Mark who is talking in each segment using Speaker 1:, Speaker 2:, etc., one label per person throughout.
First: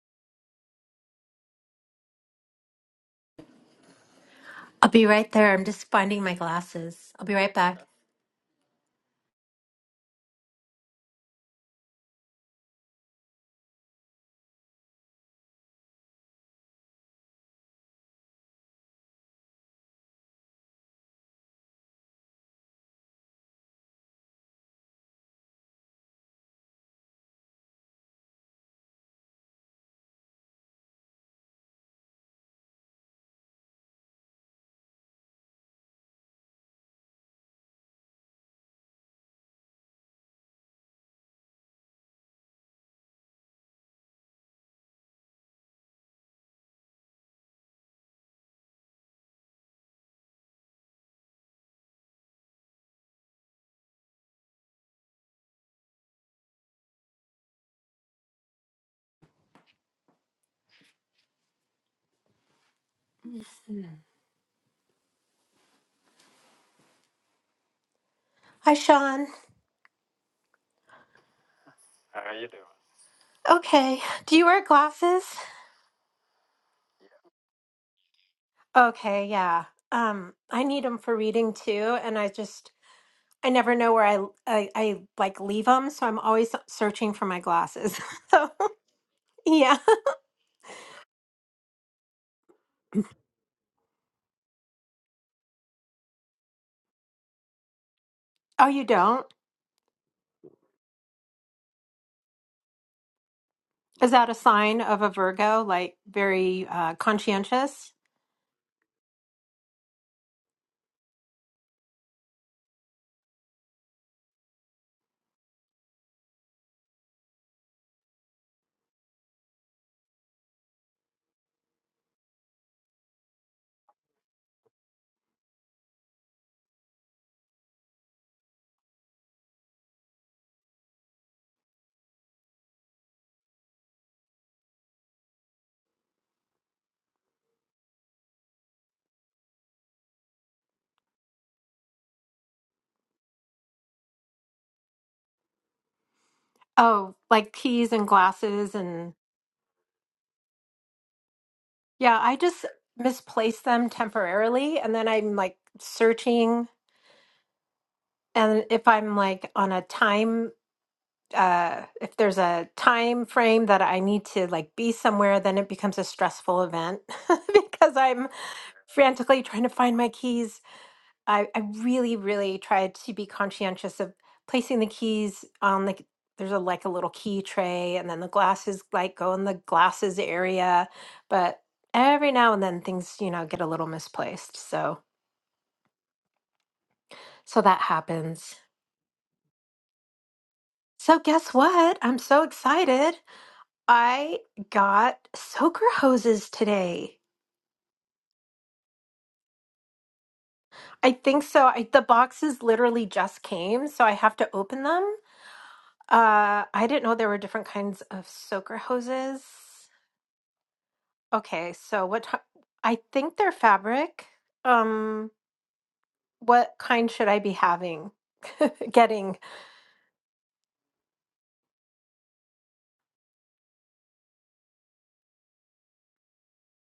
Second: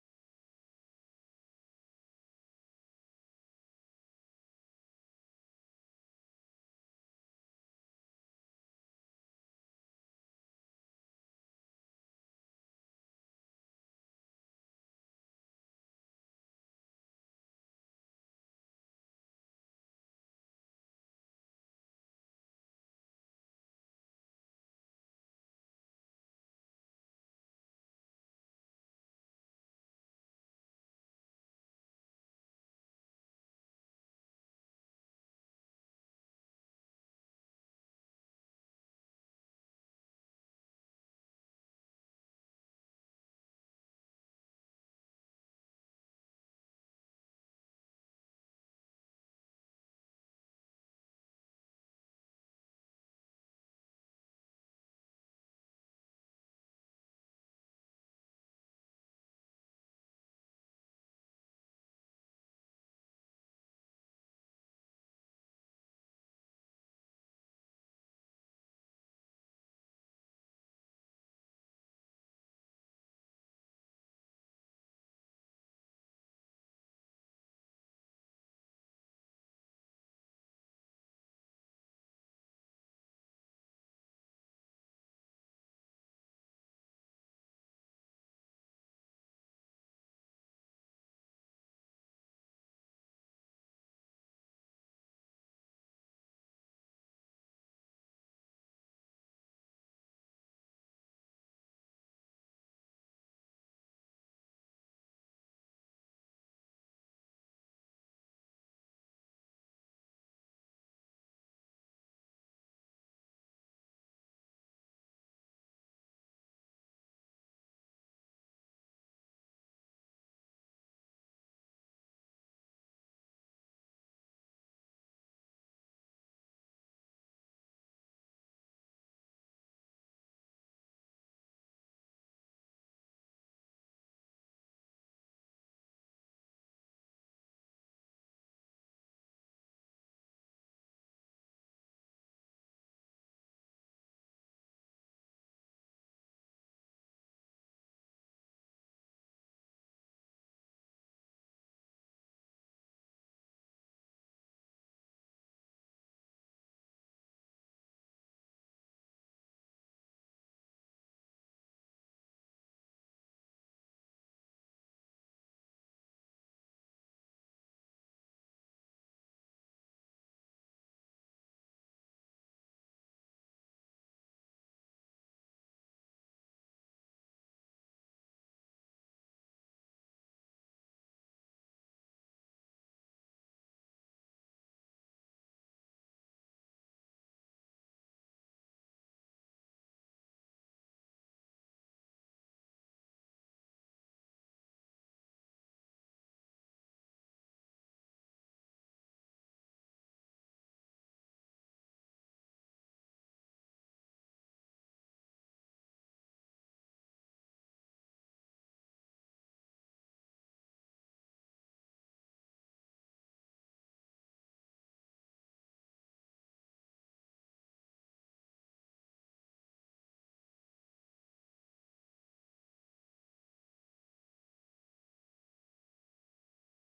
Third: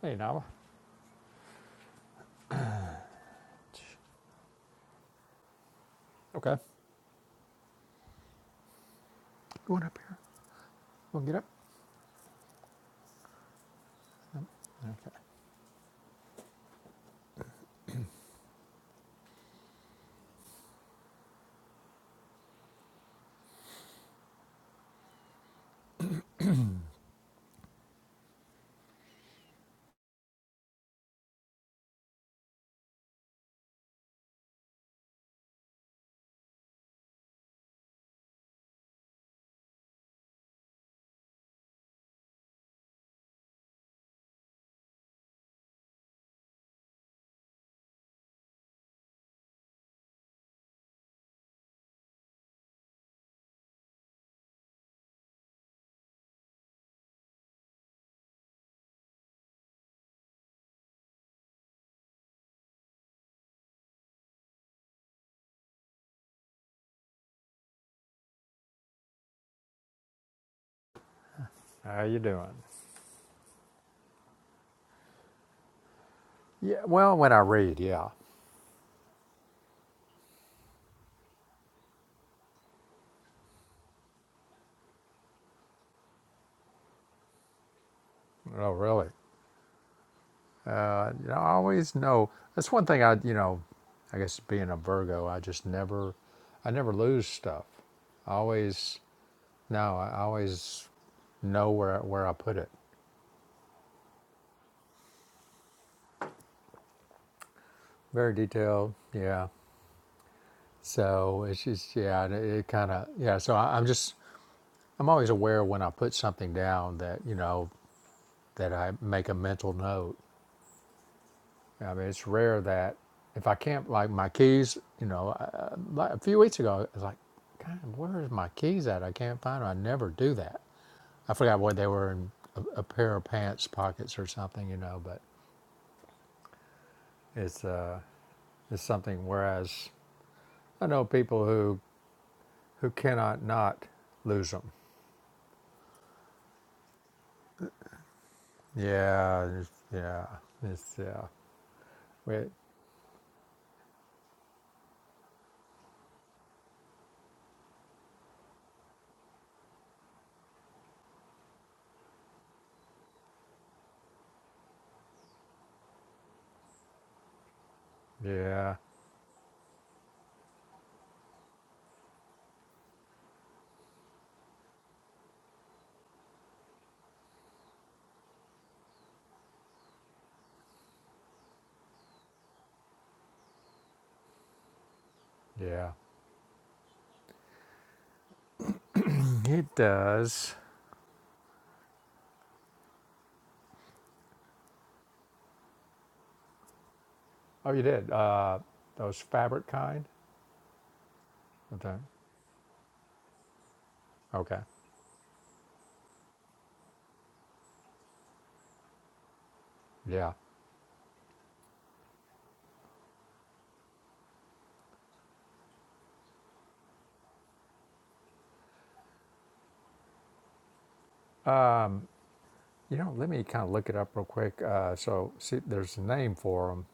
Speaker 1: Hey, Nava.
Speaker 2: I'll be right there. I'm just finding my
Speaker 1: Okay.
Speaker 2: glasses. I'll be right back.
Speaker 1: Going up here. we to get up.
Speaker 2: Hi, Sean.
Speaker 1: How you doing?
Speaker 2: Okay. Do you wear glasses?
Speaker 1: Yeah. Well, when I read, yeah.
Speaker 2: Okay, yeah. Um, I need them for reading too, and I just I never know where I I, I like leave them, so I'm always searching for my glasses. so
Speaker 1: Oh, really?
Speaker 2: yeah.
Speaker 1: Uh, you know, I always know. That's one thing I, you know, I guess being a Virgo, I just never, I never lose stuff. I
Speaker 2: Oh, you
Speaker 1: always,
Speaker 2: don't?
Speaker 1: no, I always know where where I put it.
Speaker 2: Is that a sign of a Virgo, like very uh, conscientious?
Speaker 1: Very detailed. Yeah. So it's just yeah, it, it kind of yeah. So I, I'm just I'm always aware when I put something down that you know that I make a mental note I mean, it's rare that if I can't like my keys, you know, uh, like a few weeks ago, I was like, God, where's my keys at? I can't find them. I never do that. I forgot what they were in a, a pair of pants pockets or something, you know. But it's uh, it's something. Whereas I know people who who cannot not lose them.
Speaker 2: Oh, like keys and glasses and
Speaker 1: Yeah, it's- yeah, it's yeah,
Speaker 2: yeah. I
Speaker 1: wait,
Speaker 2: just misplace them temporarily, and then I'm like searching and if i'm like on a time uh if there's a time frame that i need to like be somewhere then it becomes a stressful event because i'm
Speaker 1: yeah,
Speaker 2: frantically trying to find my keys i i really really try to be conscientious of placing the keys on the there's a like a little key tray and then the glasses like go in the glasses area but every now and then things you know get a little misplaced so
Speaker 1: yeah.
Speaker 2: so that happens
Speaker 1: It does.
Speaker 2: so guess what i'm so excited I got soaker hoses today.
Speaker 1: Oh, you did. Uh, those fabric kind.
Speaker 2: I think so. I,
Speaker 1: Okay.
Speaker 2: the boxes literally just came, so I have to
Speaker 1: Okay.
Speaker 2: open them. Uh, I didn't know there were different kinds of soaker hoses.
Speaker 1: Yeah.
Speaker 2: Okay, so what? ti- I think they're fabric. Um, what kind should I be having? Getting?
Speaker 1: You know, let me kind of look it up real quick. Uh, so see, there's a name for them.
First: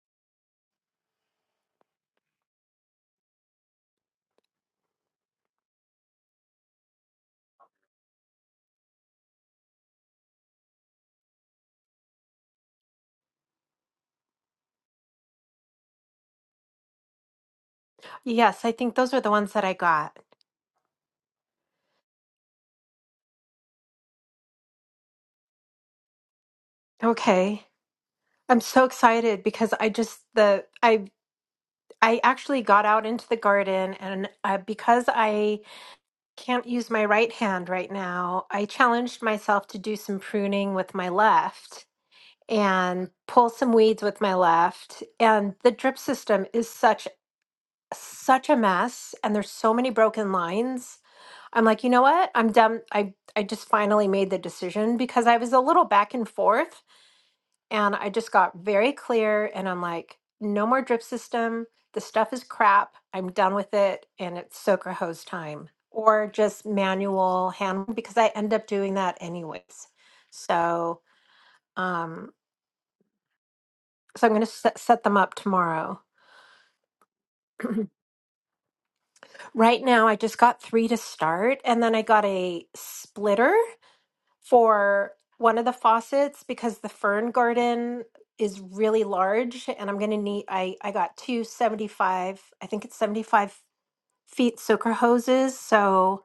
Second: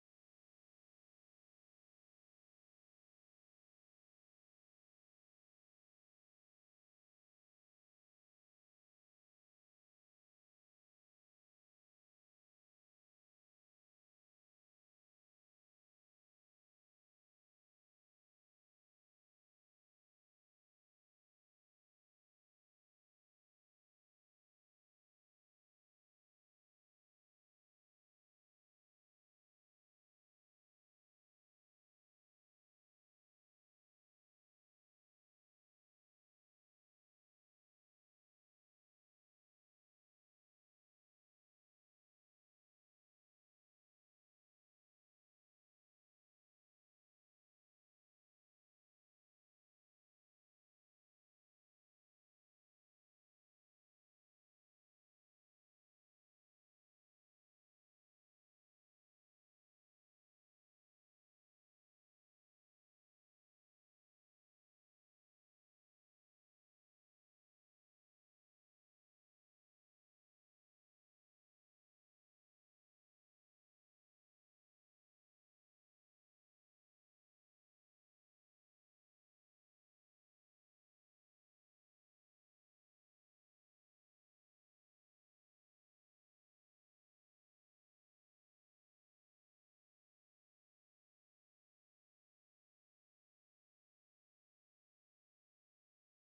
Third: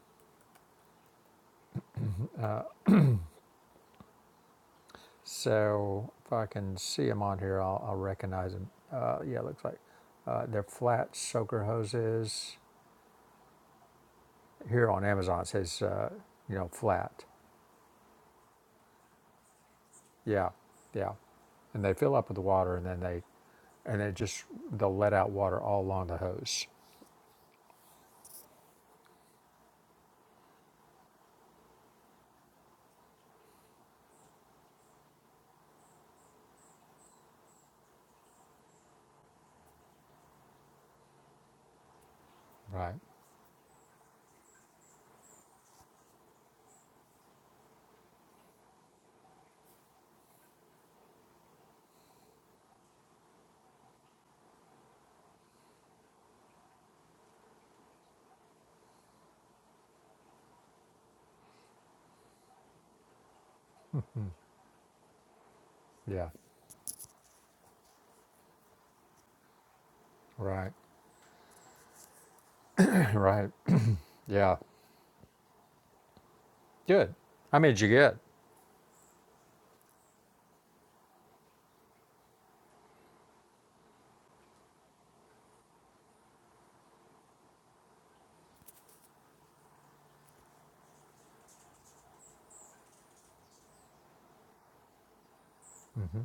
Speaker 1: So if I can see them on here, I'll, I'll recognize them. Uh, yeah, it looks like uh, they're flat soaker hoses. Here on Amazon, it says, uh, you know, flat.
Speaker 2: Yes, I think those are the ones that I got.
Speaker 1: Yeah, yeah. And they fill up with the water and then they, and it just, they'll let out water all along the hose.
Speaker 2: Okay, I'm so excited because I just the I I actually got out into the garden and uh, because I Can't use my right hand right now. I challenged myself to do some pruning with my left
Speaker 1: Right.
Speaker 2: and pull some weeds with my left. And the drip system is such such a mess and there's so many broken lines. I'm like, "You know what? I'm done. I I just finally made the decision because I was a little back and forth and I just got very clear and I'm like, no more drip system. The stuff is crap. I'm done with it. And it's soaker hose time or
Speaker 1: Yeah.
Speaker 2: just manual hand because I end up doing that anyways.
Speaker 1: Right.
Speaker 2: So, um,
Speaker 1: right.
Speaker 2: so I'm going to
Speaker 1: Yeah.
Speaker 2: set, set them up tomorrow.
Speaker 1: Good. How many did you get?
Speaker 2: Right now, I just got three to start, and then I got a splitter for one of the faucets because the fern garden is really large and I'm going to need I I got two seventy-five. I think it's 75 feet soaker hoses so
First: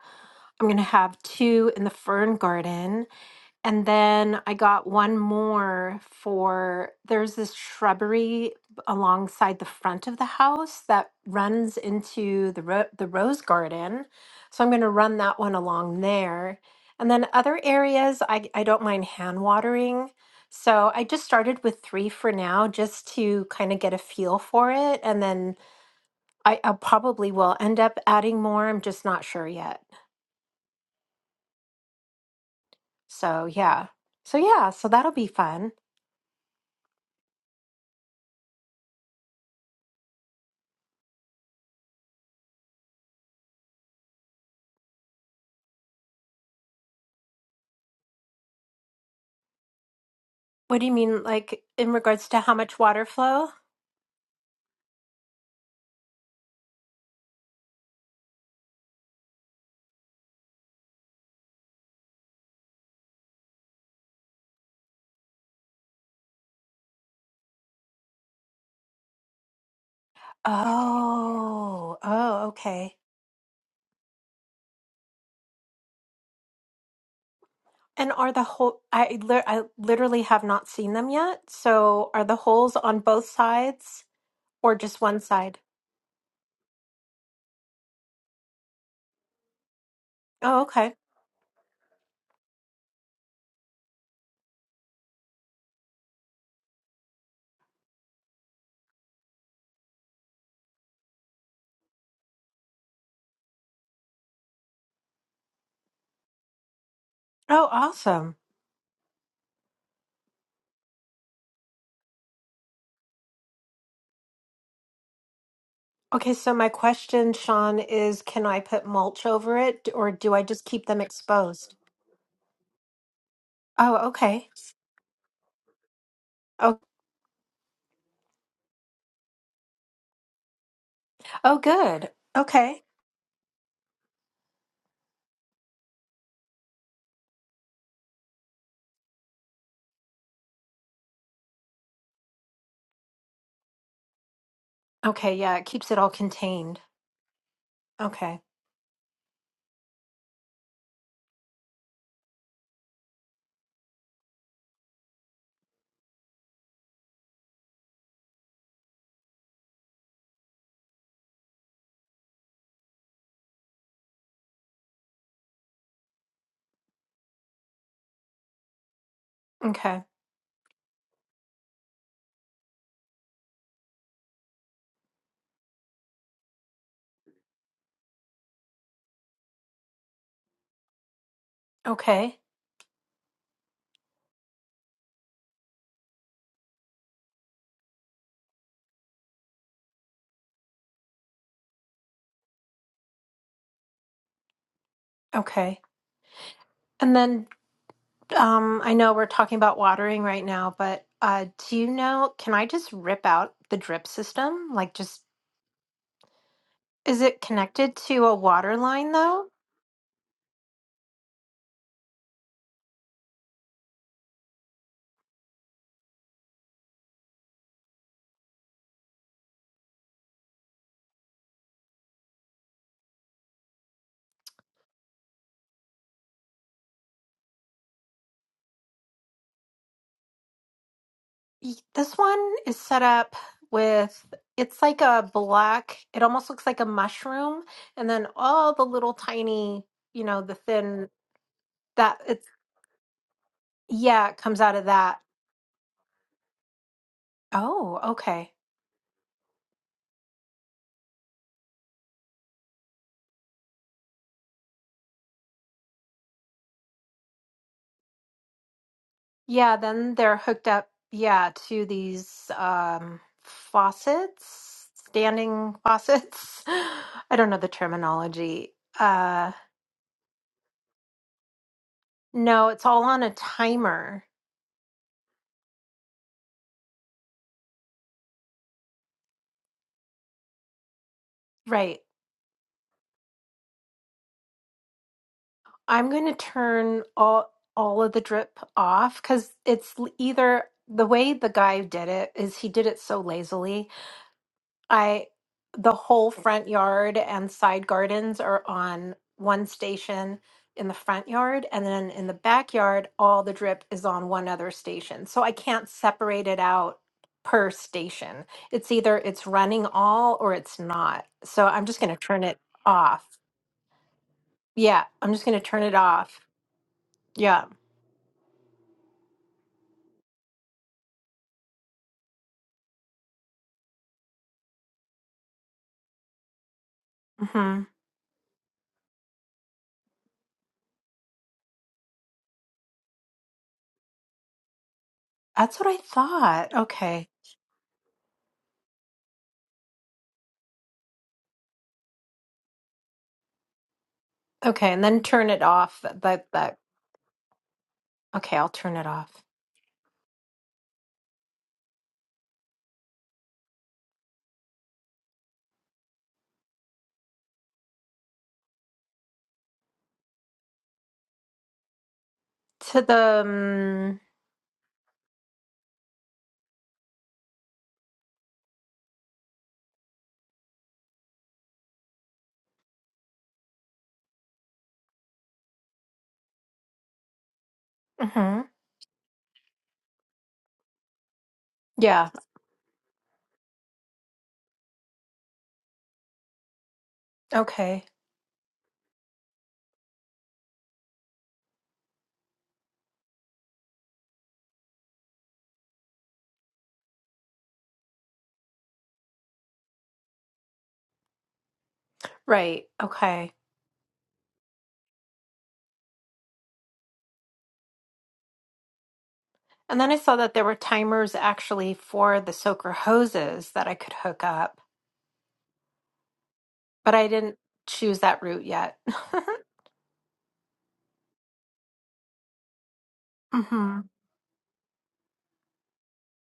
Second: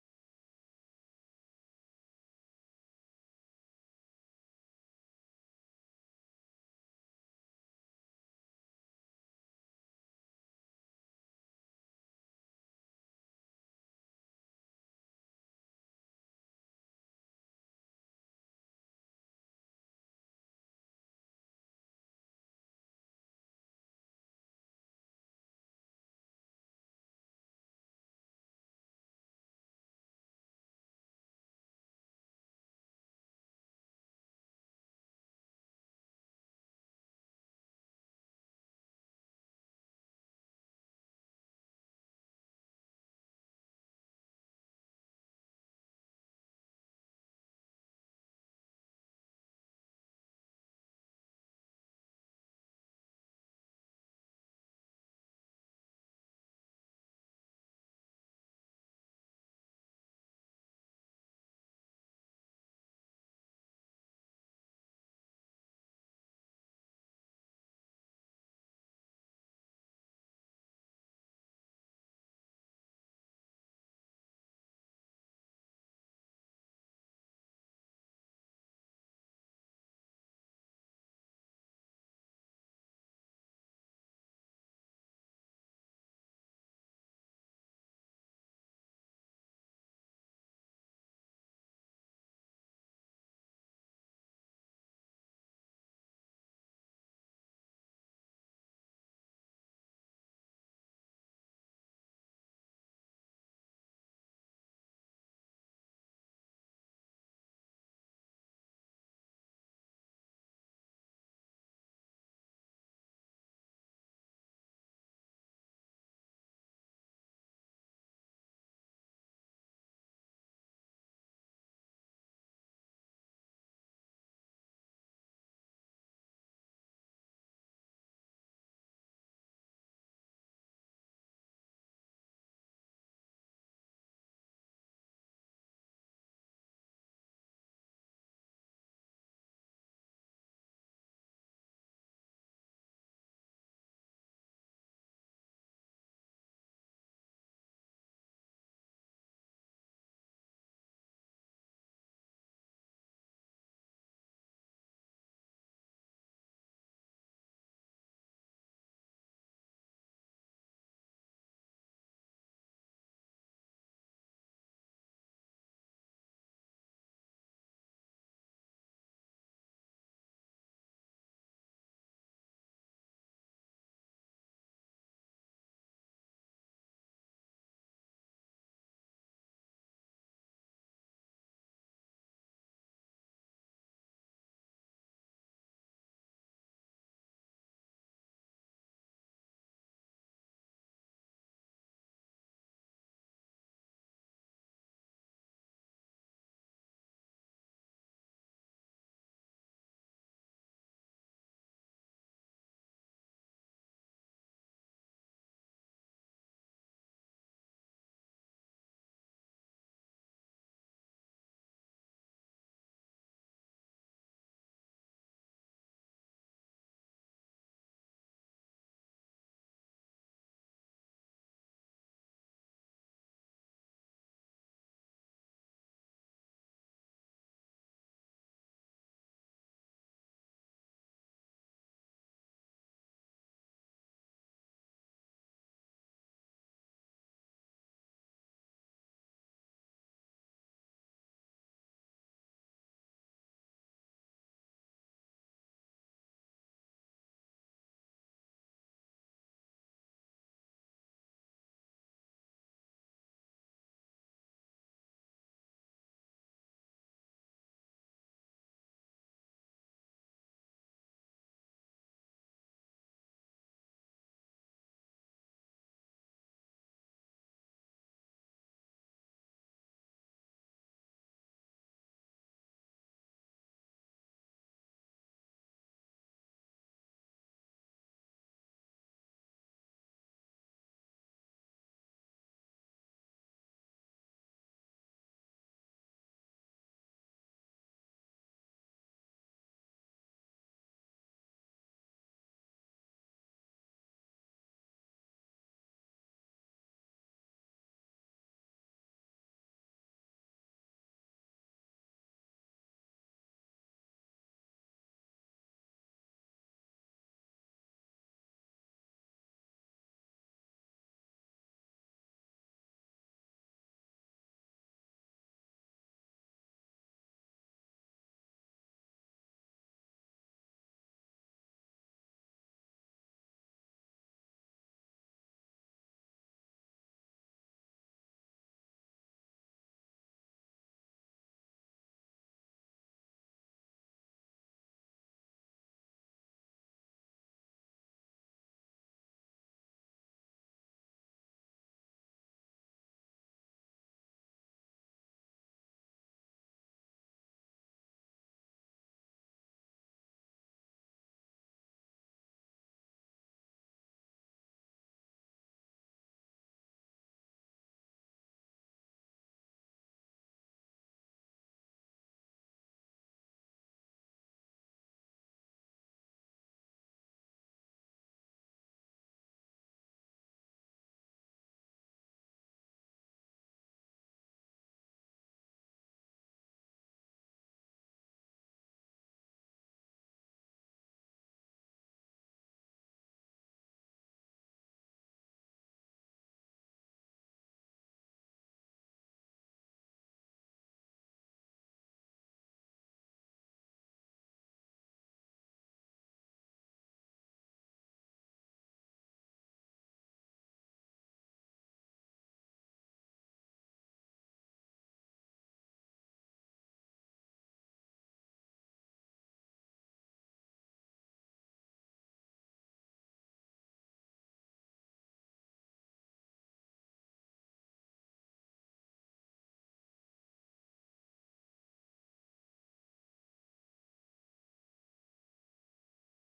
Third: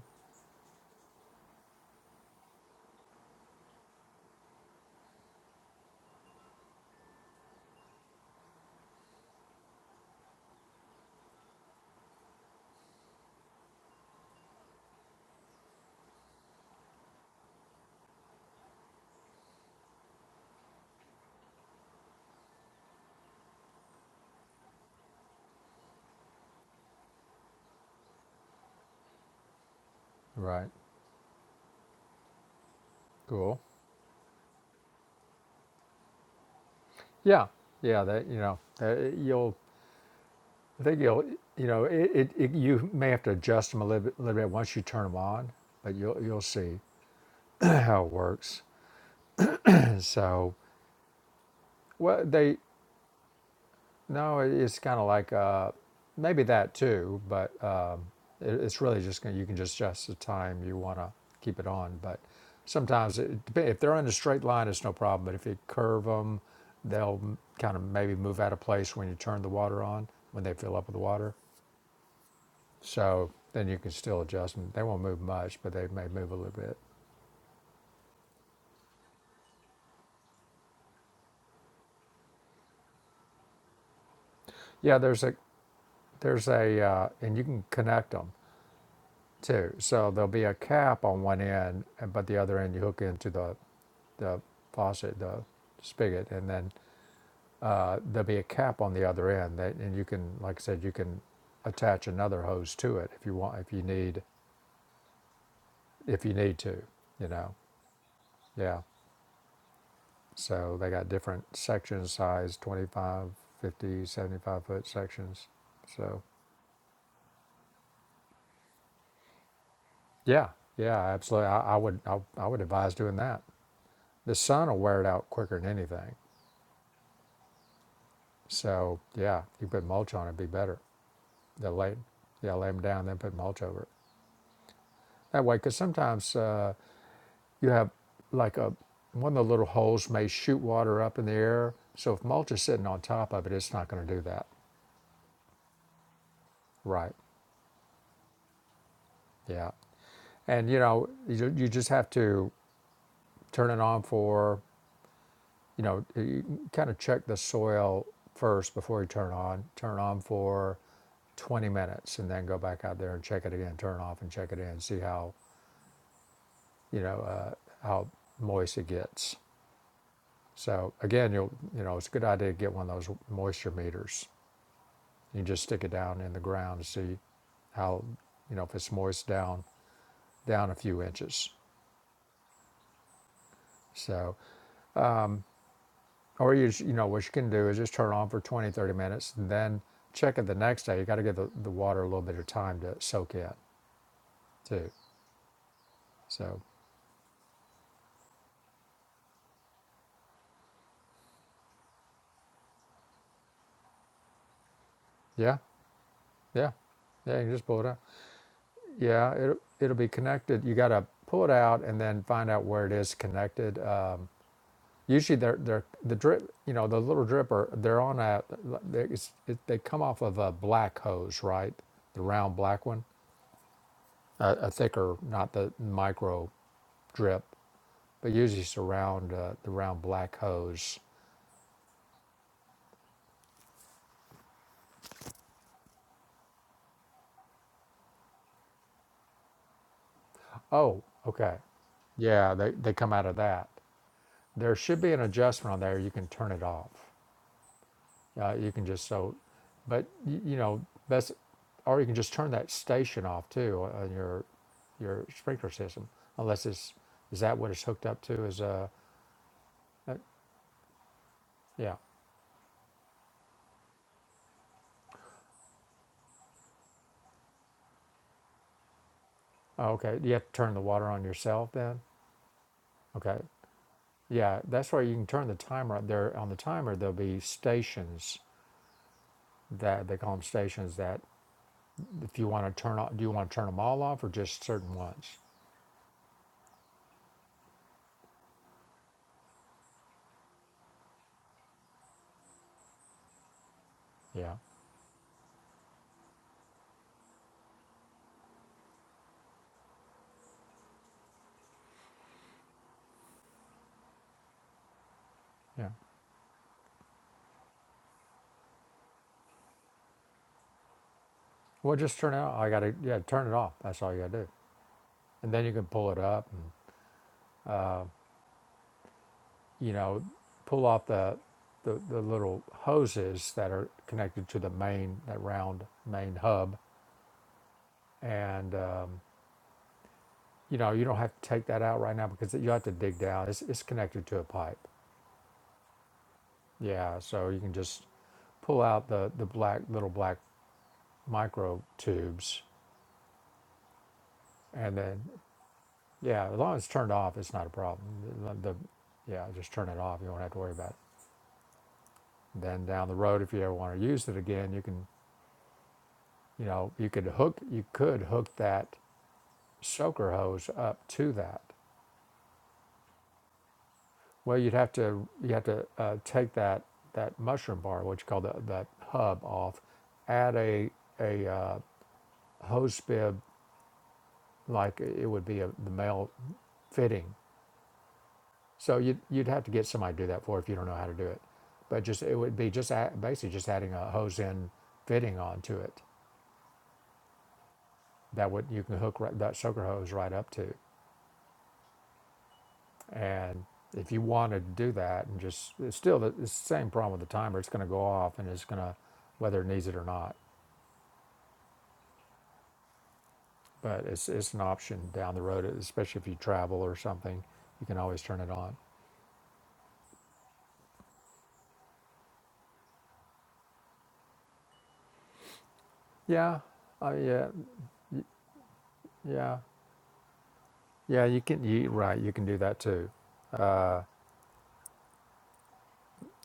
Speaker 2: I'm going to have two in the fern garden and then I got one more for there's this shrubbery alongside the front of the house that runs into the ro- the rose garden. So I'm going to run that one along there. And then other areas I I don't mind hand watering. So I just started with 3 for now just to kind of get a feel for it and then I, I probably will end up adding more. I'm just not sure yet.
Speaker 1: Right.
Speaker 2: So
Speaker 1: Cool.
Speaker 2: yeah. So yeah, so that'll be fun.
Speaker 1: Yeah, yeah, that you know, that eh, you'll. I think you'll. You know, it, it, it. You may have to adjust them a little bit, little bit once you turn them on, but you'll you'll see how it works. And so,
Speaker 2: What do you mean, like in
Speaker 1: well,
Speaker 2: regards to how
Speaker 1: they.
Speaker 2: much water flow?
Speaker 1: No, it, it's kind of like uh, maybe that too, but um, it, it's really just gonna. You can just adjust the time you want to keep it on, but sometimes it, dep- if they're in a straight line, it's no problem. But if you curve them, they'll kind of maybe move out of place when you turn the water on when they fill up with water
Speaker 2: Oh, oh, okay.
Speaker 1: So then you can still adjust them. They won't move much, but they may move a little bit.
Speaker 2: And are the hole? I li- I literally have not seen them yet. So are the holes on both sides or
Speaker 1: Yeah,
Speaker 2: just one
Speaker 1: there's a
Speaker 2: side?
Speaker 1: there's a uh, and you can connect them too. So there'll be a
Speaker 2: Oh, okay.
Speaker 1: cap on one end, and- but the other end you hook into the the faucet, the spigot, and then uh, there'll be a cap on the other end that, and you can, like I said, you can attach another hose to it if you want, if you need, if you need to, you know.
Speaker 2: Oh, awesome.
Speaker 1: Yeah, So they got different section size 25, 50, 75 foot sections. So
Speaker 2: Okay, so my question, Sean, is can I put mulch over it or do I
Speaker 1: yeah,
Speaker 2: just keep
Speaker 1: yeah,
Speaker 2: them
Speaker 1: absolutely. I,
Speaker 2: exposed?
Speaker 1: I would I, I would advise doing that.
Speaker 2: Oh,
Speaker 1: The
Speaker 2: okay.
Speaker 1: sun will wear it out quicker than anything.
Speaker 2: Oh,
Speaker 1: So yeah, you put mulch on it, would be better.
Speaker 2: oh,
Speaker 1: They lay
Speaker 2: good.
Speaker 1: yeah lay them
Speaker 2: Okay.
Speaker 1: down, then put mulch over it that way. Because sometimes uh, you have like a one of the little holes may shoot water up in the air. So if mulch is sitting on top of it, it's not going to do that.
Speaker 2: Okay, yeah, it keeps it all contained.
Speaker 1: Right.
Speaker 2: Okay.
Speaker 1: Yeah. And you know, you, you just have to turn it on for you know you kind of check the soil first before you turn on turn on for 20 minutes and then go back out there and check it again turn off and check it in see how you know uh, how moist it gets
Speaker 2: Okay.
Speaker 1: so again you'll you know it's a good idea to get one of those moisture meters you can just stick it down in the ground to see how you know if it's moist down down a few inches
Speaker 2: Okay.
Speaker 1: so Or you, you know what you can do is just turn it on for 20 30 minutes, and then check it the next day. You got to give the, the water a little bit of time to soak in too.
Speaker 2: Okay.
Speaker 1: So
Speaker 2: and then. Um, I know we're talking about watering right now, but uh, do you know, can I just rip out the drip system? Like, just
Speaker 1: yeah, yeah,
Speaker 2: is
Speaker 1: yeah.
Speaker 2: it
Speaker 1: You can just pull it
Speaker 2: connected
Speaker 1: out.
Speaker 2: to a water line
Speaker 1: Yeah,
Speaker 2: though?
Speaker 1: it it'll be connected. You got to pull it out and then find out where it is connected. Um, usually they're they're the drip. You know the little dripper. They're on a. they- It's, it, they come off of a black hose, right? The round black one, a, a thicker, not the micro drip but usually it's around uh, the round black hose.
Speaker 2: Y- This one is set up with it's like a black, it almost looks like a mushroom, and then all the little tiny, you know, the
Speaker 1: Oh,
Speaker 2: thin
Speaker 1: okay.
Speaker 2: that it's
Speaker 1: Yeah, they, they come out of that.
Speaker 2: yeah, it comes out
Speaker 1: There
Speaker 2: of
Speaker 1: should be
Speaker 2: that.
Speaker 1: an adjustment on there. You can turn it off.
Speaker 2: Oh, okay.
Speaker 1: Uh, you can just so, but y- you know that's, or you can just turn that station off too on your your sprinkler system. Unless it's is that what it's hooked up to? Is uh,
Speaker 2: Yeah,
Speaker 1: uh
Speaker 2: then they're hooked up, yeah, to
Speaker 1: yeah.
Speaker 2: these um faucets, standing faucets. I don't know the terminology. Uh
Speaker 1: Oh, okay. You have to turn the water on yourself then.
Speaker 2: no, it's all on a
Speaker 1: Okay.
Speaker 2: timer.
Speaker 1: Yeah, that's where you can turn the timer up there. On the timer, there'll be stations that they call them stations that
Speaker 2: Right.
Speaker 1: if you want to turn off do you want to turn them all off or just certain ones
Speaker 2: I'm going to turn all all of the drip off because it's l- either the way the guy did it is he did it so lazily.
Speaker 1: yeah
Speaker 2: I the whole front yard and side gardens are on one station in the front yard and then in the backyard all the drip is on one other station. So I can't
Speaker 1: yeah
Speaker 2: separate it out per station. It's either it's running all or it's not. So I'm
Speaker 1: well
Speaker 2: just going
Speaker 1: just
Speaker 2: to
Speaker 1: turn it
Speaker 2: turn
Speaker 1: off
Speaker 2: it
Speaker 1: i gotta yeah
Speaker 2: off.
Speaker 1: turn it off that's all you gotta do
Speaker 2: Yeah, I'm just
Speaker 1: and
Speaker 2: going
Speaker 1: then
Speaker 2: to
Speaker 1: you
Speaker 2: turn
Speaker 1: can
Speaker 2: it
Speaker 1: pull it
Speaker 2: off.
Speaker 1: up and
Speaker 2: Yeah.
Speaker 1: you know pull off the the, the little hoses that are connected to the main that round main hub
Speaker 2: Mhm.
Speaker 1: and um, you know you don't have to take that out right now because you have to dig down it's, it's connected to a pipe
Speaker 2: That's what I thought.
Speaker 1: yeah
Speaker 2: Okay.
Speaker 1: so you can just pull out the the black little black micro tubes
Speaker 2: Okay,
Speaker 1: And
Speaker 2: and then
Speaker 1: then,
Speaker 2: turn it off. That that,
Speaker 1: yeah, as long as it's turned off, it's not a problem.
Speaker 2: okay,
Speaker 1: The,
Speaker 2: I'll
Speaker 1: the-
Speaker 2: turn it off.
Speaker 1: yeah, just turn it off. You won't have to worry about it. Then down the road, if you ever want to use it again, you can, you know, you could hook, you could hook that soaker hose up to that.
Speaker 2: To the um,
Speaker 1: Well, you'd have to, you have to uh, take that that mushroom bar, what you call the that hub off, add a a uh, hose bib like it would be a, the male fitting
Speaker 2: mhm.
Speaker 1: So you'd, you'd have to get somebody to do that for if you don't know how to do it. But just
Speaker 2: Yeah.
Speaker 1: it would be just a, basically just adding a hose end fitting onto it
Speaker 2: Okay.
Speaker 1: that would you can hook right, that sucker hose right up to. And if you wanted to do that and just it's still the, it's the same problem with the timer. It's going to go off and it's going to whether it needs it or not.
Speaker 2: Right. Okay.
Speaker 1: But it's it's an option down the road, especially if you travel or something. You can always turn it on.
Speaker 2: And then I saw that there were timers actually for the soaker hoses that I could hook up,
Speaker 1: Yeah, uh,
Speaker 2: but I
Speaker 1: yeah,
Speaker 2: didn't choose
Speaker 1: y-
Speaker 2: that route yet.
Speaker 1: yeah, yeah. You can. You right. You can do that too.
Speaker 2: hmm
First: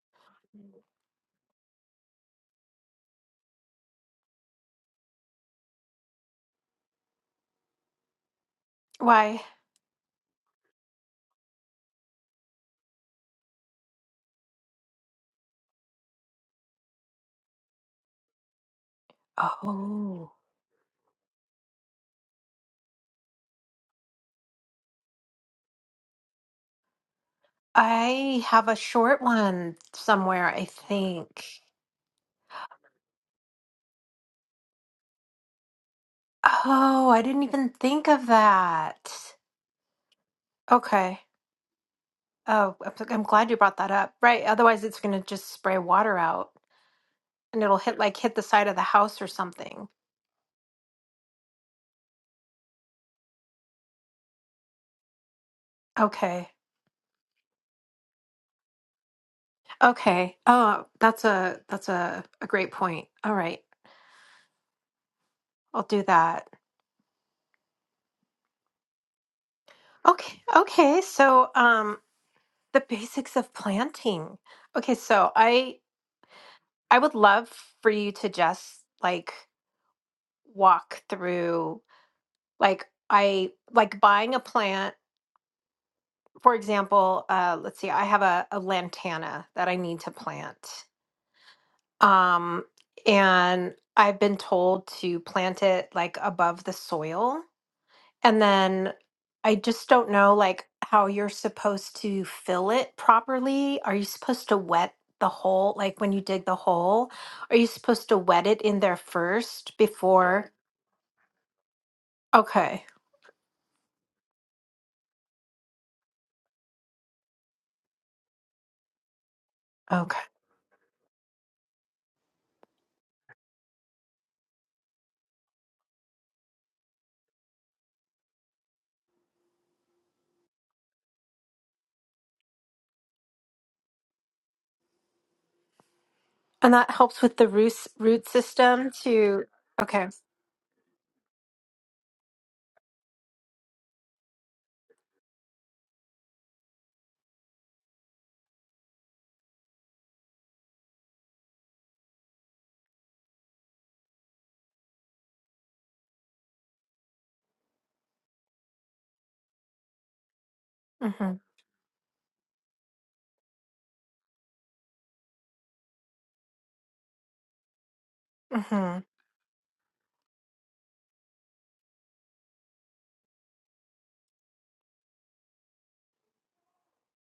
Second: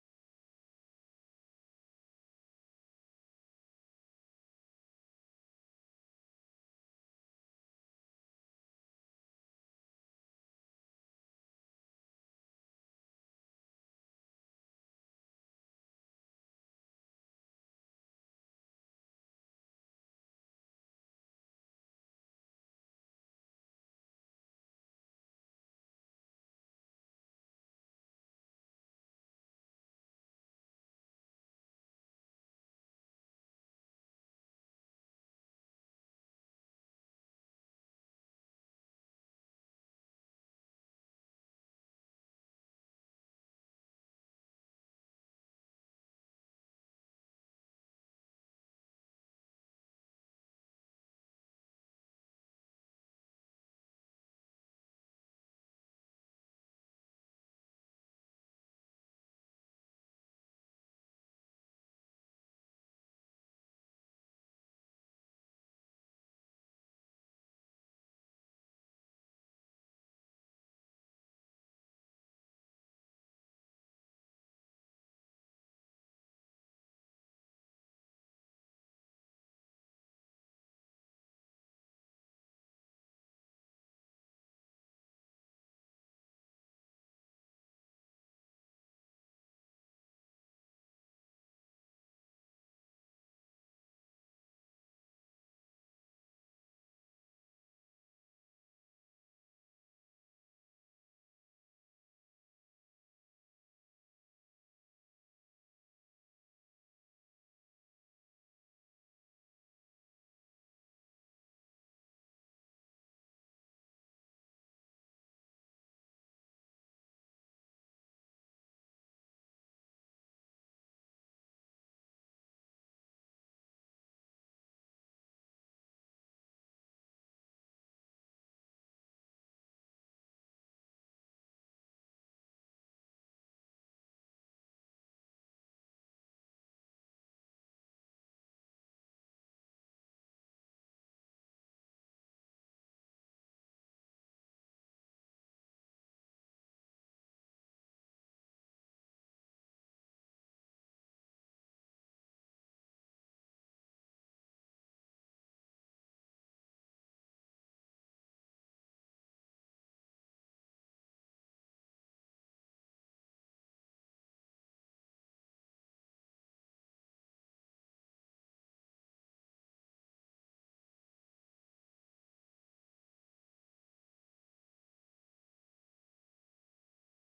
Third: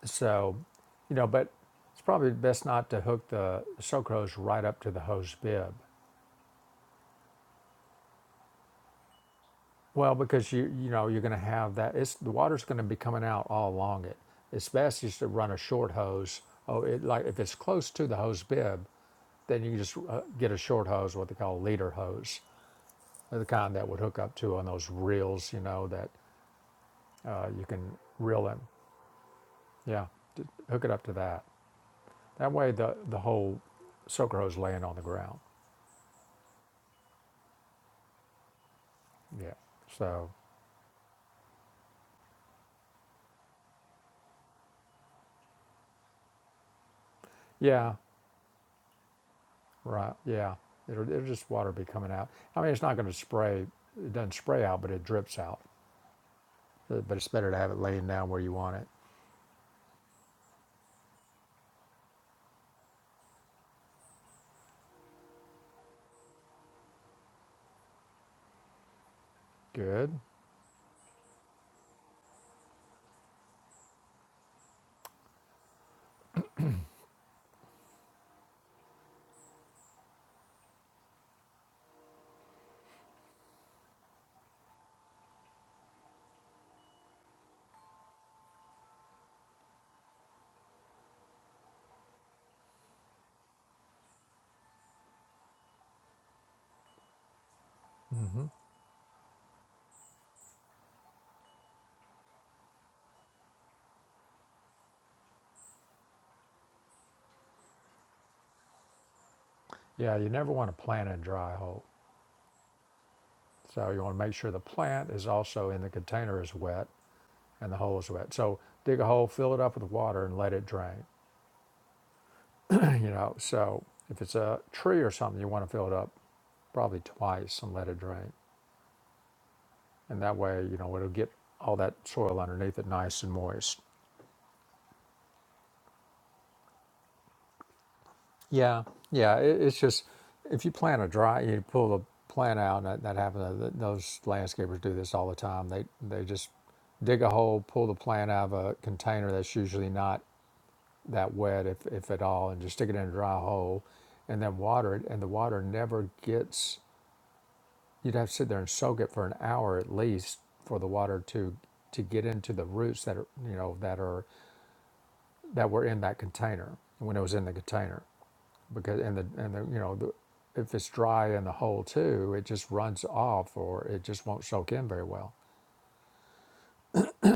Speaker 1: So, you know, but it's probably best not to hook the soak hose right up to the hose bib.
Speaker 2: Why?
Speaker 1: Well, because you you know you're going to have that. It's the water's going to be coming out all along it. It's best just to run a short hose. Oh, it, like if it's close to the hose bib, then you can just uh,
Speaker 2: Oh,
Speaker 1: get a short hose, what they call a leader hose, the kind that would hook up to on those reels. You know that uh, you can
Speaker 2: I
Speaker 1: reel in.
Speaker 2: have a short one
Speaker 1: Yeah,
Speaker 2: somewhere, I
Speaker 1: hook it up to that.
Speaker 2: think.
Speaker 1: That way the the whole soaker hose laying on the ground.
Speaker 2: Oh, I didn't even think of that.
Speaker 1: Yeah. So,
Speaker 2: Okay. Oh, I'm so, I'm glad you brought that up. Right. Otherwise, it's going to just spray water out and it'll
Speaker 1: yeah,
Speaker 2: hit like hit the side of the house or something.
Speaker 1: right. Yeah. It'll, it'll just water be coming out. I mean, it's not going to spray. It doesn't spray out, but it drips out.
Speaker 2: Okay.
Speaker 1: Uh, But it's better to have it laying down where you want it.
Speaker 2: Okay. Oh, that's a that's a, a great point. All right. I'll do that.
Speaker 1: Good.
Speaker 2: Okay. Okay. So, um the basics of planting. Okay, so I I would love for you to just like walk through like I like buying a plant. For example, uh let's see. I have a, a lantana that I need to plant. Um and I've been told to plant it like above the soil And
Speaker 1: hmm
Speaker 2: then I just don't know like how you're supposed to fill it properly. Are you supposed to wet the hole like when you dig the hole? Are you supposed to wet it in there first
Speaker 1: Yeah. You never
Speaker 2: before?
Speaker 1: want to plant in a dry hole.
Speaker 2: Okay.
Speaker 1: So you want to make sure the plant is also in the container is wet and the hole is wet. So dig a hole, fill it up with
Speaker 2: Okay.
Speaker 1: water, and let it drain. you know. So if it's a tree or something, you want to fill it up probably twice and let it drain. and that way you know it'll get all that soil underneath it nice and moist
Speaker 2: And that helps with the root root
Speaker 1: yeah
Speaker 2: system
Speaker 1: yeah
Speaker 2: to
Speaker 1: it, it's just
Speaker 2: okay.
Speaker 1: if you plant a dry you pull the plant out and that, that happens uh, th- those landscapers do this all the time they they just dig a hole pull the plant out of a container that's usually not that wet if, if at all and just stick it in a dry hole and then water it and the water never gets you'd have to sit there and soak it for an hour at least for the water
Speaker 2: Mhm.
Speaker 1: to to get into the roots that are you know that are that were in that container when it was in the container because
Speaker 2: Mhm.
Speaker 1: and the and the you know the, if it's dry in the hole too it just runs off or it just won't soak in very well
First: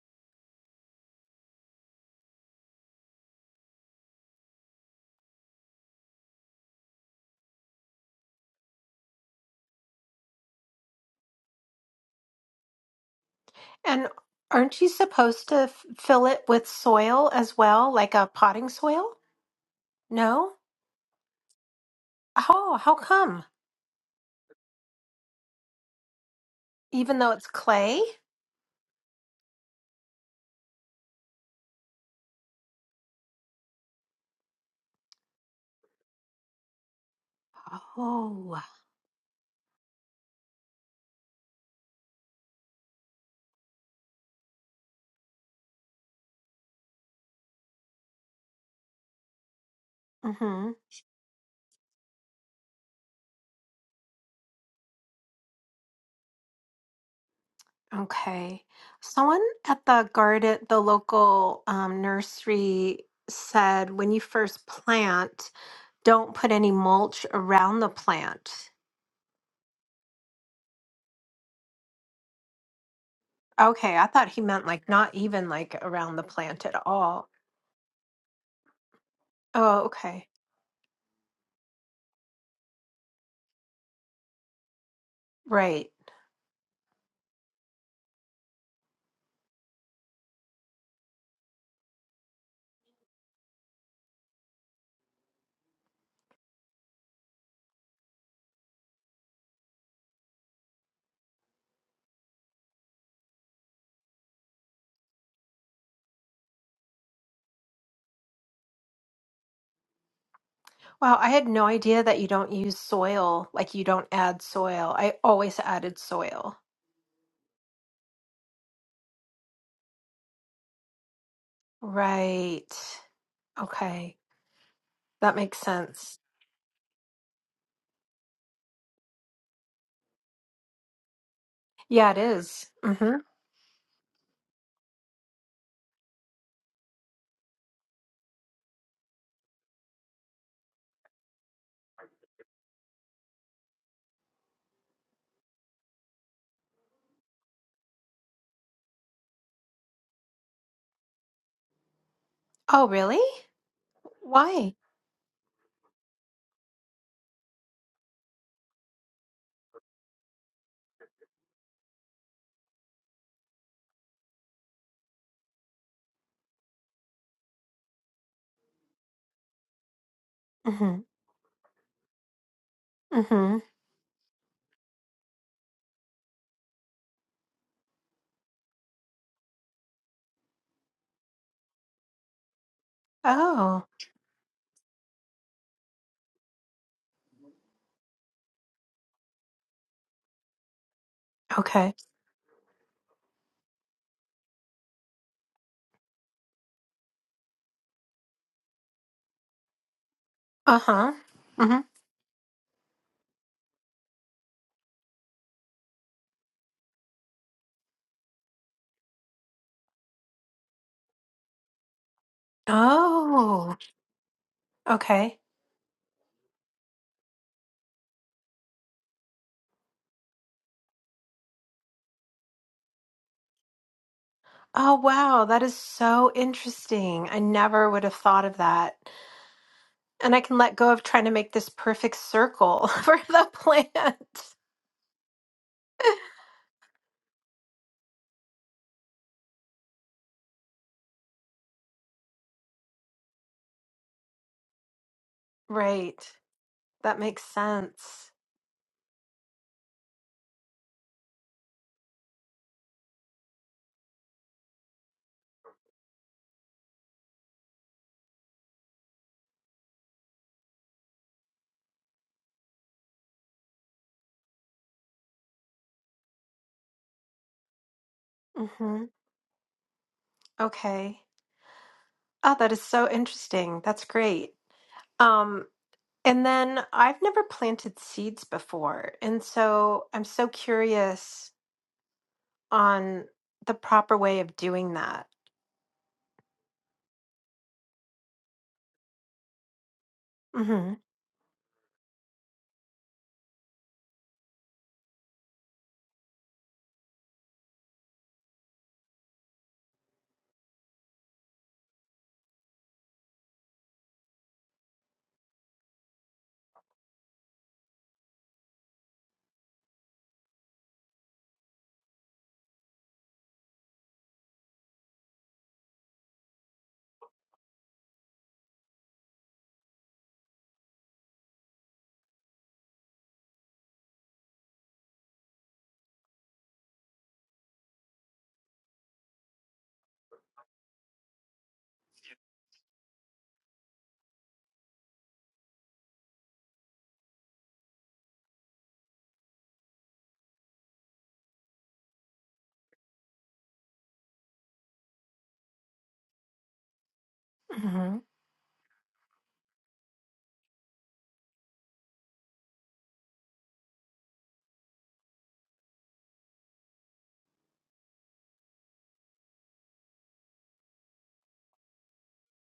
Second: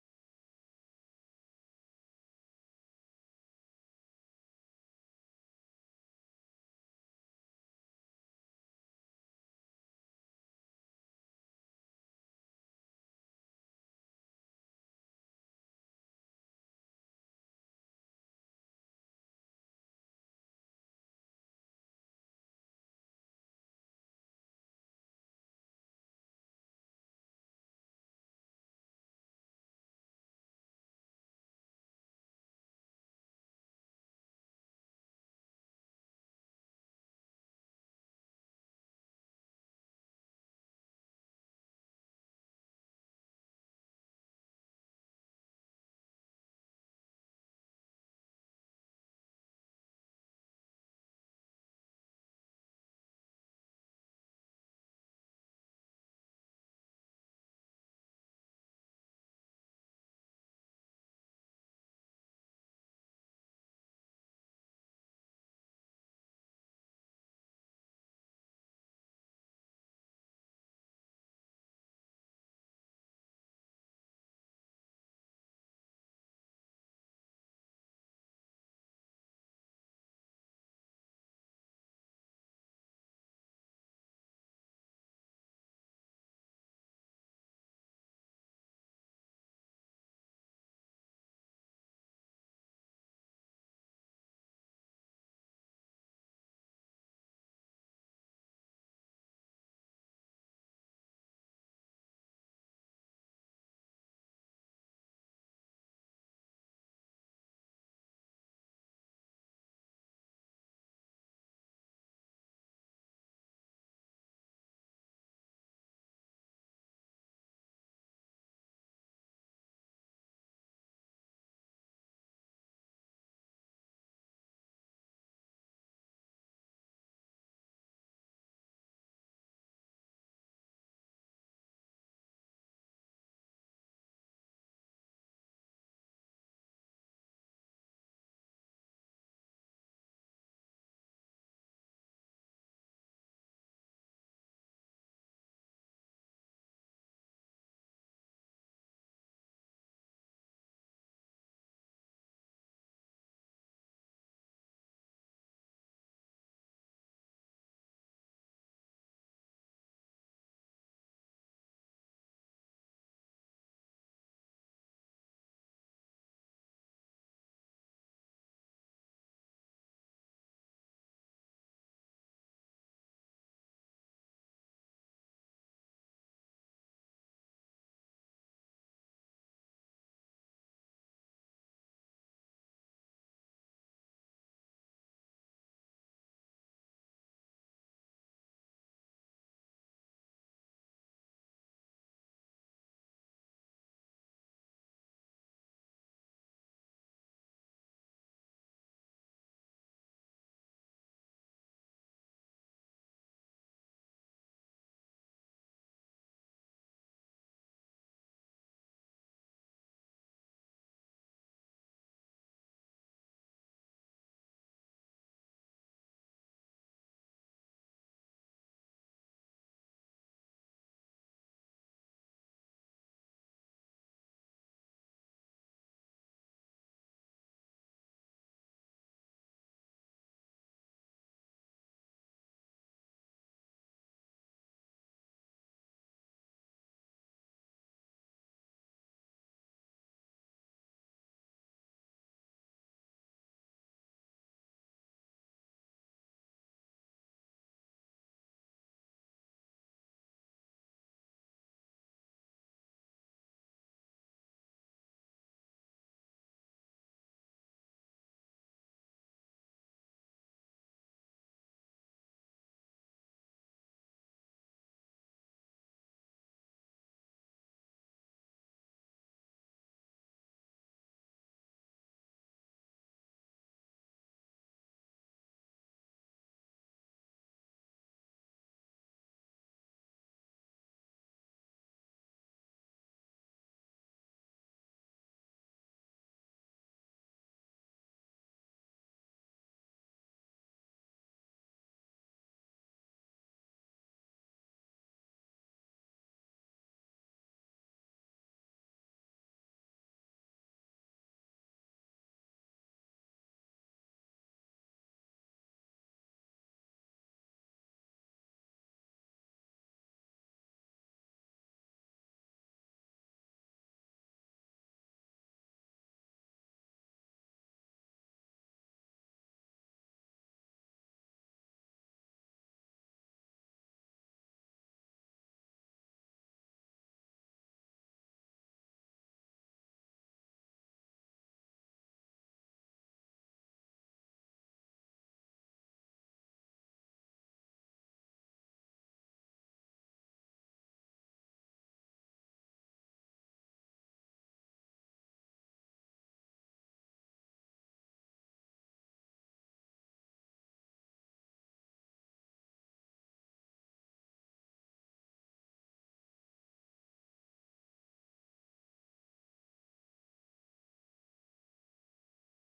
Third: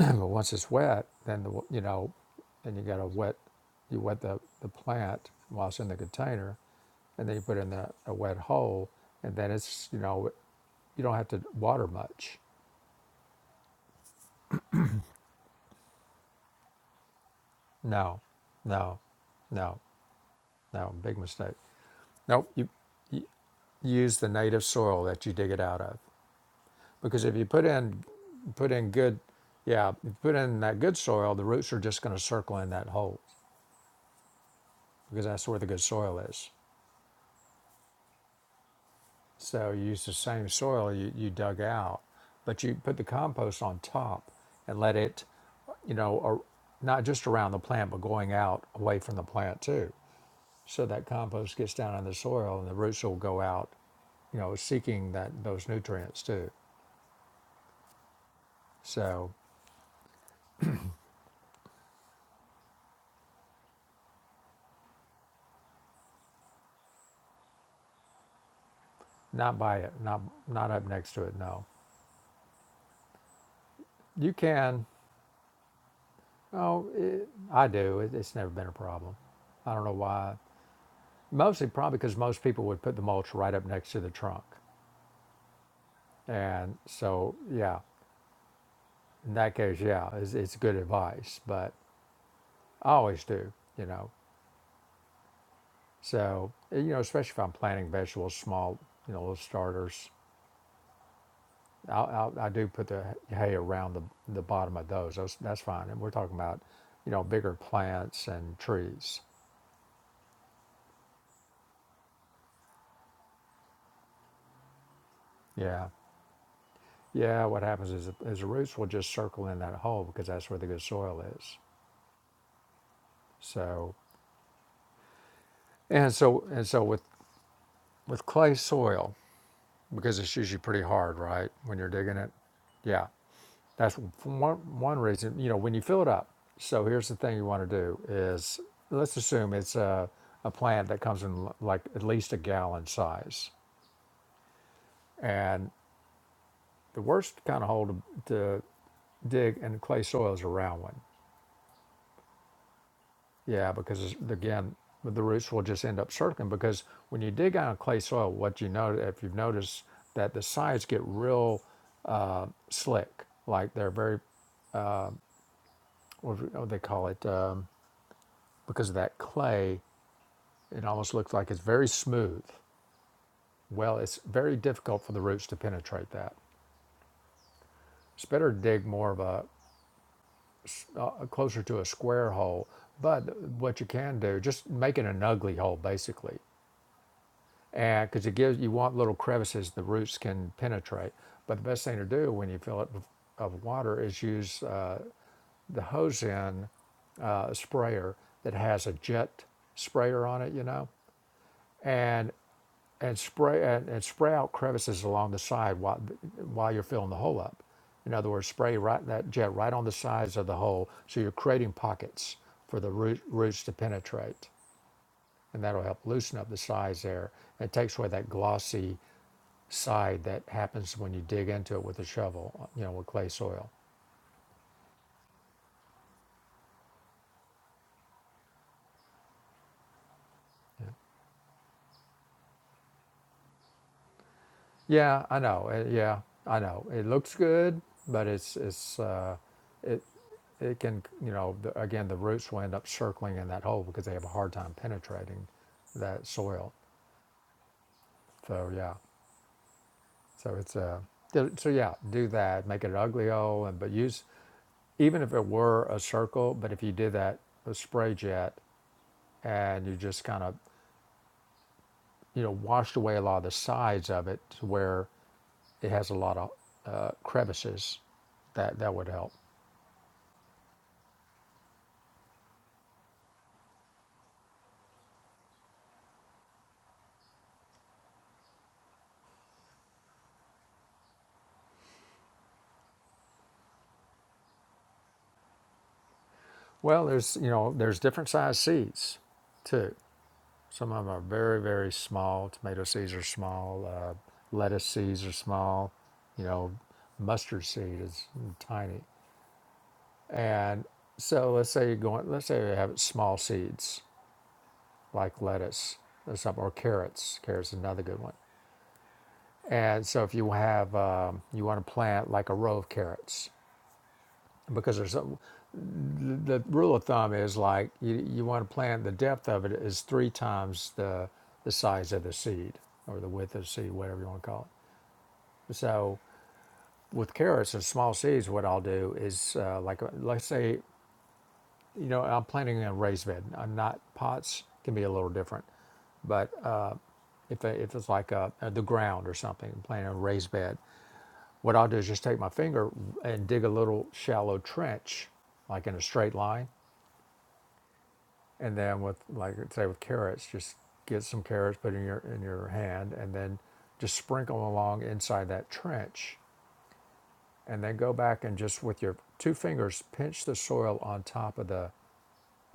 Speaker 1: but once it's wet then the you know and you got to wet you wet the, the plant while it's in the container and then you put it in the, a wet hole and then it's you know you don't have to water much
Speaker 2: And aren't you supposed to f- fill it with soil as well, like
Speaker 1: no
Speaker 2: a potting
Speaker 1: no
Speaker 2: soil?
Speaker 1: no
Speaker 2: No?
Speaker 1: no big mistake nope you,
Speaker 2: Oh, how
Speaker 1: you
Speaker 2: come?
Speaker 1: use the native soil that you dig it out of
Speaker 2: Even
Speaker 1: because
Speaker 2: though
Speaker 1: if you
Speaker 2: it's
Speaker 1: put in
Speaker 2: clay?
Speaker 1: put in good yeah if you put in that good soil the roots are just going to circle in that hole because that's where the good soil is
Speaker 2: Oh.
Speaker 1: so you use the same soil you, you dug out but you put the compost on top and let it you know or not just around the plant but going out away from the plant too so that compost gets down in the soil and the roots will go out you know seeking that those nutrients too
Speaker 2: Okay.
Speaker 1: so
Speaker 2: Someone at the garden, the local um, nursery said when you first plant, don't put any mulch around the plant.
Speaker 1: not by it not not up next to it no
Speaker 2: Okay, I thought
Speaker 1: you
Speaker 2: he meant
Speaker 1: can
Speaker 2: like not even like around the plant at
Speaker 1: Oh, it,
Speaker 2: all.
Speaker 1: I do. It, it's never been a problem. I
Speaker 2: Oh,
Speaker 1: don't know
Speaker 2: okay.
Speaker 1: why. Mostly probably because most people would put the mulch right up next to the trunk.
Speaker 2: Right.
Speaker 1: And so, yeah, in that case, yeah, it's, it's good advice, but I always do, you know. So, eh, you know, especially if I'm planting vegetables, small, you know, little starters, I'll, I'll, I do put the hay around the, the bottom of those. those. That's fine. And we're talking about, you know, bigger plants and trees.
Speaker 2: Wow, I had no idea that you don't use soil, like you don't add soil. I always
Speaker 1: Yeah.
Speaker 2: added soil.
Speaker 1: Yeah, what happens is, is the roots will just circle in that hole because that's where the good soil is.
Speaker 2: Right.
Speaker 1: So
Speaker 2: Okay. That makes
Speaker 1: and
Speaker 2: sense.
Speaker 1: so and so with with clay soil because it's usually pretty hard, right? When you're
Speaker 2: Yeah,
Speaker 1: digging
Speaker 2: it
Speaker 1: it,
Speaker 2: is.
Speaker 1: yeah,
Speaker 2: Mm-hmm.
Speaker 1: that's one one reason. You know, when you fill it up. So here's the thing you want to do is let's assume it's a a plant that comes in l- like at least a gallon size, and the worst kind of hole to, to dig in clay soil is a round one
Speaker 2: Oh, really?
Speaker 1: Yeah, because
Speaker 2: Why?
Speaker 1: again, the roots will just end up circling. Because when you dig out of clay soil, what you know, if you've noticed, that the sides get real slick, like they're very, what do- they call it, um, because of that clay, it
Speaker 2: Mm-hmm.
Speaker 1: almost looks like it's very smooth.
Speaker 2: Mm-hmm.
Speaker 1: Well, it's very difficult for the roots to penetrate that. It's better to dig more of a uh, closer to a square hole. But what
Speaker 2: Oh,
Speaker 1: you can do, just making an ugly hole basically, because it gives you want little crevices the roots can penetrate. But the best
Speaker 2: okay.
Speaker 1: thing to do when you fill it of water is use uh, the hose in uh, sprayer that has a jet sprayer on it, you know,
Speaker 2: Uh-huh. Mm-hmm.
Speaker 1: and and spray and, and spray out crevices along the side while while you're filling the hole up. In other words, spray right that jet right on the sides of the hole, so you're creating pockets for the root, roots to
Speaker 2: Oh,
Speaker 1: penetrate,
Speaker 2: okay.
Speaker 1: and that'll help loosen up the sides there. It takes away that glossy side that happens when you dig into it with a shovel, you know, with clay soil.
Speaker 2: Oh, wow. That is so interesting. I never would have thought of that. And I can let go of trying to make this perfect circle for the plant.
Speaker 1: Yeah, I know. Uh, yeah, I know. It looks good, but it's it's uh, it it can you know the, again the roots will end up circling in that hole because they have a hard time penetrating that
Speaker 2: Right.
Speaker 1: soil.
Speaker 2: That makes sense.
Speaker 1: So yeah, so it's a uh, so so, yeah, do that. Make it an ugly hole, and but use even if it were a circle, but if you did that with spray jet and you just kind of you know washed away a lot of the sides of it to where it has a lot of uh, crevices that that
Speaker 2: Mm-hmm.
Speaker 1: would help
Speaker 2: Okay. Oh, that is so interesting. That's great. Um, and then I've never planted seeds before. And so I'm so curious on the proper way of doing that.
Speaker 1: well there's you know there's different size seeds too some
Speaker 2: hmm
Speaker 1: of them are very very small tomato seeds are small uh, lettuce seeds are small you know mustard seed is tiny and so let's say you're going let's say you have small seeds like lettuce or something or carrots carrots is another good one and so if you have um, you want to plant like a row of carrots because there's the the rule of thumb is like you, you want to plant the depth of it is three times the the size of the seed or the width of the seed, whatever you want to call it. So with carrots and small seeds, what I'll do is uh, like uh, let's say you know I'm planting in a raised bed. I'm not pots can be a little different, but uh, if if it's like uh uh, the ground or something, I'm planting in a raised bed, what I'll do is just take my finger and dig a little shallow trench, like in a straight line
Speaker 2: hmm
Speaker 1: and then with like say with carrots, just get some carrots, put in your in your hand, and then just sprinkle them along inside that trench, and then go back and just with your two fingers pinch the soil on top of the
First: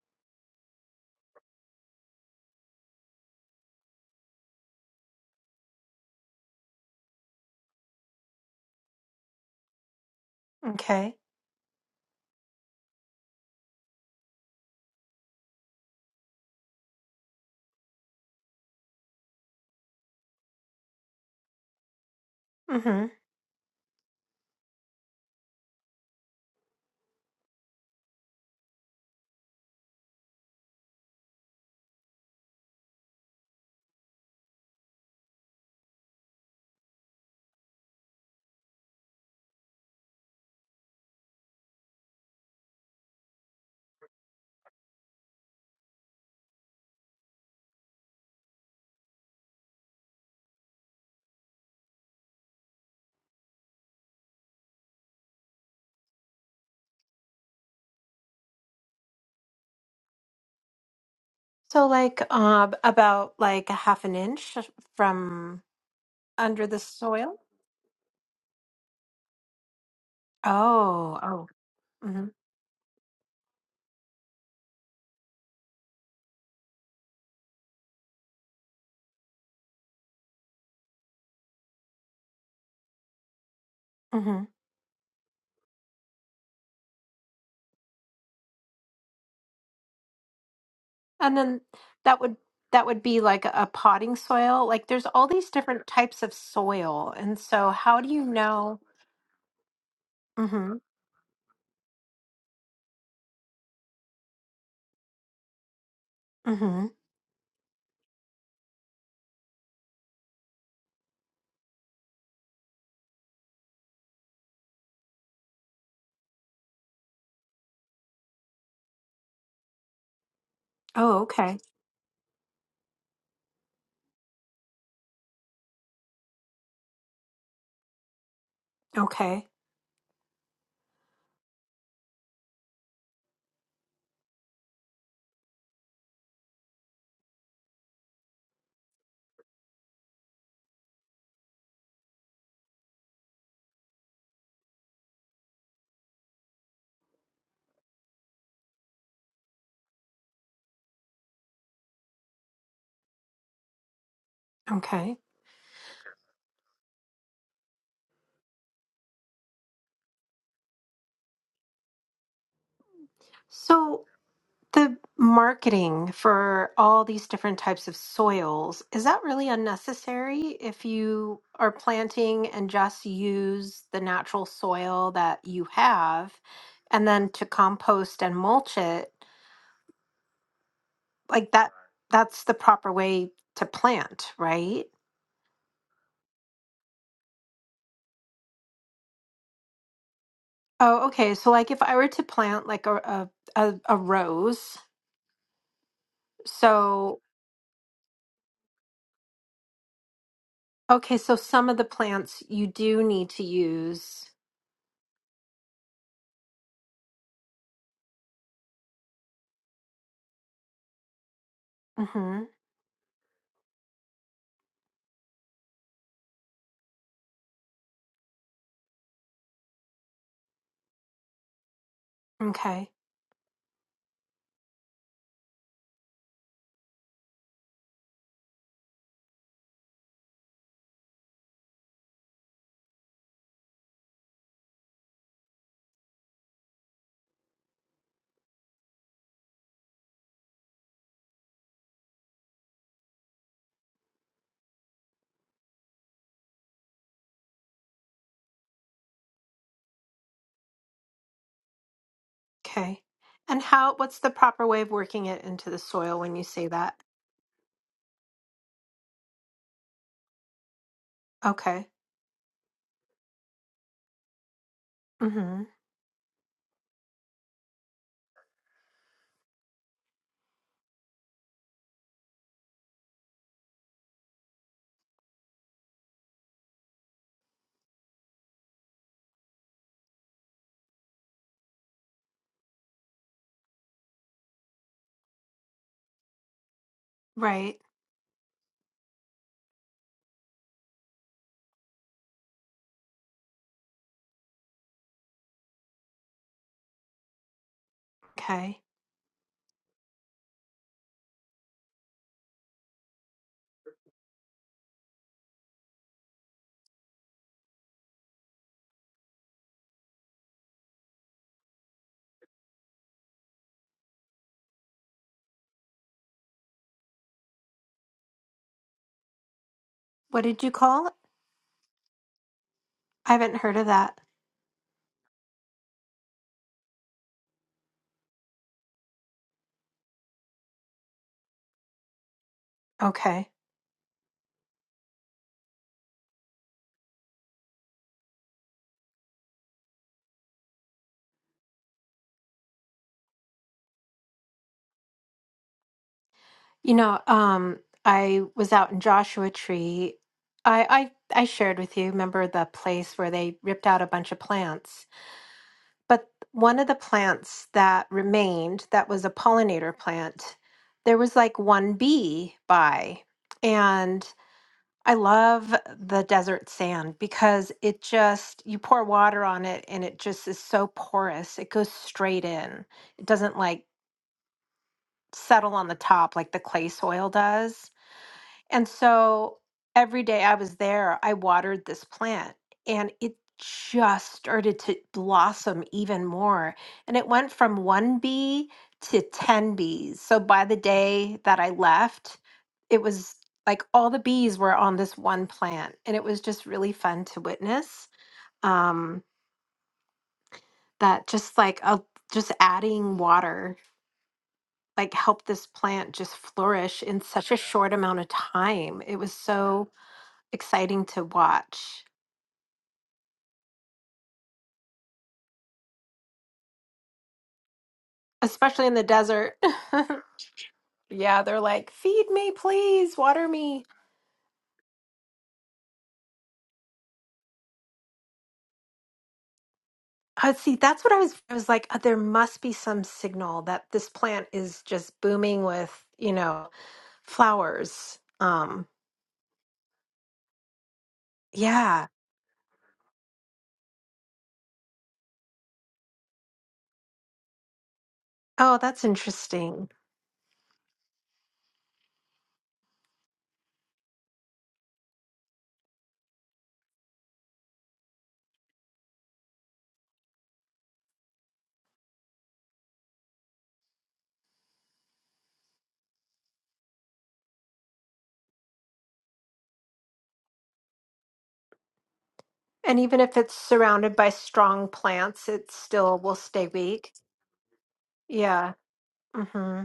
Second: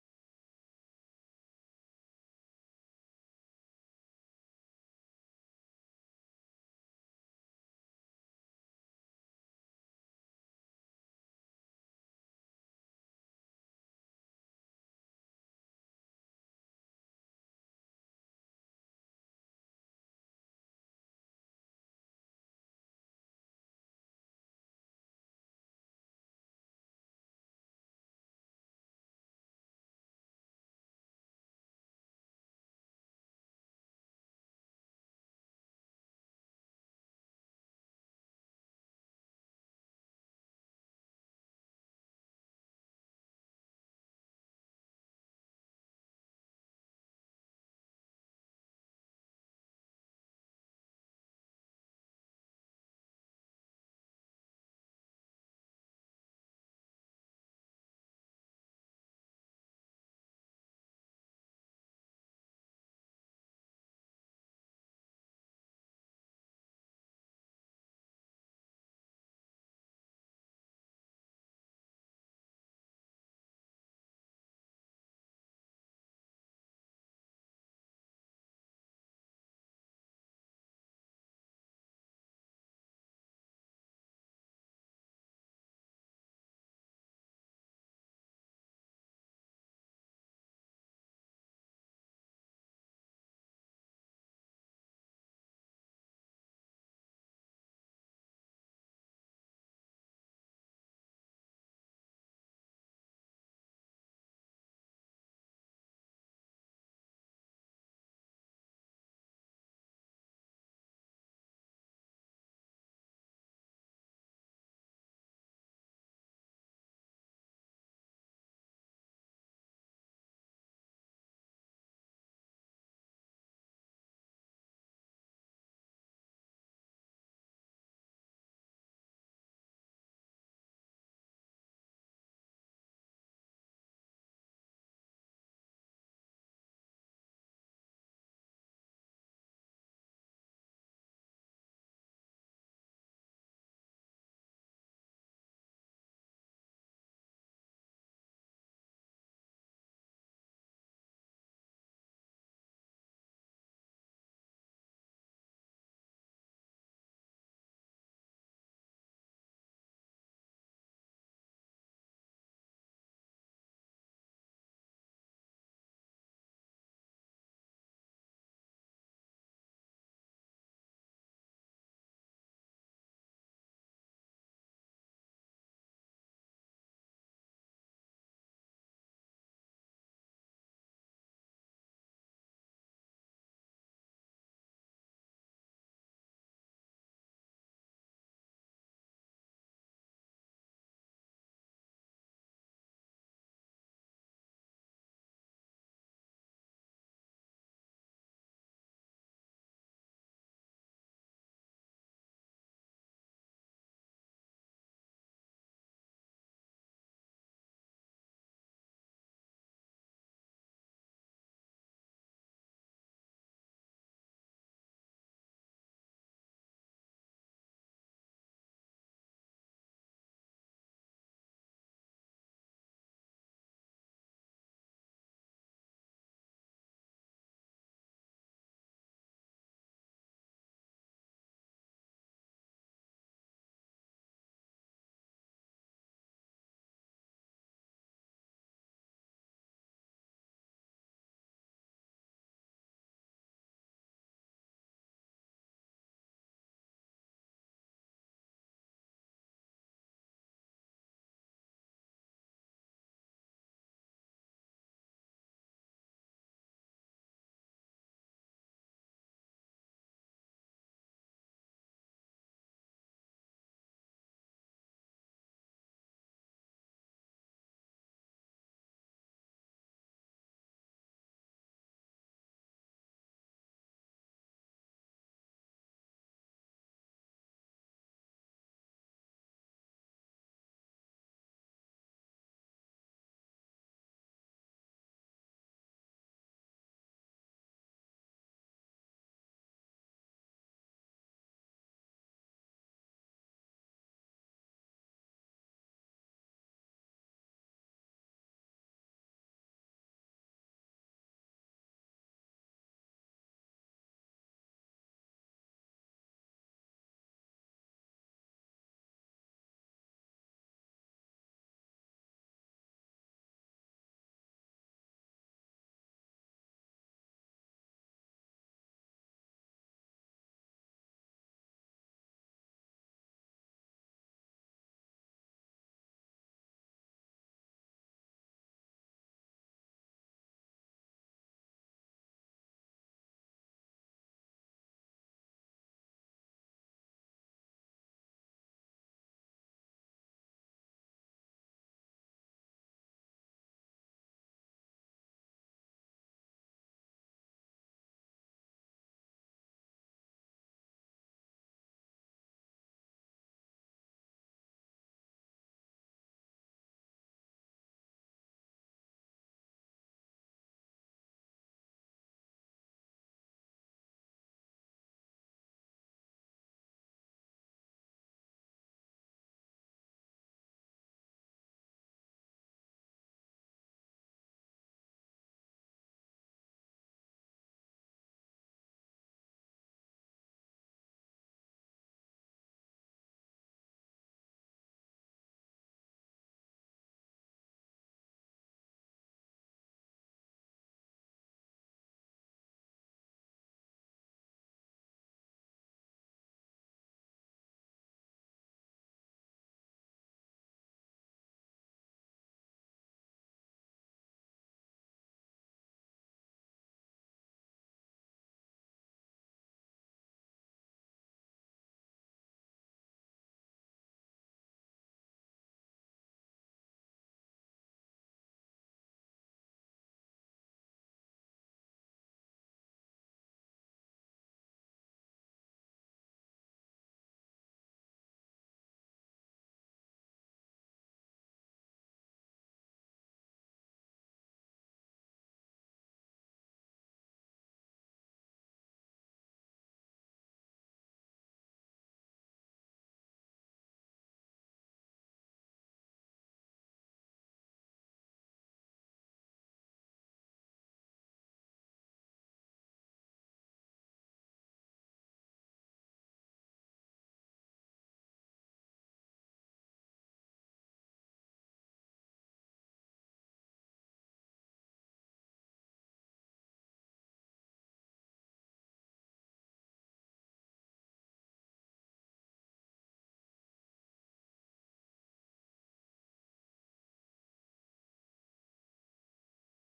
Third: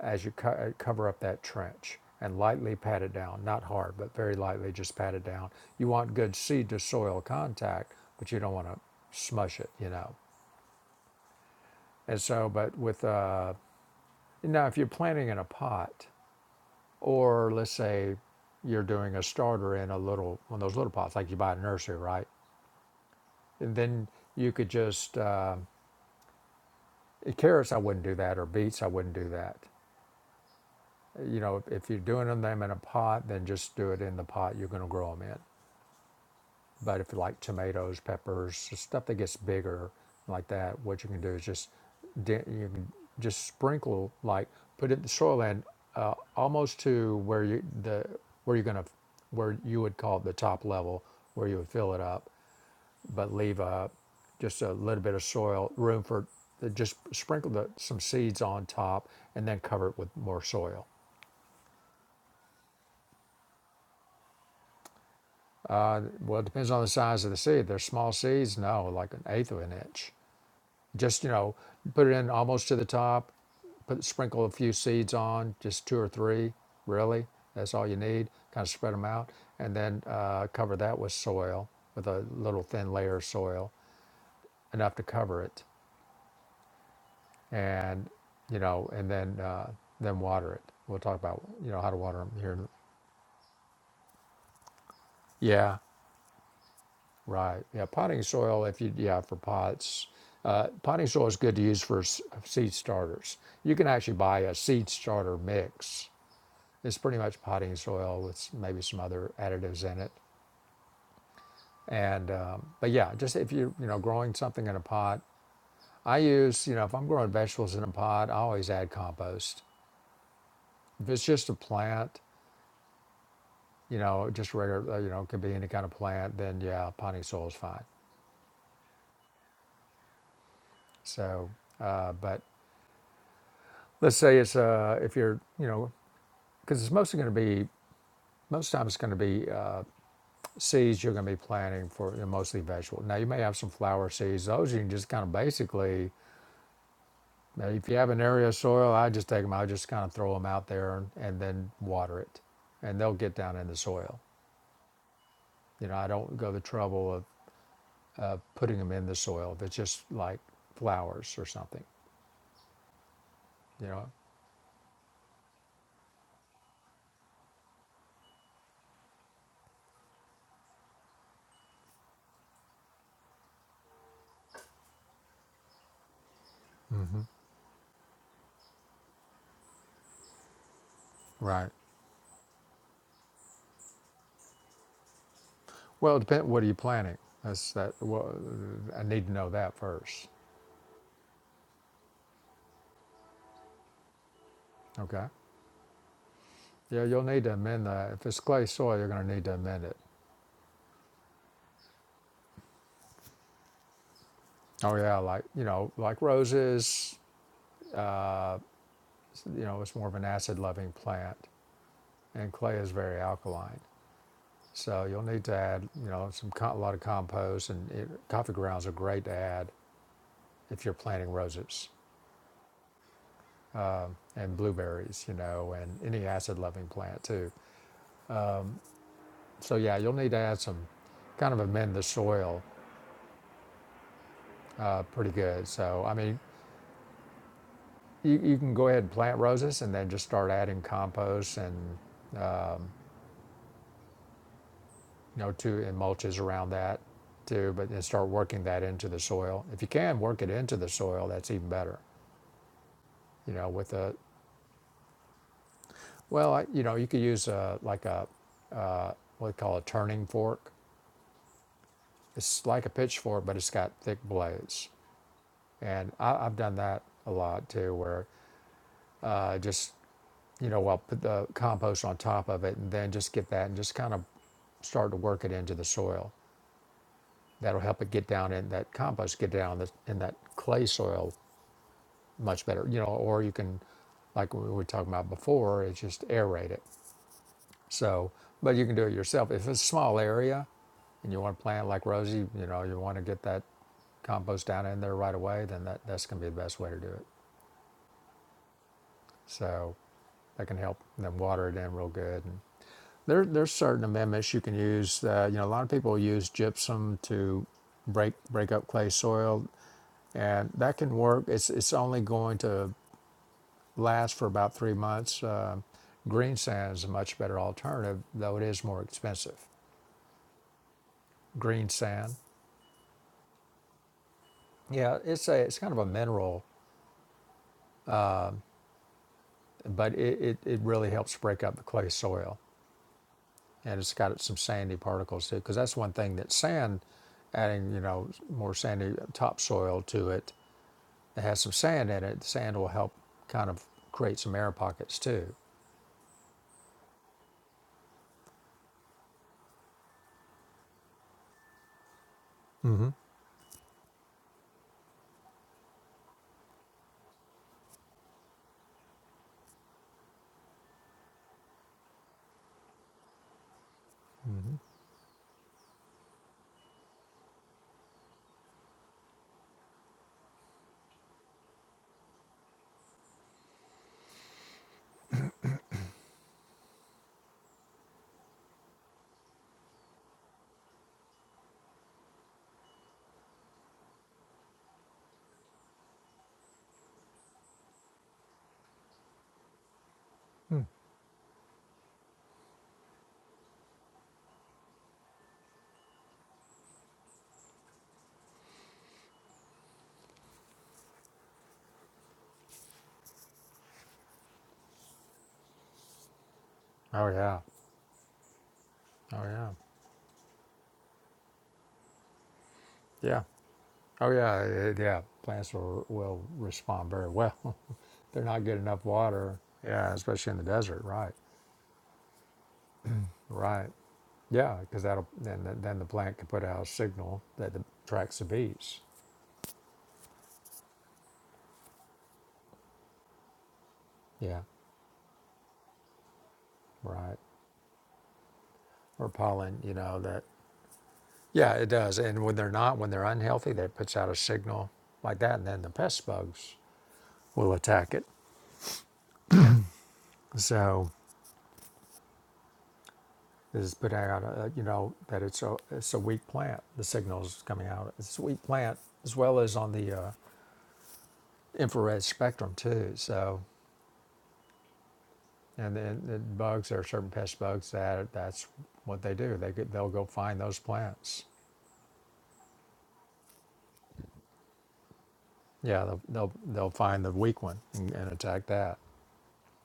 Speaker 1: as you co- uh, cover up that trench and lightly pat it down, not hard, but very lightly, just pat it down. You want good seed to soil contact, but you don't want to smush it, you know.
Speaker 2: Okay.
Speaker 1: And so, but with uh, now if you're planting in a pot Or let's say you're doing a starter in a little one of those little pots, like you buy at a nursery, right?
Speaker 2: hmm
Speaker 1: And then you could just uh, carrots. I wouldn't do that, or beets. I wouldn't do that. You know, if you're doing them in a pot, then just do it in the pot you're going to grow them in. But if you like tomatoes, peppers, stuff that gets bigger like that, what you can do is just you can just sprinkle like put it in the soil and uh, almost to where you the where you're gonna where you would call it the top level where you would fill it up, but leave a just a little bit of soil room for uh, just sprinkle the, some seeds on top and then cover it with more soil.
Speaker 2: So, like, uh, about like a half an inch from
Speaker 1: Uh, well, it
Speaker 2: under
Speaker 1: depends
Speaker 2: the
Speaker 1: on the size of
Speaker 2: soil.
Speaker 1: the seed. If they're small seeds, no, like an eighth of an inch.
Speaker 2: Oh,
Speaker 1: Just you
Speaker 2: oh.
Speaker 1: know, put it
Speaker 2: hmm
Speaker 1: in almost to the top. Put sprinkle a few seeds on, just two or three, really. That's all you need. Kind of spread them out, and then uh, cover that with soil, with a little thin layer of soil,
Speaker 2: hmm
Speaker 1: enough to cover it, and you know, and then uh, then water it. We'll talk
Speaker 2: And
Speaker 1: about
Speaker 2: then
Speaker 1: you know how to water
Speaker 2: that
Speaker 1: them
Speaker 2: would
Speaker 1: here. in-
Speaker 2: that would be like a potting soil. Like, there's all these
Speaker 1: Yeah,
Speaker 2: different types of soil, and
Speaker 1: right.
Speaker 2: so
Speaker 1: Yeah,
Speaker 2: how do
Speaker 1: potting
Speaker 2: you
Speaker 1: soil. If
Speaker 2: know?
Speaker 1: you yeah for pots, uh,
Speaker 2: hmm
Speaker 1: potting soil is good to use for s- seed starters. You can actually buy a seed starter mix
Speaker 2: hmm
Speaker 1: It's pretty much potting soil with maybe some other additives in it. And um, but yeah, just if you are you know growing something in a pot, I use you know if I'm growing vegetables in a pot, I always add compost. If
Speaker 2: Oh,
Speaker 1: it's just a
Speaker 2: okay.
Speaker 1: plant, you know, just regular, uh, you know, it could be any kind of plant, then yeah, potting soil is fine.
Speaker 2: Okay.
Speaker 1: So, uh, but let's say it's uh, if you're you know because it's mostly going to be most times it's going to be uh, seeds you're going to be planting for you know, mostly vegetable. Now you may have some flower seeds; those you can just kind of basically Now, if you have an area of soil, I just take them. I just kind of throw them out there and, and then water it, and they'll get down in the soil.
Speaker 2: Okay.
Speaker 1: You know, I don't go the trouble of, of putting them in the soil. If it's just like flowers or something, you
Speaker 2: So.
Speaker 1: know.
Speaker 2: The marketing for all these different types of soils, is that really unnecessary if you are planting and just use the natural soil that you have and then to compost and mulch it? Like
Speaker 1: Right.
Speaker 2: that that's the proper way to plant, right?
Speaker 1: Well, it depends. What are you planting? That's that. Well, I need to know that first.
Speaker 2: Oh, okay. So like if I were to plant like a a, a, a rose,
Speaker 1: Okay. Yeah,
Speaker 2: so
Speaker 1: you'll need to amend that. If it's clay soil, you're going to need to amend it.
Speaker 2: okay, so some of the plants you do need to use.
Speaker 1: Oh yeah, like you know, like roses. You know, it's more of an acid-loving plant,
Speaker 2: Mhm.
Speaker 1: and clay is very alkaline. So you'll need to add, you know, some a lot of compost and it, coffee grounds are great to add if you're planting roses
Speaker 2: Okay.
Speaker 1: and blueberries, you know, and any acid-loving plant too. So yeah, you'll need to add some, kind of amend the soil uh, pretty good. So I mean, you, you can go ahead and plant roses and then just start adding compost and you know to and mulches around that too, but then start working that into the soil. If you can work it into the soil, that's even better.
Speaker 2: Okay.
Speaker 1: You
Speaker 2: And
Speaker 1: know, with
Speaker 2: how,
Speaker 1: a
Speaker 2: what's the proper way of working it into the soil when you
Speaker 1: Well, I,
Speaker 2: say
Speaker 1: you
Speaker 2: that?
Speaker 1: know, you could use a, like a, uh, what we call a turning fork.
Speaker 2: Okay.
Speaker 1: It's like a pitchfork, but it's got thick blades.
Speaker 2: Mm-hmm.
Speaker 1: And I, I've done that a lot too, where uh, just, you know, I'll put the compost on top of it and then just get that and just kind of start to work it into the soil. That'll help it get down in that compost, get down the, in that clay soil much better, you know, or you can, like we were talking about before, it's just aerate it
Speaker 2: Right.
Speaker 1: So, but you can do it yourself. If it's a small area and you want to plant like Rosie, you know, you want to get that compost down in there right away, then that, that's going to be the best way to do it.
Speaker 2: Okay.
Speaker 1: So that can help them water it in real good. And there, there's certain amendments you can use. Uh, you know, a lot of people use gypsum to break break up clay soil, and that can work. It's it's only going to last for about three months. Uh, green sand is a much better alternative, though it is more expensive.
Speaker 2: What did you call it?
Speaker 1: Green sand
Speaker 2: I haven't heard of that.
Speaker 1: Yeah, it's a it's kind of a mineral, but it, it, it really helps break up the clay soil,
Speaker 2: Okay.
Speaker 1: and it's got some sandy particles too. Because that's one thing that sand, adding you know more sandy topsoil to it that has some sand in it, the sand will help kind of create some air pockets too.
Speaker 2: You know, um, I was out in Joshua Tree. I, I, I shared with you, remember the
Speaker 1: Mm-hmm.
Speaker 2: place where they ripped out a bunch of plants? But one of the plants that remained, that was a pollinator plant, there was like one bee by. and. I love the desert sand because it just, you pour water on it and it just is so porous. It goes straight in. It doesn't like settle on the top like the clay soil does. And so every day I was there, I watered this plant and it just started to blossom even more. And it went from one bee to 10 bees. So by the day that I left, it was like all the bees were on this one plant. And it was just really fun to witness um, that just like a, just adding water like helped this plant just flourish in
Speaker 1: Oh
Speaker 2: such a
Speaker 1: yeah,
Speaker 2: short amount of time. It was
Speaker 1: oh yeah,
Speaker 2: so exciting to watch,
Speaker 1: yeah, oh yeah, eh, yeah. Plants will will respond very well. They're not getting
Speaker 2: especially in the
Speaker 1: enough
Speaker 2: desert.
Speaker 1: water. Yeah, especially in the desert, right?
Speaker 2: yeah, they're like, feed me, please, water me.
Speaker 1: Right. Yeah, because that'll then the, then the plant can put out a signal that the, attracts the bees.
Speaker 2: Uh, see, that's what I was. I was like, "Uh, there must be some signal that this plant
Speaker 1: Yeah.
Speaker 2: is just booming with, you know,
Speaker 1: Right.
Speaker 2: flowers. Um,
Speaker 1: Or pollen. You know that. Yeah, it
Speaker 2: yeah.
Speaker 1: does. And when they're not, when they're unhealthy, that puts out a signal like that, and then the pest bugs will attack it.
Speaker 2: Oh, that's interesting.
Speaker 1: So this is putting out, a, you know, that it's a it's a weak plant. The signal is coming out. It's a weak plant as well as on the uh, infrared spectrum too. So And then the bugs, there are certain pest bugs that that's what they do. They go- they'll go find those plants.
Speaker 2: And even if it's surrounded by strong plants, it
Speaker 1: Yeah,
Speaker 2: still
Speaker 1: they'll
Speaker 2: will
Speaker 1: they'll,
Speaker 2: stay
Speaker 1: they'll
Speaker 2: weak.
Speaker 1: find the weak one and, and attack
Speaker 2: Yeah.
Speaker 1: that.
Speaker 2: Mm-hmm.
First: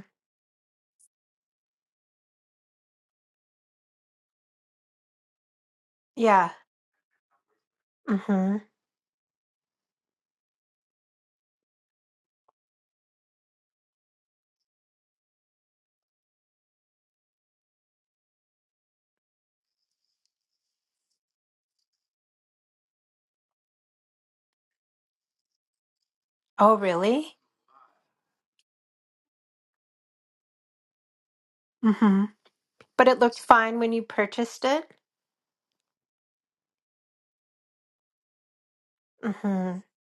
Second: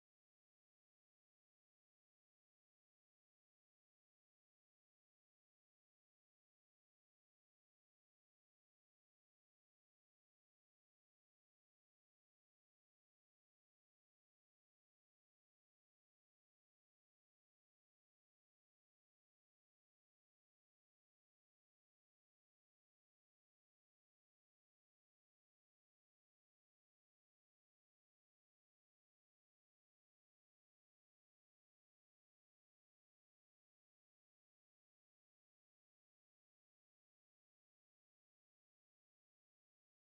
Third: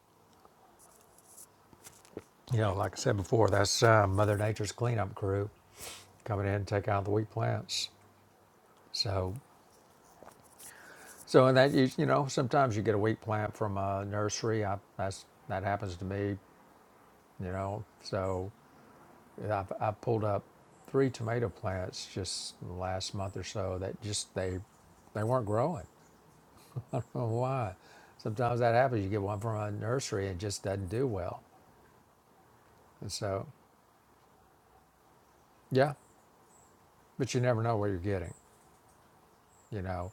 Speaker 1: You know, like I said before, that's uh, Mother Nature's cleanup crew coming
Speaker 2: Yeah.
Speaker 1: in and take out the weak plants.
Speaker 2: Mm-hmm.
Speaker 1: So so in that you you know sometimes you get a weak plant from a nursery. I that's that happens to me. You know, so I I pulled up three tomato plants just last month or so that just they they weren't growing
Speaker 2: Oh,
Speaker 1: Oh,
Speaker 2: really?
Speaker 1: why? Sometimes that happens. You get one from a nursery and it just doesn't do well.
Speaker 2: Mm-hmm. But
Speaker 1: And
Speaker 2: it looked
Speaker 1: so,
Speaker 2: fine when you purchased it.
Speaker 1: yeah, but you never know what you're getting.
Speaker 2: Mm-hmm.
Speaker 1: You know,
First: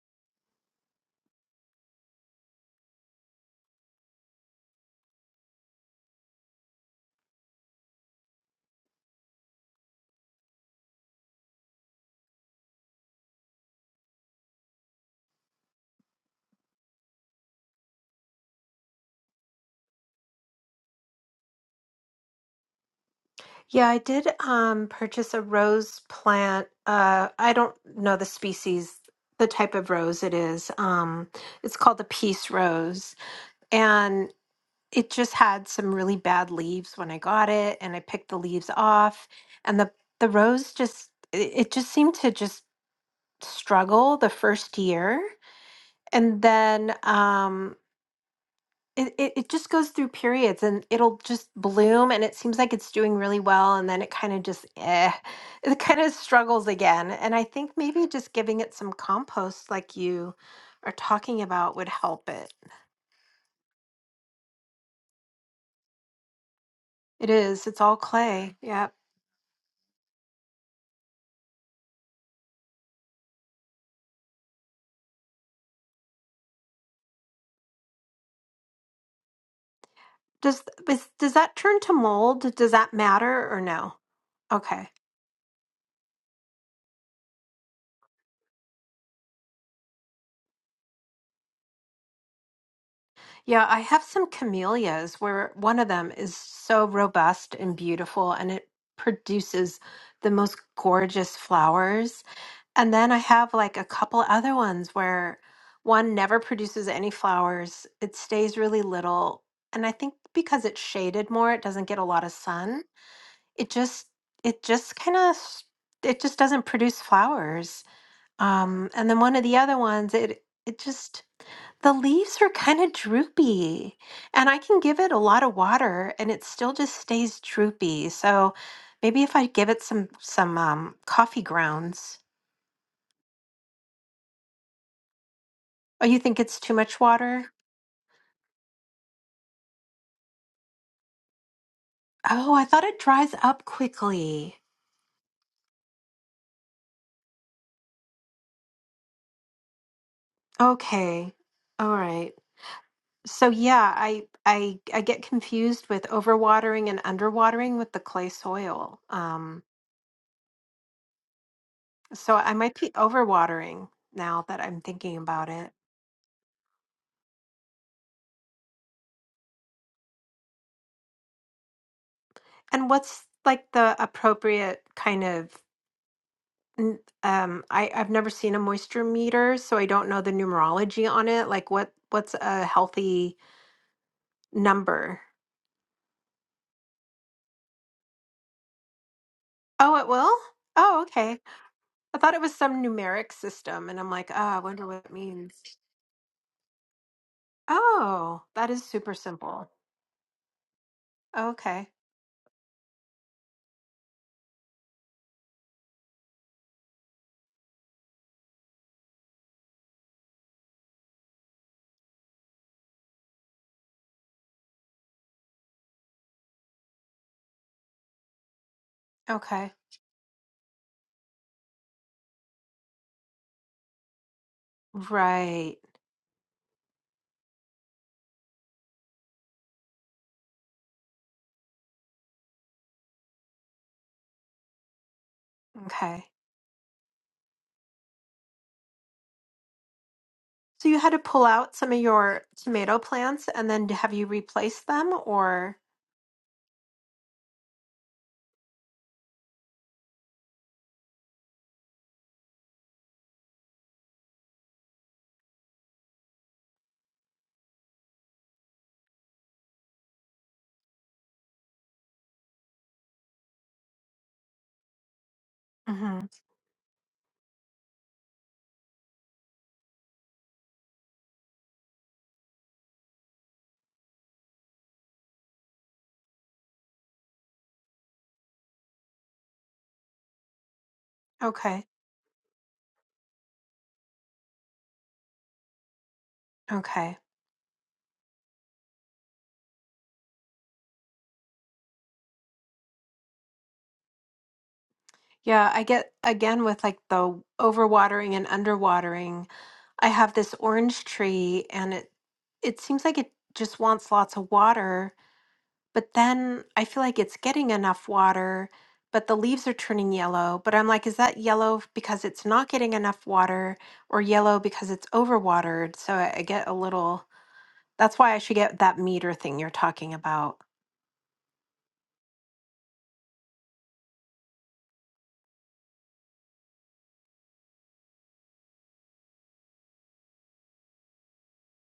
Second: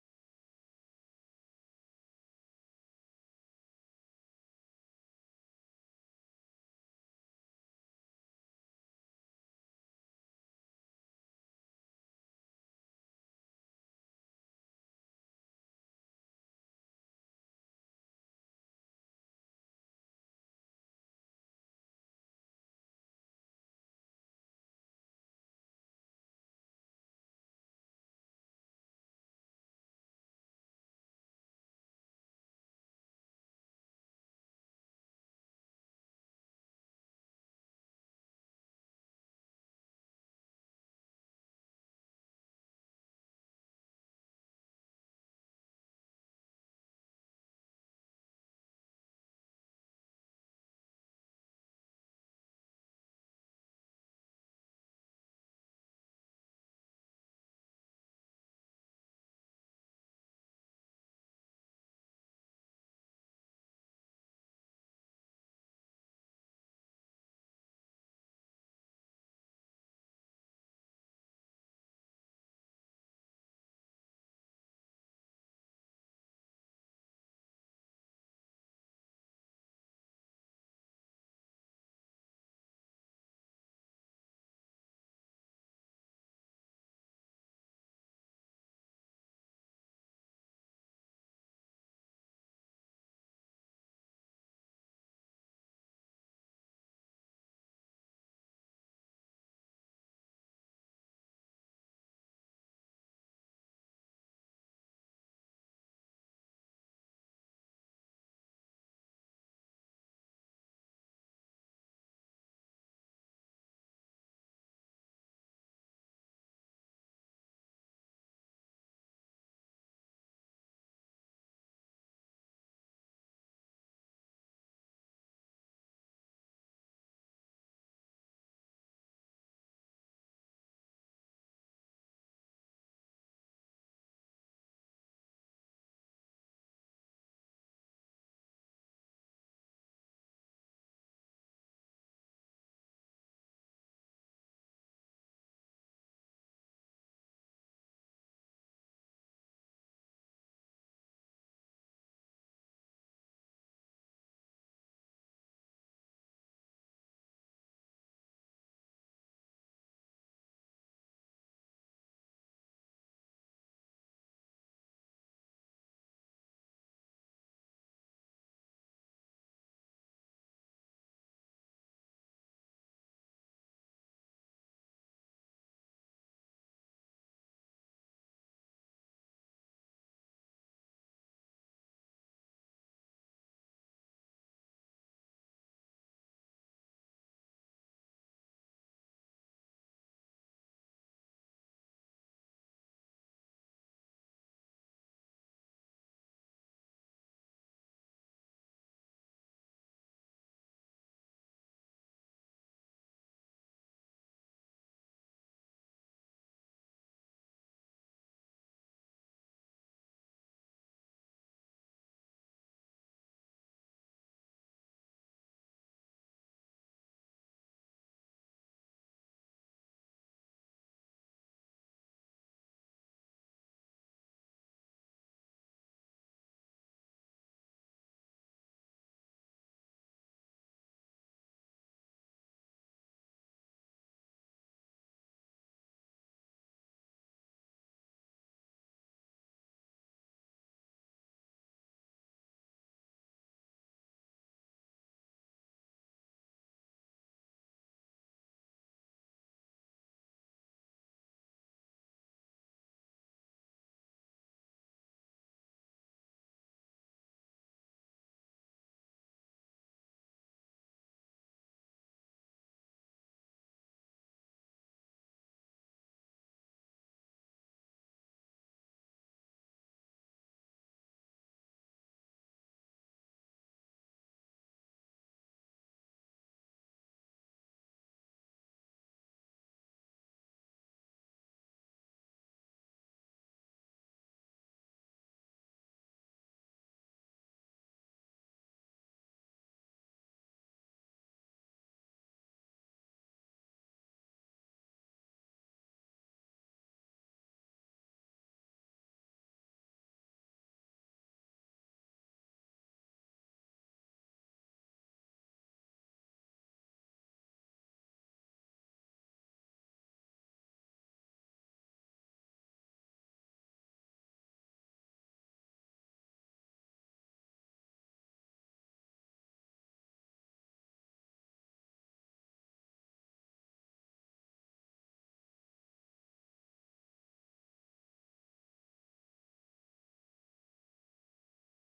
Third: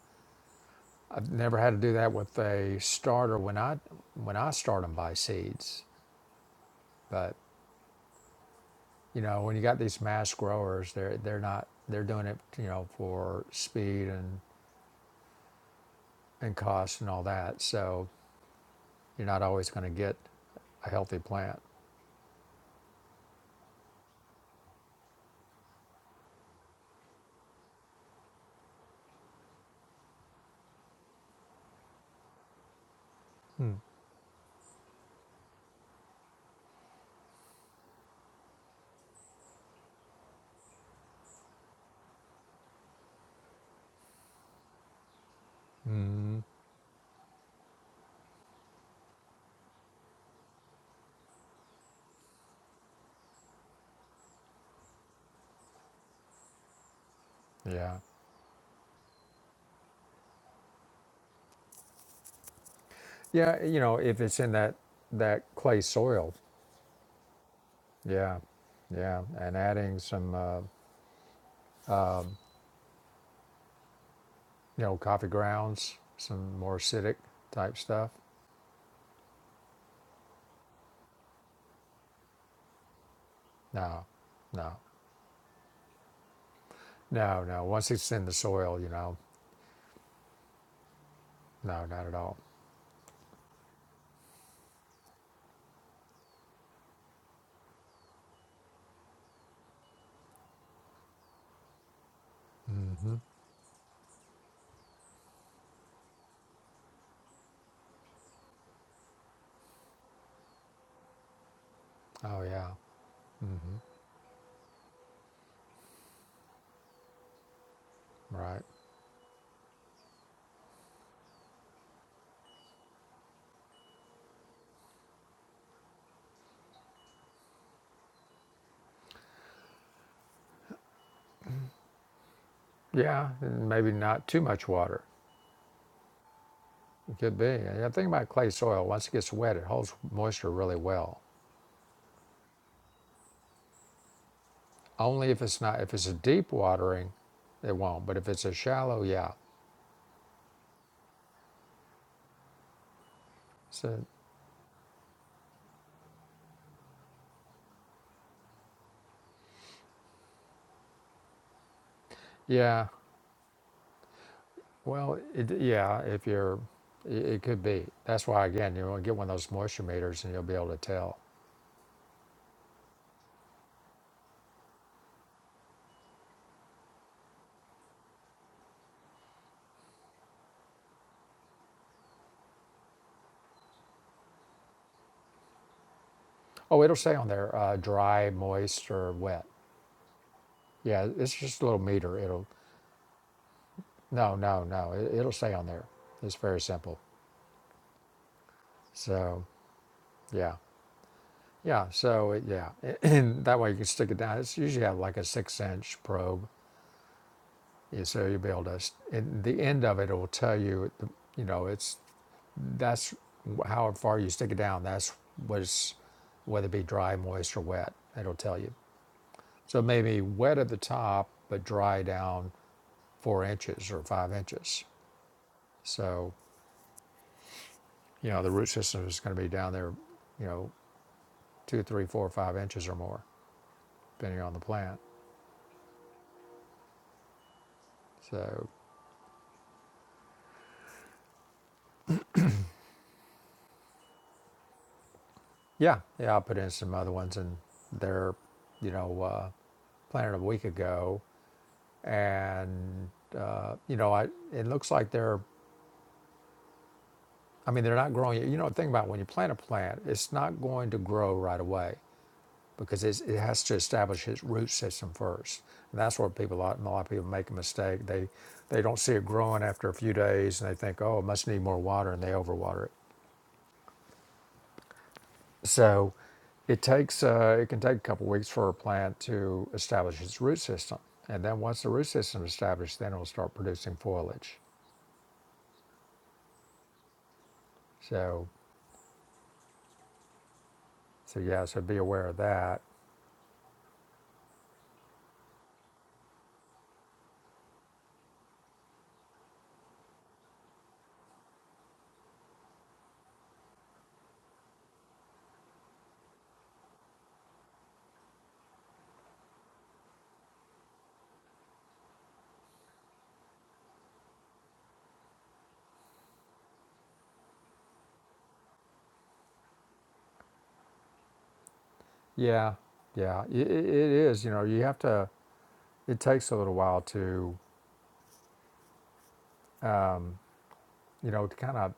Speaker 1: I've never had to do that with a starter when I when I start them by seeds. But you know, when you got these mass growers, they're they're not they're doing it you know for speed and and cost and all that. So you're not always going to get a healthy plant.
Speaker 2: Yeah, I did um purchase a rose plant. Uh I don't know the species, the type of rose it is. Um it's called the peace rose and it just had some really bad leaves when I got it and I picked the leaves off and the the rose just it it just seemed to just struggle the first year and then um it, it, it just goes through periods and it'll just bloom and it seems like it's doing really well and then it kind of just eh, it kind of struggles again and i think
Speaker 1: Yeah.
Speaker 2: maybe just giving it some compost like you are talking about would help it
Speaker 1: Yeah, you know, if it's in that that clay soil,
Speaker 2: it is it's all
Speaker 1: Yeah,
Speaker 2: clay yeah
Speaker 1: yeah, and adding some, uh, you know, coffee grounds, some more acidic type stuff.
Speaker 2: does is, does that turn to mold does that matter or no
Speaker 1: No, no,
Speaker 2: okay
Speaker 1: no, no. Once it's in the soil, you know, no, not at all.
Speaker 2: yeah i have some camellias where one of them is so robust and beautiful and it produces the most gorgeous flowers And then
Speaker 1: hmm
Speaker 2: I have like a couple other ones where one never produces any flowers, it stays really little. And I think because it's shaded more, it doesn't get a lot of
Speaker 1: Oh yeah,
Speaker 2: sun. It
Speaker 1: hmm
Speaker 2: just it just kind of it just doesn't produce flowers.
Speaker 1: right.
Speaker 2: Um and then one of the other ones it it just the leaves are kind of droopy. And I can give it a lot of water and it still just stays droopy. So maybe if I give it some some um coffee grounds
Speaker 1: Yeah, and maybe not too much water.
Speaker 2: Oh, you think it's too much
Speaker 1: It could be.
Speaker 2: water?
Speaker 1: And the thing about clay soil, once it gets wet, it holds moisture really well.
Speaker 2: Oh, I thought it dries up quickly.
Speaker 1: Only if it's not if it's a deep watering, it won't. But if it's a shallow, yeah.
Speaker 2: Okay. All right. So yeah,
Speaker 1: So
Speaker 2: I I I get confused with overwatering and underwatering with the clay soil. Um so I might
Speaker 1: yeah,
Speaker 2: be overwatering now that I'm thinking
Speaker 1: Well,
Speaker 2: about
Speaker 1: it,
Speaker 2: it.
Speaker 1: yeah, if you're, it, it could be. That's why, again, you want to get one of those moisture meters and you'll be able to tell.
Speaker 2: And what's like the appropriate kind of n- um I I've never seen a moisture meter, so I don't know the numerology on it. Like what what's a healthy number?
Speaker 1: Oh, it'll say on there uh, dry, moist, or wet.
Speaker 2: Oh, it will? Oh,
Speaker 1: Yeah,
Speaker 2: okay.
Speaker 1: it's just a little meter.
Speaker 2: I thought it
Speaker 1: It'll,
Speaker 2: was some numeric system, and I'm like,
Speaker 1: no,
Speaker 2: ah, I
Speaker 1: no,
Speaker 2: wonder
Speaker 1: no,
Speaker 2: what it
Speaker 1: it, it'll
Speaker 2: means.
Speaker 1: say on there. It's very simple.
Speaker 2: Oh, that is super
Speaker 1: So,
Speaker 2: simple.
Speaker 1: yeah, yeah,
Speaker 2: Okay.
Speaker 1: so, it, yeah. And that way you can stick it down. It's usually have like a six inch probe. Yeah, so you'll be able to, s- and the end of it will tell you, the- you know, it's That's how far you stick it down. That's was whether it be dry, moist, or wet. It'll tell you.
Speaker 2: Okay.
Speaker 1: So maybe wet at the top, but dry down four inches or five inches.
Speaker 2: Right.
Speaker 1: So you know the root system is going to be down there, you know, two, three, four, five inches or more, depending on the plant.
Speaker 2: Okay.
Speaker 1: So
Speaker 2: So you had to pull out some of your tomato plants and then d- have you replaced them or
Speaker 1: yeah, yeah, I put in some other ones, and they're, you know, uh, planted a week ago, and uh, you know, I it looks like they're I mean, they're not growing. You know, think about when you plant a plant, it's not going to grow right away because it's, it has to establish its root system first. And that's where
Speaker 2: Mhm.
Speaker 1: people, a lot, a lot of people make a mistake. They, they don't see it growing after a few days and they think, oh, it must need more water and they overwater it. So it takes, uh, it can take a couple weeks for a plant to establish its root system. And then once
Speaker 2: Okay.
Speaker 1: the root system is established, then it'll start producing foliage.
Speaker 2: Okay.
Speaker 1: So, so yeah, so be aware of that.
Speaker 2: Yeah, I get again with like the overwatering and underwatering. I have this orange tree and it it seems like it just wants lots of water but then I feel like it's getting enough water, but the leaves are turning yellow. But I'm like, is that yellow f- because it's not getting enough water or yellow because it's overwatered? So I, I get a little, that's why I should get that meter thing you're talking about.
Speaker 1: Yeah, yeah, it, it is. You know, you have to. It takes a little while to, you know, to kind of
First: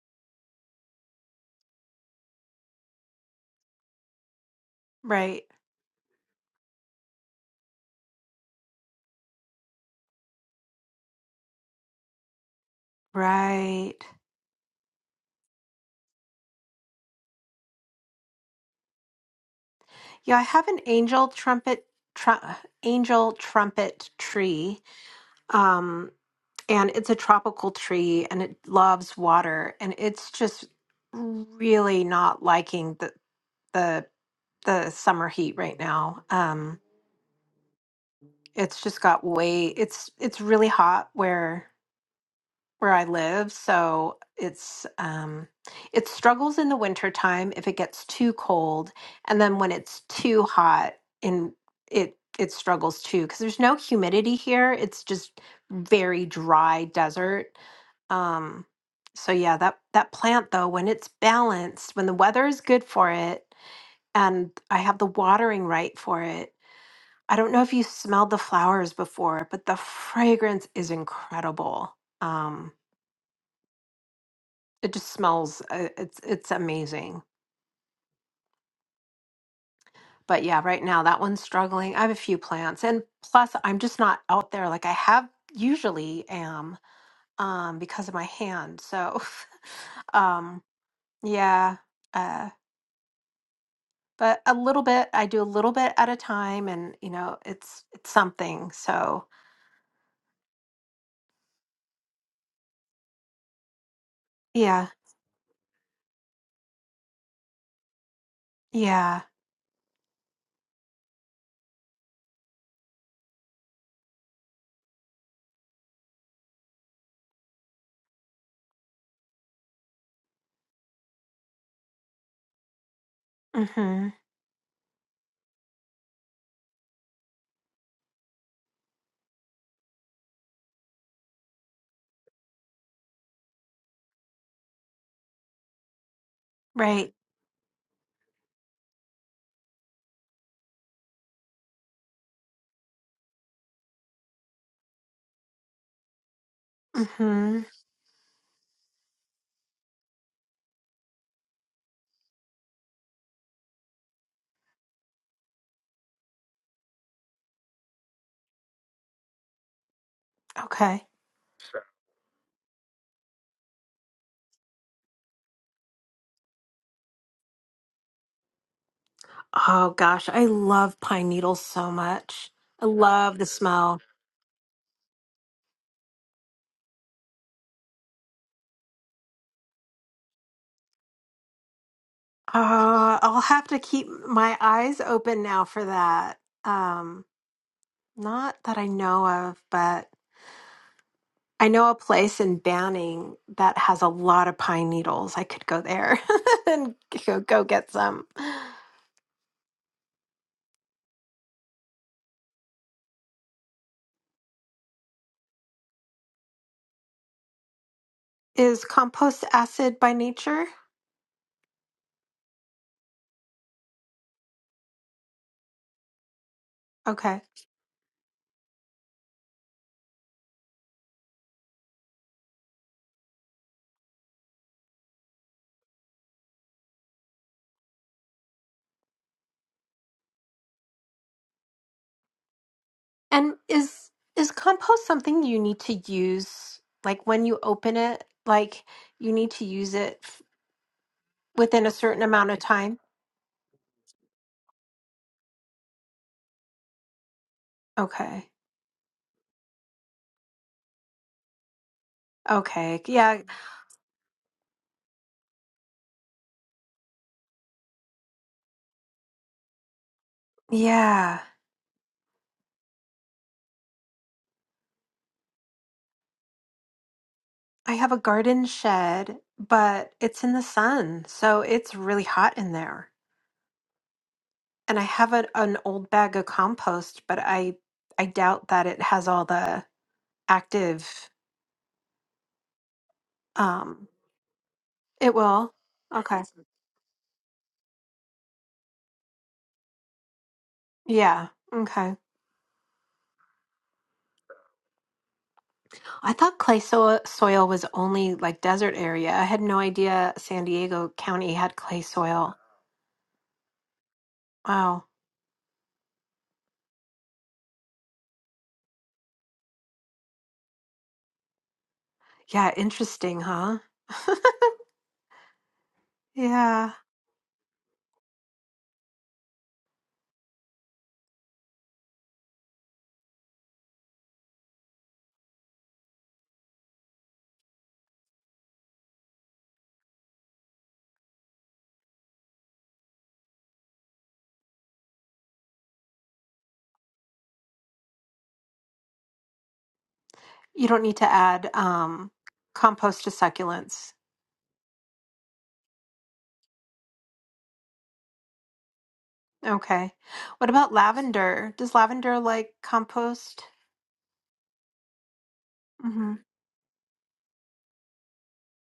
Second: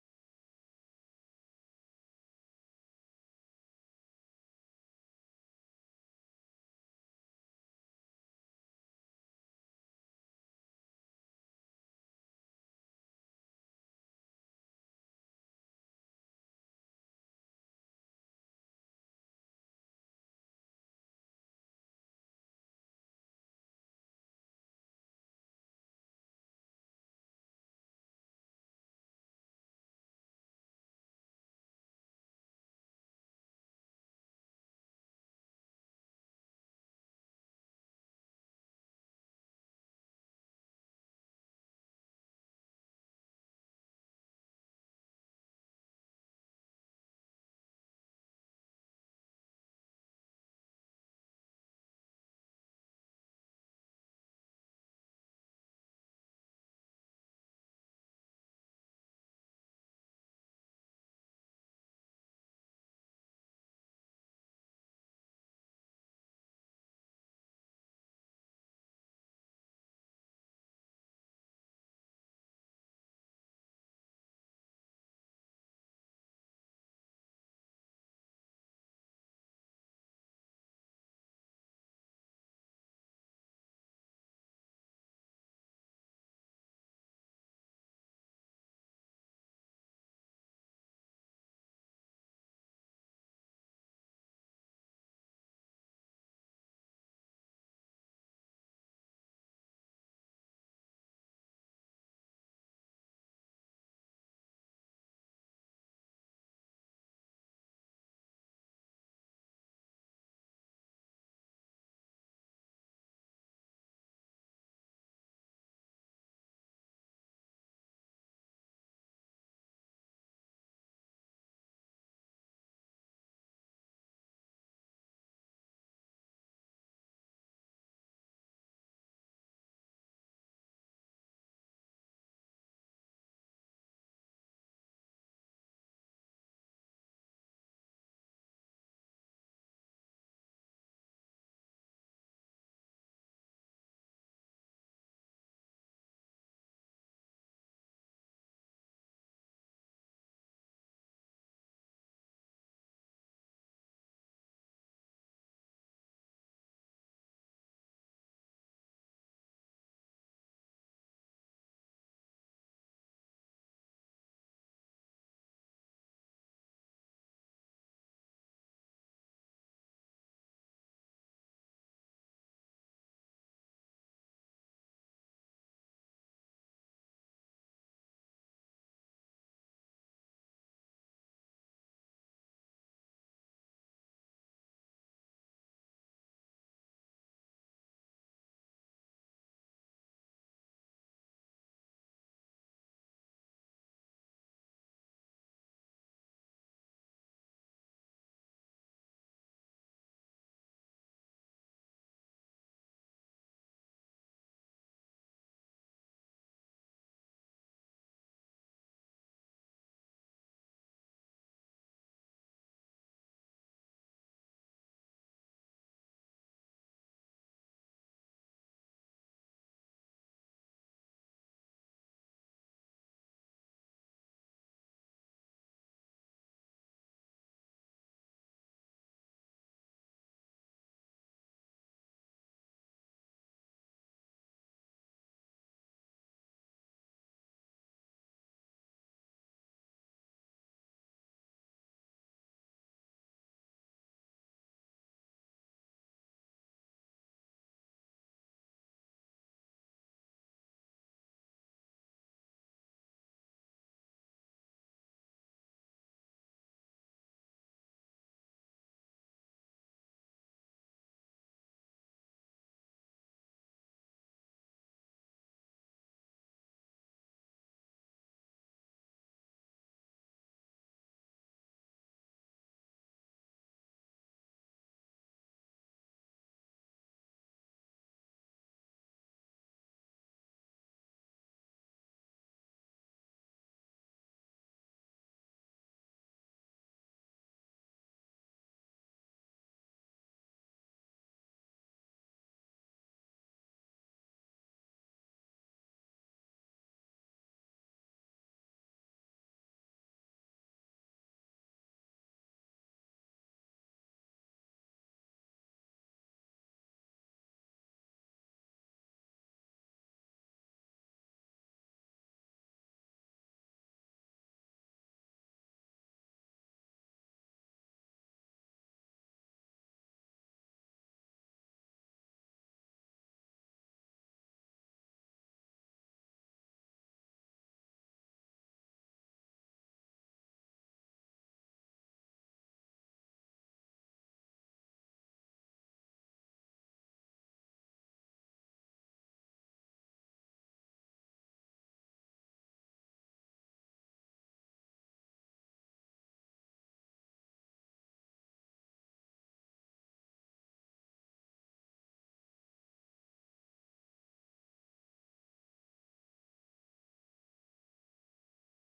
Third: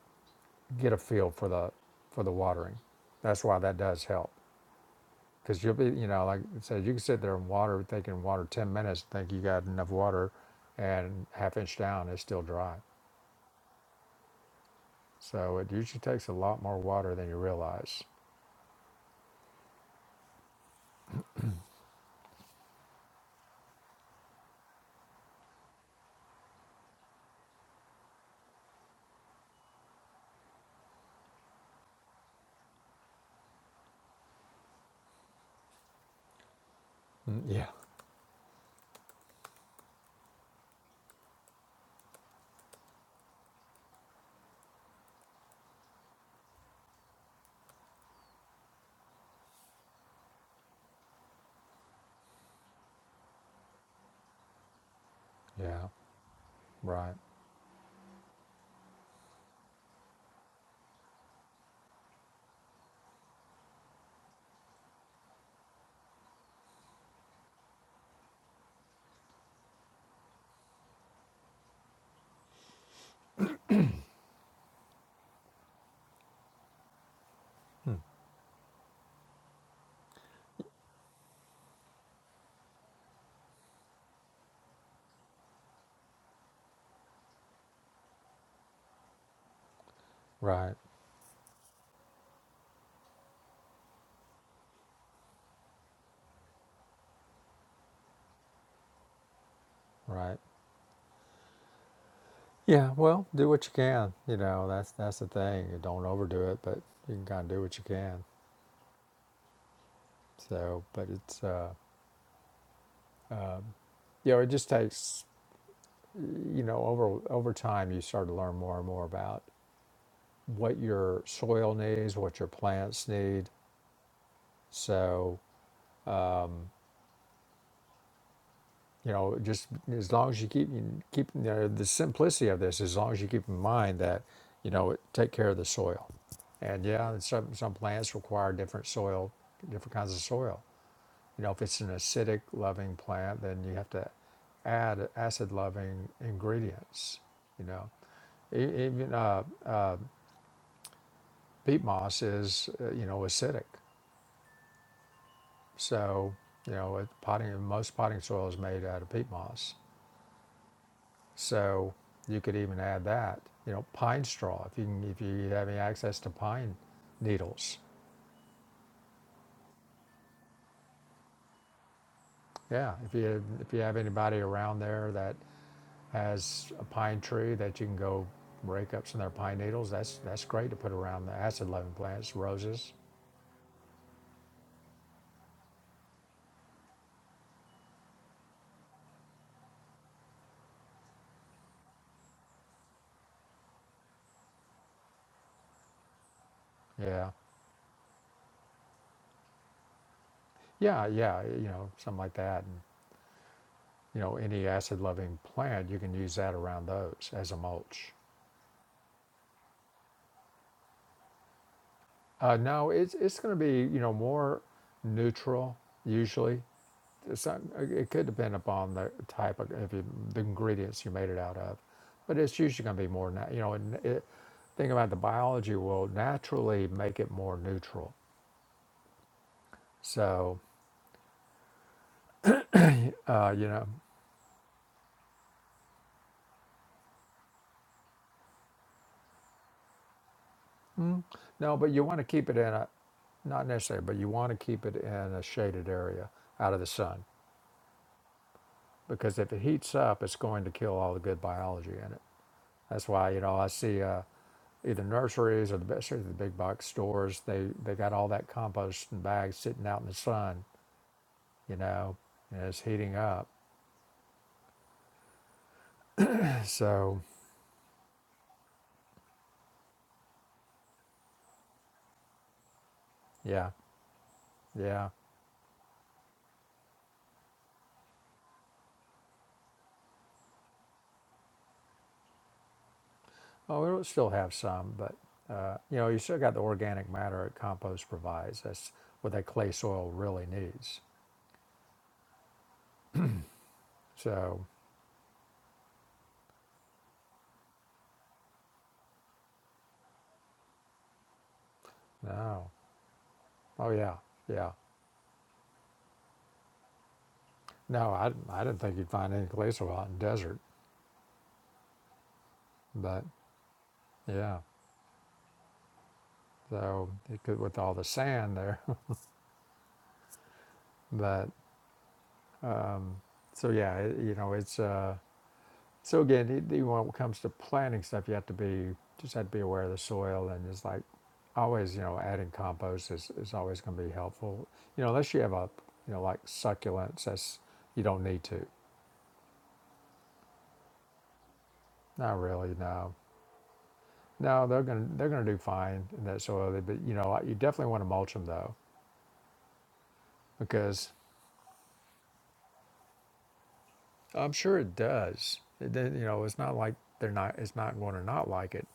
Speaker 1: get a feel for the for the watering. That's why that does help
Speaker 2: Right.
Speaker 1: because you'll be, you know, like I said, you can sit there and water, thinking water ten minutes, think you got enough water, and half inch down it's still dry.
Speaker 2: Right.
Speaker 1: So it usually takes a lot more water than you realize.
Speaker 2: Yeah, I have an angel trumpet, tr- angel trumpet tree. Um, and it's a tropical tree and it loves water and it's just really not liking the. the the summer heat right now. Um,
Speaker 1: Mm, Yeah,
Speaker 2: it's just got way it's it's really hot where where I live, so it's um it struggles in the winter time if it gets too cold, and then when it's too hot in it it struggles too because there's no humidity here. It's just
Speaker 1: yeah,
Speaker 2: very dry
Speaker 1: right,
Speaker 2: desert. Um so yeah, that that plant though when it's balanced, when the weather is good for it, and I have the watering right for it. I don't know if you smelled the flowers before, but the fragrance is incredible. Um, it just smells uh, it's it's amazing. But yeah, right now that one's struggling. I have a few plants, and plus I'm just not out there like I have usually am um, because of my hand. So um,
Speaker 1: right,
Speaker 2: yeah, uh, but a little bit I do a little bit at a time, and you know it's it's something. So
Speaker 1: right. Yeah, well, do what you can. You know,
Speaker 2: yeah,
Speaker 1: that's that's the thing. You don't overdo it, but you can kind of do what you can.
Speaker 2: yeah.
Speaker 1: So, but it's uh, you know, it just takes you know over over time you start to learn more and more about what your soil needs, what your plants need.
Speaker 2: Mm-hmm.
Speaker 1: So, you know, just as long as you keep you keep you know, the simplicity of this, as long as you keep in mind that you know take care of the soil. And
Speaker 2: Right.
Speaker 1: yeah, some some plants require different soil, different kinds of soil You know, if it's an acidic loving plant, then you have to add acid loving ingredients.
Speaker 2: Mm-hmm.
Speaker 1: You know, E- even uh, peat moss is, uh, you know, acidic. So, you know, it- potting, most potting soil is made out of peat moss.
Speaker 2: Okay.
Speaker 1: So you could even add that. You know, pine straw. If you can, if you have any access to pine needles,
Speaker 2: Oh gosh, I love pine needles so much. I
Speaker 1: yeah. If
Speaker 2: love
Speaker 1: you
Speaker 2: the
Speaker 1: if you have
Speaker 2: smell.
Speaker 1: anybody around there that has a pine tree that you can go rake up some of their pine needles. That's that's great to put around the acid loving plants, roses.
Speaker 2: Uh, I'll have to keep my eyes open now for that. Um, not that I know of, but I know a place in Banning that has a lot of pine needles. I could go there and
Speaker 1: Yeah,
Speaker 2: go, go get some.
Speaker 1: yeah, yeah. You know, something like that. And, you know, any acid loving plant, you can use that around those as a mulch.
Speaker 2: Is compost acid by nature?
Speaker 1: Uh, no, it's it's going to be you know more neutral usually.
Speaker 2: Okay.
Speaker 1: some, it could depend upon the type of if you, the ingredients you made it out of, but it's usually going to be more. Na- you know, and it, think about the biology will naturally make it more neutral. So uh,
Speaker 2: And
Speaker 1: you know,
Speaker 2: is is compost something you need to use like when you open it, like you need to use it f-
Speaker 1: mm, no,
Speaker 2: within
Speaker 1: but
Speaker 2: a
Speaker 1: you want
Speaker 2: certain
Speaker 1: to keep
Speaker 2: amount
Speaker 1: it
Speaker 2: of
Speaker 1: in a
Speaker 2: time?
Speaker 1: not necessarily, but you want to keep it in a shaded area out of the sun
Speaker 2: Okay.
Speaker 1: because if it heats up, it's going to kill all the good biology in it.
Speaker 2: Okay.
Speaker 1: That's why you
Speaker 2: Yeah.
Speaker 1: know I see. Uh, either nurseries or the especially the big box stores. They they got all that compost in bags sitting out in the sun,
Speaker 2: Yeah.
Speaker 1: you know, and it's heating up. So
Speaker 2: I have a garden shed, but it's in the sun, so it's really hot in there.
Speaker 1: yeah,
Speaker 2: And I
Speaker 1: yeah.
Speaker 2: have a, an old bag of compost, but I I doubt that it has all the active
Speaker 1: Oh, we'll
Speaker 2: um
Speaker 1: still have some, but
Speaker 2: it will.
Speaker 1: uh, you know, you still
Speaker 2: Okay.
Speaker 1: got the organic matter that compost provides. That's what that clay soil really needs.
Speaker 2: Yeah. Okay.
Speaker 1: So
Speaker 2: I thought clay so- soil was only like desert area. I had no idea San Diego County had clay soil.
Speaker 1: no, oh yeah, yeah.
Speaker 2: Wow.
Speaker 1: No, I I didn't think you'd find any clay soil out in the desert,
Speaker 2: Yeah,
Speaker 1: but
Speaker 2: interesting, huh?
Speaker 1: yeah.
Speaker 2: Yeah.
Speaker 1: So it could with all the sand there, but So yeah, it, you know, it's uh, so again, it, even when it comes to planting stuff, you have to be just have to be aware of the soil and it's like always, you know, adding compost is, is always going to be helpful. You know, unless you have a you know like succulents, that's you don't need to.
Speaker 2: You don't need to add um,
Speaker 1: Not really, no,
Speaker 2: compost to succulents.
Speaker 1: no, they're gonna they're gonna do fine in that soil. But you know, like, you definitely want to mulch them though,
Speaker 2: Okay. What about
Speaker 1: because
Speaker 2: lavender? Does lavender like compost?
Speaker 1: I'm sure it does. It, did- you
Speaker 2: Mm-hmm.
Speaker 1: know, it's not like they're not. It's not going to not like it.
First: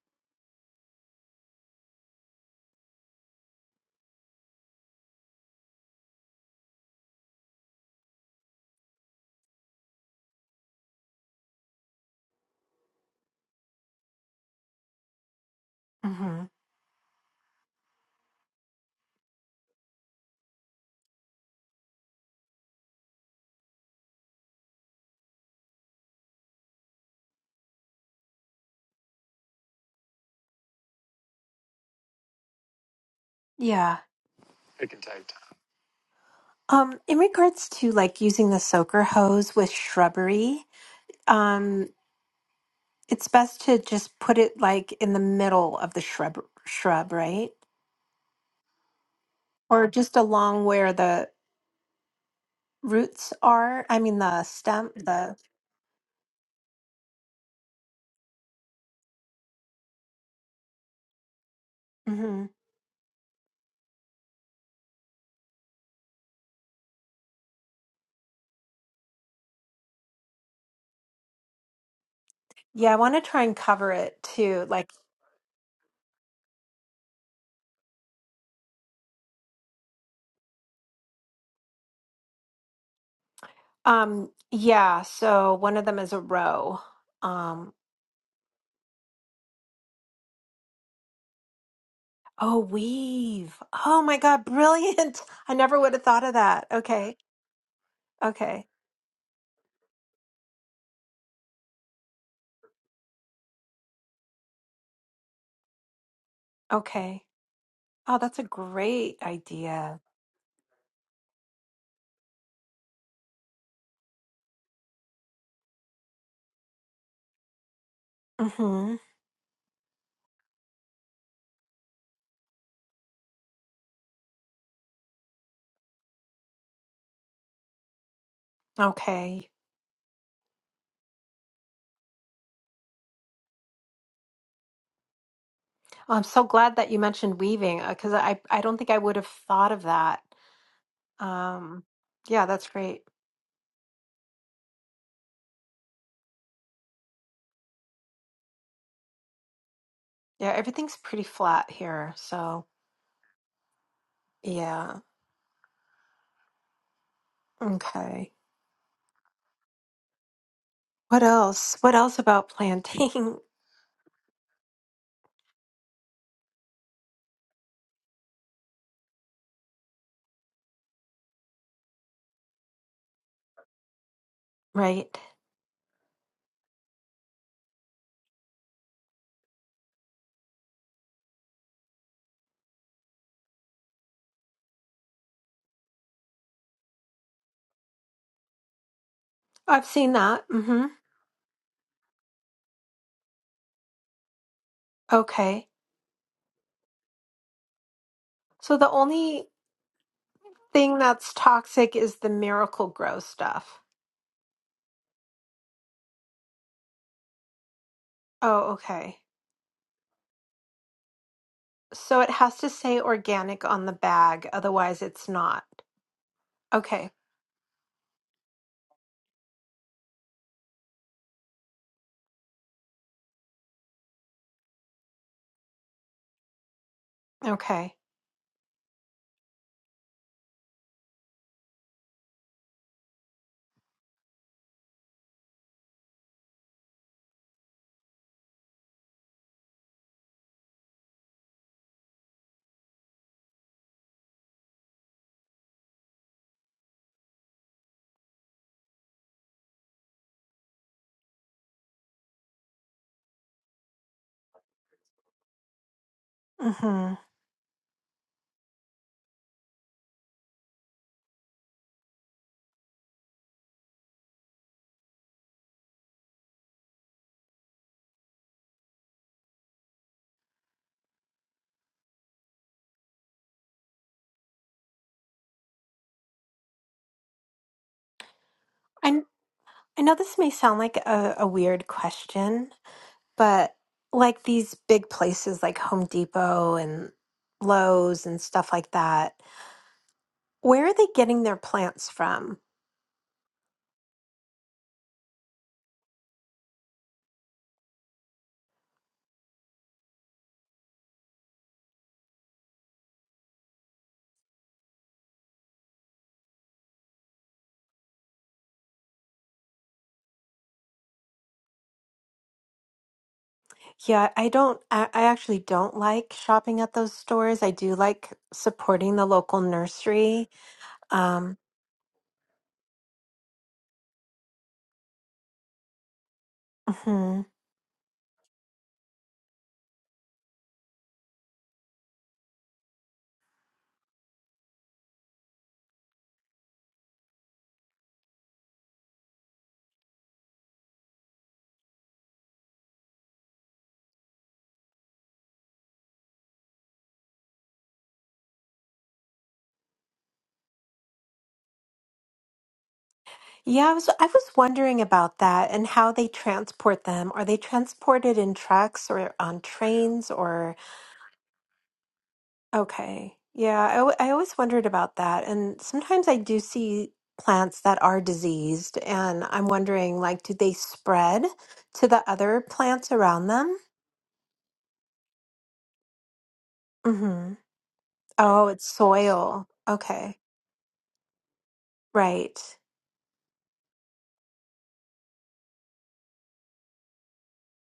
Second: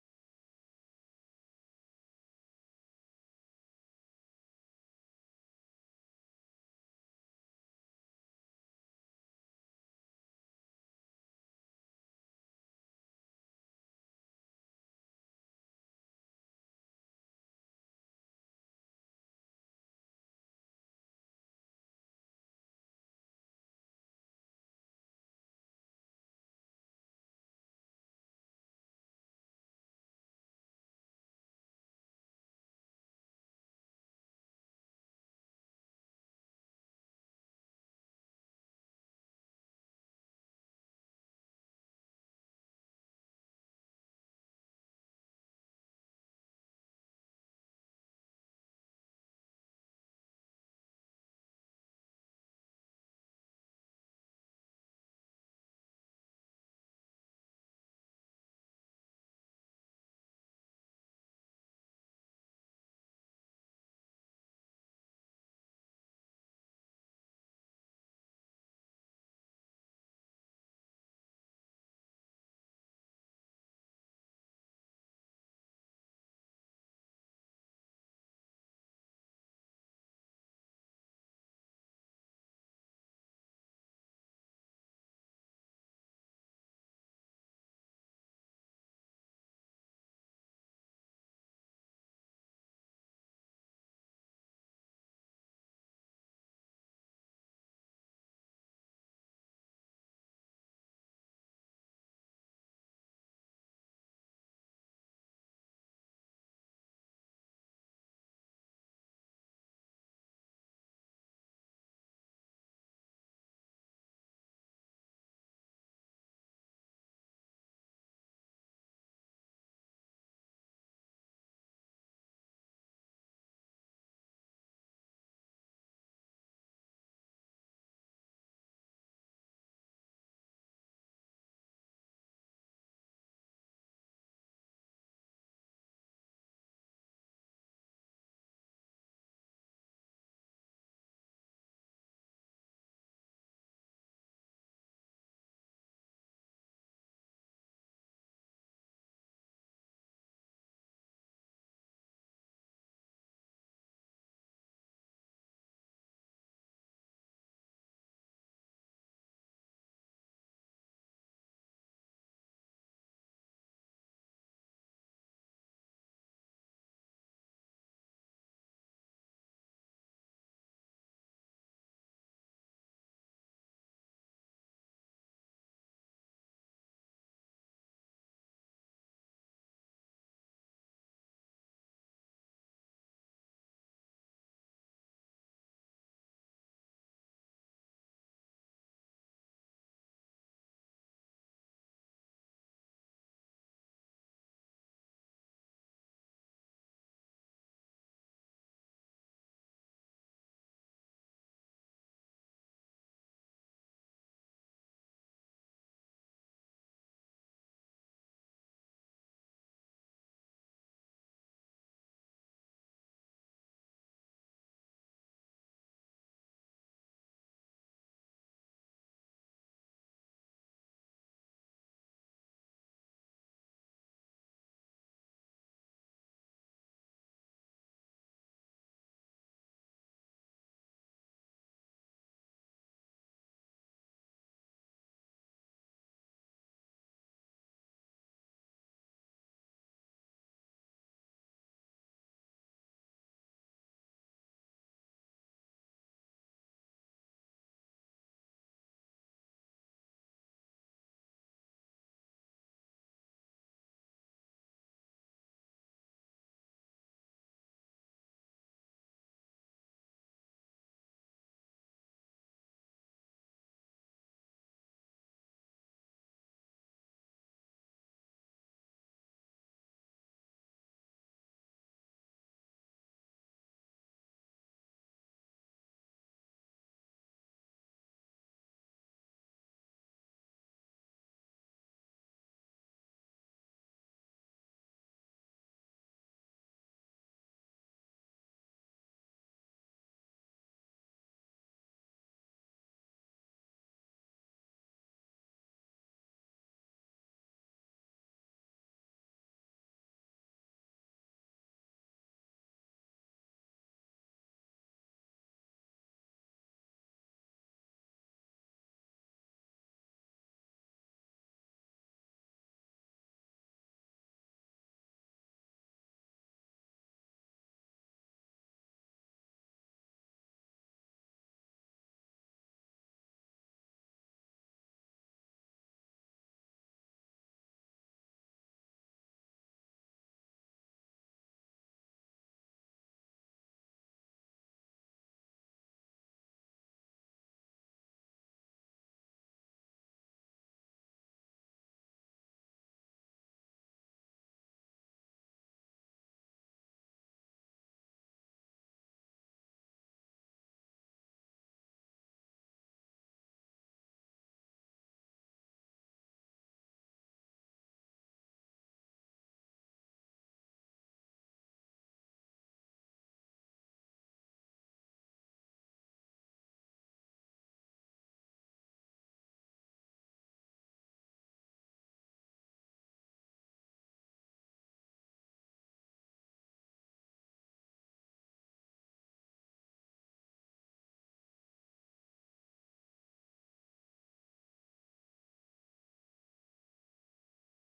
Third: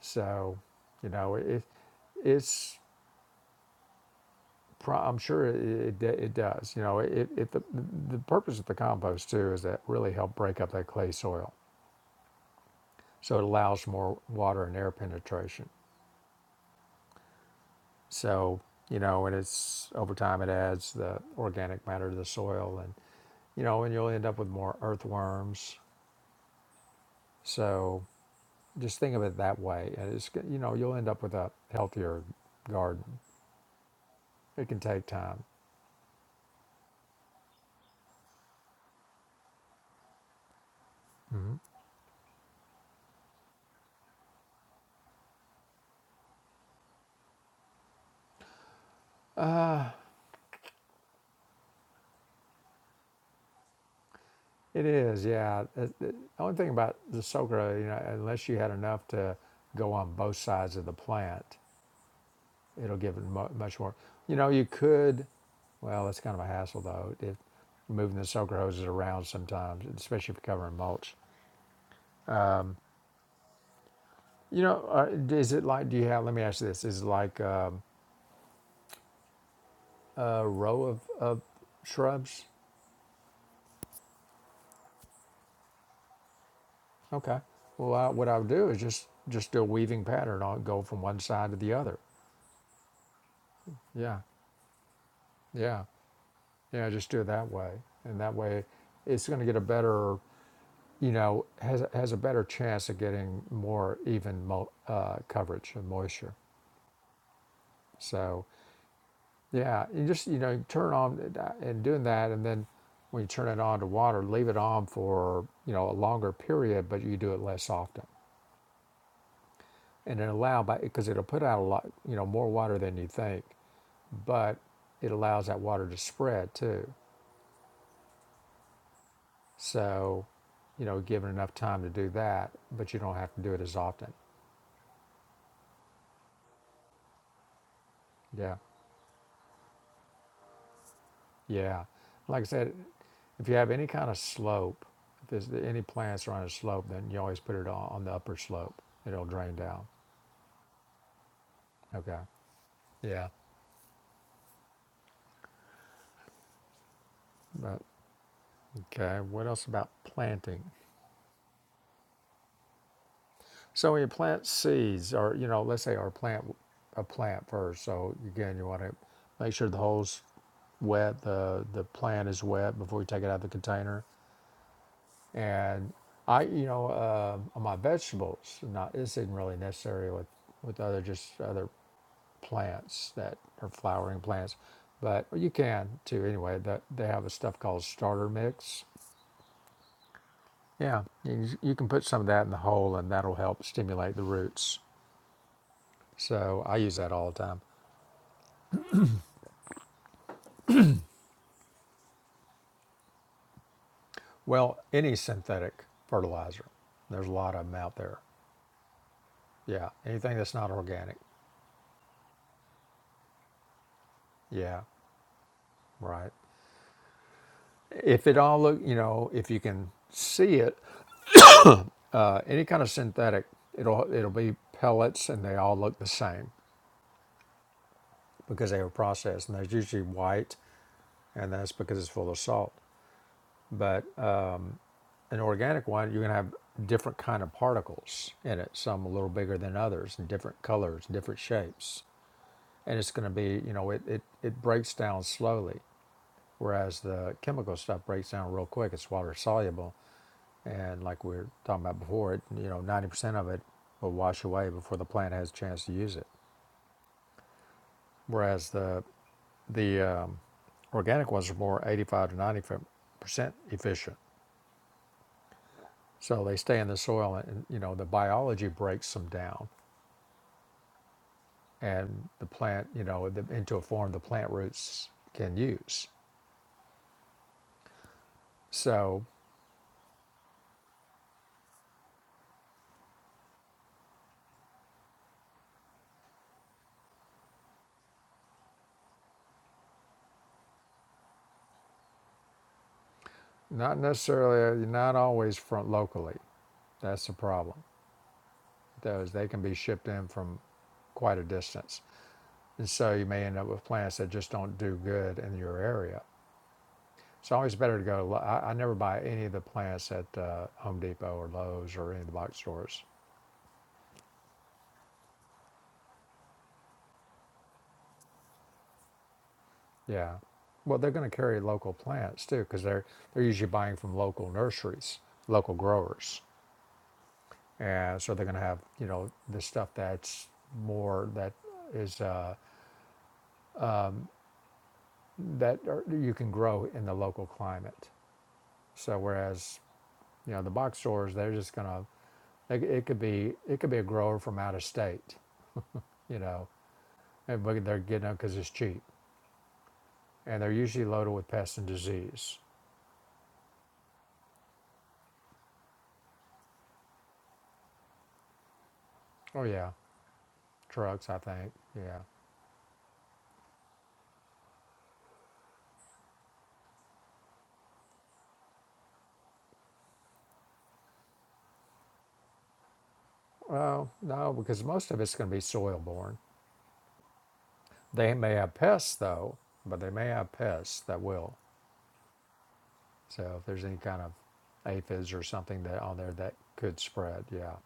Speaker 1: So, you know, it it's I'm sure it, it, it does. You know, it, it the, the purpose of the compost too is that really help break up that clay soil, so it allows more water and air penetration.
Speaker 2: Mm-hmm.
Speaker 1: So you know, and it's over time it adds the organic matter to the soil, and you know, and you'll end up with more earthworms. So just think of it that way, and it's you know you'll end up with a healthier garden.
Speaker 2: Yeah.
Speaker 1: It can take time.
Speaker 2: Um, in regards to like using the soaker hose with shrubbery,
Speaker 1: hmm
Speaker 2: um, it's best to just put it like in the middle of the shrub shrub, right? or just along where the roots are i mean the
Speaker 1: It
Speaker 2: stem
Speaker 1: is,
Speaker 2: the
Speaker 1: yeah. It- The only thing about the Sogra, you know, unless you had enough to go on both sides of the plant,
Speaker 2: hmm
Speaker 1: it'll give it mu- much more. You know, you could, well, that's kind of a hassle though, if moving the Sogra hoses around sometimes, especially if you're covering mulch.
Speaker 2: yeah i want to try and cover it
Speaker 1: You
Speaker 2: too
Speaker 1: know,
Speaker 2: like
Speaker 1: uh, is it like, do you have, let me ask you this, is it like um, a row of, of shrubs?
Speaker 2: um yeah so one of them is a row
Speaker 1: Okay.
Speaker 2: um
Speaker 1: Well, I, what I would do is just, just do a weaving pattern. I'll go from one side to the other.
Speaker 2: oh weave oh my
Speaker 1: Yeah.
Speaker 2: god brilliant i never
Speaker 1: Yeah.
Speaker 2: would have thought of that
Speaker 1: you know just
Speaker 2: okay
Speaker 1: do it that way and that way
Speaker 2: okay
Speaker 1: it's going to get a better you know has, has a better chance of getting more even mo- uh, coverage and moisture
Speaker 2: okay oh that's a
Speaker 1: so
Speaker 2: great
Speaker 1: yeah
Speaker 2: idea
Speaker 1: you just you know you turn on and doing that and then when you turn it on to water leave it on for you know a longer period but you do it less often
Speaker 2: hmm
Speaker 1: and it allow by because it'll put out a lot you know more water than you think but it allows that water to spread too
Speaker 2: okay
Speaker 1: So, you know, given enough time to do that, but you don't have to do it as often.
Speaker 2: well, i'm so glad that you mentioned weaving because i
Speaker 1: Yeah,
Speaker 2: i don't think i would have thought of that um
Speaker 1: yeah. Like I
Speaker 2: yeah that's
Speaker 1: said,
Speaker 2: great
Speaker 1: if you have any kind of slope, if there's any plants are on a slope, then you always put it on, on the upper slope. It'll drain down.
Speaker 2: Yeah, everything's pretty flat here.
Speaker 1: Okay.
Speaker 2: So,
Speaker 1: Yeah.
Speaker 2: yeah.
Speaker 1: But
Speaker 2: Okay.
Speaker 1: okay. What else about planting?
Speaker 2: What else? What else about planting?
Speaker 1: So when you plant seeds, or you know, let's say or plant a plant first. So again, you want to make sure the holes wet, the the plant is wet before you take it out of the container.
Speaker 2: right.
Speaker 1: and I, you know, uh, on my vegetables, not this isn't really necessary with with other just other plants that are flowering plants, but you can too. Anyway, that they have a stuff called starter mix.
Speaker 2: I've seen that. hmm
Speaker 1: Yeah, you can, you can put some of that in the hole, and that'll help stimulate the roots.
Speaker 2: Okay.
Speaker 1: So I use that all the time.
Speaker 2: So the only thing that's toxic is the miracle grow stuff.
Speaker 1: Well, any synthetic fertilizer, there's a lot of them out there.
Speaker 2: Oh, okay.
Speaker 1: Yeah, anything that's not organic.
Speaker 2: So it has to say organic on the bag,
Speaker 1: Yeah,
Speaker 2: otherwise it's not.
Speaker 1: right
Speaker 2: Okay.
Speaker 1: if it all look you know if you can see it uh, any kind of synthetic, it'll it'll be pellets, and they all look the same
Speaker 2: Okay.
Speaker 1: because they were processed, and they're usually white, and that's because it's full of salt. But uh, an organic one, you're gonna have different kind of particles in it, some a little bigger than others, and different colors, different shapes, and it's gonna be, you know, it it, it breaks down slowly, whereas the chemical stuff breaks down real quick. It's water soluble, and like we were talking about before, it you know, 90% of it will wash away before the plant has a chance to use it.
Speaker 2: Mm-hmm.
Speaker 1: whereas the the um, organic ones are more 85 to 90 percent efficient. So they stay in the soil, and, you know the biology breaks them down, and the plant, you know, the, into a form the plant roots can use.
Speaker 2: I
Speaker 1: So
Speaker 2: I know this may sound like a, a weird question, but like these big places like Home Depot and Lowe's and stuff like that, where are they getting their plants from?
Speaker 1: not necessarily, not always from locally. That's the problem. Those they can be shipped in from quite a distance, and so you may end up with plants that just don't do good in your area So It's always better to go. I, I never buy any of the plants at uh, Home Depot or Lowe's or any of the box stores.
Speaker 2: Yeah, I don't, I, I actually don't like shopping at those stores. I do like supporting the local
Speaker 1: Yeah,
Speaker 2: nursery.
Speaker 1: well, they're going to
Speaker 2: Um,
Speaker 1: carry local plants too because they're they're usually buying from local nurseries, local growers,
Speaker 2: mhm.
Speaker 1: and so they're going to have you know the stuff that's more that is uh, that are, you can grow in the local climate. So whereas you know the box stores, they're just going to it, it could be it could be a grower from out of state, you know, and they're getting it because it's cheap and they're usually loaded with pests and disease.
Speaker 2: Yeah, I was, I was wondering about that and how they transport them. Are they transported in trucks or on
Speaker 1: Oh yeah,
Speaker 2: trains or?
Speaker 1: trucks, I think. Yeah.
Speaker 2: Okay. Yeah, I, al- I always wondered about that. And sometimes I do see plants that are diseased, and I'm wondering, like, do they spread to the other plants around them?
Speaker 1: Well, no, because most of it's going to be soil borne.
Speaker 2: Mm-hmm.
Speaker 1: They may
Speaker 2: Oh,
Speaker 1: have
Speaker 2: it's
Speaker 1: pests though,
Speaker 2: soil.
Speaker 1: but they may
Speaker 2: Okay.
Speaker 1: have pests that will.
Speaker 2: Right.
Speaker 1: So if there's any kind of aphids or something that on there that could spread, yeah,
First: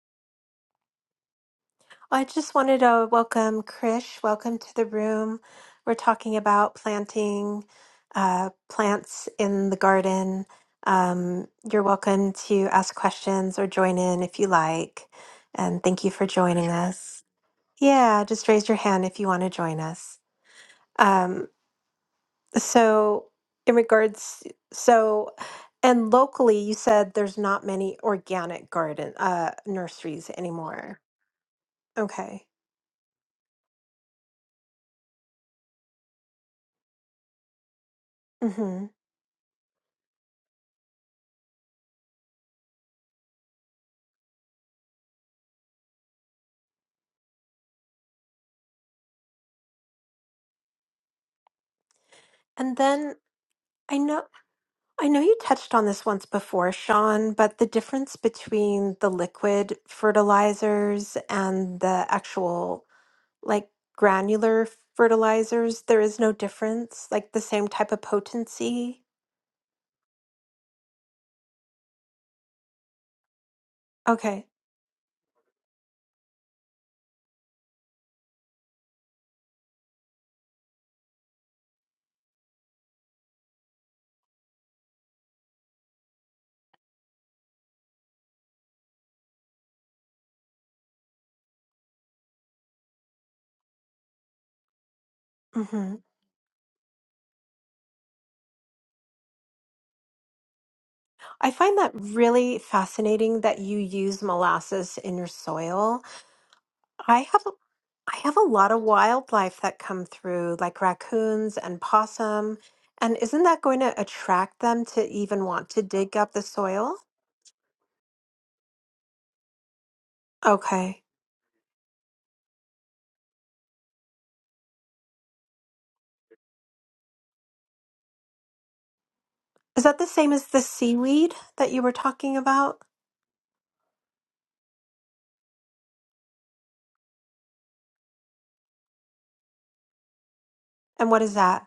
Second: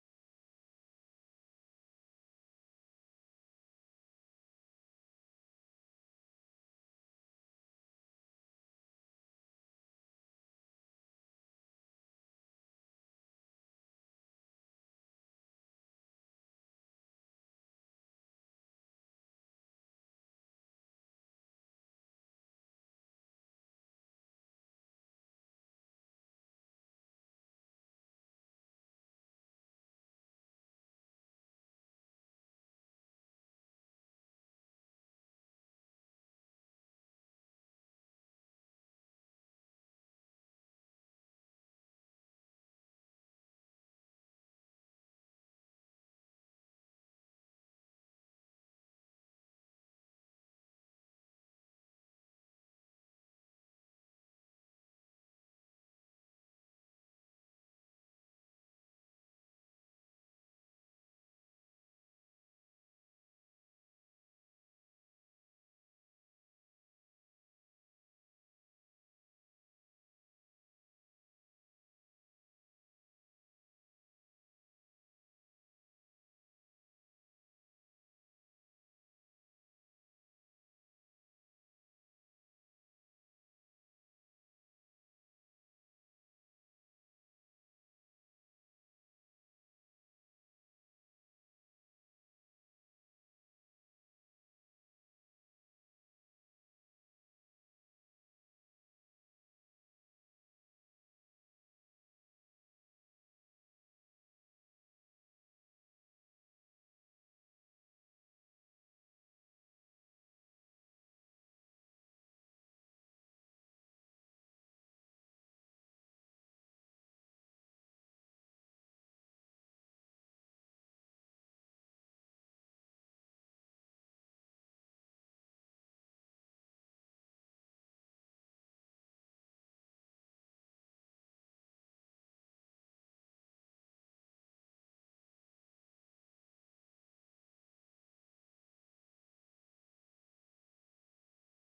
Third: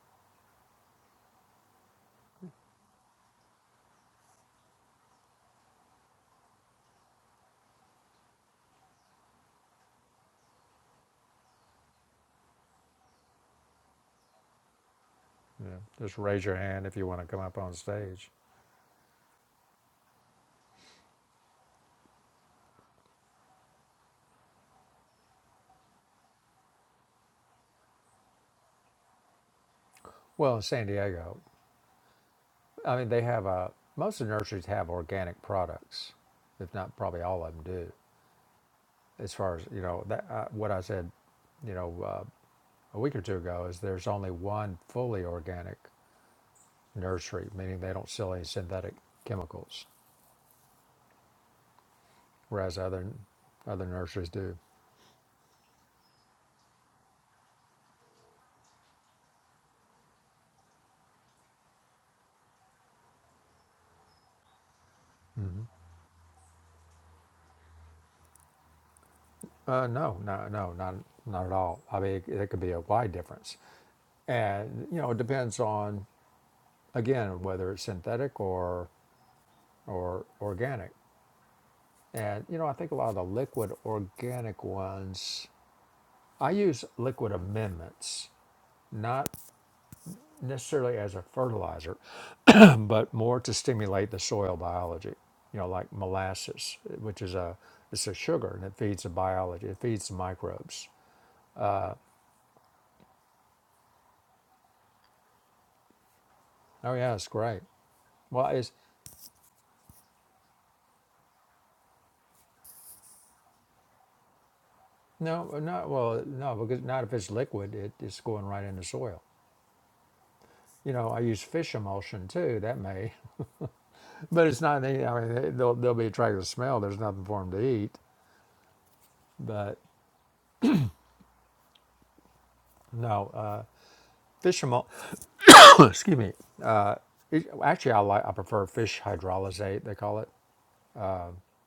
Speaker 2: I just wanted to welcome Krish. Welcome to the room. We're talking about planting uh, plants in the garden. Um, you're welcome to ask questions or join in if you like.
Speaker 1: yeah.
Speaker 2: And thank you
Speaker 1: Just
Speaker 2: for
Speaker 1: raise your
Speaker 2: joining
Speaker 1: hand if you want
Speaker 2: us.
Speaker 1: to come up on
Speaker 2: Yeah,
Speaker 1: stage.
Speaker 2: just raise your hand if you want to join us. Um, so, in regards, so, and locally, you said there's not many organic garden uh, nurseries
Speaker 1: Well, in San
Speaker 2: anymore.
Speaker 1: Diego,
Speaker 2: Okay.
Speaker 1: I mean, they have a most of the nurseries have organic products, if not probably all of them do.
Speaker 2: Mm-hmm.
Speaker 1: As far as you know, that uh, what I said, you know, uh, a week or two ago is there's only one fully organic nursery, meaning they don't sell any synthetic chemicals,
Speaker 2: And
Speaker 1: whereas other
Speaker 2: then
Speaker 1: other
Speaker 2: I know
Speaker 1: nurseries do.
Speaker 2: I know you touched on this once before, Sean, but the difference between the liquid fertilizers and the actual like granular
Speaker 1: hmm
Speaker 2: fertilizers, there is no difference, like the same type of potency.
Speaker 1: Uh, no, no, no, not not at all. I mean, it, it could be a wide difference,
Speaker 2: Okay.
Speaker 1: and you know, it depends on again whether it's synthetic or or organic. And you know, I think a lot of the liquid organic ones. I use liquid amendments, not necessarily as a fertilizer, but more to stimulate the soil biology. You know, like
Speaker 2: hmm
Speaker 1: molasses, which is a it's a sugar and it feeds the biology. It feeds the microbes.
Speaker 2: I find that really fascinating that you use molasses in your soil.
Speaker 1: Oh yeah,
Speaker 2: I
Speaker 1: it's
Speaker 2: have a-
Speaker 1: great.
Speaker 2: I have a
Speaker 1: Well, it's
Speaker 2: lot of wildlife that come through, like raccoons and possum. And isn't that going to attract them to
Speaker 1: no,
Speaker 2: even want to
Speaker 1: not
Speaker 2: dig
Speaker 1: well,
Speaker 2: up the
Speaker 1: no, because
Speaker 2: soil?
Speaker 1: not if it's liquid. It, it's going right in the soil. You
Speaker 2: Okay.
Speaker 1: know, I use fish emulsion too. That may, but it's not. any- I mean, they- they'll they'll be attracted to the smell. There's nothing for them to eat. But
Speaker 2: Is that the same as the seaweed that you were talking about?
Speaker 1: no, uh, fish emulsion. excuse me. It- Actually, I like I prefer fish hydrolysate. They call it
Speaker 2: And what is that?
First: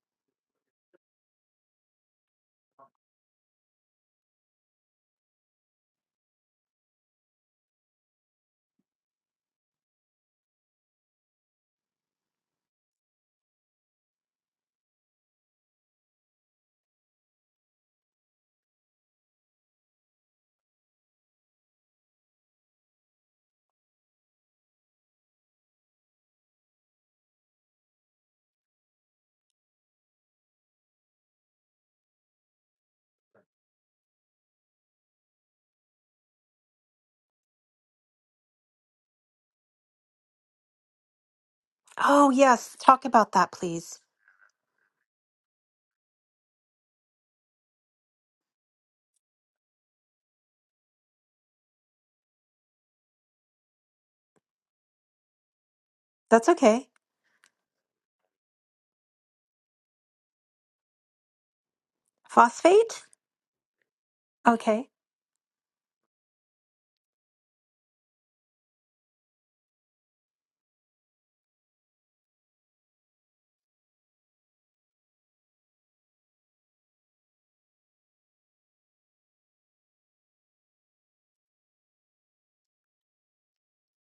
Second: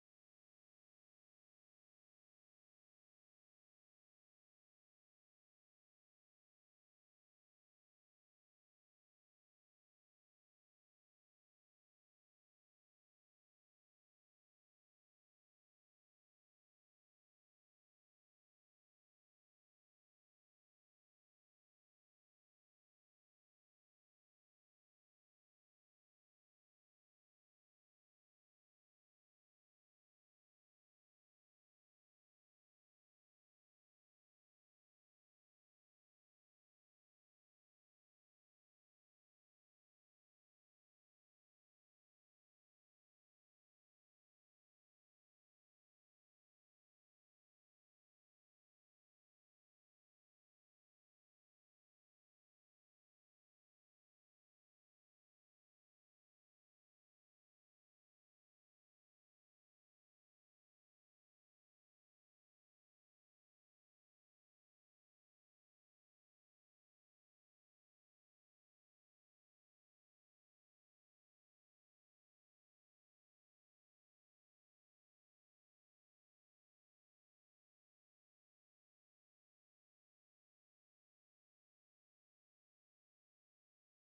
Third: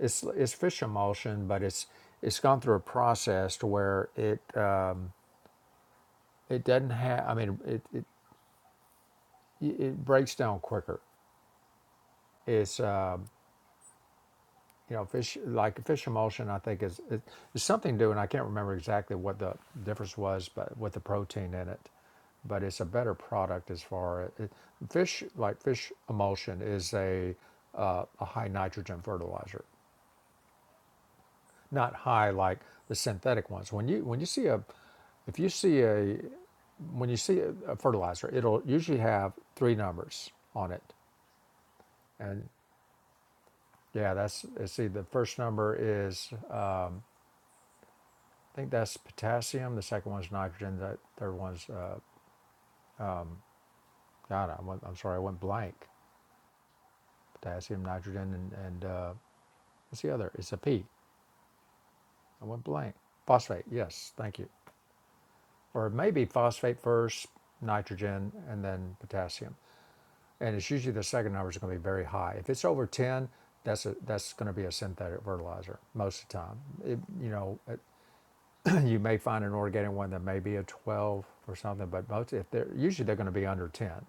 Speaker 1: It's it's fish emulsion, but it's it's gone through a process to where it uh, it doesn't have. I mean, it it it breaks down quicker. It's uh, you know fish like fish emulsion. I think is it, it's something to do, and I can't remember exactly what the difference was, but with the protein in it. But it's a better product as far as it, fish like fish emulsion is a uh, a high nitrogen fertilizer, not high like the synthetic ones. When you when you see a if you see a when you see a fertilizer, it'll usually have three numbers on it.
Speaker 2: Oh,
Speaker 1: And
Speaker 2: yes. Talk about that, please.
Speaker 1: yeah, that's see. The first number is I think that's potassium. The second one's nitrogen. The third one's uh, God. I went, I'm sorry, I went blank.
Speaker 2: That's okay.
Speaker 1: Potassium, nitrogen, and, and uh, what's the other? It's a P. I went blank.
Speaker 2: Phosphate?
Speaker 1: Phosphate. Yes, thank you.
Speaker 2: Okay.
Speaker 1: Or maybe phosphate first, nitrogen, and then potassium. and it's usually the second numbers are going to be very high. If it's over ten, that's a, that's going to be a synthetic fertilizer most of the time. It, you know, it, you may find an organic one that may be a twelve or something, but most if they're usually they're going to be under ten.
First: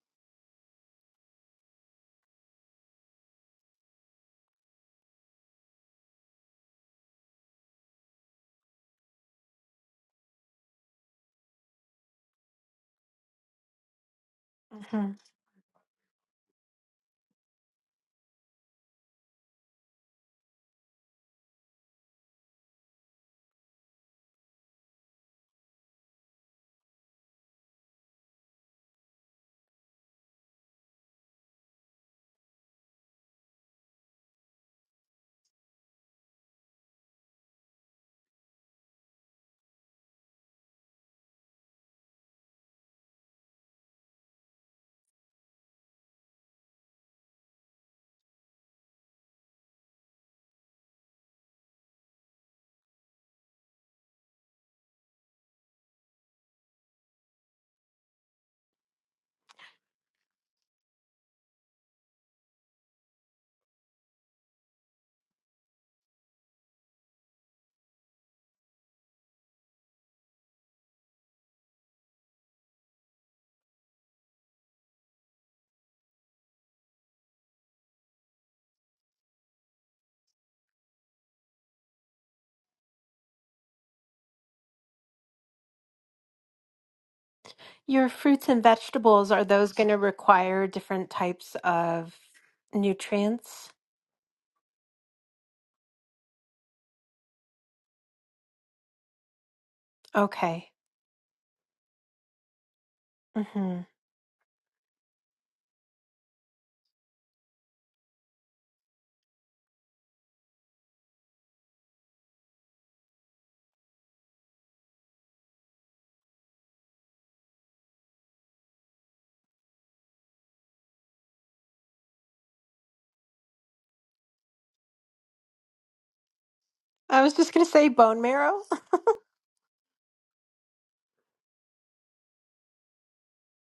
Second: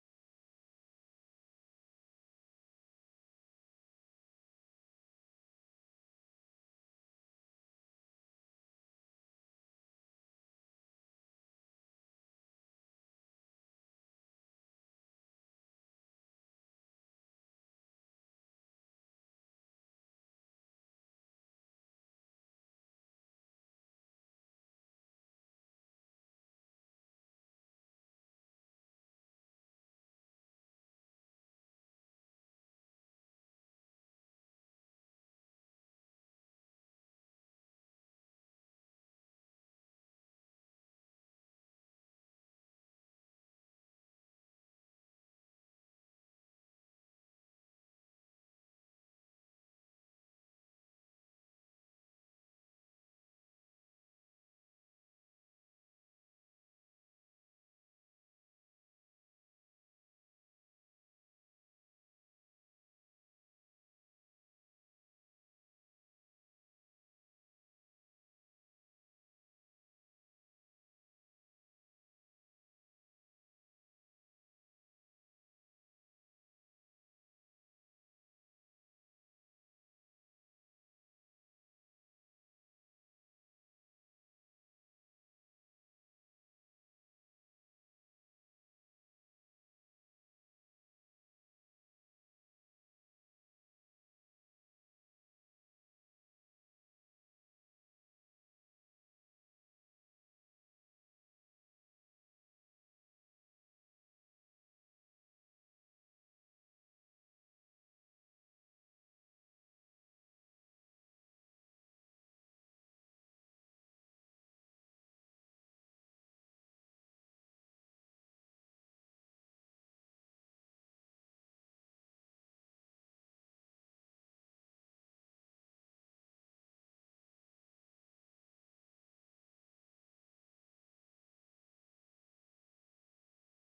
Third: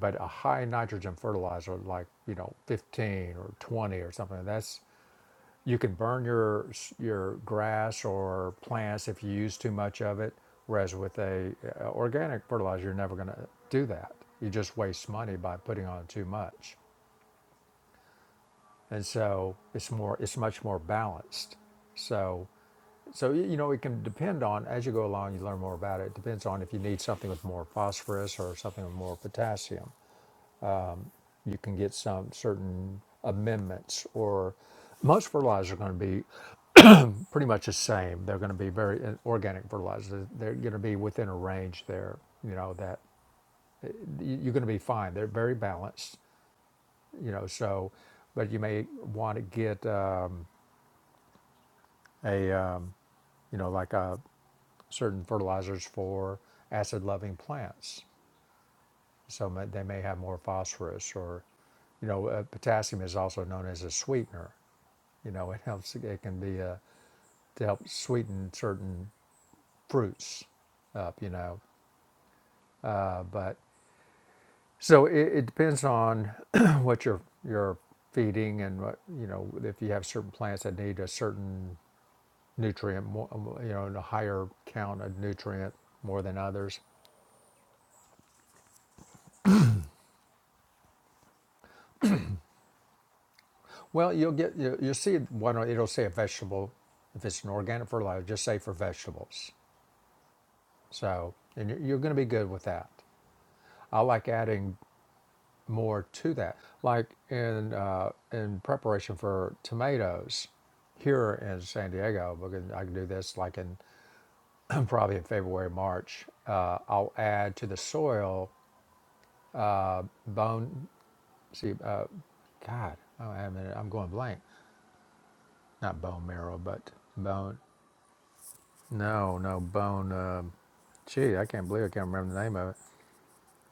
Speaker 1: But a high nitrogen fertilizer like you know fifteen or twenty or something that's you can burn your your grass or plants if you use too much of it. Whereas with a, uh organic fertilizer, you're never going to do that. You just waste
Speaker 2: hmm
Speaker 1: money by putting on too much. and so it's more it's much more balanced so so y- you know it can depend on as you go along you learn more about it it depends on if you need something with more phosphorus or something with more potassium you can get some certain amendments or most fertilizers are going to be pretty much the same they're going to be very uh, organic fertilizers they're going to be within a range there you know that y- you're going to be fine they're very balanced you know so but you may want to get um, a um, you know like a certain fertilizers for acid loving plants. So they may have more phosphorus or, you know, uh, potassium is also known as a sweetener. You know, it helps, it can be a, to help sweeten certain fruits up, you know. Uh, but so it, it depends on what you're, you're feeding and what, you know, if you have certain plants that need a certain nutrient, more, you know, a higher count of nutrient more than others
Speaker 2: Your fruits and vegetables, are those going to require different types of nutrients?
Speaker 1: Well, you'll get you you'll see one. It'll say a vegetable if it's an organic fertilizer. Just say for vegetables.
Speaker 2: Okay.
Speaker 1: So and you're, you're going to be good with that.
Speaker 2: hmm
Speaker 1: I like adding more to that, like in uh, in preparation for tomatoes here in San Diego. Because I can do this like in probably in February, March. Uh, I'll add to the soil bone. See, uh, God, oh, I mean, I'm going blank. Not bone marrow, but
Speaker 2: I was just
Speaker 1: bone.
Speaker 2: gonna say bone marrow,
Speaker 1: No, no bone. um gee, I can't believe I can't remember the name of it.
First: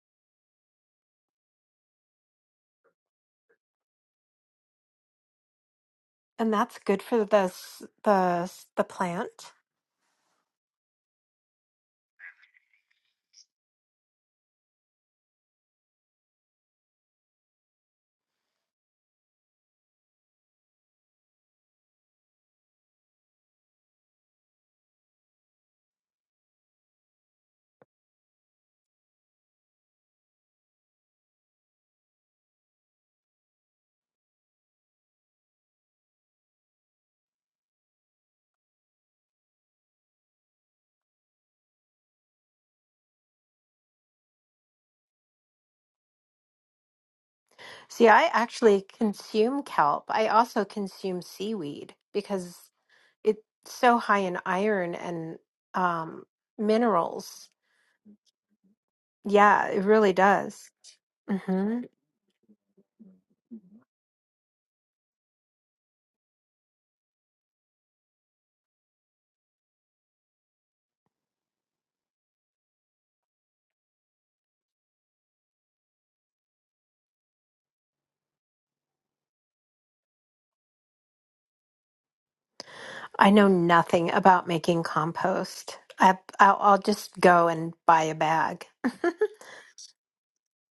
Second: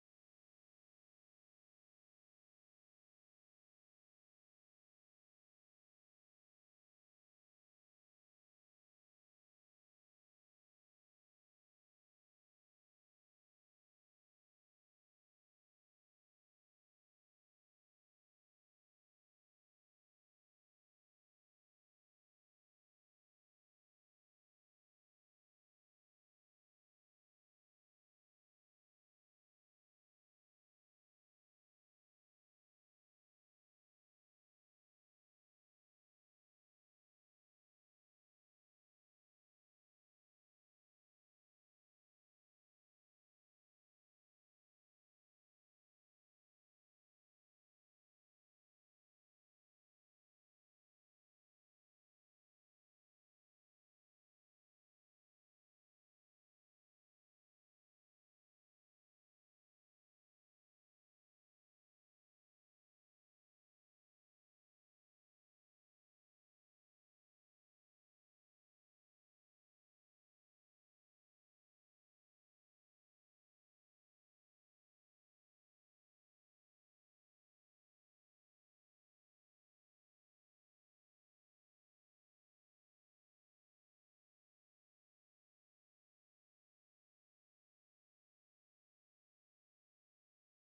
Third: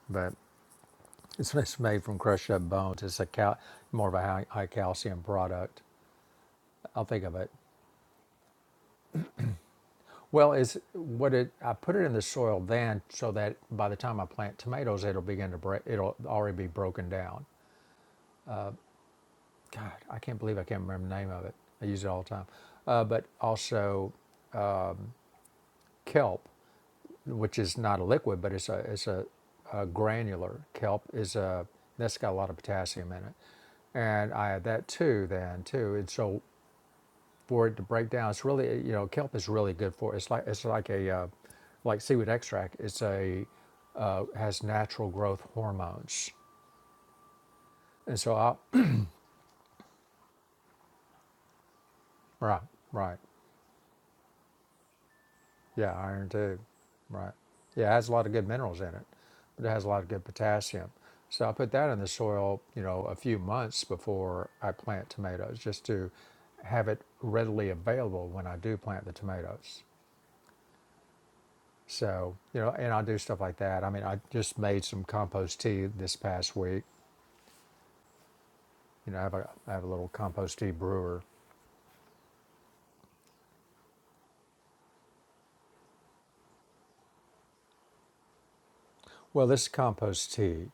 Speaker 1: But it's, it's made from crushed up bones. It's a cal- more of a high, high calcium product.
Speaker 2: and that's good
Speaker 1: I'll think
Speaker 2: for
Speaker 1: of
Speaker 2: the
Speaker 1: it.
Speaker 2: s- the s- the plant.
Speaker 1: Well, is what it? I put it in the soil then, so that by the time I plant tomatoes, it'll begin to break. It'll already be broken down. God, I can't believe I can't remember the name of it. I use it all the time. Uh, but also kelp. which is not a liquid, but it's a it's a, a granular kelp is a that's got a lot of potassium in it, and I had that too then too, and so for it to break down, it's really you know kelp is really good for it's like it's like a uh, like seaweed extract. It's a uh, has natural growth hormones,
Speaker 2: See,
Speaker 1: and
Speaker 2: I
Speaker 1: so I
Speaker 2: actually consume kelp. I also consume seaweed because
Speaker 1: right right
Speaker 2: it's so high in iron and
Speaker 1: Yeah,
Speaker 2: um,
Speaker 1: iron too. Right.
Speaker 2: minerals.
Speaker 1: Yeah, it has a lot of good minerals in it, but
Speaker 2: Yeah,
Speaker 1: it
Speaker 2: it
Speaker 1: has a lot of
Speaker 2: really
Speaker 1: good
Speaker 2: does.
Speaker 1: potassium. So I put
Speaker 2: hmm
Speaker 1: that in the soil, you know, a few months before I plant tomatoes, just to have it readily available when I do plant the tomatoes. So, you know, and I do stuff like that. I mean, I just made some compost tea this past week. You know, I have a, I have a little compost tea brewer.
Speaker 2: I know nothing about making compost. I, I'll, I'll just go and buy a bag,
Speaker 1: Well, this compost tea.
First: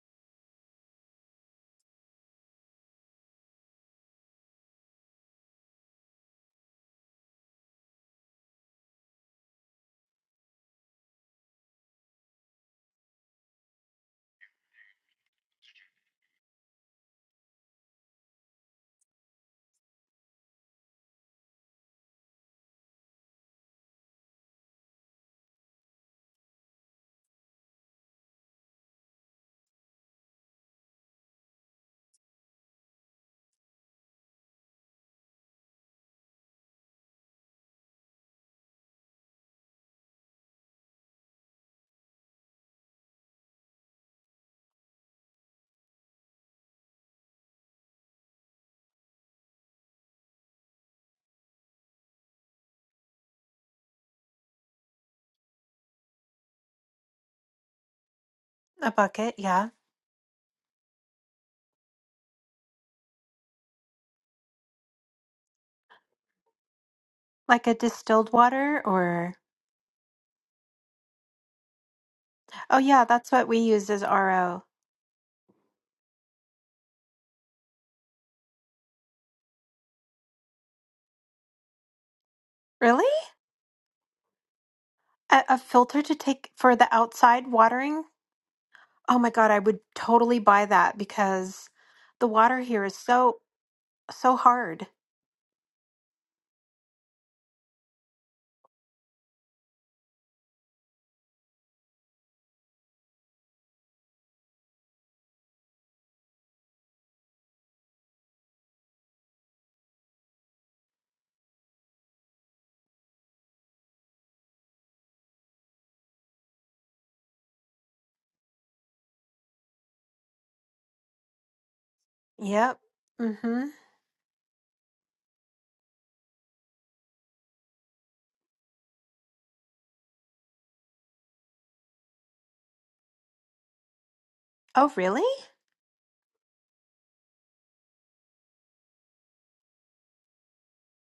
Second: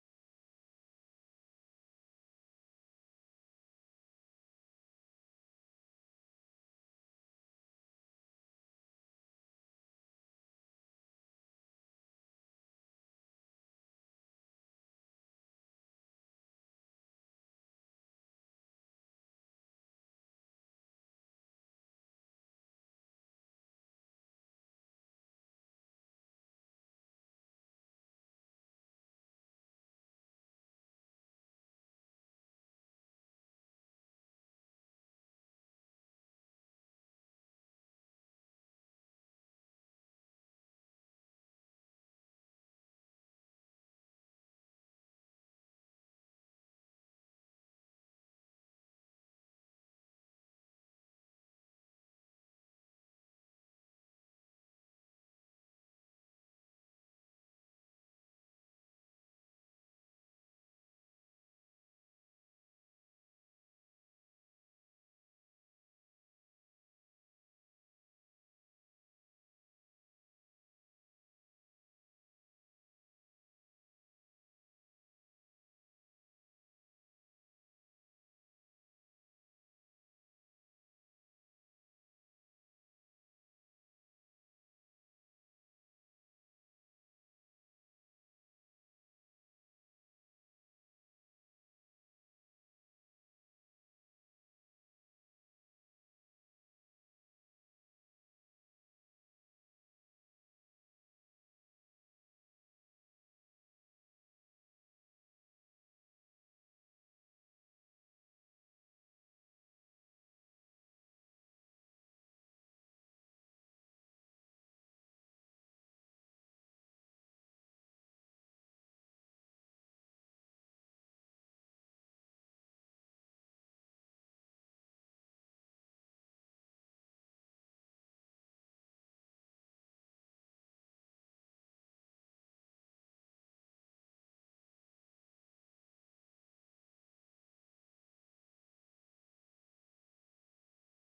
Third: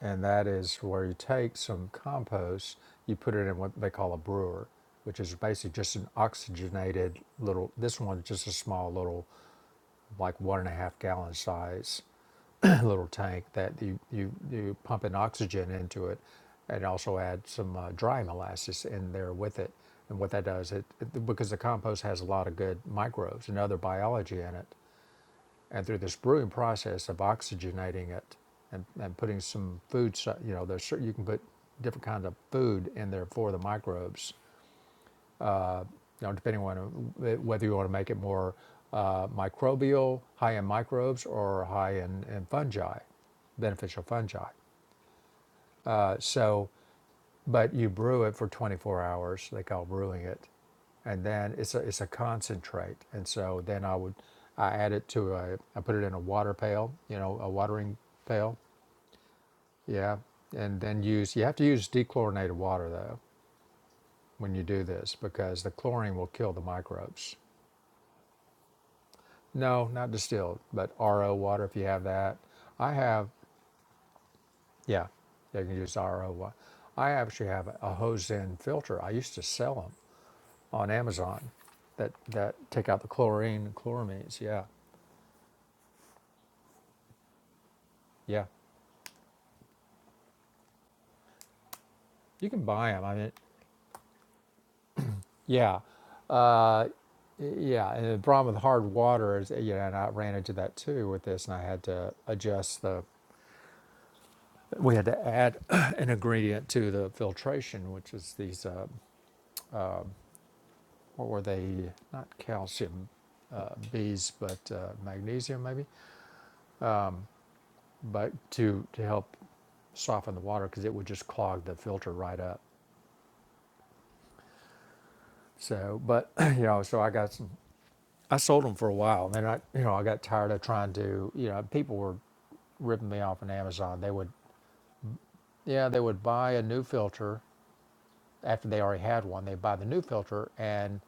Speaker 1: and that is where you take some compost, you put it in what they call a brewer, which is basically just an oxygenated little. This one's just a small little, like one and a half gallon size little tank that you you you pump in oxygen into it, and also add some uh, dry molasses in there with it. And what that does, it, it because the compost has a lot of good microbes and other biology in it, and through this brewing process of oxygenating it and, and putting some food, so- you know, there's you can put different kinds of food in there for the microbes, you know, depending on uh, whether you want to make it more uh, microbial, high in microbes, or high in, in fungi, beneficial fungi. Uh, so, but you brew it for 24 hours, they call brewing it, and then it's a it's a concentrate. And so then I would I add it to a I put it in a water pail, you know, a watering pail,
Speaker 2: a bucket. Yeah,
Speaker 1: Yeah, and then use you have to use dechlorinated water though when you do this because the chlorine will kill the microbes.
Speaker 2: like a distilled water or
Speaker 1: No, not distilled, but RO water if you have that.
Speaker 2: oh
Speaker 1: I
Speaker 2: yeah,
Speaker 1: have,
Speaker 2: that's what we use as RO.
Speaker 1: yeah, yeah, you can use RO water. I actually have a Hosen filter. I used to sell them on Amazon that that take out
Speaker 2: Really?
Speaker 1: the chlorine and chloramines. Yeah,
Speaker 2: A, a filter to take for the outside watering?
Speaker 1: yeah,
Speaker 2: Oh my God, I would totally buy that because the
Speaker 1: you
Speaker 2: water
Speaker 1: can
Speaker 2: here
Speaker 1: buy
Speaker 2: is
Speaker 1: them. I mean,
Speaker 2: so, so hard.
Speaker 1: yeah, yeah. And the problem with hard water is, you know, and I ran into that too with this, and I had to adjust the we had to add an ingredient to the filtration, which is these, uh, what were they? Not calcium uh, bees, but uh, magnesium maybe, but to, to help soften the water because it would just clog the filter right up.
Speaker 2: Yep. Mm-hmm.
Speaker 1: So, but, you know, so I got some, I sold them for a while. And then I, you know, I got tired of trying to, you know, people were ripping me off on Amazon. They would,
Speaker 2: Oh, really?
Speaker 1: yeah, they would buy a new filter after they already had one. They buy the new filter, and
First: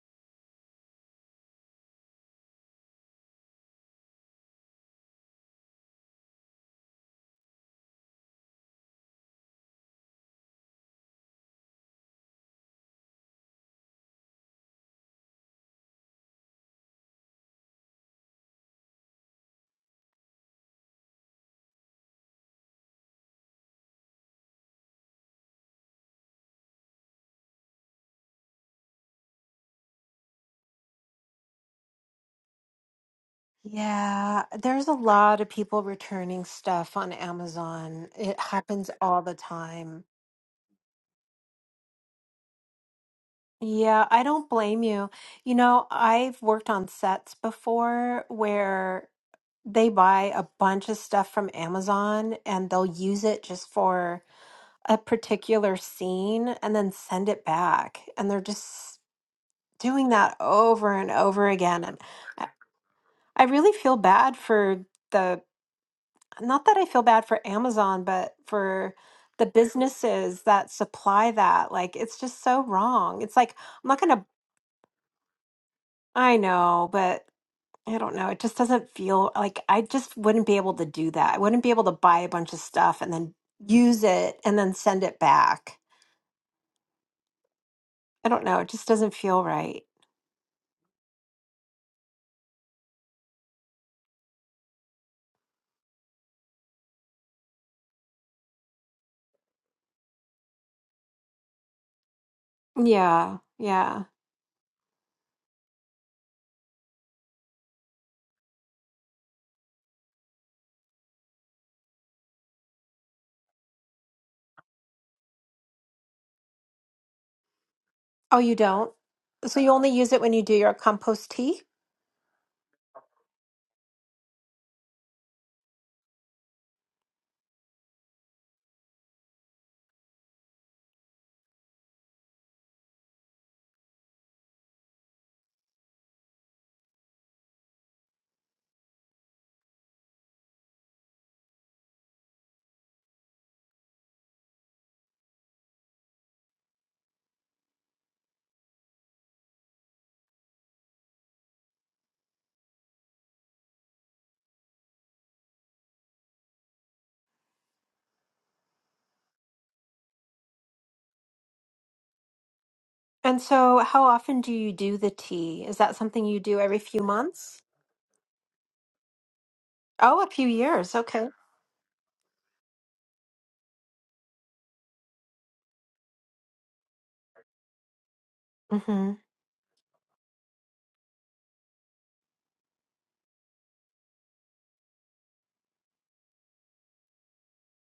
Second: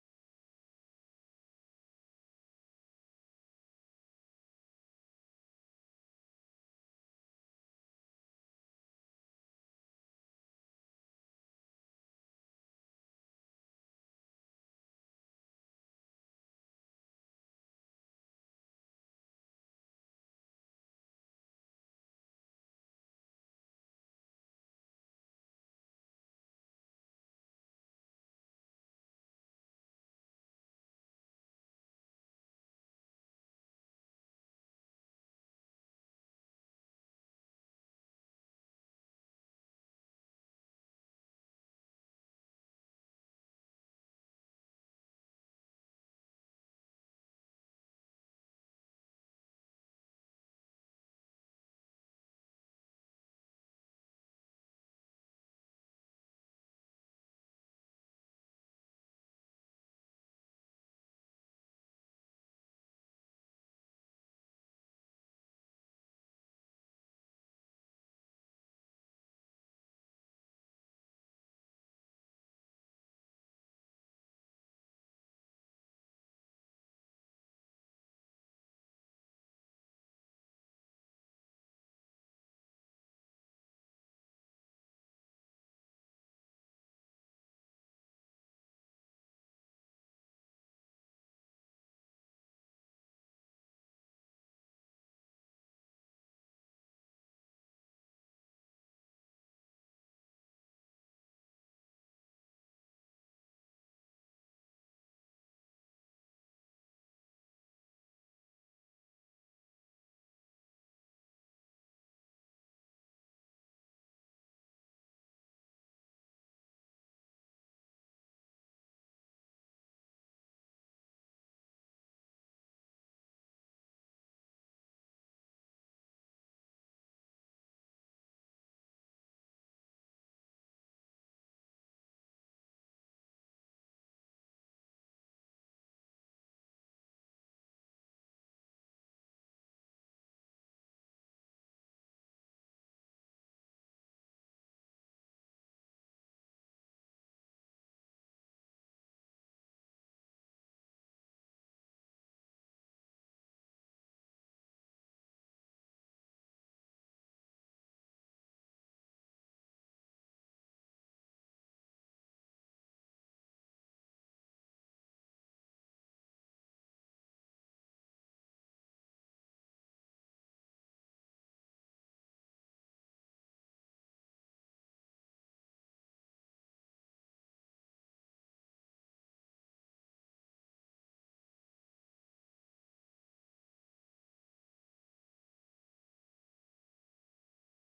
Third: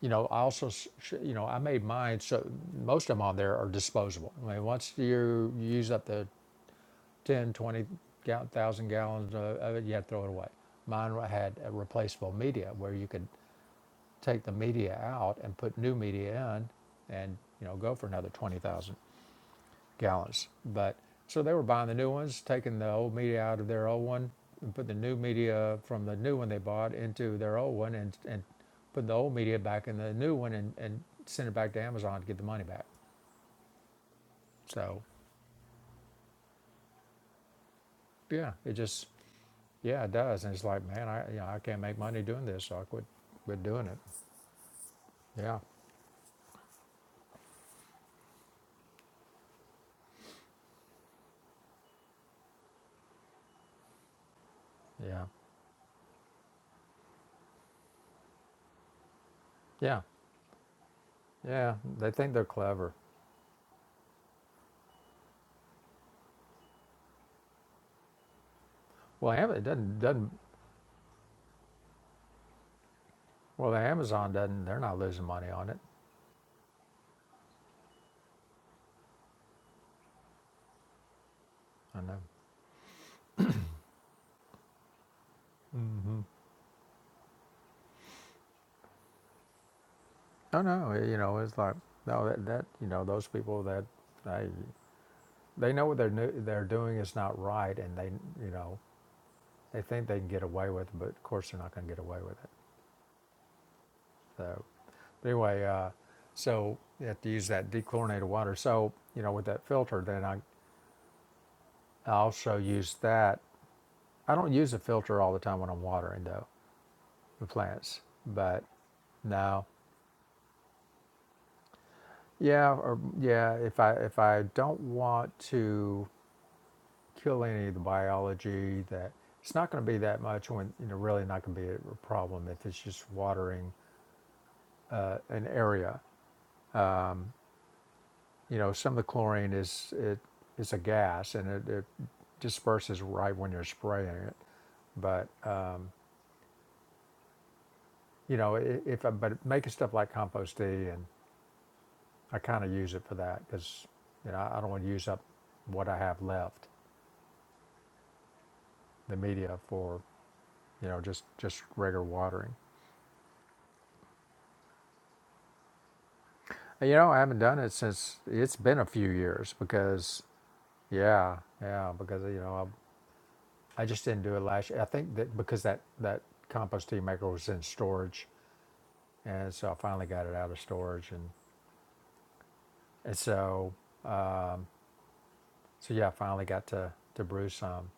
Speaker 1: you know, I also, sh- you know, I made mine so most of them on there are disposable. I mean, once you use up the 10, twenty gal- thousand gallons uh, of it, you have to throw it away. Mine wa- had a replaceable media where you could take the media out and put new media in, and you know, go for another twenty thousand gallons. But so they were buying the new ones, taking the old media out of their old one, and put the new media from the new one they bought into their old one, and and put the old media back in the new one, and and send it back to Amazon to get the money back.
Speaker 2: Yeah, there's a
Speaker 1: So
Speaker 2: lot of people returning stuff on Amazon. It
Speaker 1: yeah, it
Speaker 2: happens
Speaker 1: just
Speaker 2: all the
Speaker 1: yeah
Speaker 2: time.
Speaker 1: it does, and it's like man, I you know, I can't make money doing this, so I quit quit doing it.
Speaker 2: Yeah, I don't blame you. You
Speaker 1: Yeah,
Speaker 2: know, I've worked on sets before where they buy a bunch of stuff from Amazon and they'll use it just for a
Speaker 1: yeah,
Speaker 2: particular scene and then send it back. And they're just
Speaker 1: yeah,
Speaker 2: doing that over and over
Speaker 1: yeah.
Speaker 2: again. And
Speaker 1: They think they're
Speaker 2: I
Speaker 1: clever.
Speaker 2: I really feel bad for the, not that I feel bad for Amazon, but for
Speaker 1: Well,
Speaker 2: the
Speaker 1: Am- it doesn't doesn't.
Speaker 2: businesses that supply that. Like, it's just so wrong. It's like,
Speaker 1: Well, the
Speaker 2: I'm not going to,
Speaker 1: Amazon doesn't. They're not losing money on it.
Speaker 2: I know, but I don't know. It just doesn't feel like I just wouldn't be able to do that. I wouldn't be able to
Speaker 1: I know.
Speaker 2: buy a bunch of stuff and then use it and then send it back.
Speaker 1: Mm-hmm.
Speaker 2: I don't know, it just doesn't feel right.
Speaker 1: No, no, you know, it's like no, that, that you know, those people that they they know what they're new, they're doing is not right, and they you know they think they can get away with it, but of course they're not going to get away with it.
Speaker 2: Yeah, yeah.
Speaker 1: So, but anyway, uh, so you have to use that dechlorinated water. So you know, with that filter, then I, I also use that. I don't use a filter all the time when I'm watering though the plants,
Speaker 2: Oh, you
Speaker 1: but
Speaker 2: don't? So
Speaker 1: no,
Speaker 2: you only use it when you do your compost tea?
Speaker 1: yeah, or yeah, if I if I don't want to kill any of the biology that it's not going to be that much when you know really not going to be a problem if it's just watering uh, an area you know some of the chlorine is it is a gas and it, it disperses right when you're spraying it but uh, you know i- if I, but making stuff like compost tea and I kind of use it for that because you know I I don't want to use up what I have left the media for you know just just regular watering
Speaker 2: And so how often do you do the tea? Is that something you do every
Speaker 1: You
Speaker 2: few
Speaker 1: know, I haven't done
Speaker 2: months?
Speaker 1: it since it's been a few years because,
Speaker 2: Oh, a few years. Okay.
Speaker 1: yeah, yeah, because you know, I, I just didn't do it last year. I think that because that that compost tea maker was in storage,
Speaker 2: Mm-hmm.
Speaker 1: and so I finally got it out of storage, and and so so yeah, I finally got to to brew some,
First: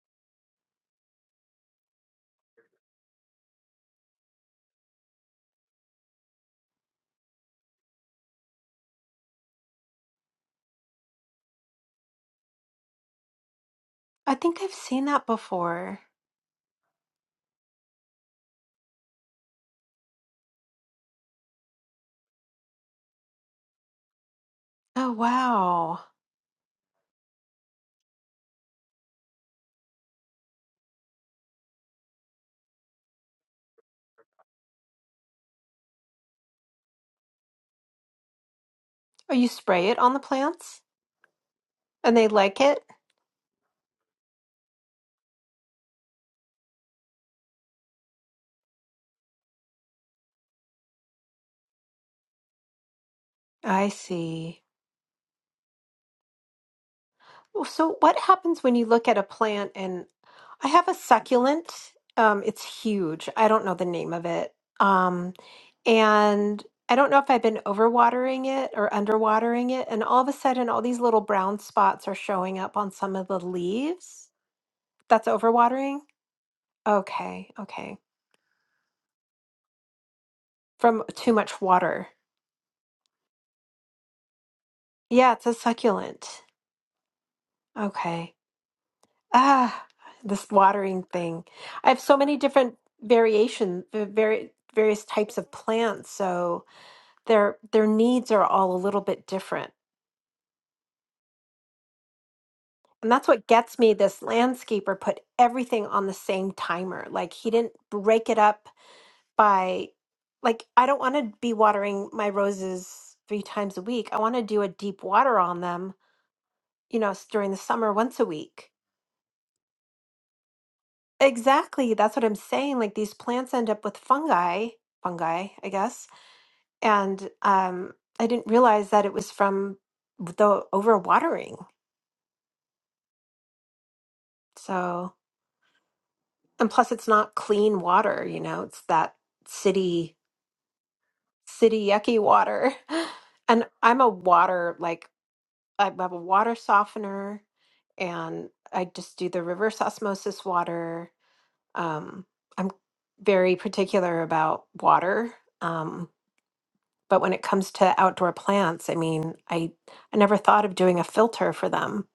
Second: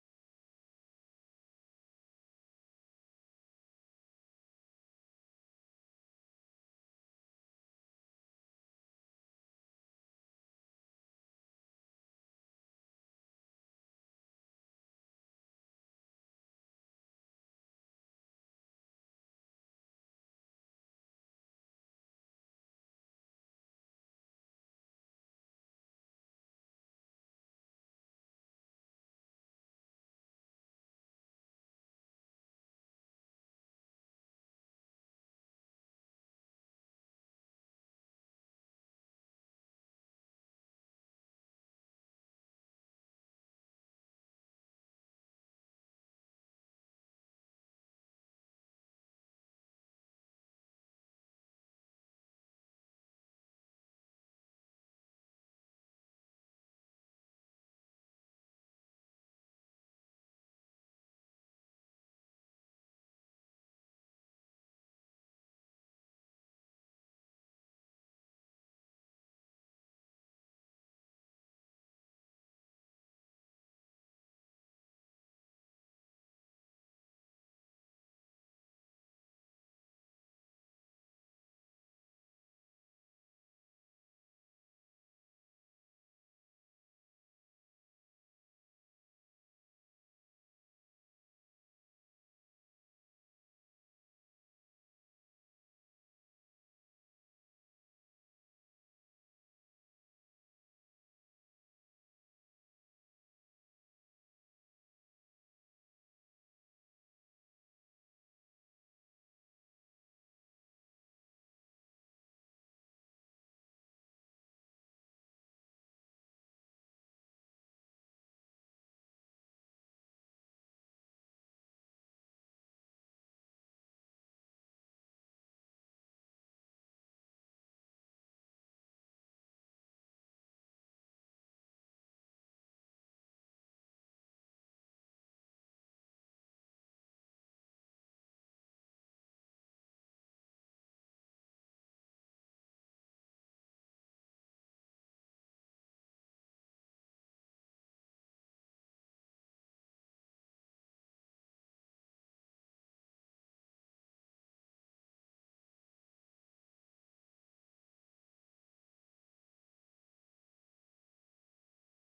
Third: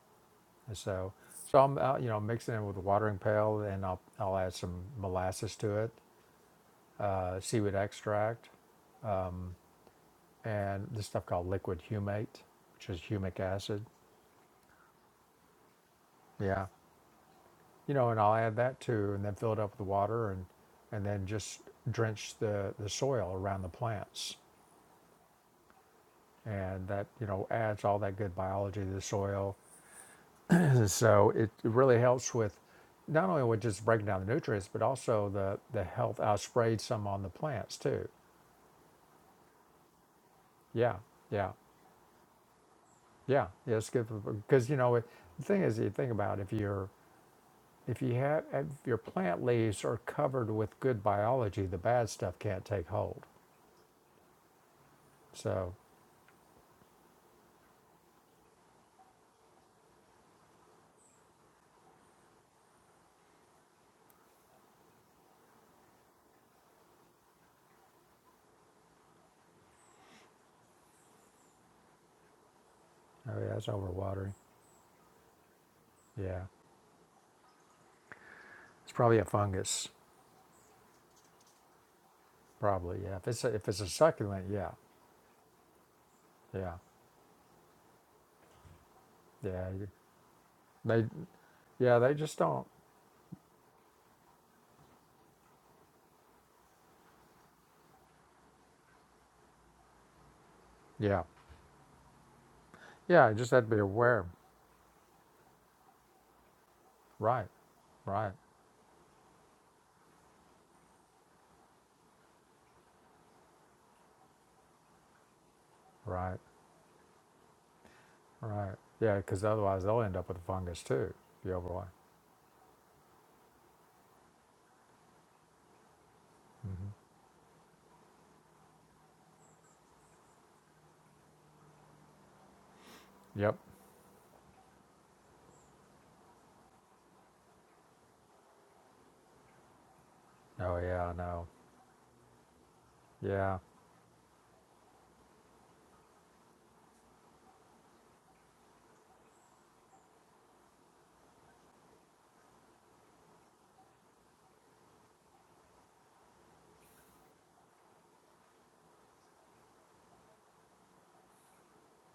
Speaker 1: and so so I'm uh, you know mixing it with a watering pail, and I'll I'll add some molasses to it, uh, seaweed extract, and this stuff called liquid humate, which is humic acid.
Speaker 2: I think I've seen that before.
Speaker 1: Yeah. you know, and I'll add that too, and then fill it up with water, and and then just drench the the soil around the plants,
Speaker 2: Oh, wow.
Speaker 1: and that you know adds all that good biology to the soil. so it really helps with not only with just breaking down the nutrients, but also the the health. I sprayed some on the plants too.
Speaker 2: Oh, you spray it on the plants
Speaker 1: Yeah, yeah,
Speaker 2: and they like it?
Speaker 1: yeah, yeah. It's good because you know it, the thing is, you think about if you're if you have if your plant leaves are covered with good biology, the bad stuff can't take hold.
Speaker 2: I see.
Speaker 1: So
Speaker 2: Well, So, what happens when you look at a plant and I have a succulent. Um, it's huge. I don't know the name of it. Um, and I don't know if I've been overwatering it or underwatering it. And all of a sudden, all these little brown spots are showing up on some of
Speaker 1: Oh
Speaker 2: the
Speaker 1: yeah, it's
Speaker 2: leaves.
Speaker 1: overwatering.
Speaker 2: That's overwatering?
Speaker 1: Yeah,
Speaker 2: Okay, okay.
Speaker 1: it's probably a fungus.
Speaker 2: From too much water.
Speaker 1: Probably yeah. If it's a, if it's a succulent, yeah,
Speaker 2: Yeah, it's a succulent.
Speaker 1: yeah,
Speaker 2: Okay.
Speaker 1: yeah.
Speaker 2: Ah,
Speaker 1: you-
Speaker 2: this watering
Speaker 1: They
Speaker 2: thing. I
Speaker 1: yeah
Speaker 2: have
Speaker 1: they
Speaker 2: so many
Speaker 1: just don't.
Speaker 2: different variation, the very various types of plants, so their their needs are all a little bit different.
Speaker 1: Yeah,
Speaker 2: And that's
Speaker 1: yeah. You
Speaker 2: what
Speaker 1: just have to
Speaker 2: gets
Speaker 1: be
Speaker 2: me. This
Speaker 1: aware.
Speaker 2: landscaper put everything on the same timer. Like
Speaker 1: Right,
Speaker 2: he didn't break
Speaker 1: right,
Speaker 2: it up by like I don't want to be watering my roses three times a week. I want to do a deep water on them,
Speaker 1: right,
Speaker 2: you know, s- during the summer once a week
Speaker 1: right. Yeah, because otherwise they'll end up with a fungus too. If you overwater.
Speaker 2: Exactly. That's what I'm saying. Like these plants end up with fungi, fungi, I guess.
Speaker 1: hmm
Speaker 2: And um, I didn't realize that it was from the overwatering.
Speaker 1: Yep.
Speaker 2: So, and plus it's not clean water, you know, it's that city,
Speaker 1: Oh yeah, I know.
Speaker 2: city yucky water.
Speaker 1: Yeah,
Speaker 2: And I'm a water, like I have a water softener and I just do the reverse osmosis water. Um, I'm very particular about water. Um, But when it comes to outdoor plants, I mean, I I never thought of doing a filter for them.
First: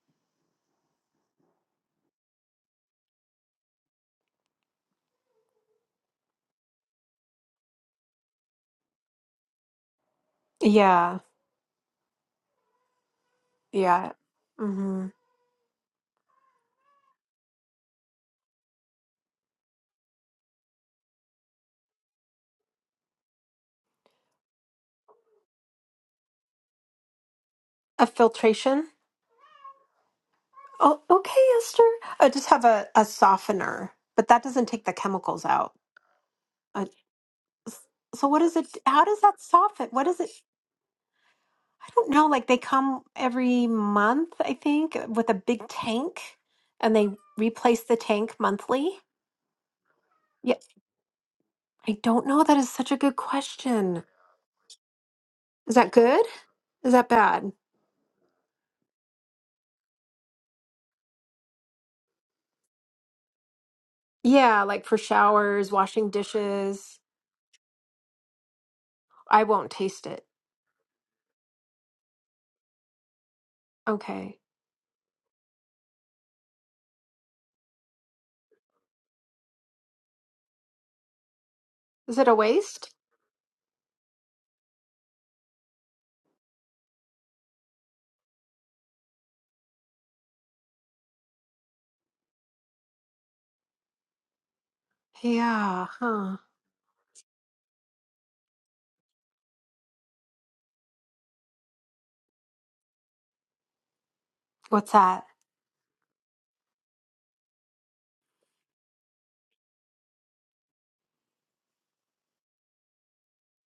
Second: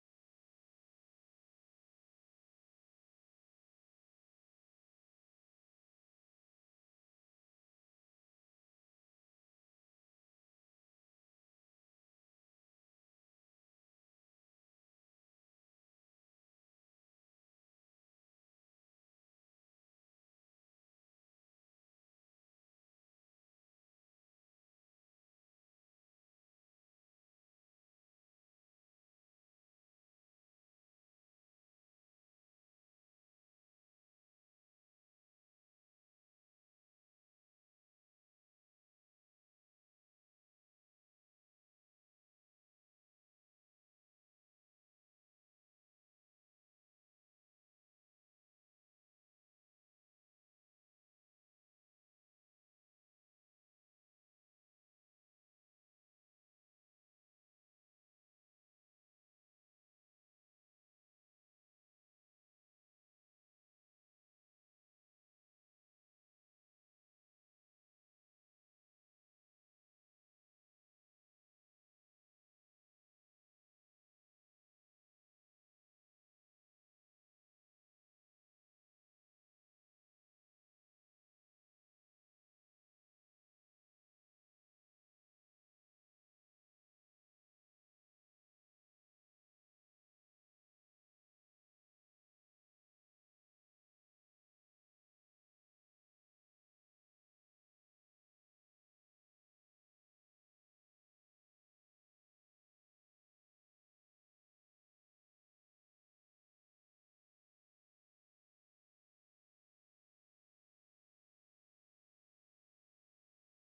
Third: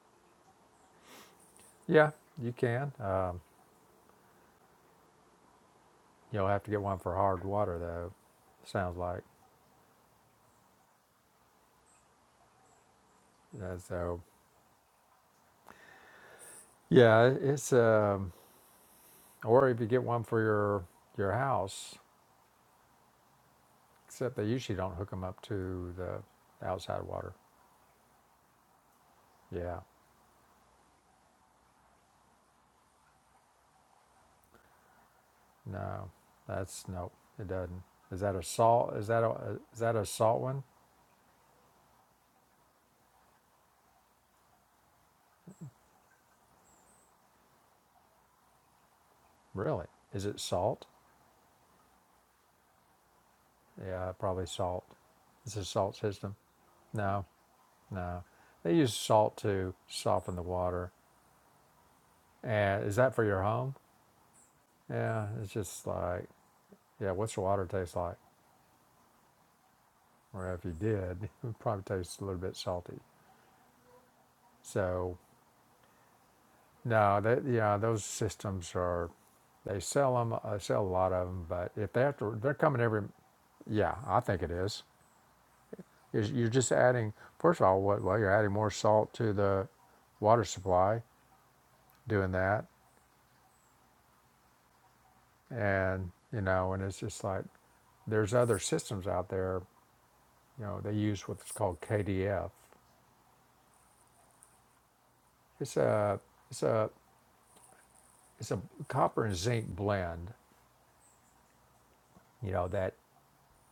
Speaker 1: yeah. You can. Um, you'll have to get one for hard water though. Sounds like.
Speaker 2: Yeah,
Speaker 1: Yeah,
Speaker 2: yeah.
Speaker 1: so
Speaker 2: hmm
Speaker 1: yeah, it's um, Or if you get one for your your house, except they usually don't hook them up to the outside water.
Speaker 2: A filtration.
Speaker 1: Yeah,
Speaker 2: Oh, okay, Esther. I just have a, a softener, but that doesn't take the chemicals out.
Speaker 1: no, that's
Speaker 2: Uh,
Speaker 1: nope. It doesn't.
Speaker 2: s-
Speaker 1: Is
Speaker 2: so
Speaker 1: that a
Speaker 2: what is it?
Speaker 1: salt?
Speaker 2: How
Speaker 1: Is
Speaker 2: does
Speaker 1: that
Speaker 2: that
Speaker 1: a is
Speaker 2: soften?
Speaker 1: that a
Speaker 2: What is it?
Speaker 1: salt one?
Speaker 2: I don't know. Like they come every month, I think, with a big tank, and they replace the tank monthly.
Speaker 1: Really? Is it
Speaker 2: Yeah,
Speaker 1: salt?
Speaker 2: I don't know. That is such a good question.
Speaker 1: Yeah, probably salt. Is it a
Speaker 2: Is that
Speaker 1: salt
Speaker 2: good?
Speaker 1: system?
Speaker 2: Is that
Speaker 1: No,
Speaker 2: bad?
Speaker 1: no. They use salt to soften the water. And is that for your home?
Speaker 2: Yeah, like for
Speaker 1: Yeah, it's
Speaker 2: showers,
Speaker 1: just
Speaker 2: washing
Speaker 1: like
Speaker 2: dishes.
Speaker 1: yeah. What's the water taste like?
Speaker 2: I won't taste it.
Speaker 1: Or if you did, it would probably taste a little bit salty.
Speaker 2: Okay.
Speaker 1: So No, that yeah, those systems are. They sell them. They sell a lot of them, but if they have
Speaker 2: Is it a
Speaker 1: to, they're coming
Speaker 2: waste?
Speaker 1: every. Yeah, I think it is. You're you're just adding. First of all, what? Well, you're adding more salt to the water supply doing that,
Speaker 2: Yeah,
Speaker 1: and
Speaker 2: huh.
Speaker 1: you know, and it's just like there's other systems out there. You know, they use what's called KDF.
Speaker 2: What's that?
Speaker 1: It's a it's a it's a copper and zinc blend. You know that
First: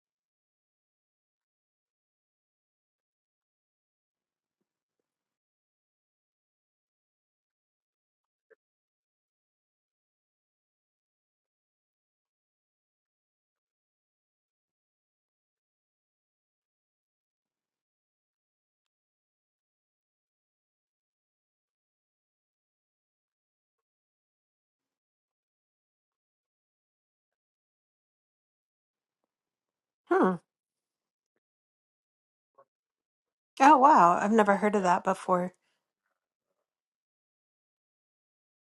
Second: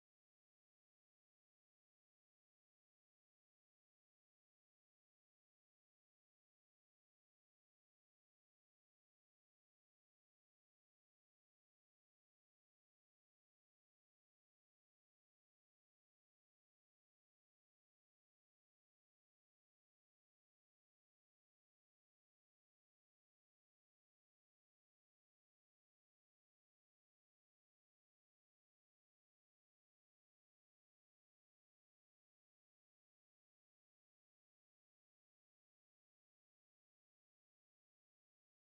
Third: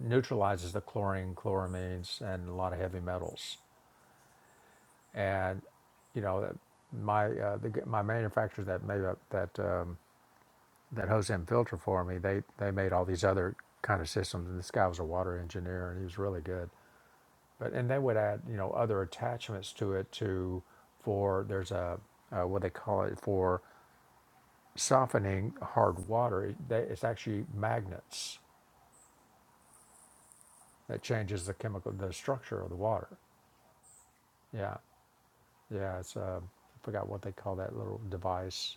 Speaker 1: neutralizes the chlorine, chloramines, and a lot of heavy metals and you know my uh, the, my manufacturer that made up that um, that hose and filter for me they they made all these other kind of systems and this guy was a water engineer and he was really good but and they would add you know other attachments to it to for there's a uh, what they call it for softening hard water it, they, it's actually magnets
Speaker 2: Hmm.
Speaker 1: that changes the chemical the structure of the water
Speaker 2: Oh, wow. I've never heard
Speaker 1: yeah
Speaker 2: of that before.
Speaker 1: yeah it's uh, I forgot what they call that little device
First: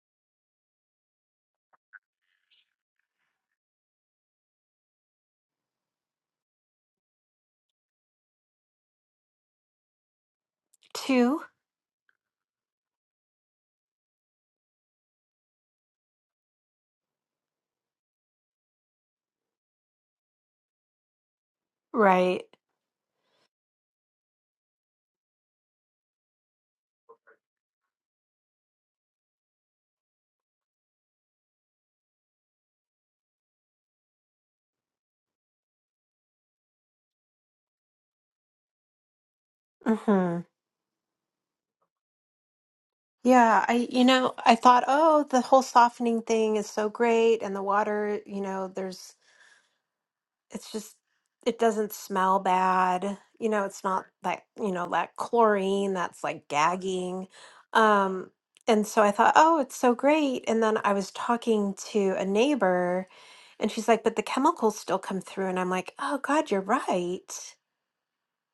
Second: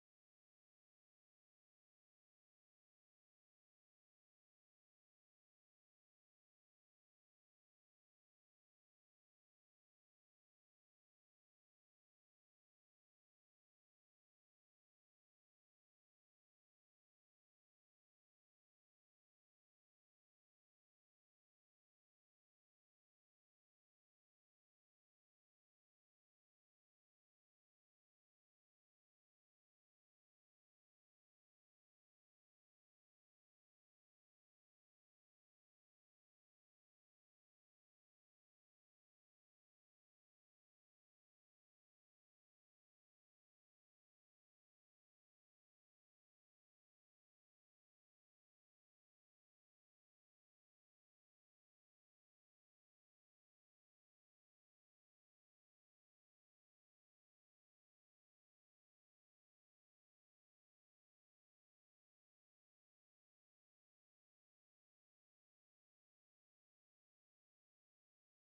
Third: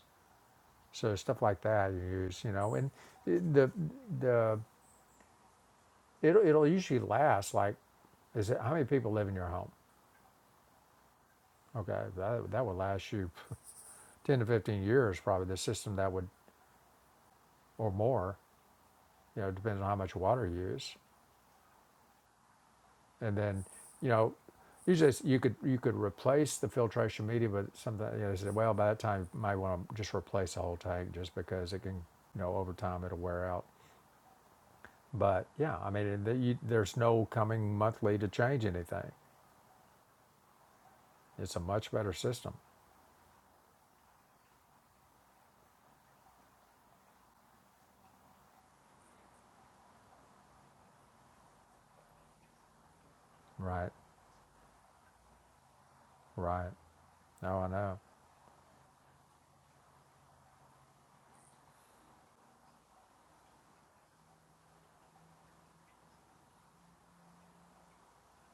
Speaker 1: So stuff like that you use, you know, and the the it'll, it'll usually last like is it how many people live in your home?
Speaker 2: Two?
Speaker 1: Okay, that that would last you ten to fifteen years probably. The system that would or more, you know, depends on how much water you use,
Speaker 2: Right.
Speaker 1: and then you know. Usually, you could you could replace the filtration media with something. You know, they said, well, by that time, you might want to just replace the whole tank, just because it can, you know, over time it'll wear out. But yeah, I mean, the, you, there's no coming monthly to change anything.
Speaker 2: Mm-hmm.
Speaker 1: It's a much better system.
Speaker 2: Yeah, I, you know, I thought, oh, the whole softening thing is so great, and the water, you know, there's it's just it doesn't smell bad you know it's
Speaker 1: Right.
Speaker 2: not that you know that chlorine that's like
Speaker 1: Right.
Speaker 2: gagging
Speaker 1: No, I know.
Speaker 2: um and so i thought oh it's so great and then i was talking to a neighbor and she's like but the chemicals still come through and i'm like oh god you're right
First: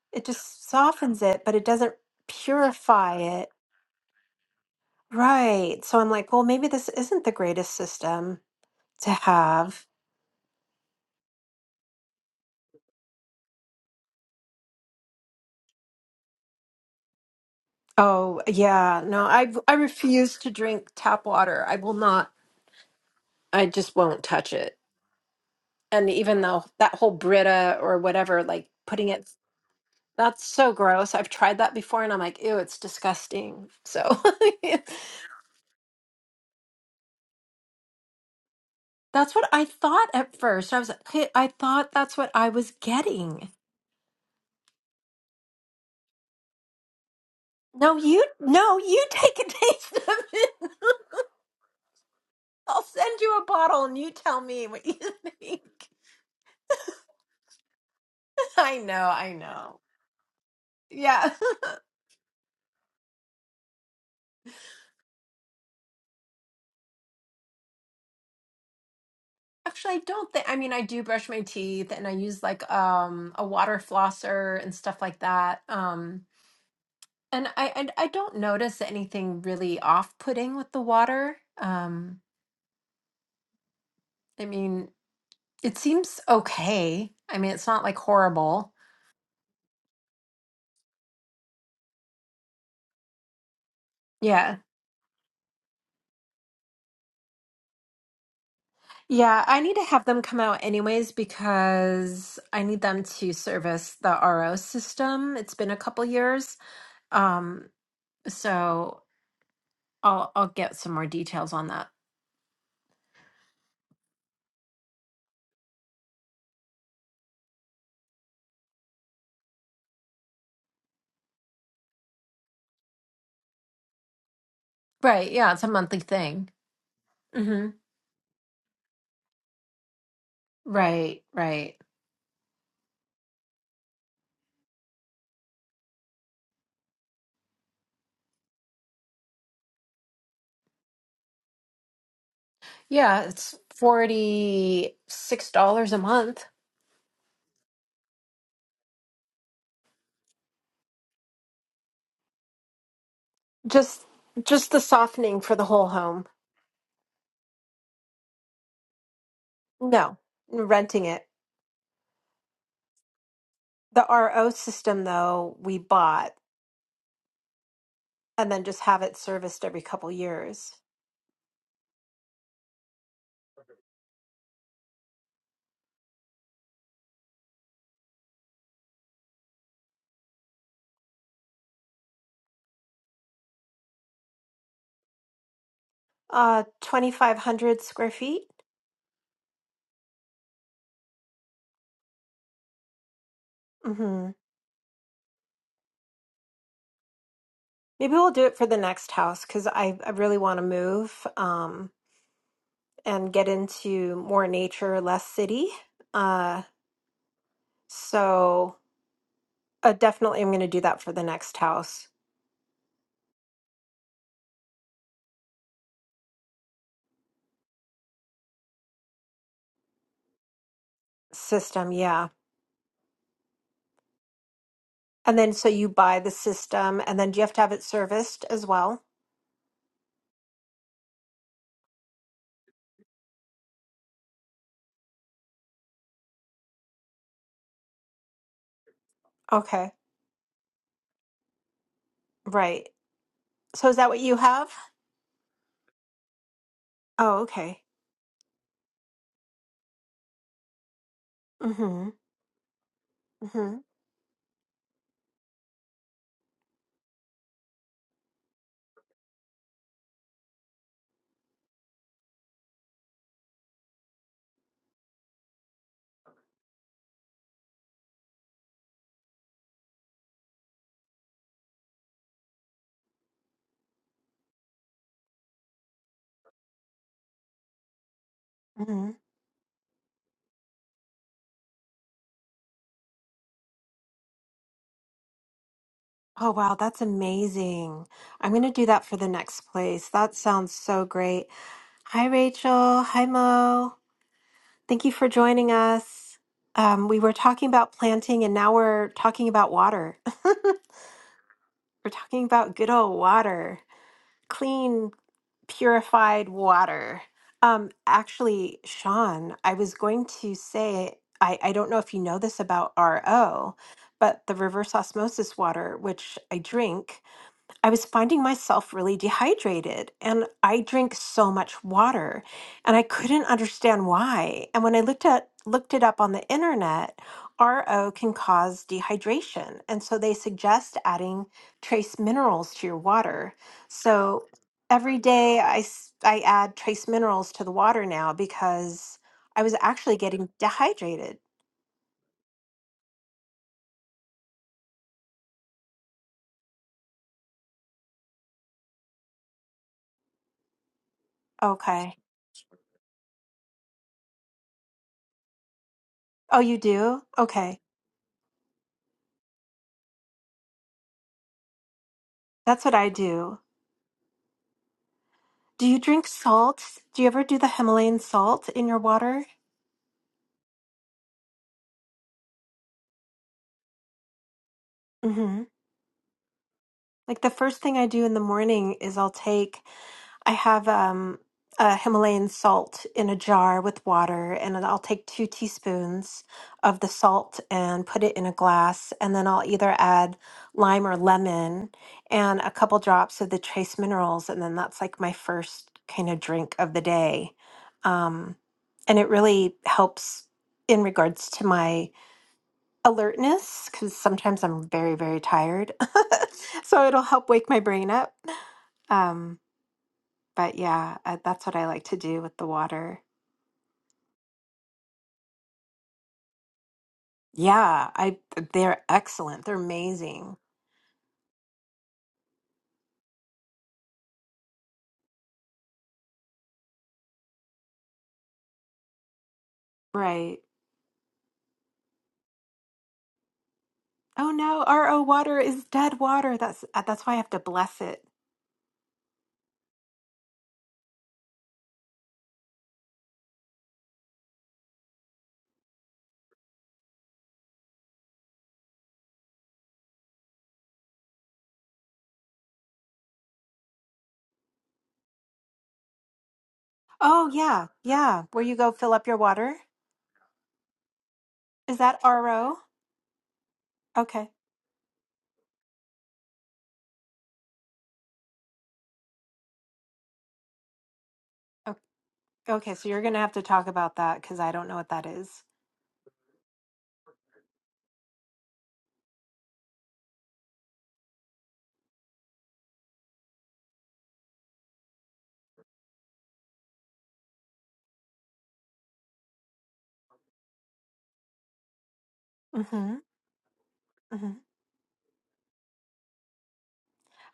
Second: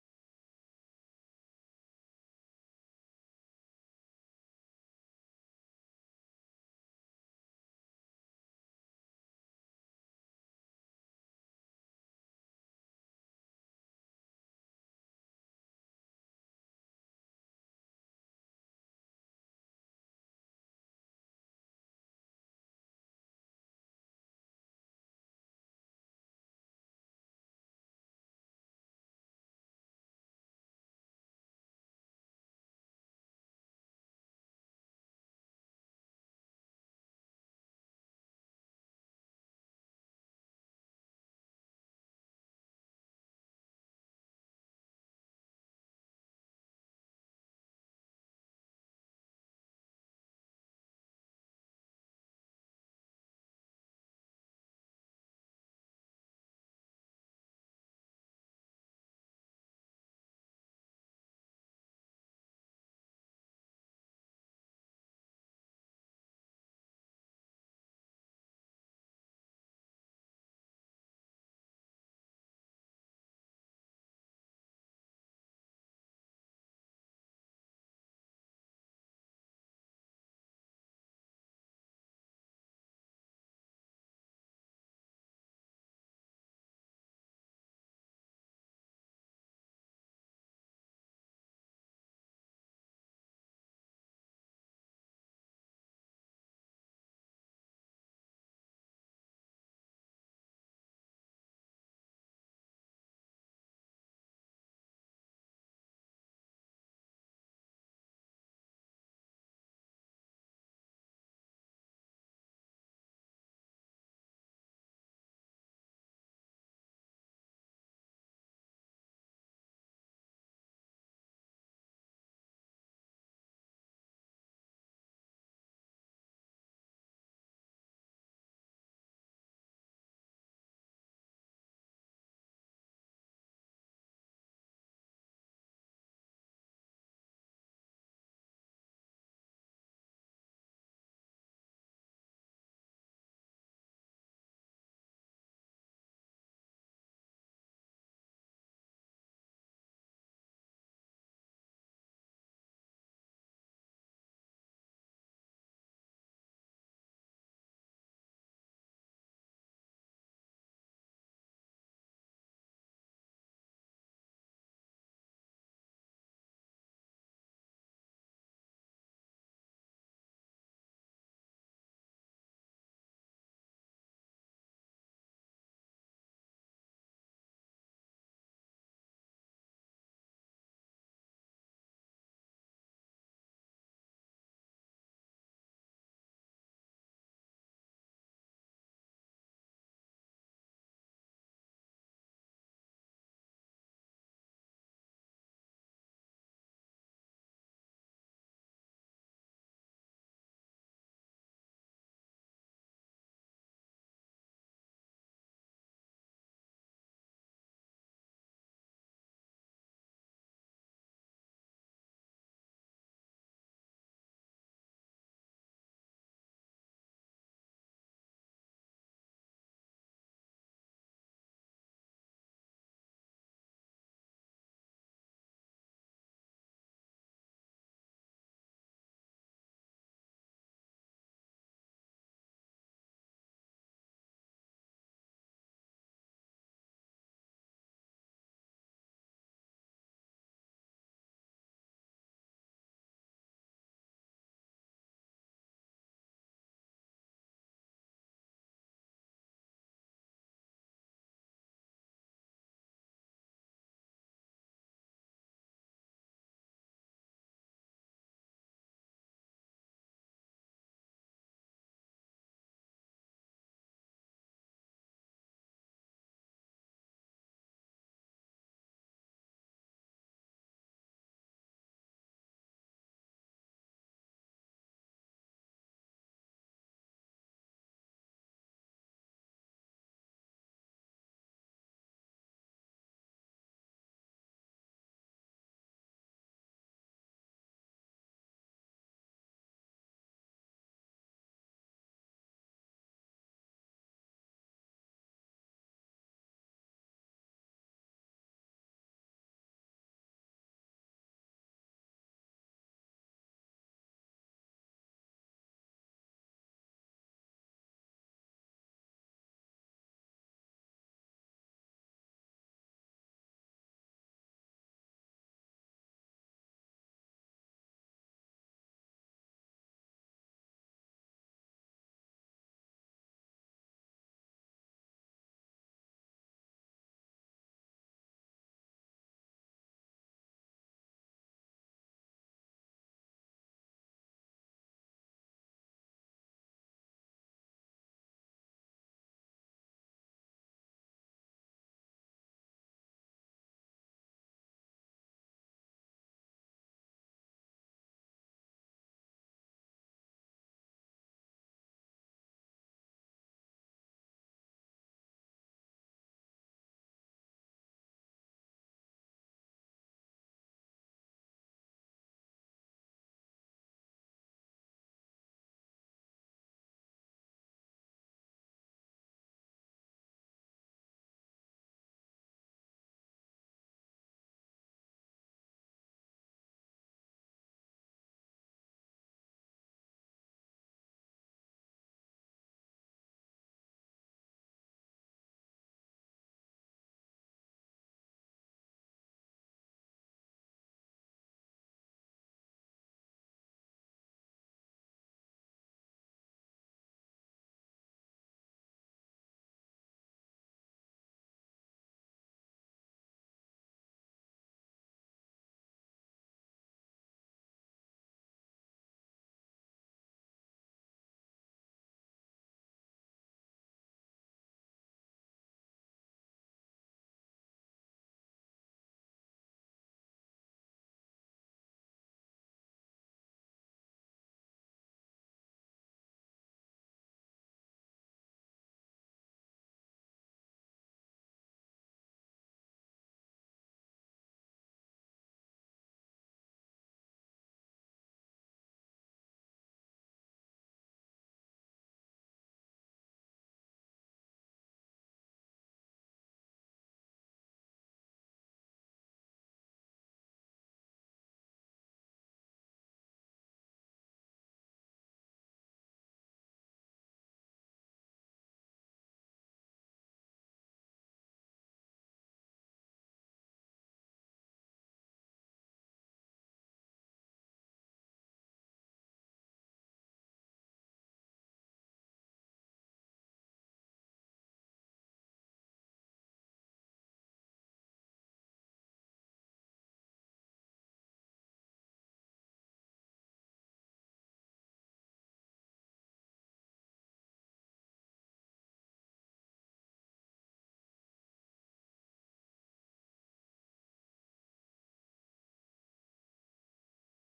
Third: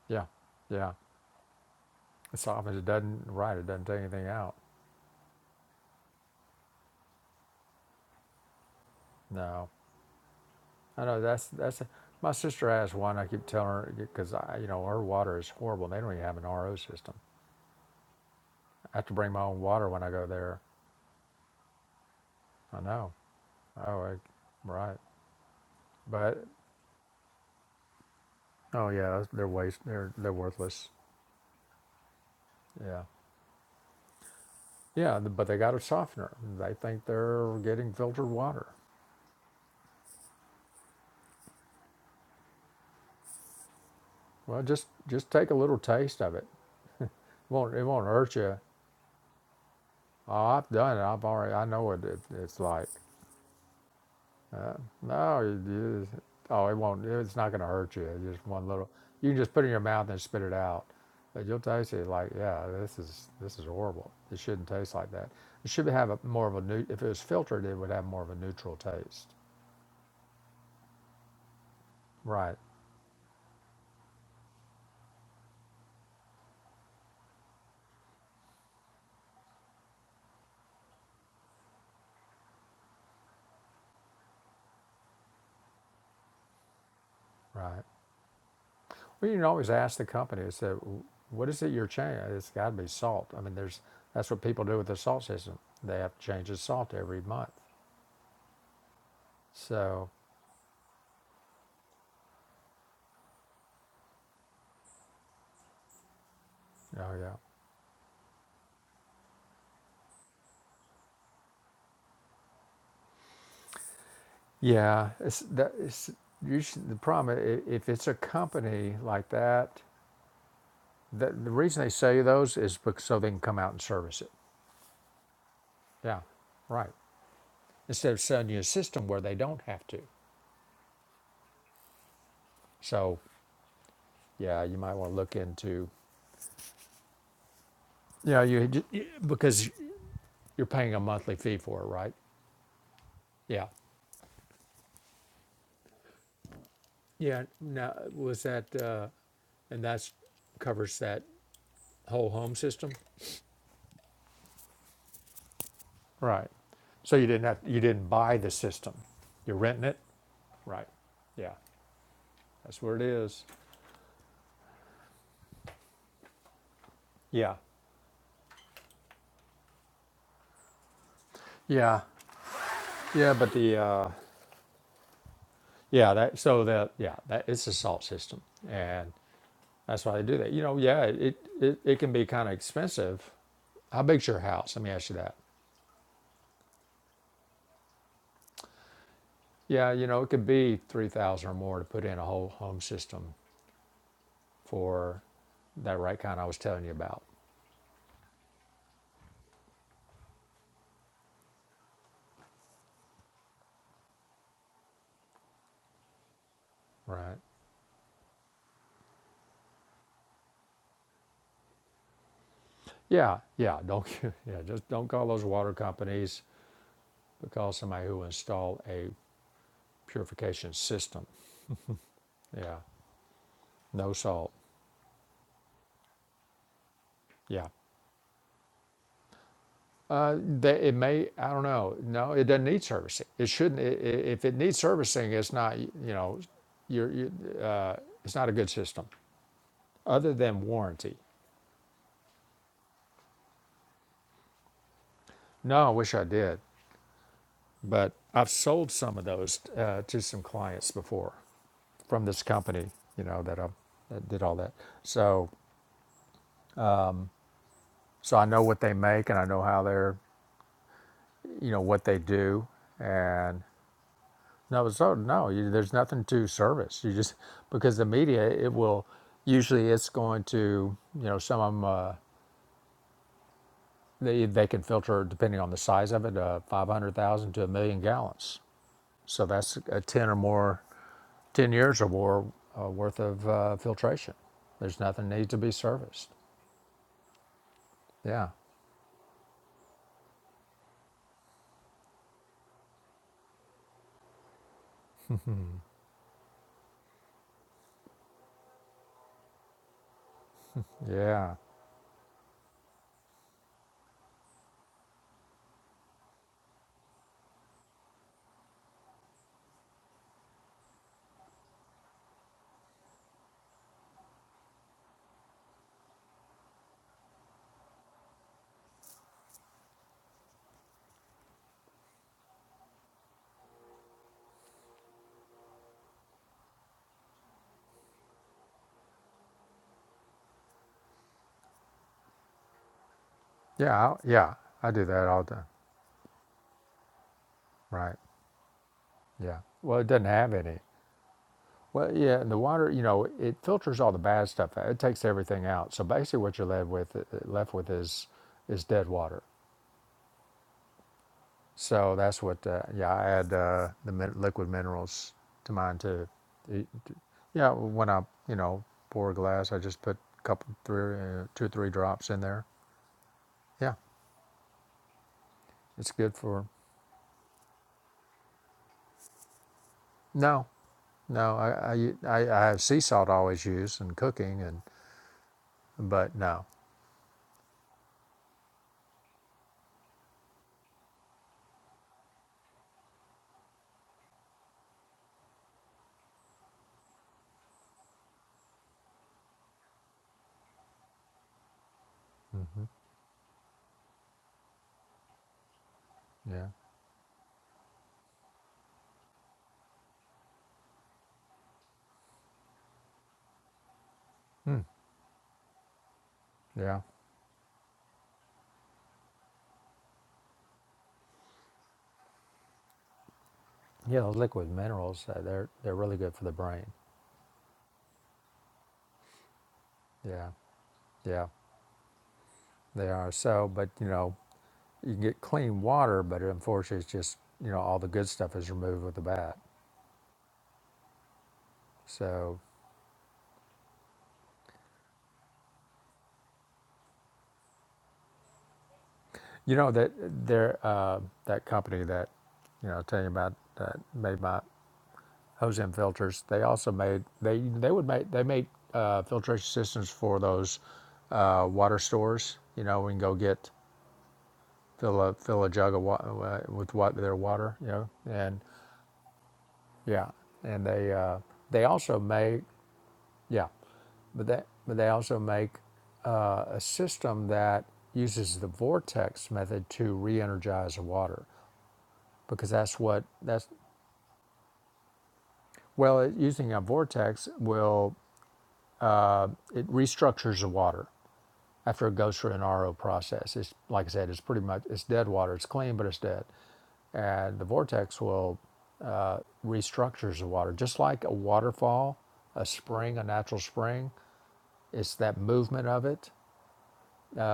Speaker 1: Yeah.
Speaker 2: it just
Speaker 1: Yeah.
Speaker 2: softens it but it doesn't
Speaker 1: It softens. It
Speaker 2: purify
Speaker 1: doesn't.
Speaker 2: it
Speaker 1: Right. It doesn't take anything out.
Speaker 2: right so i'm like well maybe this isn't the greatest system to
Speaker 1: No.
Speaker 2: have
Speaker 1: I know. That's that's. My sister has one. I keep telling her because I, you know, her water is horrible. They don't even have an RO system.
Speaker 2: Oh,
Speaker 1: I
Speaker 2: yeah.
Speaker 1: have to
Speaker 2: No,
Speaker 1: bring my
Speaker 2: I
Speaker 1: own
Speaker 2: I
Speaker 1: water when I go
Speaker 2: refuse to
Speaker 1: there.
Speaker 2: drink tap water. I will not.
Speaker 1: I know.
Speaker 2: I just
Speaker 1: Oh, I,
Speaker 2: won't touch it.
Speaker 1: right.
Speaker 2: And even
Speaker 1: But
Speaker 2: though that whole Brita or whatever, like
Speaker 1: oh
Speaker 2: putting
Speaker 1: yeah,
Speaker 2: it,
Speaker 1: they're waste. They're they're
Speaker 2: that's so
Speaker 1: worthless.
Speaker 2: gross. I've tried that before and I'm like, ew, it's
Speaker 1: Yeah.
Speaker 2: disgusting. So
Speaker 1: Yeah. But they got a softener. They think they're getting filtered water.
Speaker 2: that's what I thought at first. I was like, "Hey, I thought that's what I was getting.
Speaker 1: Well, just just take a little taste of it. won't it
Speaker 2: No,
Speaker 1: won't
Speaker 2: you,
Speaker 1: hurt you.
Speaker 2: no, you take a taste of
Speaker 1: Oh,
Speaker 2: it.
Speaker 1: I've done it. I've already. I know what it, it's
Speaker 2: I'll
Speaker 1: like.
Speaker 2: send you a bottle and you tell me what you
Speaker 1: No, you,
Speaker 2: think.
Speaker 1: you just, oh, it won't. It's not going to hurt you. It's just one
Speaker 2: I
Speaker 1: little.
Speaker 2: know,
Speaker 1: You
Speaker 2: I
Speaker 1: can just put it in your
Speaker 2: know.
Speaker 1: mouth and spit it out.
Speaker 2: Yeah.
Speaker 1: But you'll taste it like, yeah, this is this is horrible. It shouldn't taste like that. It should have a, more of a new. If it was filtered, it would have more of a neutral taste.
Speaker 2: Actually, I don't think, I mean, I do brush my teeth and I use
Speaker 1: Right,
Speaker 2: like um a water flosser and stuff like that. Um and I and I don't notice anything really off-putting with the water. Um I mean, it seems okay. I mean, it's
Speaker 1: right.
Speaker 2: not like horrible.
Speaker 1: Well, you can always ask the company. It's that, what is it you're changing? It's got to be salt. I mean, there's that's what
Speaker 2: Yeah.
Speaker 1: people do with the salt system. They have to change the salt every month.
Speaker 2: Yeah, I need to have
Speaker 1: So
Speaker 2: them come out anyways because I need them to service the RO system. It's been a couple years.
Speaker 1: Oh yeah,
Speaker 2: Um so I'll I'll get some more details on that.
Speaker 1: yeah. It's that. It's usually the problem. i- If it's a company like that, the, the reason they sell you those is because so they can come out and service it.
Speaker 2: Right. Yeah, it's a monthly
Speaker 1: Yeah,
Speaker 2: thing.
Speaker 1: right.
Speaker 2: hmm
Speaker 1: Instead of selling you a system where they don't have to.
Speaker 2: Right, right.
Speaker 1: So yeah, you might want to look into. Yeah, you, ju- you because you're paying a monthly fee for it, right?
Speaker 2: Yeah, it's
Speaker 1: Yeah.
Speaker 2: $46 a month.
Speaker 1: Yeah. Now was that, uh, and that's covers that whole home system.
Speaker 2: Just just the softening for the whole home,
Speaker 1: Right. So you didn't have you didn't buy the system. You're renting it.
Speaker 2: No.
Speaker 1: Right.
Speaker 2: renting it.
Speaker 1: Yeah. That's where it is.
Speaker 2: The RO system though, we bought
Speaker 1: Yeah.
Speaker 2: and then just have it serviced every couple years.
Speaker 1: Yeah. Yeah. But the, uh, yeah, that, so that, yeah, that it's a salt system. And that's why they do that. You know, yeah, it, it, it can be kind of expensive. How big's your house? Let me ask you that.
Speaker 2: Uh 2500 square feet.
Speaker 1: Yeah. You know, it could be 3000 or more to put in a whole home system
Speaker 2: Mhm.
Speaker 1: for that right kind I was telling you about.
Speaker 2: Maybe we'll do it for the next house cuz I I really want to move. Um and get into more nature, less city. Uh,
Speaker 1: Right.
Speaker 2: so uh, definitely, I'm going to do that for the next house
Speaker 1: Yeah. Yeah. Don't, yeah, just don't call those water companies, but call somebody who installed a purification system.
Speaker 2: system. Yeah.
Speaker 1: Yeah. No salt.
Speaker 2: And then so you buy the system, and then do you have to
Speaker 1: Yeah.
Speaker 2: have it serviced as well?
Speaker 1: Uh, they, it may, I don't know. No, it doesn't need servicing. It shouldn't, i i if it needs servicing, it's not, you know, you're, you, uh, it's not a good system
Speaker 2: Okay.
Speaker 1: other than warranty.
Speaker 2: Right. So is that what you have?
Speaker 1: No, I wish I did,
Speaker 2: Oh, okay.
Speaker 1: but I've sold some of those uh, to some clients before
Speaker 2: Mm-hmm.
Speaker 1: from this company, you know, that I
Speaker 2: Mm-hmm.
Speaker 1: that did all that. So, so I know what they make and I know how they're, you know, what they do. and. No, so no, you, there's nothing to service. You just because the media, it will usually it's going to you know some of them uh, they they can filter depending on the size of it, uh, five hundred thousand to a million gallons.
Speaker 2: Mm-hmm.
Speaker 1: So that's a ten or more, ten years or more uh, worth of uh, filtration. There's nothing need to be serviced.
Speaker 2: Oh, wow. That's amazing.
Speaker 1: Yeah,
Speaker 2: I'm going to do that for the next place. That sounds so great. Hi, Rachel. Hi, Mo. Thank you for joining us. Um, we were talking about planting and now we're talking about water.
Speaker 1: yeah,
Speaker 2: We're talking about good old water, clean, purified water. Um, actually, Sean, I was going to say, I, I don't know if you know this about RO, but the reverse osmosis water, which I drink, I was finding myself really dehydrated and I drink so much water and I couldn't understand why. And when I looked at looked it up on the internet, RO can cause dehydration. And so they suggest adding trace minerals to your water.
Speaker 1: yeah, I,
Speaker 2: So
Speaker 1: yeah. I do
Speaker 2: every
Speaker 1: that all the
Speaker 2: day
Speaker 1: time.
Speaker 2: I s- I add trace minerals to the water
Speaker 1: Right.
Speaker 2: now because
Speaker 1: Yeah.
Speaker 2: I was
Speaker 1: Well, it
Speaker 2: actually
Speaker 1: doesn't
Speaker 2: getting
Speaker 1: have any.
Speaker 2: dehydrated.
Speaker 1: Well, yeah, and the water, you know, it filters all the bad stuff out. It takes everything out. So basically, what you're left with, uh, left with is is dead water. So
Speaker 2: Okay.
Speaker 1: that's what, uh, yeah, I add uh, the min- liquid minerals to mine too.
Speaker 2: Oh, you
Speaker 1: It-
Speaker 2: do?
Speaker 1: Yeah,
Speaker 2: Okay.
Speaker 1: when I, you know, pour a glass, I just put a couple, three, uh, two or three drops in there.
Speaker 2: That's what I do.
Speaker 1: Yeah,
Speaker 2: Do you
Speaker 1: it's
Speaker 2: drink
Speaker 1: good for.
Speaker 2: salt? Do you ever do the Himalayan salt in your water?
Speaker 1: No, no, I, I, u- I, I have sea salt I always use in cooking, and
Speaker 2: hmm
Speaker 1: but no,
Speaker 2: Like the first thing I do in the morning is I'll take, I have um, a Himalayan salt in a jar with water, and I'll take two teaspoons of the salt and put it in a glass. And then I'll either add lime or lemon and a
Speaker 1: hmm
Speaker 2: couple drops of the trace minerals. And then that's like my first kind of
Speaker 1: yeah,
Speaker 2: drink of the day. Um, and it really helps in regards to my alertness because sometimes
Speaker 1: Hmm.
Speaker 2: I'm very, very tired.
Speaker 1: yeah.
Speaker 2: so it'll help wake my brain up. Um, but yeah, I, that's what I like to do with the water.
Speaker 1: Yeah, those liquid minerals, uh, they're they're really good for the brain.
Speaker 2: Yeah, I they're excellent. They're
Speaker 1: Yeah,
Speaker 2: amazing.
Speaker 1: yeah, they are. So, but you know, you can get clean water, but unfortunately, it's just you know all the good stuff is removed with the bad.
Speaker 2: Right.
Speaker 1: So,
Speaker 2: Oh no, RO water is dead water. That's uh, that's why I have to bless it.
Speaker 1: you know that there uh, that company that you know I was telling you about that made my ozone filters. They also made they they would make they made uh, filtration systems for those uh, water stores. You know, we can go get fill a fill a jug of wa- uh, with what their
Speaker 2: Oh
Speaker 1: water. You
Speaker 2: yeah,
Speaker 1: know,
Speaker 2: yeah.
Speaker 1: and
Speaker 2: Where you go fill up your water?
Speaker 1: Yeah, and they uh, they
Speaker 2: Is
Speaker 1: also
Speaker 2: that
Speaker 1: make
Speaker 2: RO?
Speaker 1: yeah, but
Speaker 2: Okay.
Speaker 1: they but they also make uh, a system that uses the vortex method to re-energize the water
Speaker 2: O-
Speaker 1: because
Speaker 2: Okay,
Speaker 1: that's
Speaker 2: so you're
Speaker 1: what
Speaker 2: gonna have to
Speaker 1: that's
Speaker 2: talk about that because I don't know what that is.
Speaker 1: well it, using a vortex will it restructures the water after it goes through an RO process. It's like I said, it's pretty much it's dead water. It's clean, but it's dead, and the vortex will uh, restructures the water, just like a waterfall, a
Speaker 2: Mm-hmm.
Speaker 1: spring, a natural spring.
Speaker 2: Mm-hmm.
Speaker 1: It's that movement of it.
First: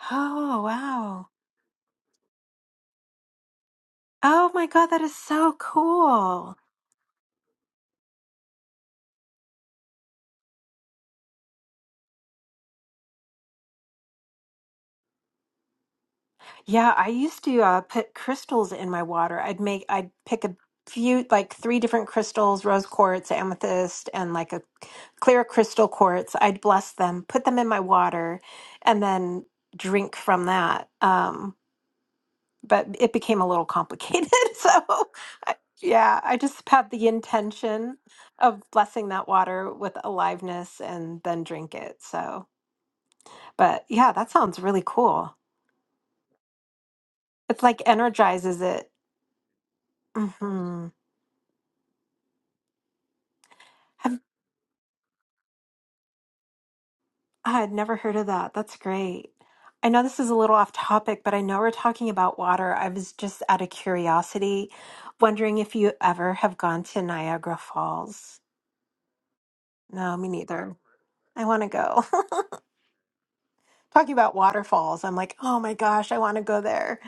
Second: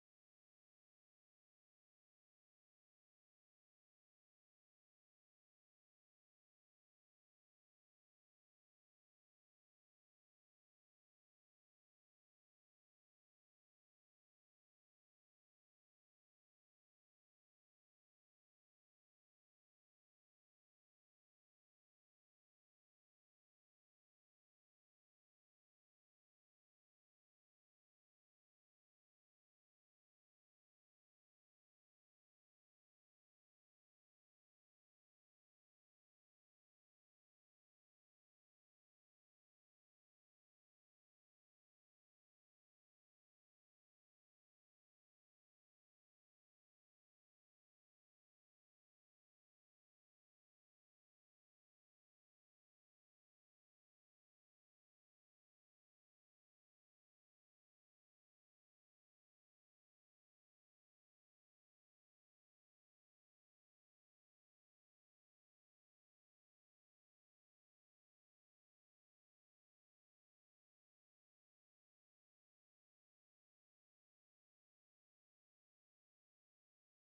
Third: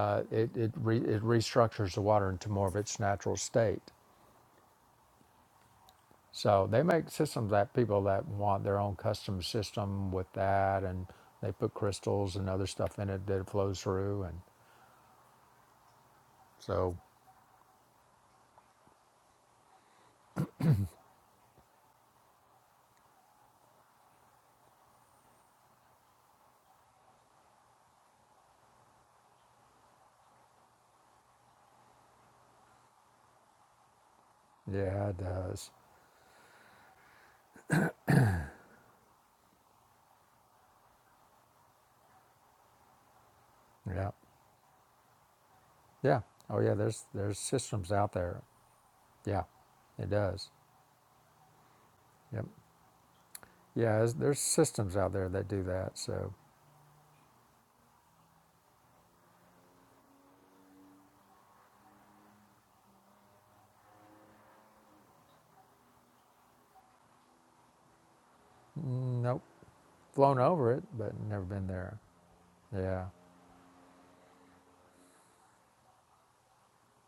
Speaker 1: Uh, it
Speaker 2: Oh
Speaker 1: it, re, it
Speaker 2: wow.
Speaker 1: restructures the water into more of its natural state.
Speaker 2: Oh my God, that is so cool.
Speaker 1: So they make systems that people that want their own custom system with that, and they put crystals and other stuff in it that it flows through. And
Speaker 2: Yeah,
Speaker 1: so
Speaker 2: I used to uh, put crystals in my water. I'd make, I'd pick a few, like three different crystals, rose quartz, amethyst, and like a clear crystal quartz. I'd bless them, put them in my water, and then drink from that. Um, but it became a little complicated. So,
Speaker 1: yeah, it
Speaker 2: I,
Speaker 1: does.
Speaker 2: yeah, I just had the intention of blessing that water with aliveness and then drink it. So, but
Speaker 1: Yeah,
Speaker 2: yeah, that sounds really cool.
Speaker 1: yeah. Oh yeah, there's there's
Speaker 2: It's like
Speaker 1: systems out there.
Speaker 2: energizes it.
Speaker 1: Yeah, it does.
Speaker 2: hmm
Speaker 1: Yep. Yeah, there's,
Speaker 2: I've,
Speaker 1: there's systems out there that do that. So
Speaker 2: I had never heard of that. That's great. I know this is a little off topic, but I know we're talking about water. I was just out of curiosity wondering if you ever have gone to Niagara Falls.
Speaker 1: mm, nope,
Speaker 2: No, me
Speaker 1: flown over
Speaker 2: neither.
Speaker 1: it, but never
Speaker 2: I want
Speaker 1: been
Speaker 2: to
Speaker 1: there.
Speaker 2: go.
Speaker 1: Yeah,
Speaker 2: talking about waterfalls, I'm like, oh my gosh, I want to go there.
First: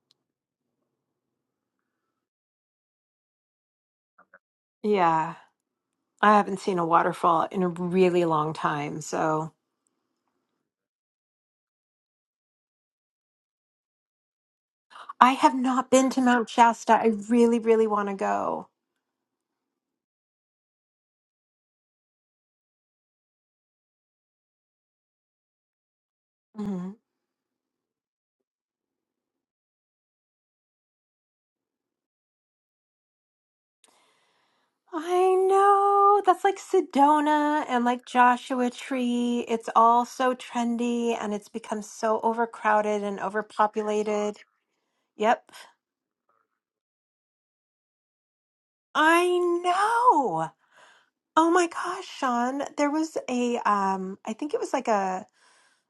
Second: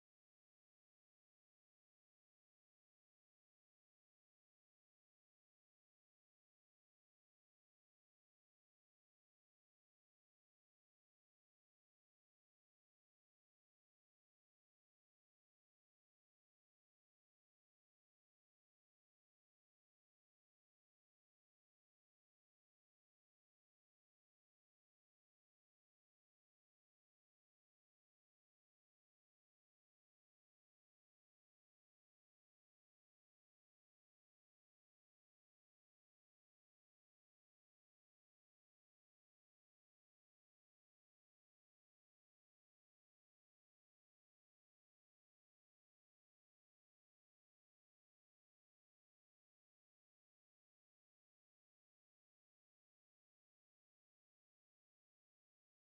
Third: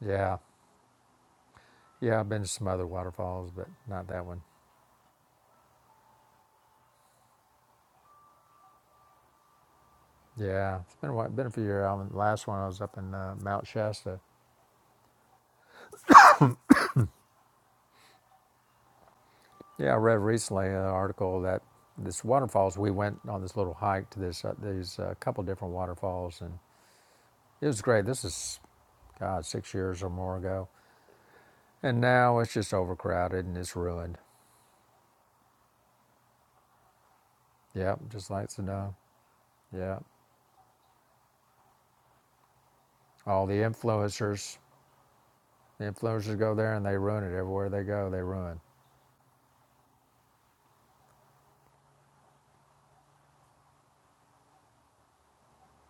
Speaker 1: yeah. Yeah, I've been to some other waterfalls, but not that one.
Speaker 2: Yeah, I haven't seen a waterfall in a really long time. So
Speaker 1: Yeah, it's been a while, been a few years. I the last one I was up in uh, Mount Shasta.
Speaker 2: I have not been to Mount Shasta. I really, really want to go.
Speaker 1: Yeah, I read recently an article that this waterfalls. We went on this little hike to this uh, these uh, couple different waterfalls, and
Speaker 2: Mm-hmm.
Speaker 1: it was great. This is God six years or more ago, and now it's just overcrowded and it's ruined.
Speaker 2: I know. That's like Sedona and
Speaker 1: Yep,
Speaker 2: like
Speaker 1: just like
Speaker 2: Joshua
Speaker 1: Sedona.
Speaker 2: Tree. It's
Speaker 1: Yeah,
Speaker 2: all so trendy and it's become so overcrowded and
Speaker 1: all the
Speaker 2: overpopulated.
Speaker 1: influencers,
Speaker 2: Yep.
Speaker 1: the influencers go there and they ruin it everywhere they go. They ruin.
Speaker 2: I know. Oh my gosh, Sean. There was a um I think it was like a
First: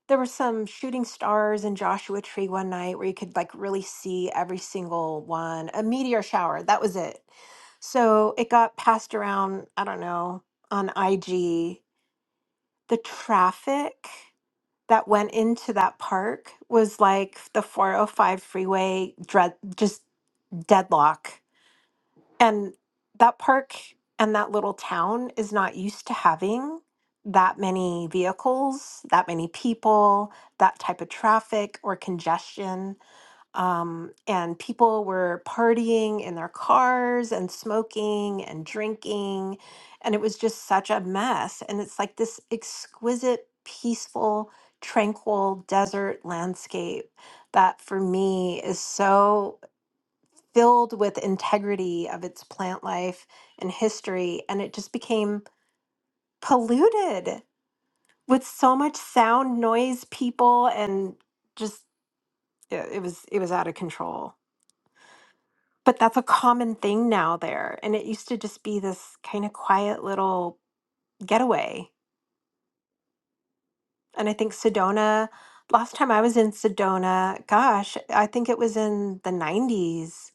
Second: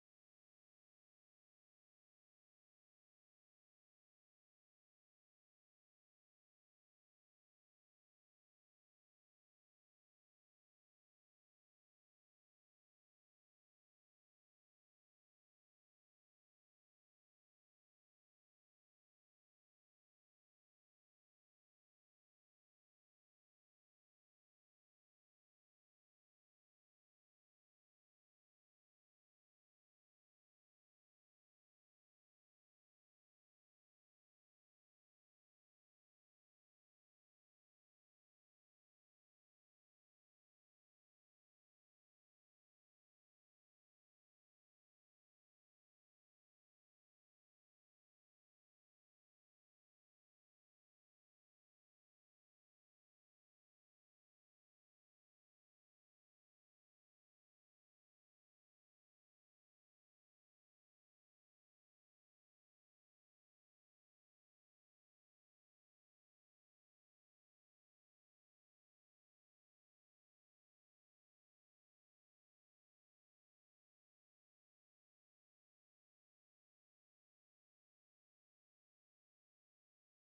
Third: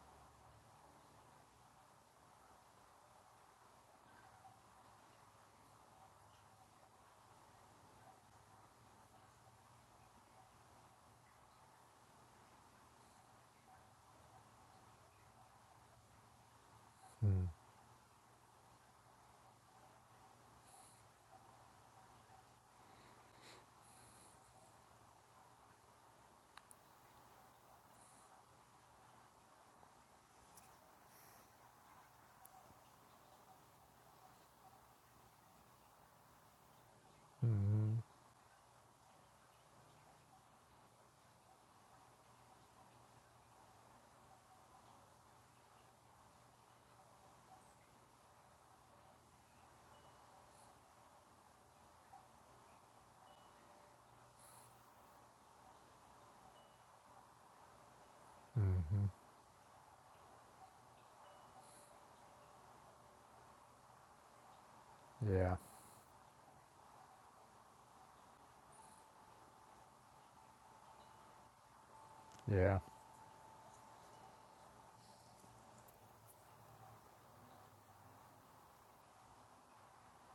Speaker 2: there were some shooting stars in Joshua Tree one night where you could like really see every single one. A meteor shower. That was it. So it got passed around, I don't know, on IG. The traffic. that went into that park was like the 405 freeway dread just deadlock and that park and that little town is not used to having that many vehicles that many people that type of traffic or congestion um, and people were partying in their cars
Speaker 1: Mm-hmm.
Speaker 2: and smoking and drinking. And it was just such a mess. And it's like this exquisite, peaceful, tranquil desert landscape that for me is so filled with integrity of its plant life and history. And it just became polluted with so much sound, noise, people, and just it it was it was out of control.
Speaker 1: Yeah,
Speaker 2: but that's a common thing now there. And it used to just be this kind of quiet little getaway.
Speaker 1: yeah.
Speaker 2: And I think Sedona, last time I was in Sedona, gosh, I think it was in the 90s.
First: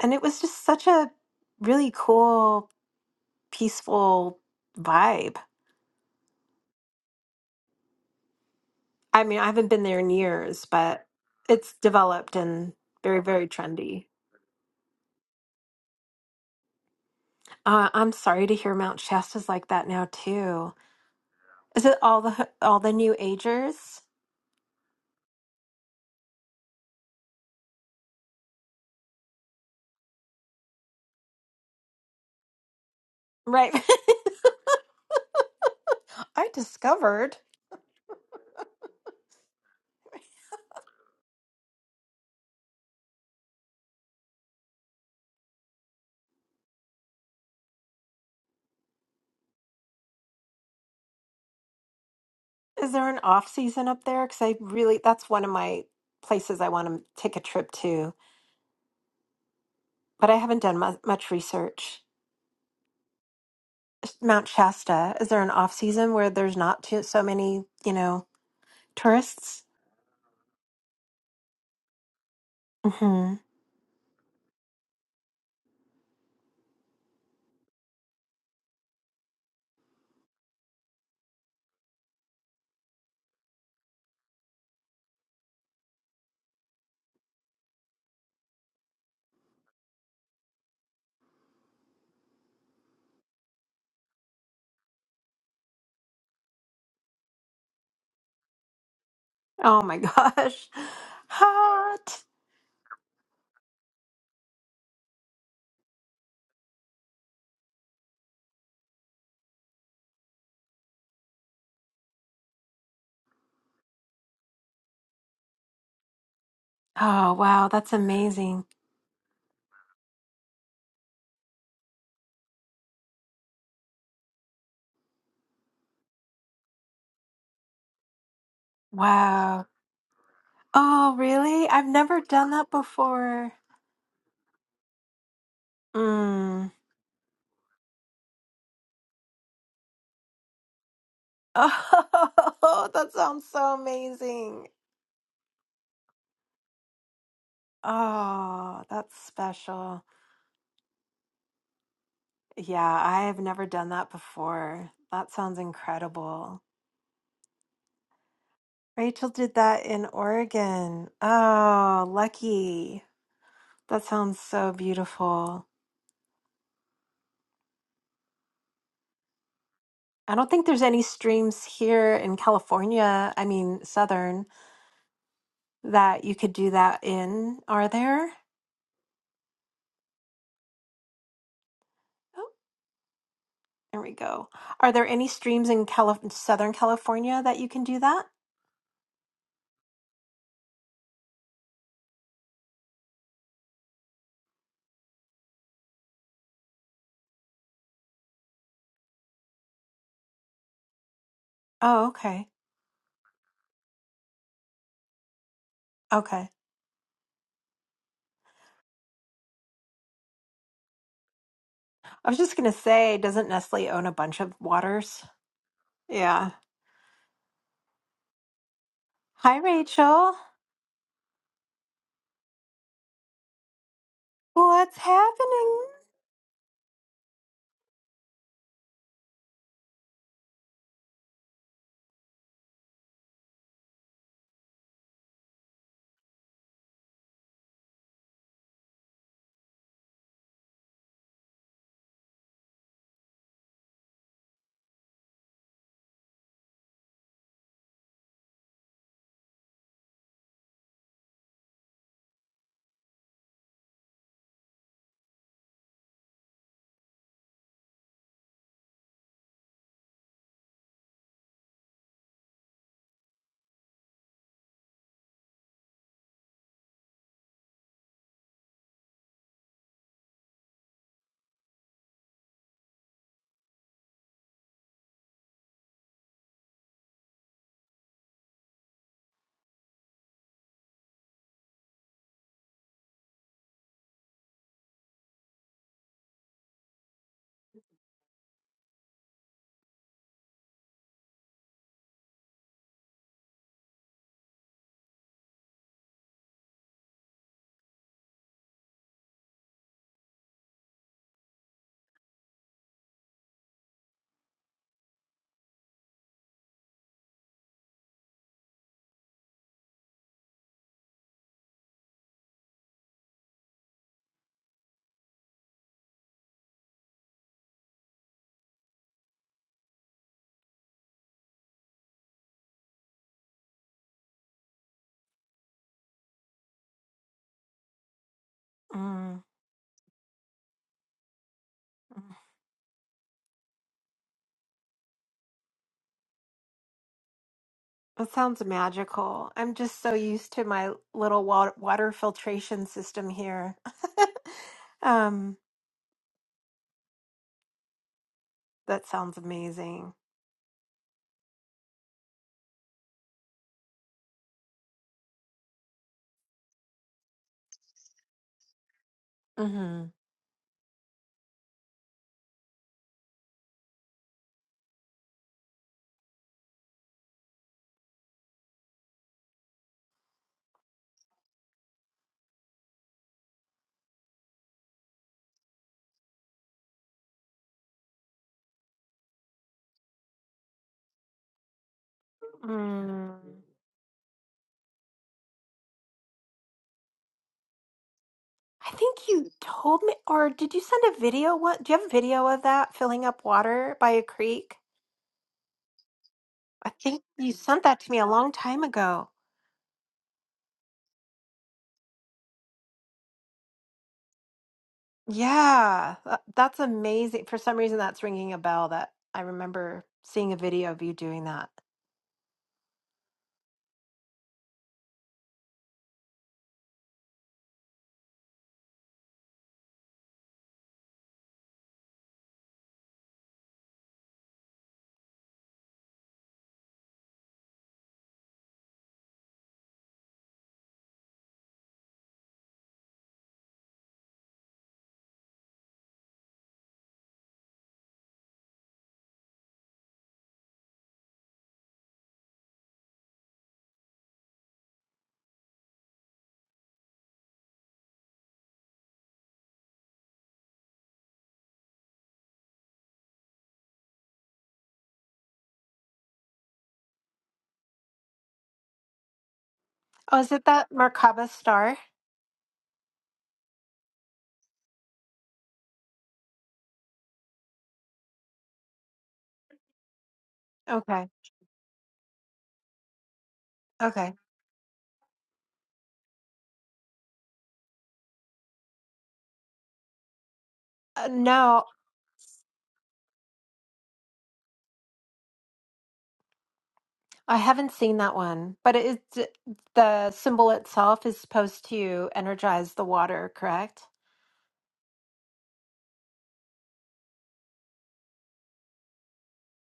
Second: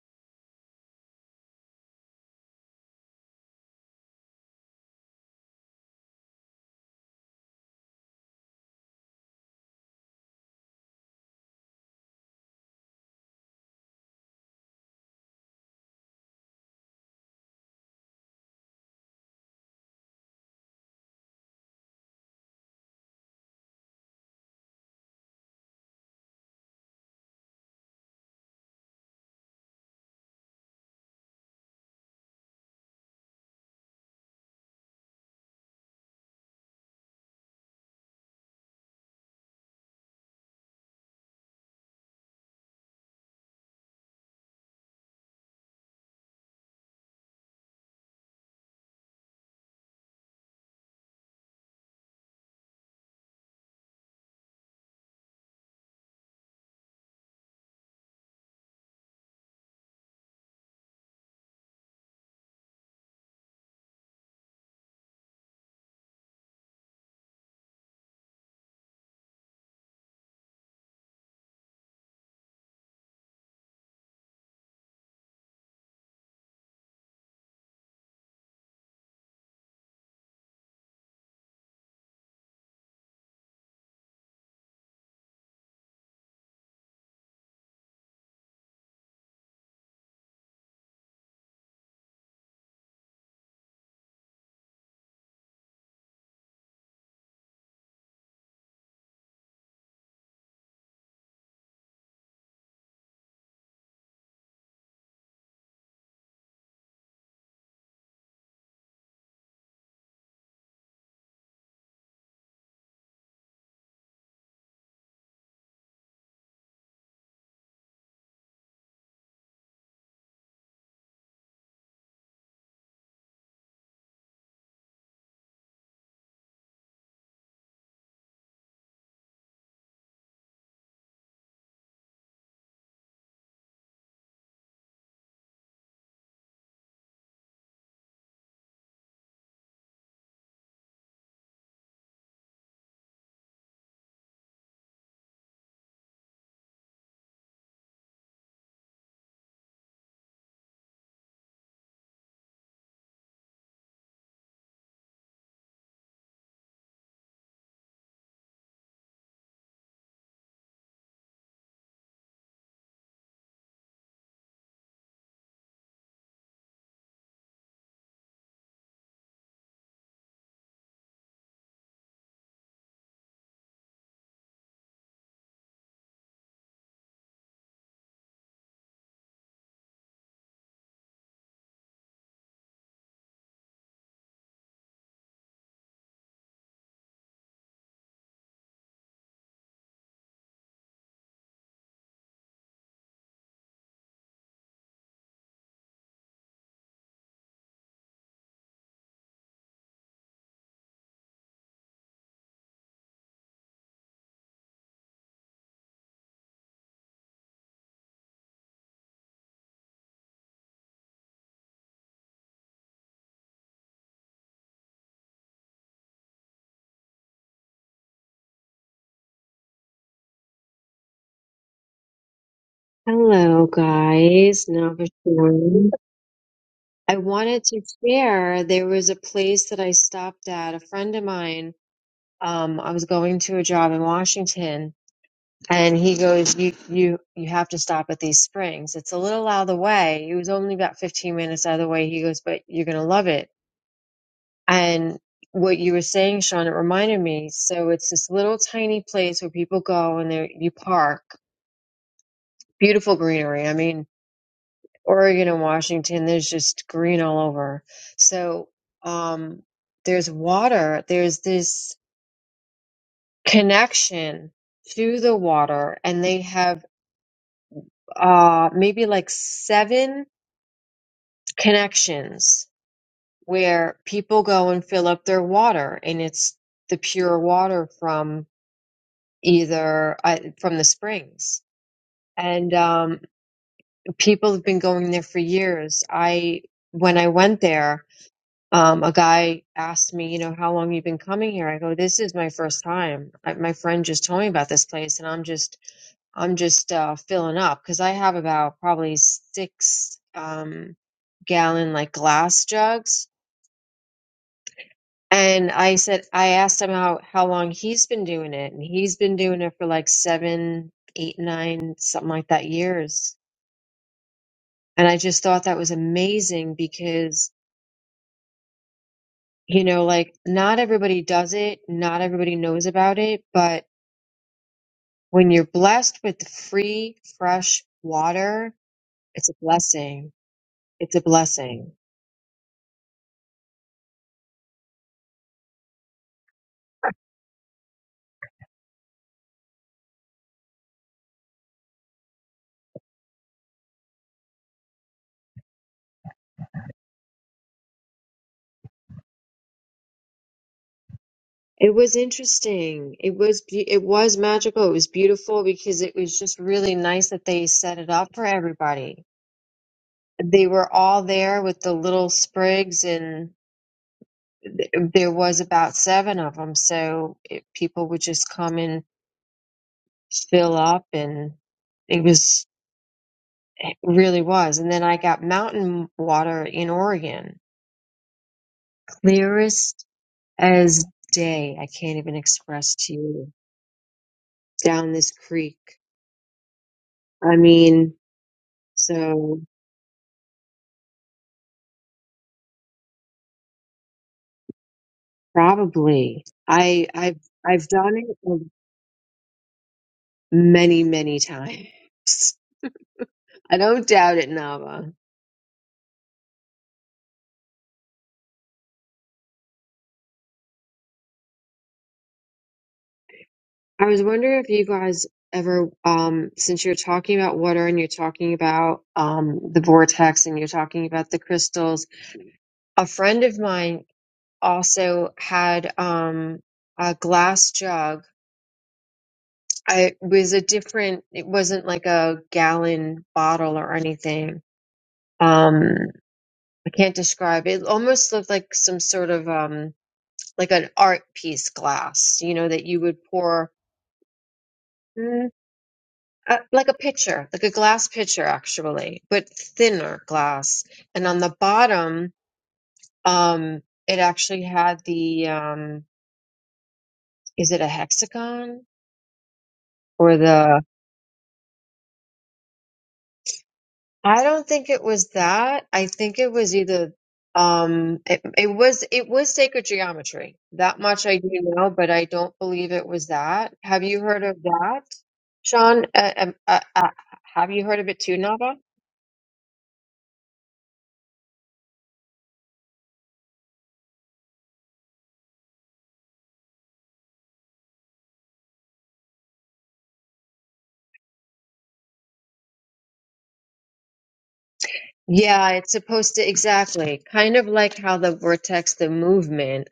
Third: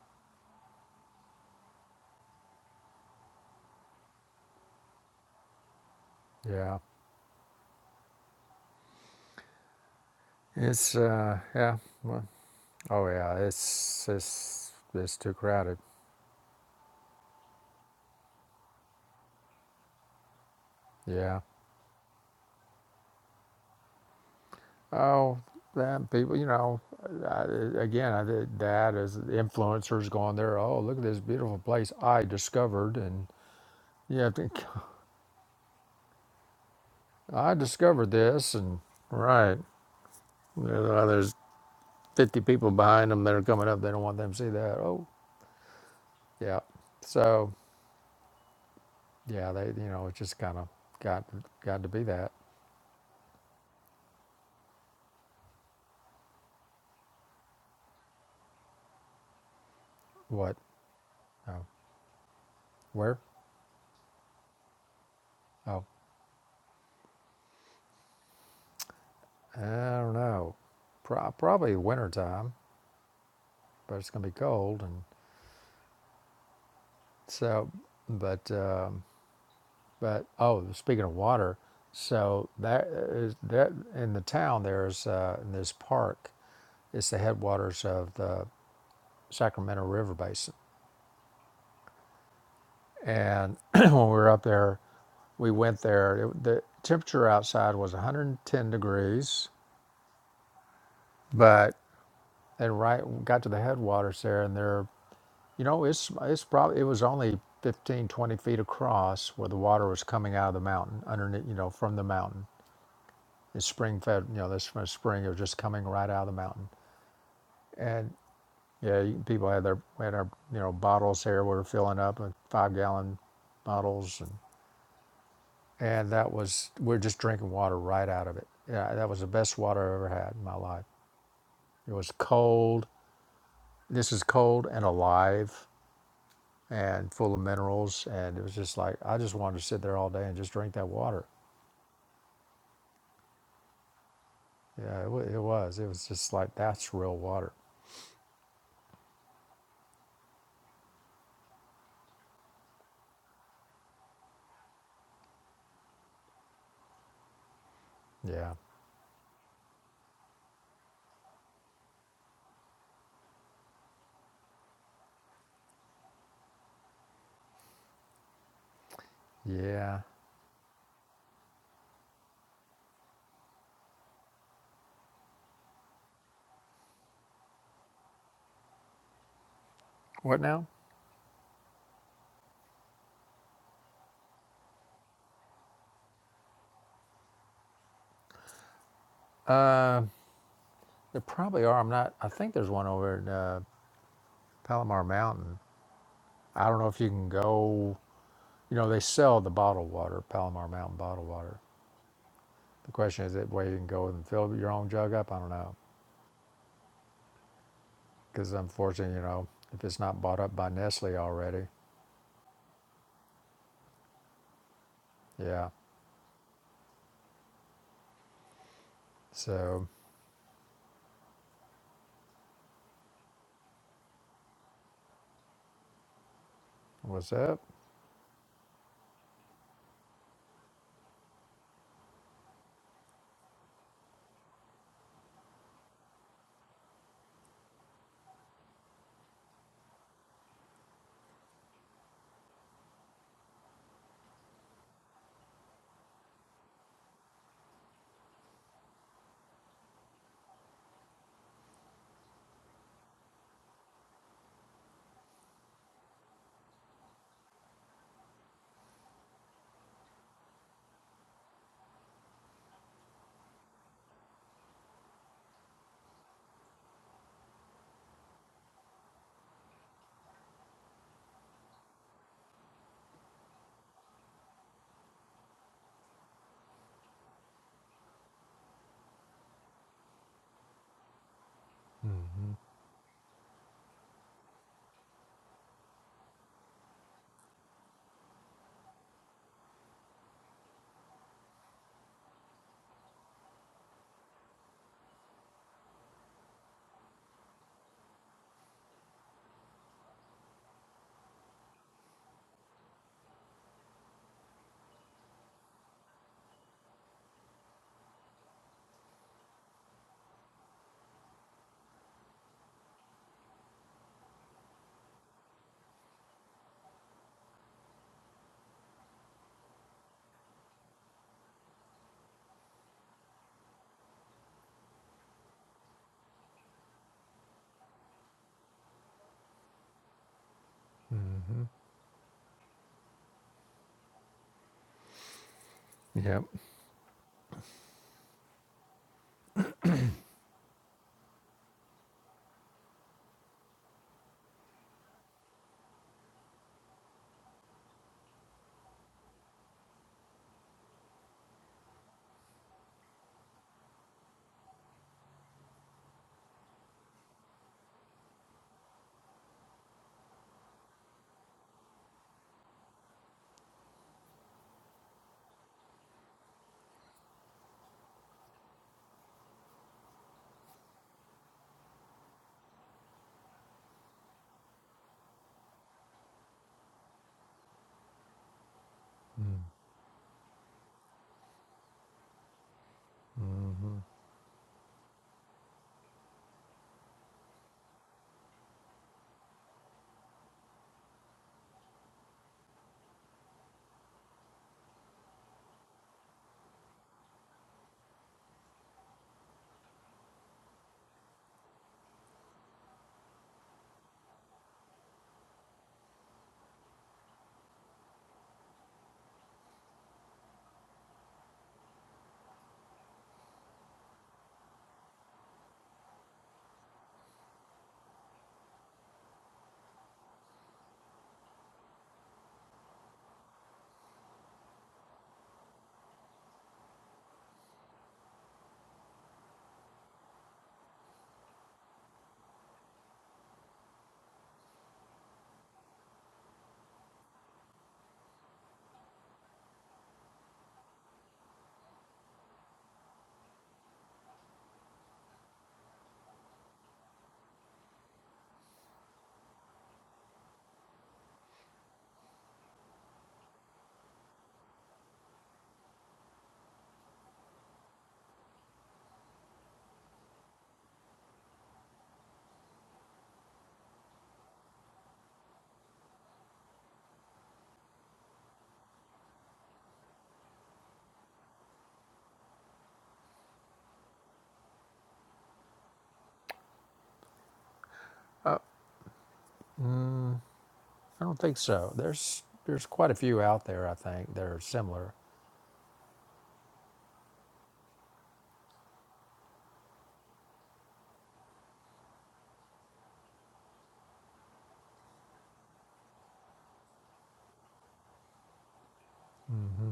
Speaker 2: And it was just such a really cool, peaceful vibe.
Speaker 1: Yeah.
Speaker 2: I mean, I haven't been there in years,
Speaker 1: It's
Speaker 2: but
Speaker 1: uh
Speaker 2: it's
Speaker 1: yeah. Well,
Speaker 2: developed and
Speaker 1: oh
Speaker 2: very,
Speaker 1: yeah,
Speaker 2: very trendy.
Speaker 1: it's it's it's too crowded.
Speaker 2: Uh, I'm sorry to hear Mount Shasta's like that now too.
Speaker 1: Yeah.
Speaker 2: Is it all the all the new agers?
Speaker 1: Oh, that people, you know, I, again, I did that as influencers going there. Oh, look at this beautiful place I discovered, and
Speaker 2: Right.
Speaker 1: you have to.
Speaker 2: I discovered.
Speaker 1: I discovered this, and right there's, uh, there's 50 people behind them that are coming up. They don't want them to see that. Oh, yeah. So yeah, they you know it just kind of got got to be that.
Speaker 2: Is there an off season up there? Because I really, that's one of my places I want to take a trip to, but I
Speaker 1: What?
Speaker 2: haven't done mu- much
Speaker 1: Oh,
Speaker 2: research.
Speaker 1: where?
Speaker 2: Mount Shasta, is there an off
Speaker 1: Oh.
Speaker 2: season where there's not too, so many, you know,
Speaker 1: I
Speaker 2: tourists?
Speaker 1: don't know. Pro- probably wintertime,
Speaker 2: hmm
Speaker 1: but it's going to be cold. And so, but, um, but, oh, speaking of water, so that is that in the town, there's, uh, in this park, it's the headwaters of the Sacramento River Basin. And when we were up there, we went there. It, the temperature outside was 110 degrees,
Speaker 2: Oh my gosh.
Speaker 1: but,
Speaker 2: Hot.
Speaker 1: and right, got to the headwaters there, and they're You know, it's it's probably it was only 15, 20 feet across where the water was coming out of the mountain underneath, you know, from the mountain. It's spring fed, you know, this from a spring. It was just coming right out of the mountain.
Speaker 2: Oh, wow. That's
Speaker 1: And
Speaker 2: amazing.
Speaker 1: yeah, you, people had their we had our you know bottles here. We were filling up with five gallon bottles, and and that was we're just drinking water right out of it. Yeah, that was the best
Speaker 2: Wow.
Speaker 1: water I ever had in my life.
Speaker 2: Oh, really? I've
Speaker 1: It was
Speaker 2: never done that
Speaker 1: cold.
Speaker 2: before.
Speaker 1: This is cold and alive.
Speaker 2: Mm.
Speaker 1: and full of minerals. And it was just like, I just wanted to sit there all day and just drink that water.
Speaker 2: Oh, that sounds so amazing.
Speaker 1: Yeah, it, wa it was. It was just like, that's real water.
Speaker 2: Oh, that's special. Yeah, I have never done that before. That sounds incredible.
Speaker 1: Yeah.
Speaker 2: Rachel did that in Oregon. Oh, lucky. That sounds so beautiful.
Speaker 1: Yeah.
Speaker 2: I don't think there's any streams here in California, I mean, Southern, that you could do that in. Are there?
Speaker 1: What now?
Speaker 2: Oh, there we go. Are there any streams in Cali- Southern California that you can do that?
Speaker 1: There probably are. I'm not, I think there's one over in uh, Palomar Mountain. I don't know if you can go, you know, they sell the bottled water, Palomar Mountain bottled water.
Speaker 2: Oh, okay.
Speaker 1: The question is that way you can go and fill your own jug up? I don't know.
Speaker 2: Okay.
Speaker 1: Because unfortunately, you know, if it's not bought up by Nestle already,
Speaker 2: I was just gonna say, doesn't Nestle own a bunch of waters?
Speaker 1: yeah.
Speaker 2: Yeah. Hi,
Speaker 1: So,
Speaker 2: Rachel.
Speaker 3: Hello, guys.
Speaker 2: What's happening?
Speaker 3: Navashan. I
Speaker 1: what's up?
Speaker 3: wanted to share there was a place that I stopped at. A friend of mine, um, I was going to a job in Washington, and he goes, "You, you, you have to stop at these springs. It's a little out of the way. It was only about 15 minutes out of the way." He goes, "But you're gonna love it." And what you were saying, Sean, it reminded me. So it's this little tiny place where people go and they you park. Beautiful greenery. I mean, Oregon and Washington, there's just green all over. So um, there's water. There's this connection to the water, and they have uh, maybe like seven connections where people go and fill up their water, and it's the pure water from either uh, from the springs. And um, people have been going there for years. I when I went there, um, a guy asked me, you know, how long you been coming here? I go, this is my first time. I, my friend just told me about this place, and I'm just, I'm just uh, filling up because I have about probably six um, gallon like glass jugs. And I said, I asked him how how long he's been doing it, and he's been doing it for like seven, eight, nine, something like that years. And I just thought that was amazing because you know, like not everybody does it, not everybody knows about it, but When you're blessed with free, fresh water,
Speaker 2: Mm.
Speaker 3: it's a blessing. It's a blessing.
Speaker 1: Yep.
Speaker 2: That sounds magical. I'm just so used to my little wa- water filtration system here. um, that sounds amazing.
Speaker 3: It was interesting. It was be- it was magical. It was beautiful because it was just really nice that they set it up for everybody.
Speaker 2: hmm
Speaker 3: They were all there with the little sprigs, and th- there was about seven of them. So it, people would just come and fill up, and it was it really was. And then I got mountain water in Oregon, clearest as day. I can't even express to
Speaker 2: Mm.
Speaker 3: you
Speaker 1: Mm-hmm.
Speaker 3: down this creek. I mean,
Speaker 2: I think you
Speaker 3: so
Speaker 2: told me, or did you send a video? What do you have a video of that filling up water by a creek?
Speaker 3: probably
Speaker 2: I
Speaker 3: I
Speaker 2: think
Speaker 3: I've
Speaker 2: you sent
Speaker 3: I've
Speaker 2: that to
Speaker 3: done
Speaker 2: me a long
Speaker 3: it
Speaker 2: time ago.
Speaker 3: many many times. I don't doubt it, Nava.
Speaker 2: Yeah, tha- that's amazing. For some reason, that's ringing a bell that I remember seeing a video of you doing that.
Speaker 3: I was wondering if you guys ever, um, since you're talking about water and you're talking about um, the vortex and you're talking about the crystals, a friend of mine also had um, a glass jug I was a different. It wasn't like a gallon bottle or anything. Um, I can't describe it. Almost looked like some sort of um, like an art piece glass. You know that you would pour. Mm, uh, like a pitcher, like a glass pitcher, actually, but thinner glass. And on the bottom, um, it actually had the um, is it a hexagon or
Speaker 2: Oh, is it
Speaker 3: the
Speaker 2: that Merkaba star?
Speaker 3: I don't think it was that. I think it was either um it, it was it was sacred geometry. That much
Speaker 2: Okay,
Speaker 3: I do know, but I don't believe it was that. Have you
Speaker 2: okay.
Speaker 3: heard of that, Sean? Uh, um, uh, uh, have you heard of it too, Nava?
Speaker 1: I
Speaker 2: Uh,
Speaker 1: don't think
Speaker 2: no,
Speaker 1: so. There's there's quite a few out there. I think that are similar.
Speaker 2: I haven't seen that one, but it is the symbol itself is supposed to energize the water, correct?
Speaker 3: Yeah, it's supposed to exactly kind of like how the vortex, the movement,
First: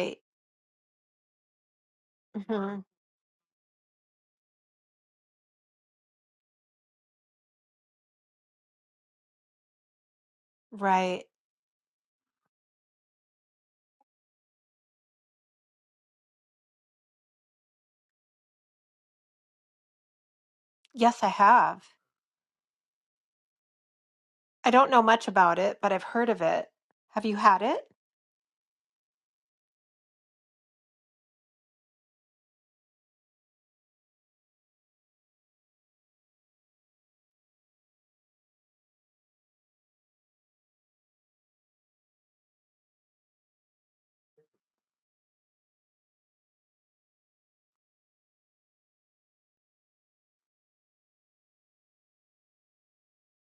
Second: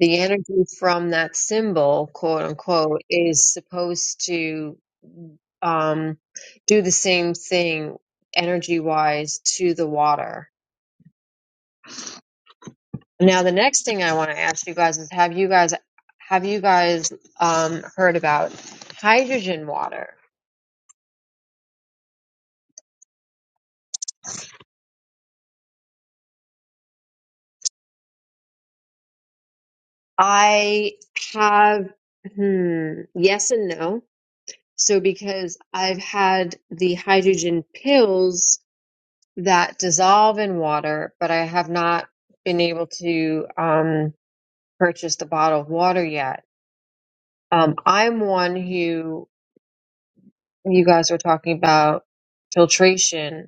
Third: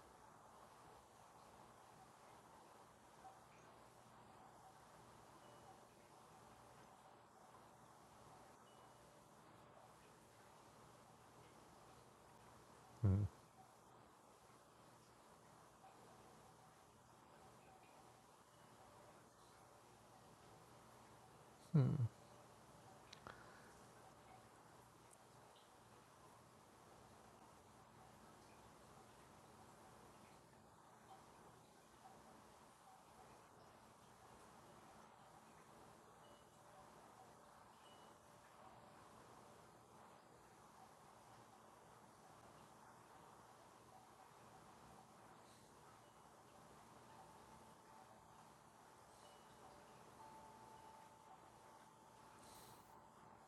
Speaker 3: the energy from that symbol, quote
Speaker 2: hmm
Speaker 3: unquote, is supposed to um do the same thing energy wise to the water
Speaker 2: Right.
Speaker 3: Now, the next thing I want to ask you guys is have you guys have you guys um, heard about hydrogen water?
Speaker 2: Yes, I have. I don't know much about it, but I've heard of it. Have you had it?
Speaker 3: I have hmm, yes and no. So because I've had the hydrogen pills that dissolve in water, but I have not been able to um, purchase the bottle of water yet. Um, I'm one who you guys were talking about filtration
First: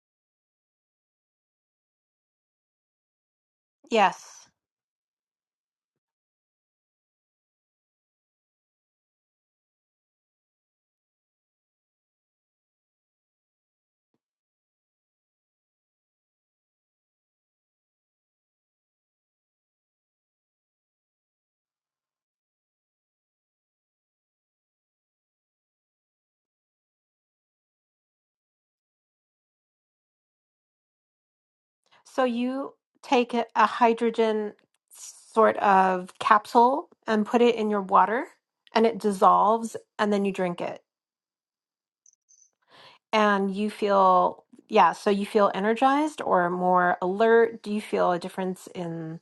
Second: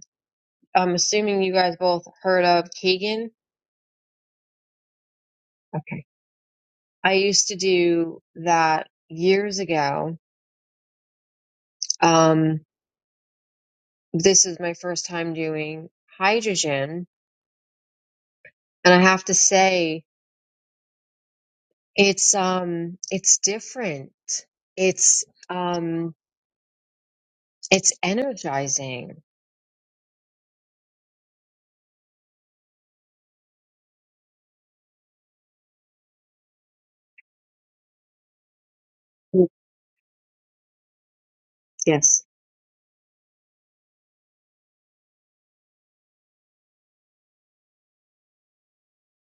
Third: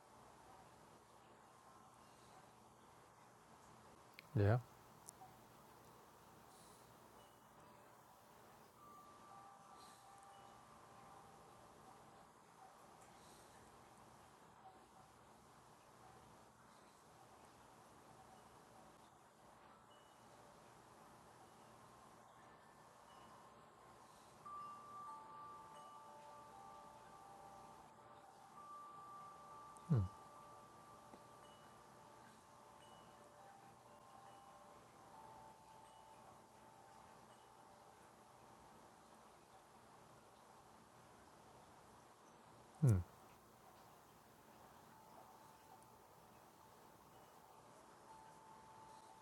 Speaker 3: I'm assuming you guys both heard of Kagan.
Speaker 2: Yes.
Speaker 1: Yeah.
Speaker 3: Okay. I used to do that years ago. Um, this is my first time doing hydrogen, and I have to say it's um it's different. It's um it's energizing.
Speaker 2: So you take a a hydrogen sort of capsule and put it in your water and it dissolves and then you drink it.
Speaker 3: Yes,
Speaker 1: Hmm.
Speaker 2: And you feel, yeah, so you feel energized or more alert. Do you feel a difference in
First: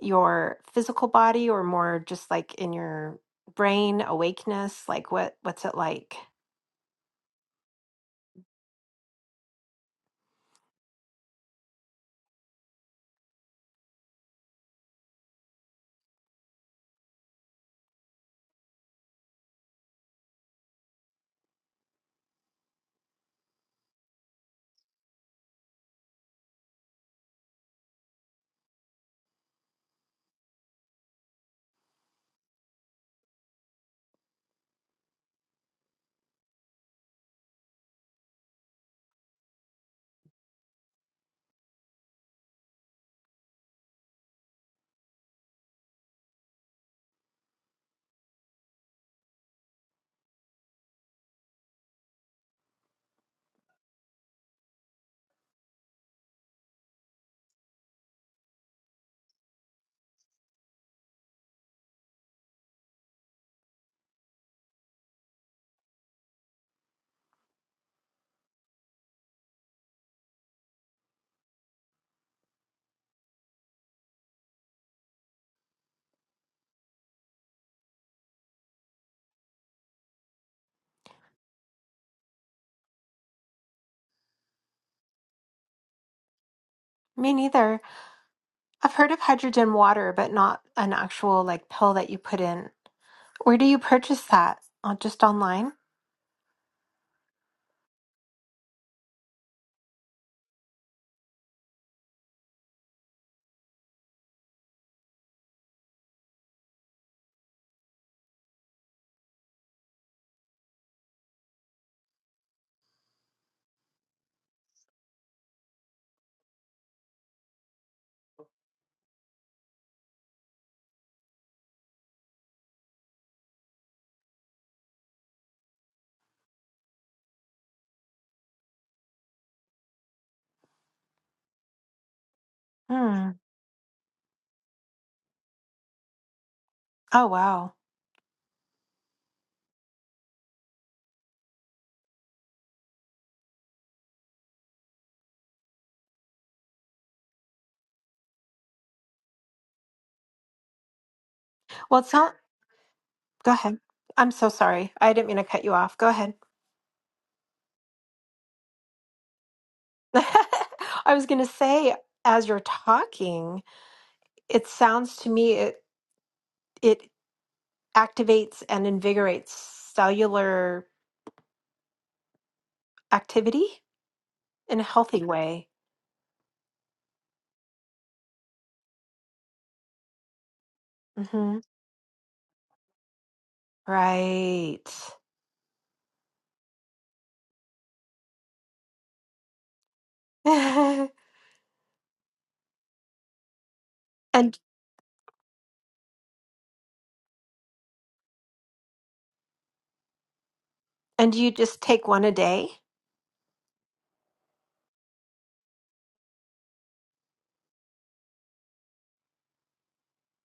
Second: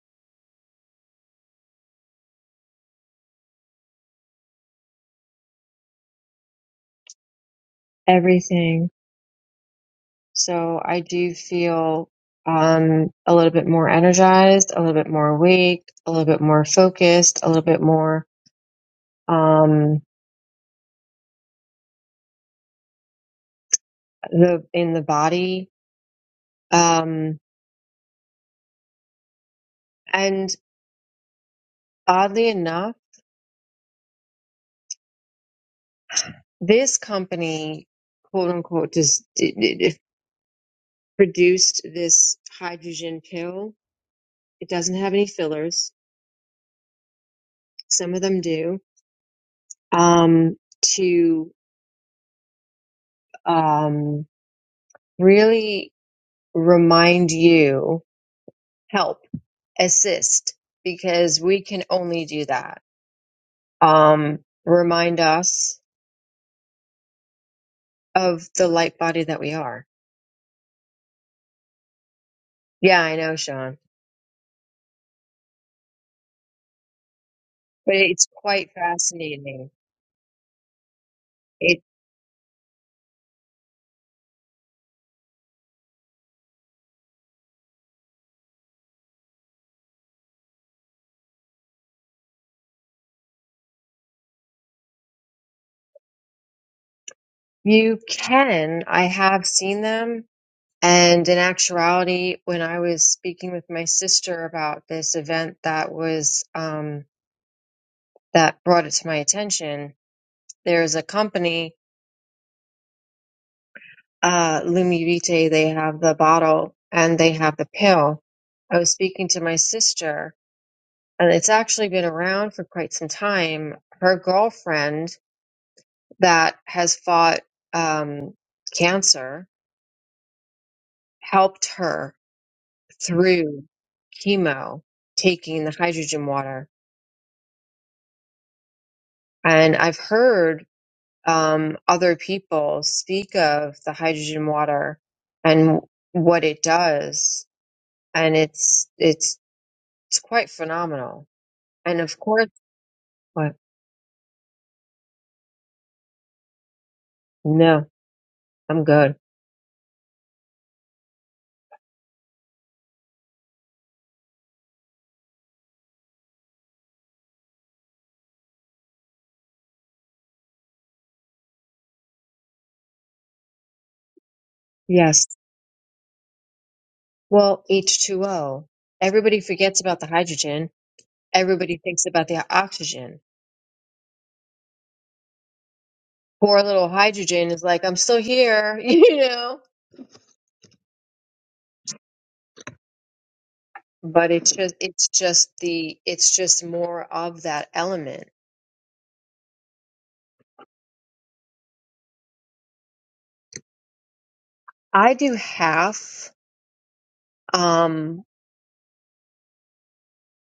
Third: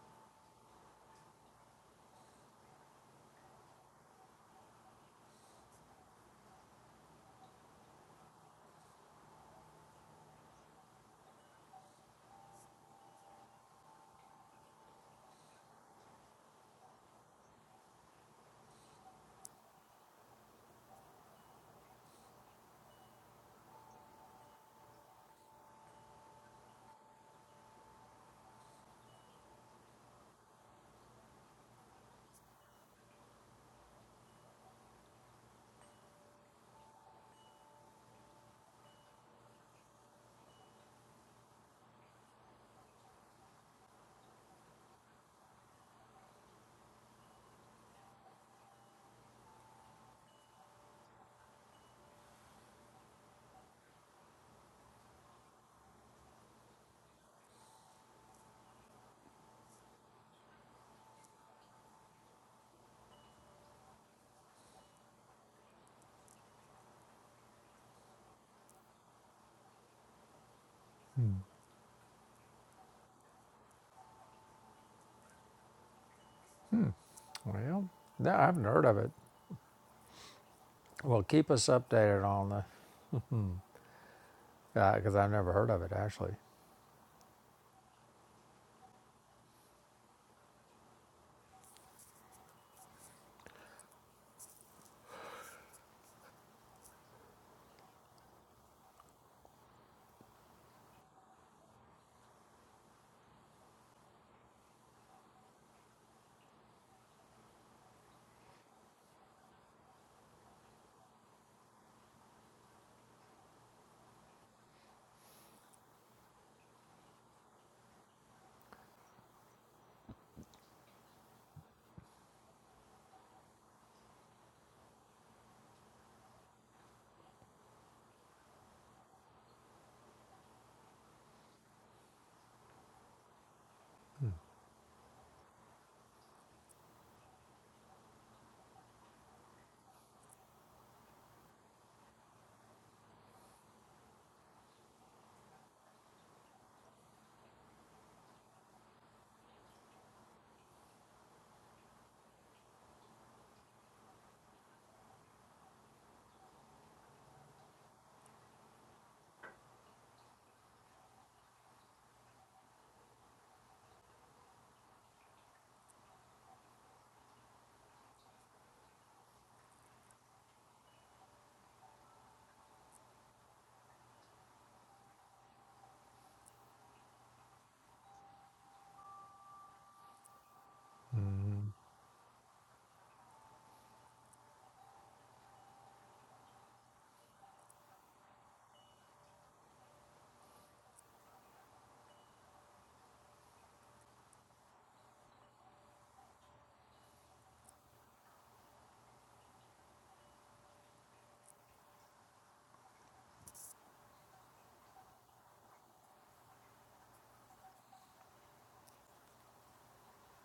Speaker 2: your physical body or more just like in your brain awakeness? Like what what's it like?
Speaker 3: everything. So I do feel um a little bit more energized, a little bit more awake, a little bit more focused, a little bit more um the in the body. Um, and oddly enough, this company, quote unquote, just d- d- d- produced this hydrogen pill. It doesn't have any fillers. Some of them do um, to um, really remind you, help, assist, because we can only do that. Um, remind us of the light body that we are. Yeah, I know, Sean.
Speaker 1: Well,
Speaker 3: but it's
Speaker 1: No, I haven't
Speaker 3: quite
Speaker 1: heard of it.
Speaker 3: fascinating.
Speaker 1: Well, keep us
Speaker 3: It
Speaker 1: updated on the because I've never heard of it actually.
Speaker 2: Me neither. I've heard of hydrogen water, but not an actual like pill that you put in. Where do you purchase that? Uh, Just online?
Speaker 3: you can. I have seen them, and in actuality, when I was speaking with my sister about this event that was um, that brought it to my attention, there's a company, uh, Lumivite. They have the bottle and they have the pill. I was speaking to my sister, and it's actually been around for quite some time. Her girlfriend that has fought um, cancer helped her
Speaker 2: Hmm.
Speaker 3: through chemo taking the hydrogen water.
Speaker 2: Oh, wow.
Speaker 3: And I've heard um, other people speak of the hydrogen water and what it does, and it's it's it's quite phenomenal.
Speaker 2: Well,
Speaker 3: And
Speaker 2: it's
Speaker 3: of
Speaker 2: not.
Speaker 3: course,
Speaker 2: Go
Speaker 3: what?
Speaker 2: ahead. I'm so sorry. I didn't mean to cut you off. Go ahead.
Speaker 3: No, I'm good.
Speaker 2: I was going to say, as you're talking, it sounds to me it it activates and invigorates cellular activity in a healthy
Speaker 3: Yes.
Speaker 2: way.
Speaker 3: Well, H2O. Everybody forgets about the hydrogen.
Speaker 2: hmm
Speaker 1: Hmm.
Speaker 3: Everybody thinks about the oxygen.
Speaker 2: Right.
Speaker 3: Poor little hydrogen is like, I'm still here, you know
Speaker 2: and
Speaker 3: but it's just it's just the it's just more of that element
Speaker 2: and you just take one a day.
Speaker 3: i do half um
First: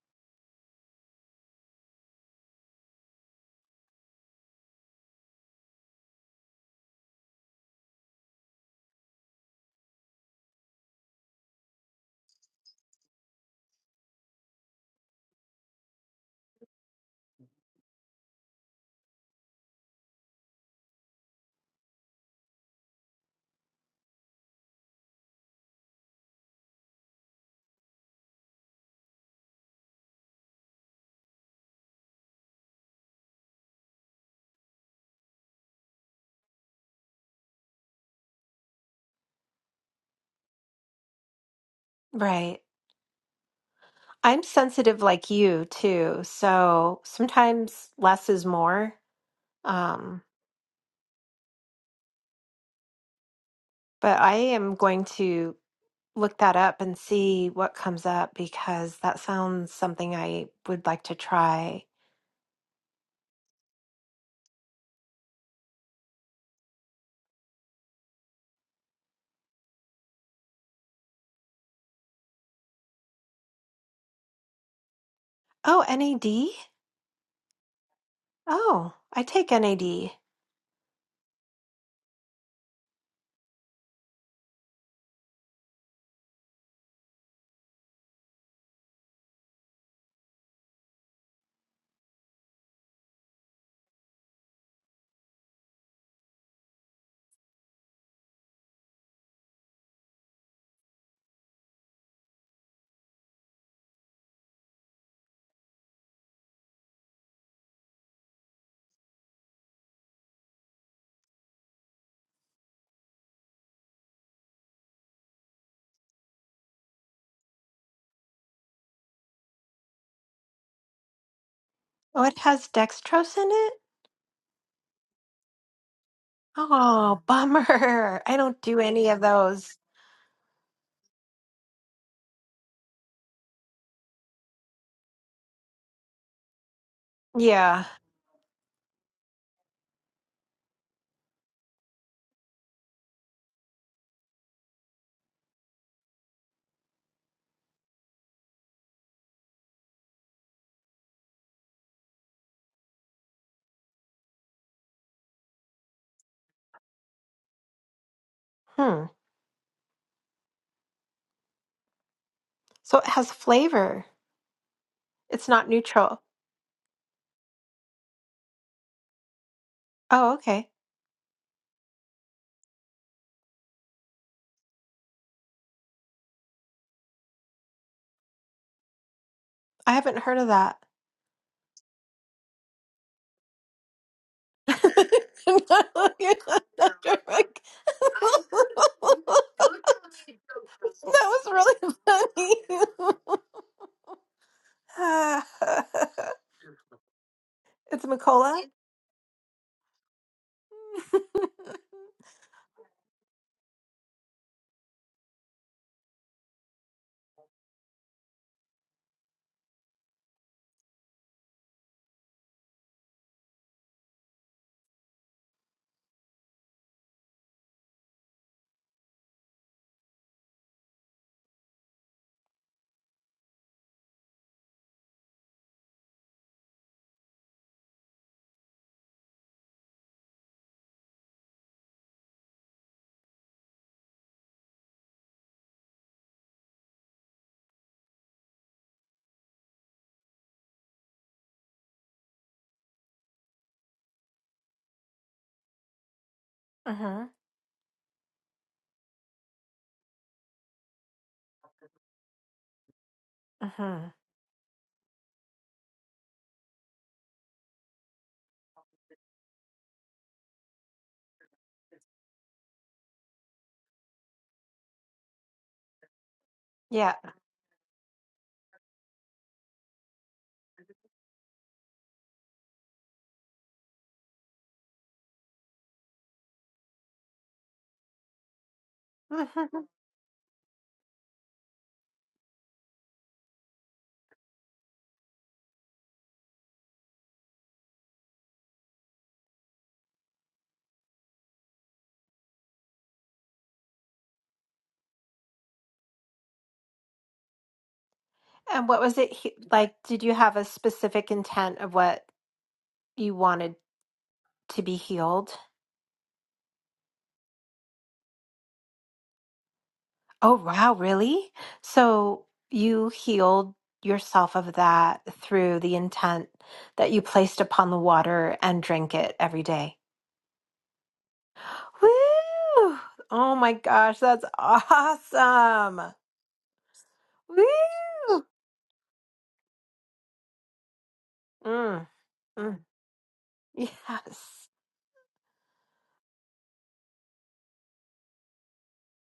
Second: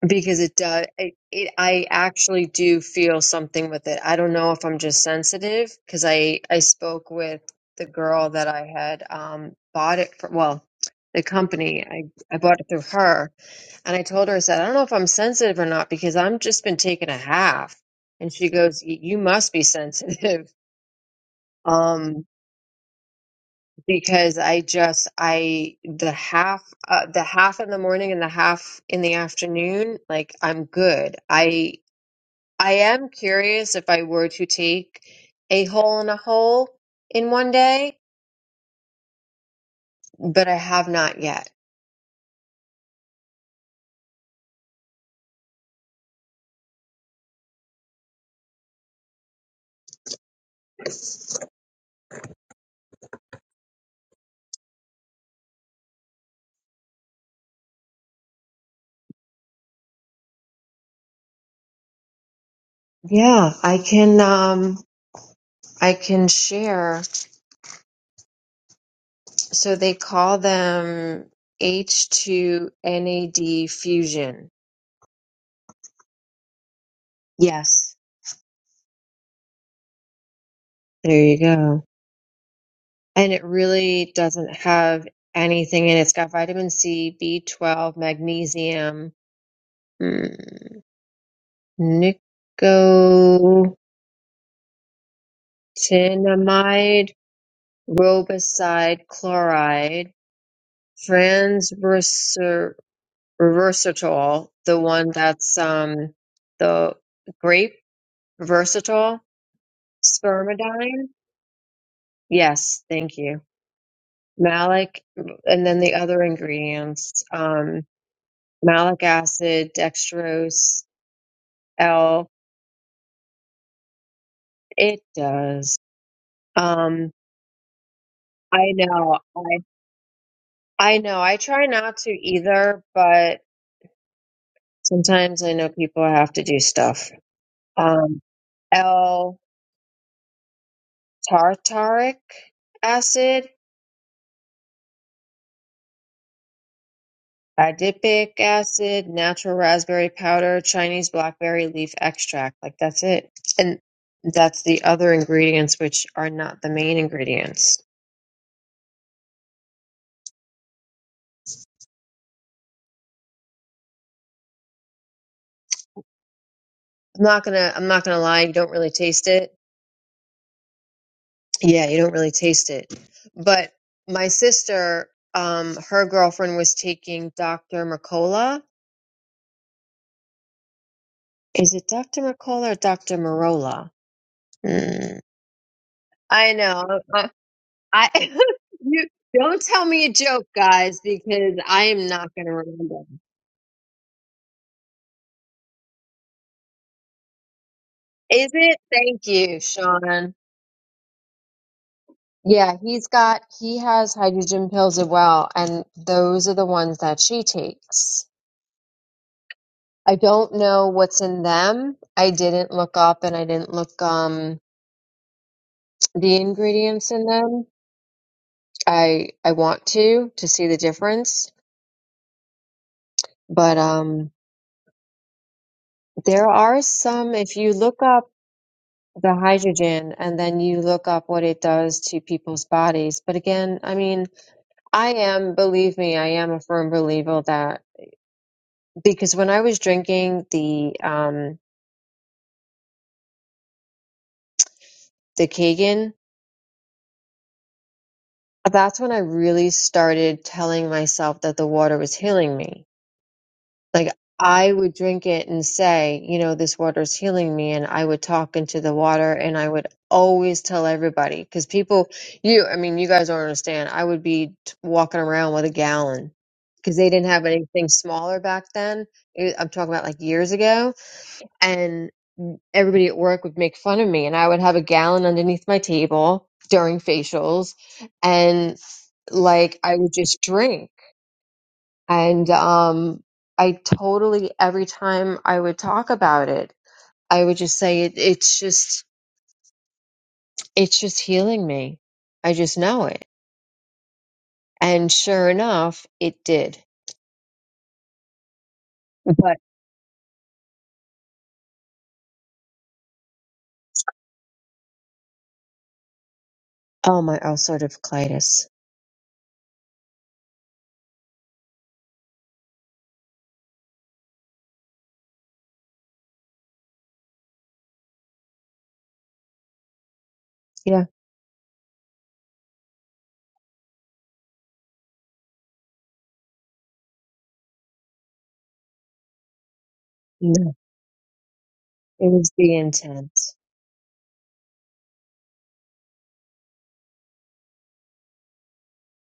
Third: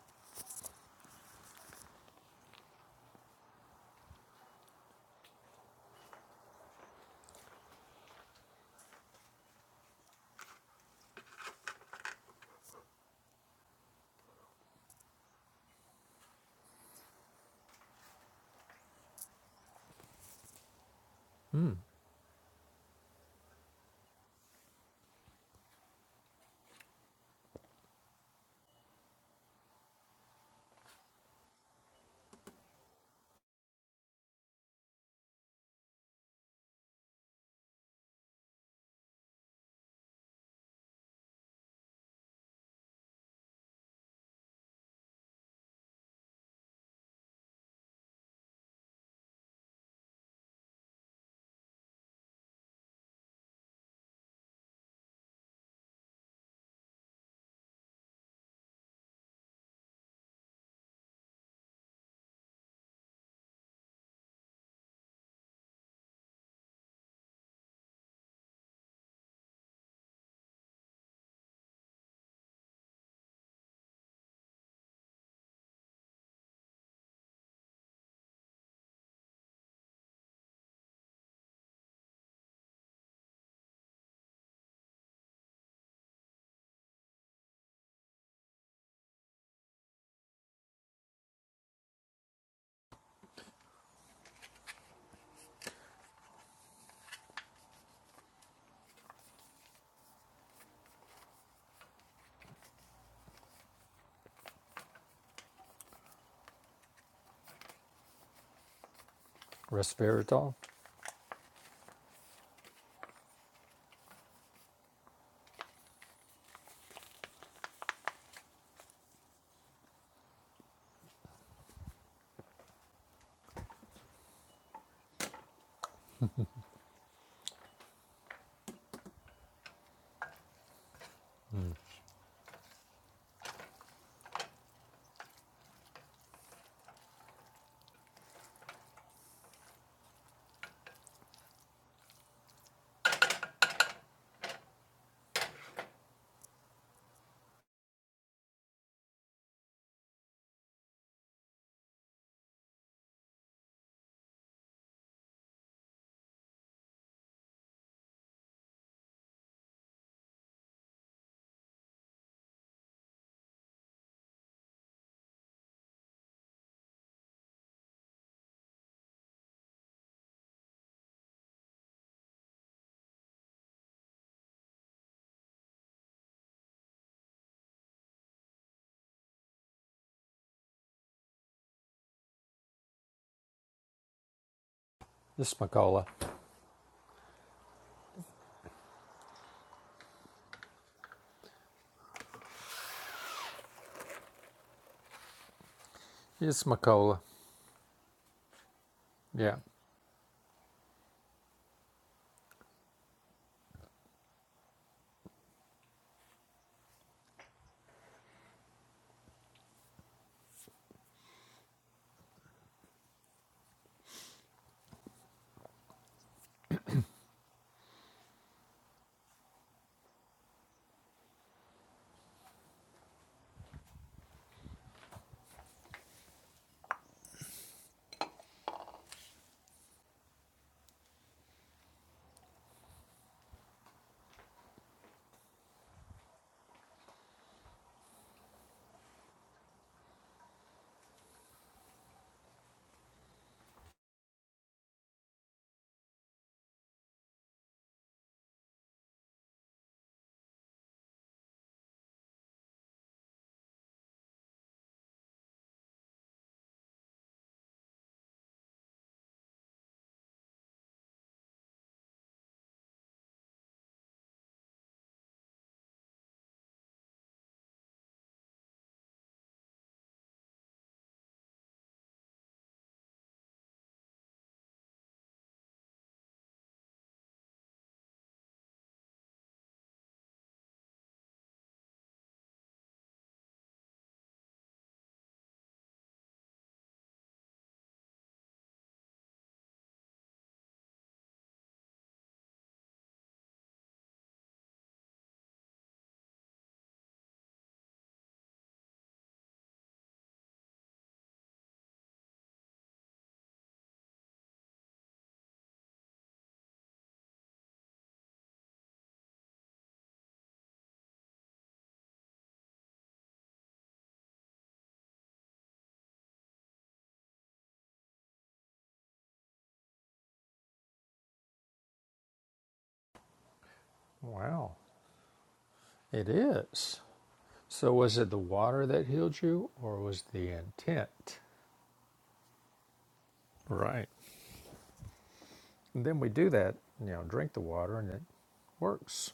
Speaker 3: because it does it, it i actually do feel something with it i don't know if i'm just sensitive because i i spoke with the girl that i had um bought it for well the company i i bought it through her and i told her i said i don't know if i'm sensitive or not because i'm just been taking a half and she goes "Y- you must be sensitive um because I just I the half uh, the half in the morning and the half in the afternoon like I'm good. I I am curious if I were to take a hole in a hole in one day, but I have not yet.
Speaker 2: Right. I'm sensitive like you too, so sometimes less is more. Um, But I am going to look that up and see what comes up because that sounds something I would like to try.
Speaker 3: Yeah, I can um I can share. So they call them H2NAD fusion.
Speaker 2: Oh, NAD?
Speaker 3: Yes.
Speaker 2: Oh, I take NAD.
Speaker 3: There you go. and it really doesn't have anything in it. It's got vitamin C, B12, magnesium, mm, nicotinamide, robicide chloride, transversatol, the one that's um, the grape versatile,
Speaker 1: Resveratrol.
Speaker 3: spermidine. Yes, thank you. Malic, and then the other ingredients. Um, malic acid, dextrose,
Speaker 2: Oh,
Speaker 3: L.
Speaker 2: it has dextrose in it?
Speaker 3: It does. Um,
Speaker 2: Oh, bummer. I don't
Speaker 3: I
Speaker 2: do any
Speaker 3: know.
Speaker 2: of
Speaker 3: I
Speaker 2: those.
Speaker 3: I know. I try not to either, but sometimes I know people have to do stuff.
Speaker 2: Yeah.
Speaker 3: Um, L tartaric acid, adipic acid, natural raspberry powder, Chinese blackberry leaf extract. Like that's it, and that's the other ingredients which are not the main ingredients.
Speaker 2: Hmm. So it has flavor. It's not neutral.
Speaker 3: I'm not gonna. I'm not gonna lie. You don't really taste it
Speaker 2: Oh, okay.
Speaker 3: Yeah, you don't really taste it. But my sister, um, her girlfriend was taking Dr. Mercola.
Speaker 2: I haven't heard of that.
Speaker 3: Is it Dr. Mercola or Dr. Marola?
Speaker 2: I'm
Speaker 3: Hmm.
Speaker 1: It's
Speaker 2: not
Speaker 1: Macola.
Speaker 2: looking
Speaker 3: I
Speaker 2: at
Speaker 3: know. I,
Speaker 2: that.
Speaker 3: I you don't tell me a joke, guys,
Speaker 2: That
Speaker 3: because I
Speaker 2: was
Speaker 3: am not going to
Speaker 2: really
Speaker 3: remember.
Speaker 2: funny.
Speaker 1: It's Macola.
Speaker 2: it's
Speaker 3: Is
Speaker 2: Nicola.
Speaker 3: it? Thank
Speaker 1: Yeah,
Speaker 3: you, Sean. Yeah, he's got he has hydrogen pills as well, and those are the ones that she takes. I don't know what's in them. I didn't look up and I didn't look um the ingredients in them. I I want to to see the difference, but um there are some if you look up the hydrogen and then you look up what it does to people's bodies. But again, I mean, I am believe me, I am a firm believer that because when I was drinking the um the Kagan,
Speaker 2: Uh-huh.
Speaker 3: that's when I really started telling myself that the water was healing me
Speaker 2: Uh-huh.
Speaker 3: Like I would drink it and say, you know, this water's healing me. And I would talk into the water and I would always tell everybody because people, you, I mean, you guys don't understand. I would be t- walking around with a gallon because they
Speaker 2: Yeah.
Speaker 3: didn't have anything smaller back then. It, I'm talking about like years ago. And everybody at work would make fun of me and I would have a gallon underneath my table during facials and like
Speaker 2: Mhm.
Speaker 3: I would just drink. And um, I totally, every time I would talk about it, I would just say it, it's just, it's just healing me. I just know it. And sure enough, it did.
Speaker 2: And what was it he-
Speaker 3: But
Speaker 2: like? Did you have a specific intent of what you wanted to be healed?
Speaker 3: oh, my ulcerative colitis.
Speaker 2: Oh, wow, really? So you healed yourself of that through the intent that you placed upon the water and drank it every day.
Speaker 3: Yeah,
Speaker 2: Woo! Oh my gosh, that's
Speaker 1: wow.
Speaker 2: awesome.
Speaker 1: it is. So was it the
Speaker 2: Woo!
Speaker 1: water that healed you, or was the
Speaker 3: no,
Speaker 1: intent?
Speaker 2: Mm,
Speaker 3: it was the
Speaker 2: mm.
Speaker 3: intent.
Speaker 1: Right.
Speaker 2: Yes.
Speaker 1: And then we do that. You know, drink the water, and it works.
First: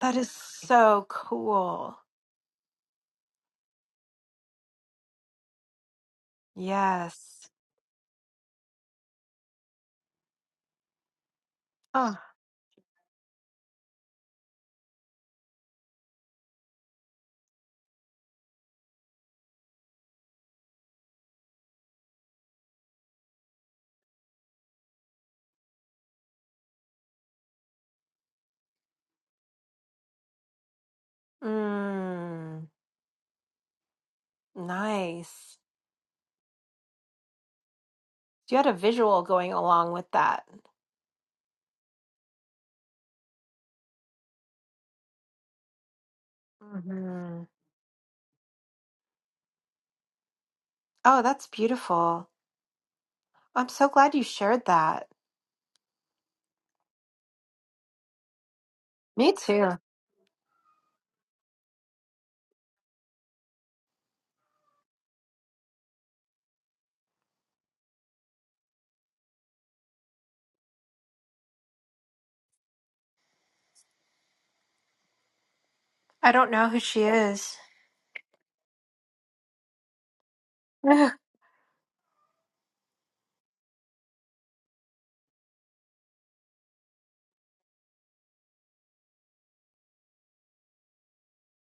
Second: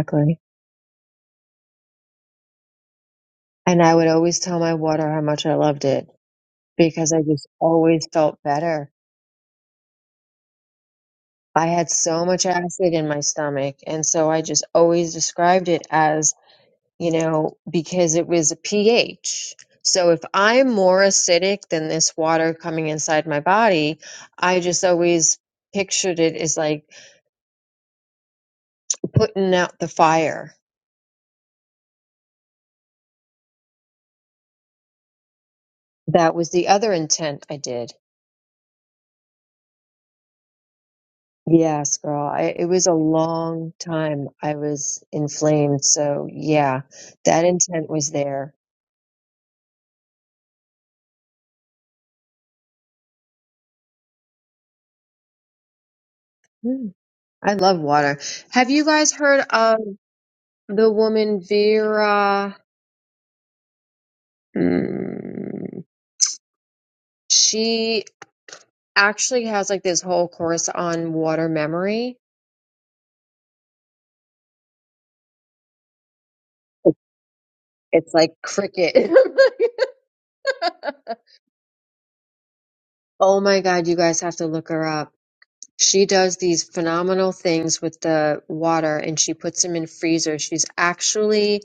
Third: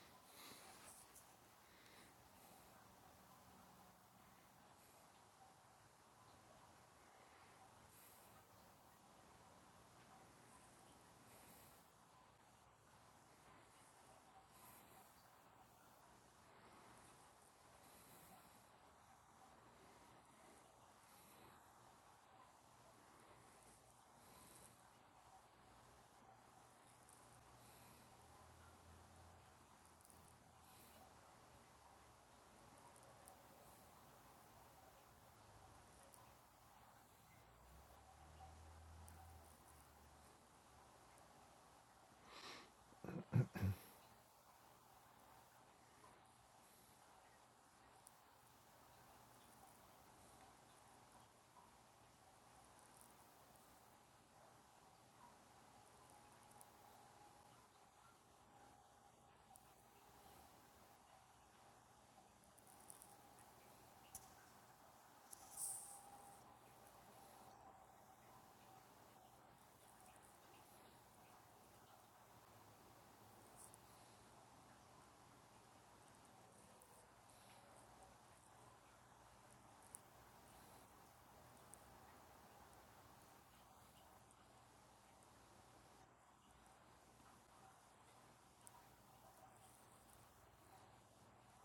Speaker 2: That is so cool.
Speaker 3: And I would always tell my water how much I loved it because I just
Speaker 2: Yes.
Speaker 3: always felt better. I had
Speaker 2: Oh.
Speaker 3: so much acid in my stomach. And so I just always described it as you know, because it was a pH. So if I'm more acidic than this water coming inside my body, I just always pictured it as like putting out the fire.
Speaker 2: Mm, nice.
Speaker 3: That was the other intent I did.
Speaker 2: You had a visual going along with that.
Speaker 3: Yes, girl. I, it was a long time I was inflamed. So yeah,
Speaker 2: hmm
Speaker 3: that intent was there.
Speaker 2: Oh, that's beautiful. I'm so glad you shared that.
Speaker 3: Mm, I love water. Have you guys
Speaker 2: Me
Speaker 3: heard of
Speaker 2: too.
Speaker 3: the woman Vera? Mm, she actually has like this whole course on water memory.
Speaker 2: I don't know who she is.
Speaker 3: It's like cricket.
Speaker 2: Ugh.
Speaker 3: oh my God, you guys have to look her up. She does these phenomenal things with the water and she puts them in freezers. She's actually,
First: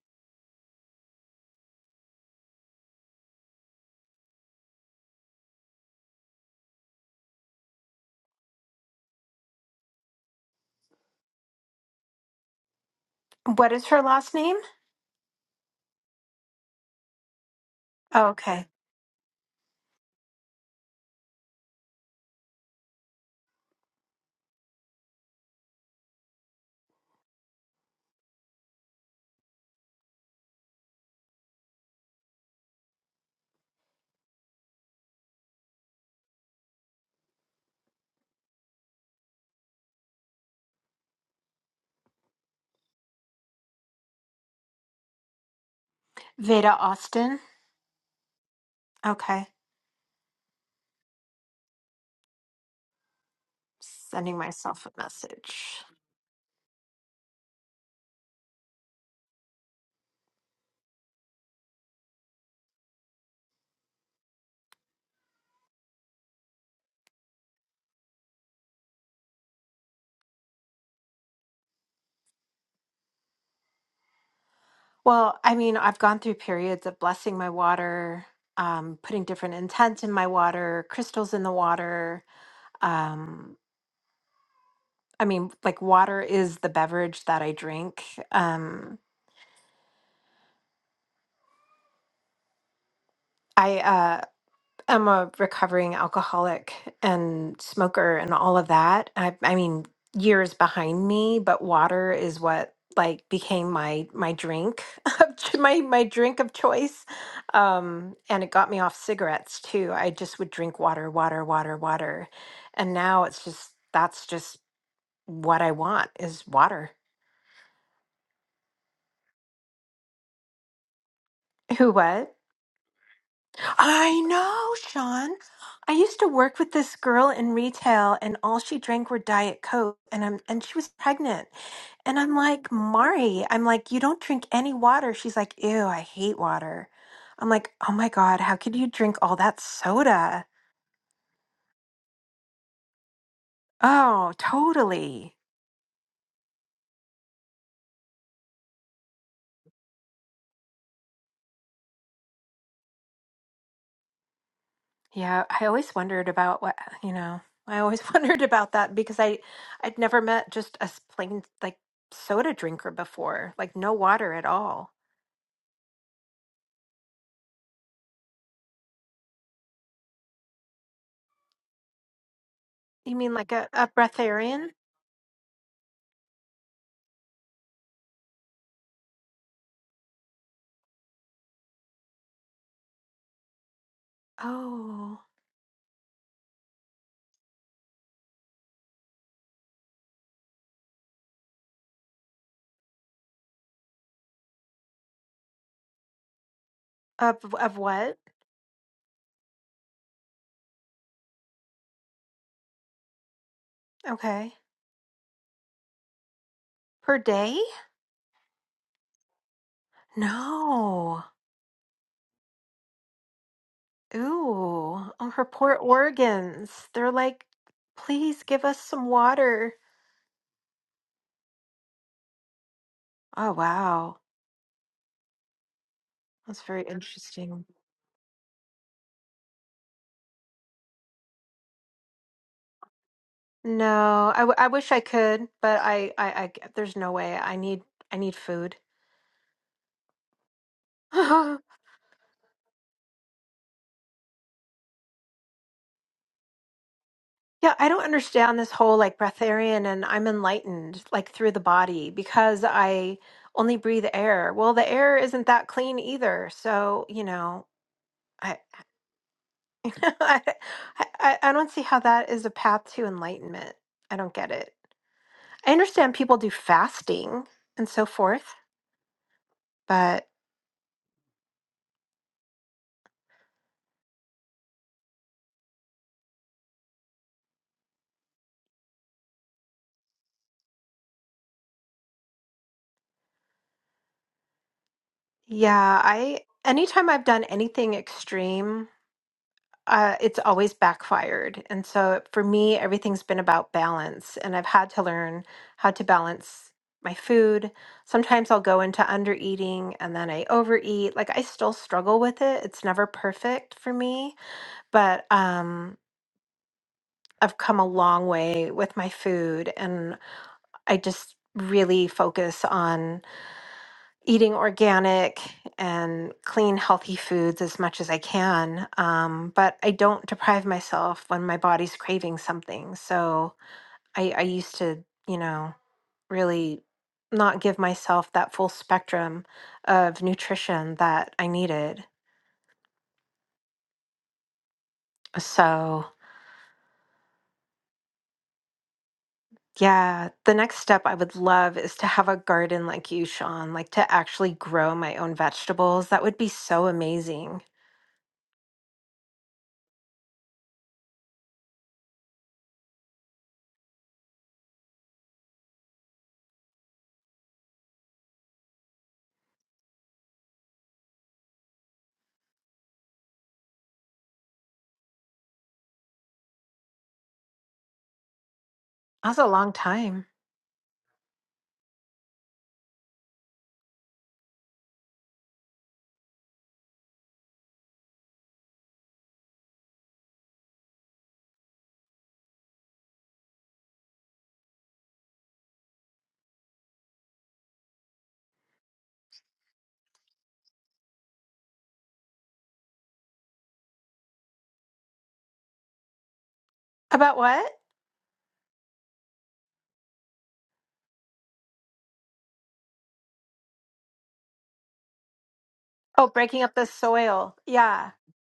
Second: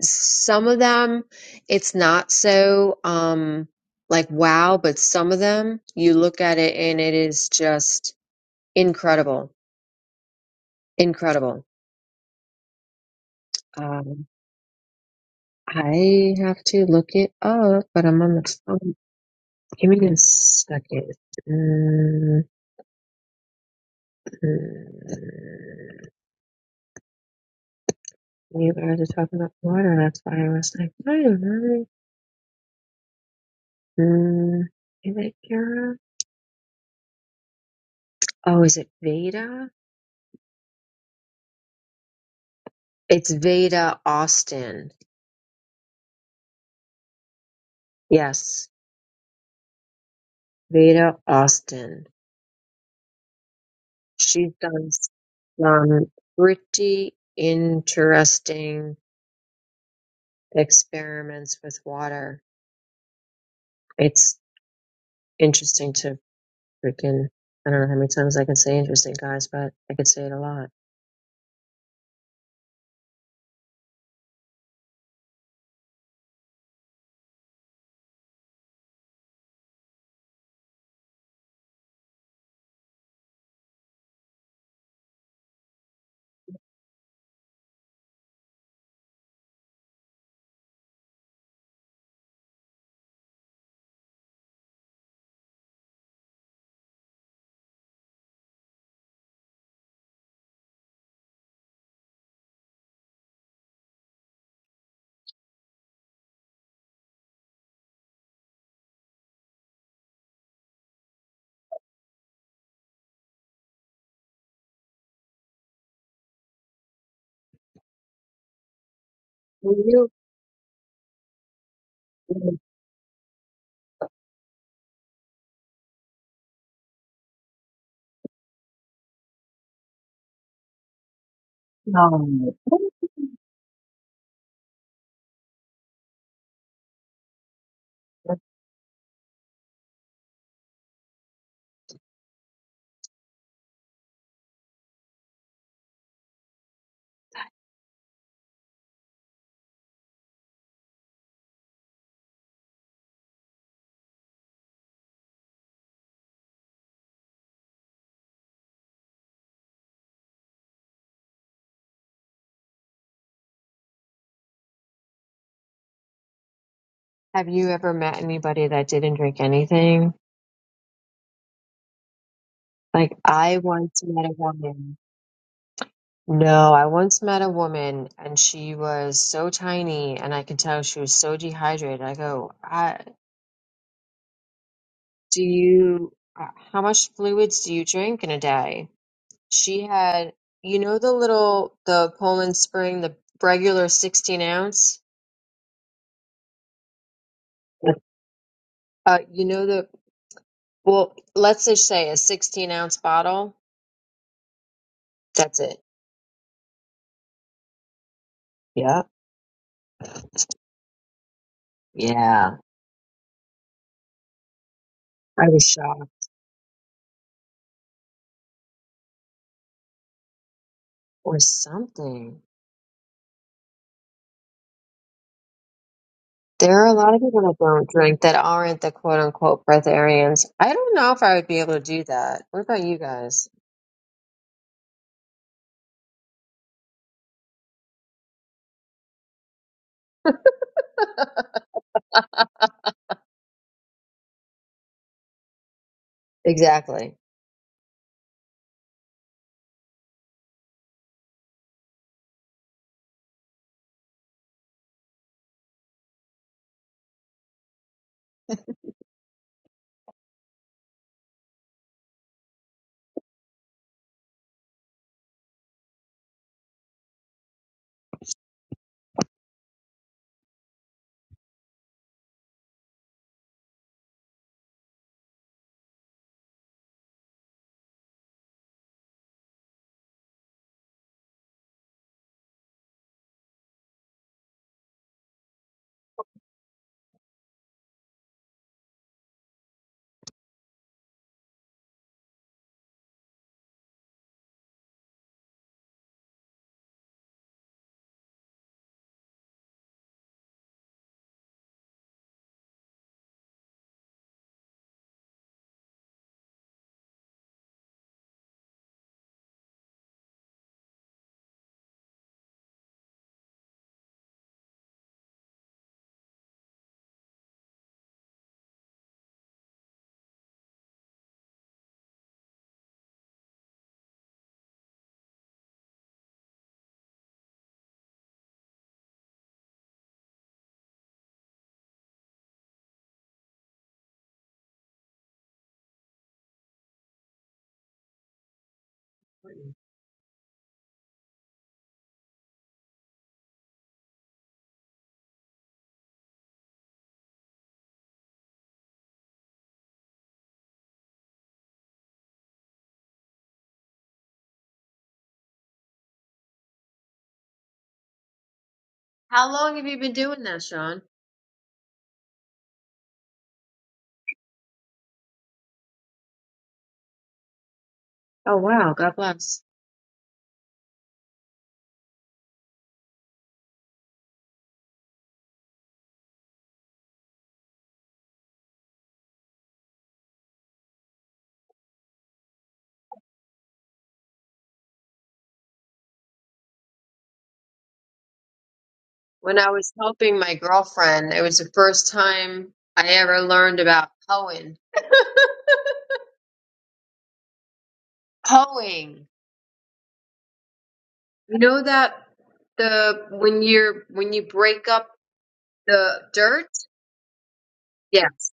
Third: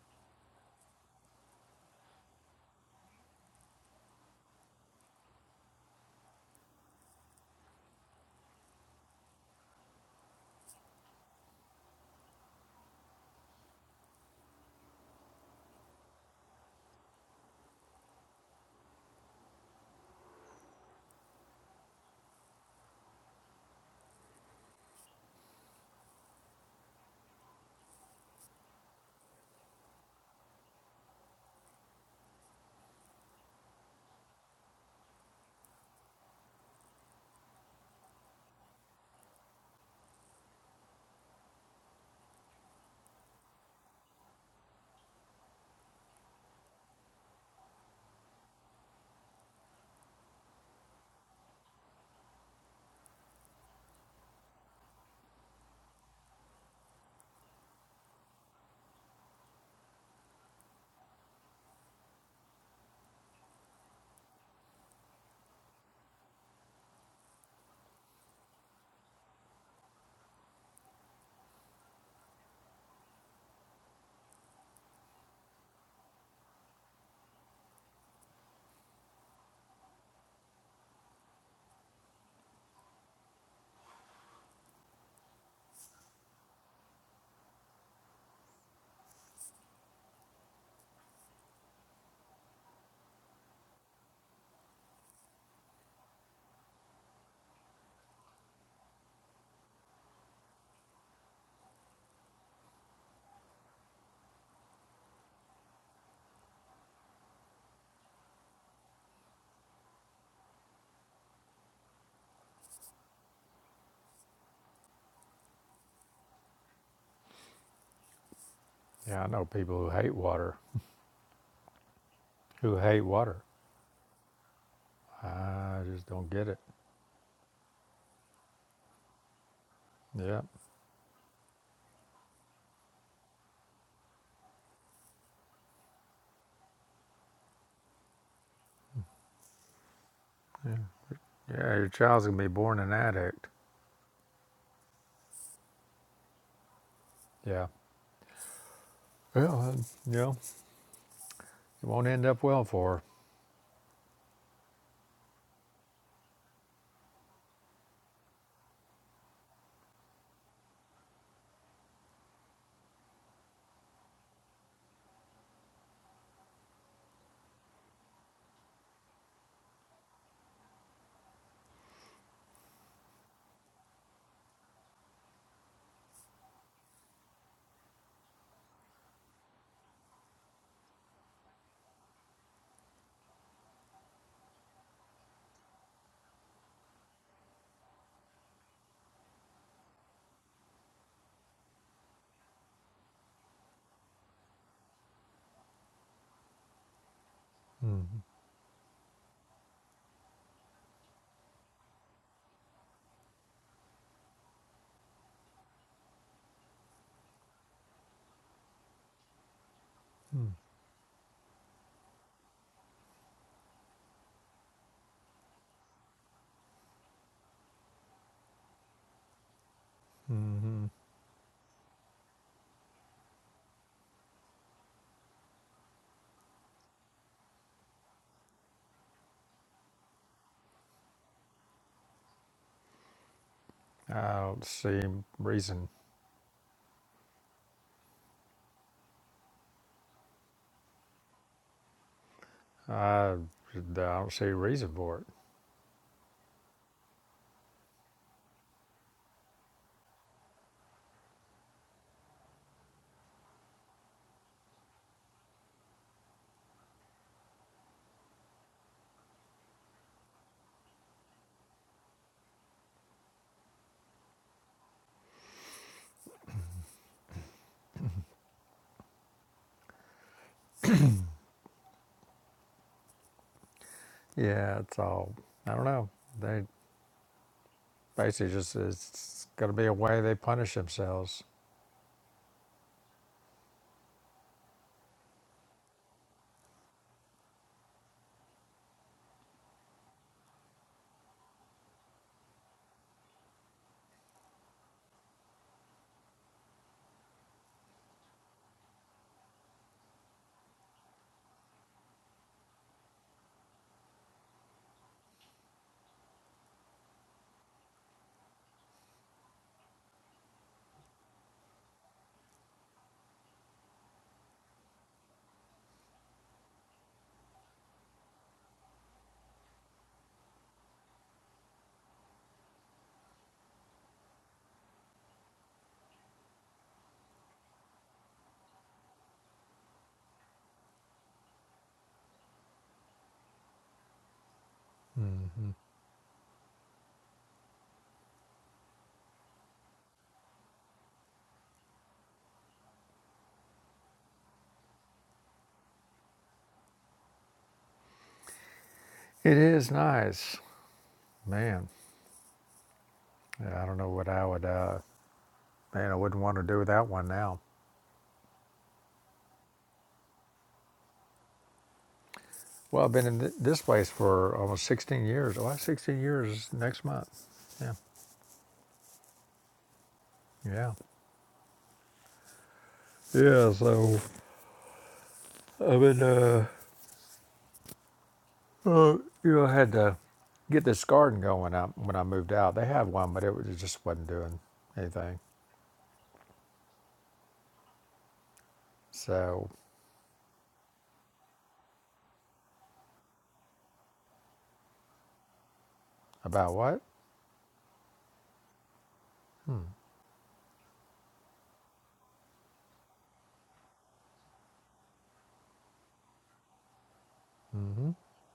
Speaker 3: some of them, it's not so, um, like wow, but some of them you look at it and it is just incredible. Incredible.
Speaker 2: What is her
Speaker 3: Um,
Speaker 2: last name?
Speaker 3: I have to look it up, but I'm
Speaker 2: Oh,
Speaker 3: on the
Speaker 2: okay.
Speaker 3: phone. Give me a second. Mm, mm. You guys are talking about Florida. That's why I was like, I don't know. Mm, Is it Kara? Oh, is it Veda? It's Veda Austin.
Speaker 2: Veda Austin.
Speaker 3: Yes,
Speaker 2: Okay.
Speaker 3: Veda Austin.
Speaker 2: Sending
Speaker 3: She's
Speaker 2: myself
Speaker 3: done
Speaker 2: a message.
Speaker 3: some pretty interesting experiments with water. It's interesting to freaking. I don't know how many times I can say interesting, guys, but I could say it a lot.
Speaker 2: Well, I mean, I've gone through periods of blessing my water, um, putting different intent in my water, crystals in the water. Um, I mean, like water is the beverage that I drink. Um, I uh, I'm a recovering alcoholic and smoker and all of that. I, I mean, years behind me, but water is what like became my my drink of ch- my my drink of choice um and it got me off cigarettes too i just would drink water water water water and now it's just that's just what i want is water
Speaker 1: Yeah, I know. People who
Speaker 3: Will
Speaker 1: hate water.
Speaker 2: who what
Speaker 3: you?
Speaker 1: who hate water.
Speaker 2: I know, Sean.
Speaker 1: I
Speaker 2: I
Speaker 1: just
Speaker 2: used to
Speaker 1: don't get it.
Speaker 2: work with this girl in retail and all she drank were diet coke and I'm
Speaker 1: Yeah.
Speaker 2: and she was pregnant. And I'm
Speaker 3: No.
Speaker 2: like, "Mari, I'm like, you don't drink any water." She's like, "Ew, I hate water." I'm like, "Oh my god, how could you drink all that soda?"
Speaker 1: Yeah, yeah your child's going to be born an addict.
Speaker 2: Oh, totally.
Speaker 1: Yeah. Well, and, you know, it won't end up well for
Speaker 2: Yeah, I always wondered about what, you know. I always wondered about that because I I'd never met just a s- plain like soda drinker before, like no water at all.
Speaker 3: Have you ever met anybody that didn't drink anything? Like
Speaker 2: You mean like
Speaker 3: I
Speaker 2: a, a
Speaker 3: once met a
Speaker 2: breatharian?
Speaker 3: woman. No, I once met a woman and she was so tiny and I could tell she was so dehydrated. I go, I,
Speaker 2: Oh,
Speaker 3: do you, uh, how much fluids do you drink in a day? She had, you know, the little, the Poland Spring, the regular 16 ounce?
Speaker 2: of of
Speaker 1: her.
Speaker 2: what?
Speaker 1: Mm-hmm.
Speaker 3: Uh, you know the, well, let's just say a 16 ounce bottle.
Speaker 2: Okay,
Speaker 3: That's it.
Speaker 2: per day? No.
Speaker 3: Yeah,
Speaker 2: Ooh, oh, her
Speaker 3: I was
Speaker 2: poor
Speaker 3: shocked
Speaker 2: organs. They're like, please give us some water.
Speaker 1: Mm-hmm.
Speaker 3: or something.
Speaker 2: Oh wow, that's
Speaker 3: There
Speaker 2: very
Speaker 3: are a lot of people that
Speaker 2: interesting.
Speaker 3: don't drink that aren't the quote unquote breatharians. I don't know if I would be able to do that. What about you guys?
Speaker 2: No,
Speaker 1: I
Speaker 2: I, w-
Speaker 1: don't
Speaker 2: I wish
Speaker 1: see
Speaker 2: I could, but
Speaker 1: reason.
Speaker 2: I, I I there's no way. I need I need food.
Speaker 1: I, I don't see reason for it.
Speaker 3: Exactly.
Speaker 2: Yeah, I don't understand this whole like breatharian and I'm enlightened like through the body because I only breathe air. Well, the air isn't that clean either. So, you know, I I, I I don't see how that is a path to enlightenment. I don't get it. I understand people do fasting and so forth, but
Speaker 1: Yeah, it's all, I don't know. They basically just, it's going to be a way they punish themselves.
Speaker 2: yeah, I anytime I've done anything extreme uh, it's always backfired. And so for me, everything's been about balance. And I've had to learn how to balance my food. Sometimes I'll go into under eating and then I overeat. Like I still struggle with it. It's never perfect for me, but um, I've come a long way with my food. And I just really focus on eating organic and clean, healthy foods as much as I can. Um, but I don't deprive myself when my body's craving something. So I, I used to, you know, really not give myself that full spectrum of nutrition that I needed.
Speaker 1: Mm hmm.
Speaker 2: So, yeah, the next step I would love is to have a garden like you, Sean, like to actually grow my own vegetables. That would be so amazing.
Speaker 1: It is nice. Man, yeah, I don't know what I would, uh, man, I wouldn't want to do without one now.
Speaker 3: How long have you been doing that, Sean?
Speaker 1: Well, I've been in th- this place for almost 16 years. Oh, that's 16 years next month. Yeah,
Speaker 3: Oh, wow. God
Speaker 2: That was a
Speaker 3: bless.
Speaker 2: long time.
Speaker 1: yeah, yeah. So I've been, uh, uh, you know, I had to get this garden going up when I moved out. They had one, but it, was, it just wasn't doing anything.
Speaker 3: When
Speaker 1: So
Speaker 3: I was helping my girlfriend, it was the first time I ever learned about hoeing.
Speaker 1: about what?
Speaker 2: About what?
Speaker 3: Hoeing. You know that the when you're when you break up the
Speaker 2: Oh, breaking
Speaker 3: dirt?
Speaker 2: up the soil.
Speaker 1: Mm-hmm.
Speaker 2: Yeah.
Speaker 3: Yes.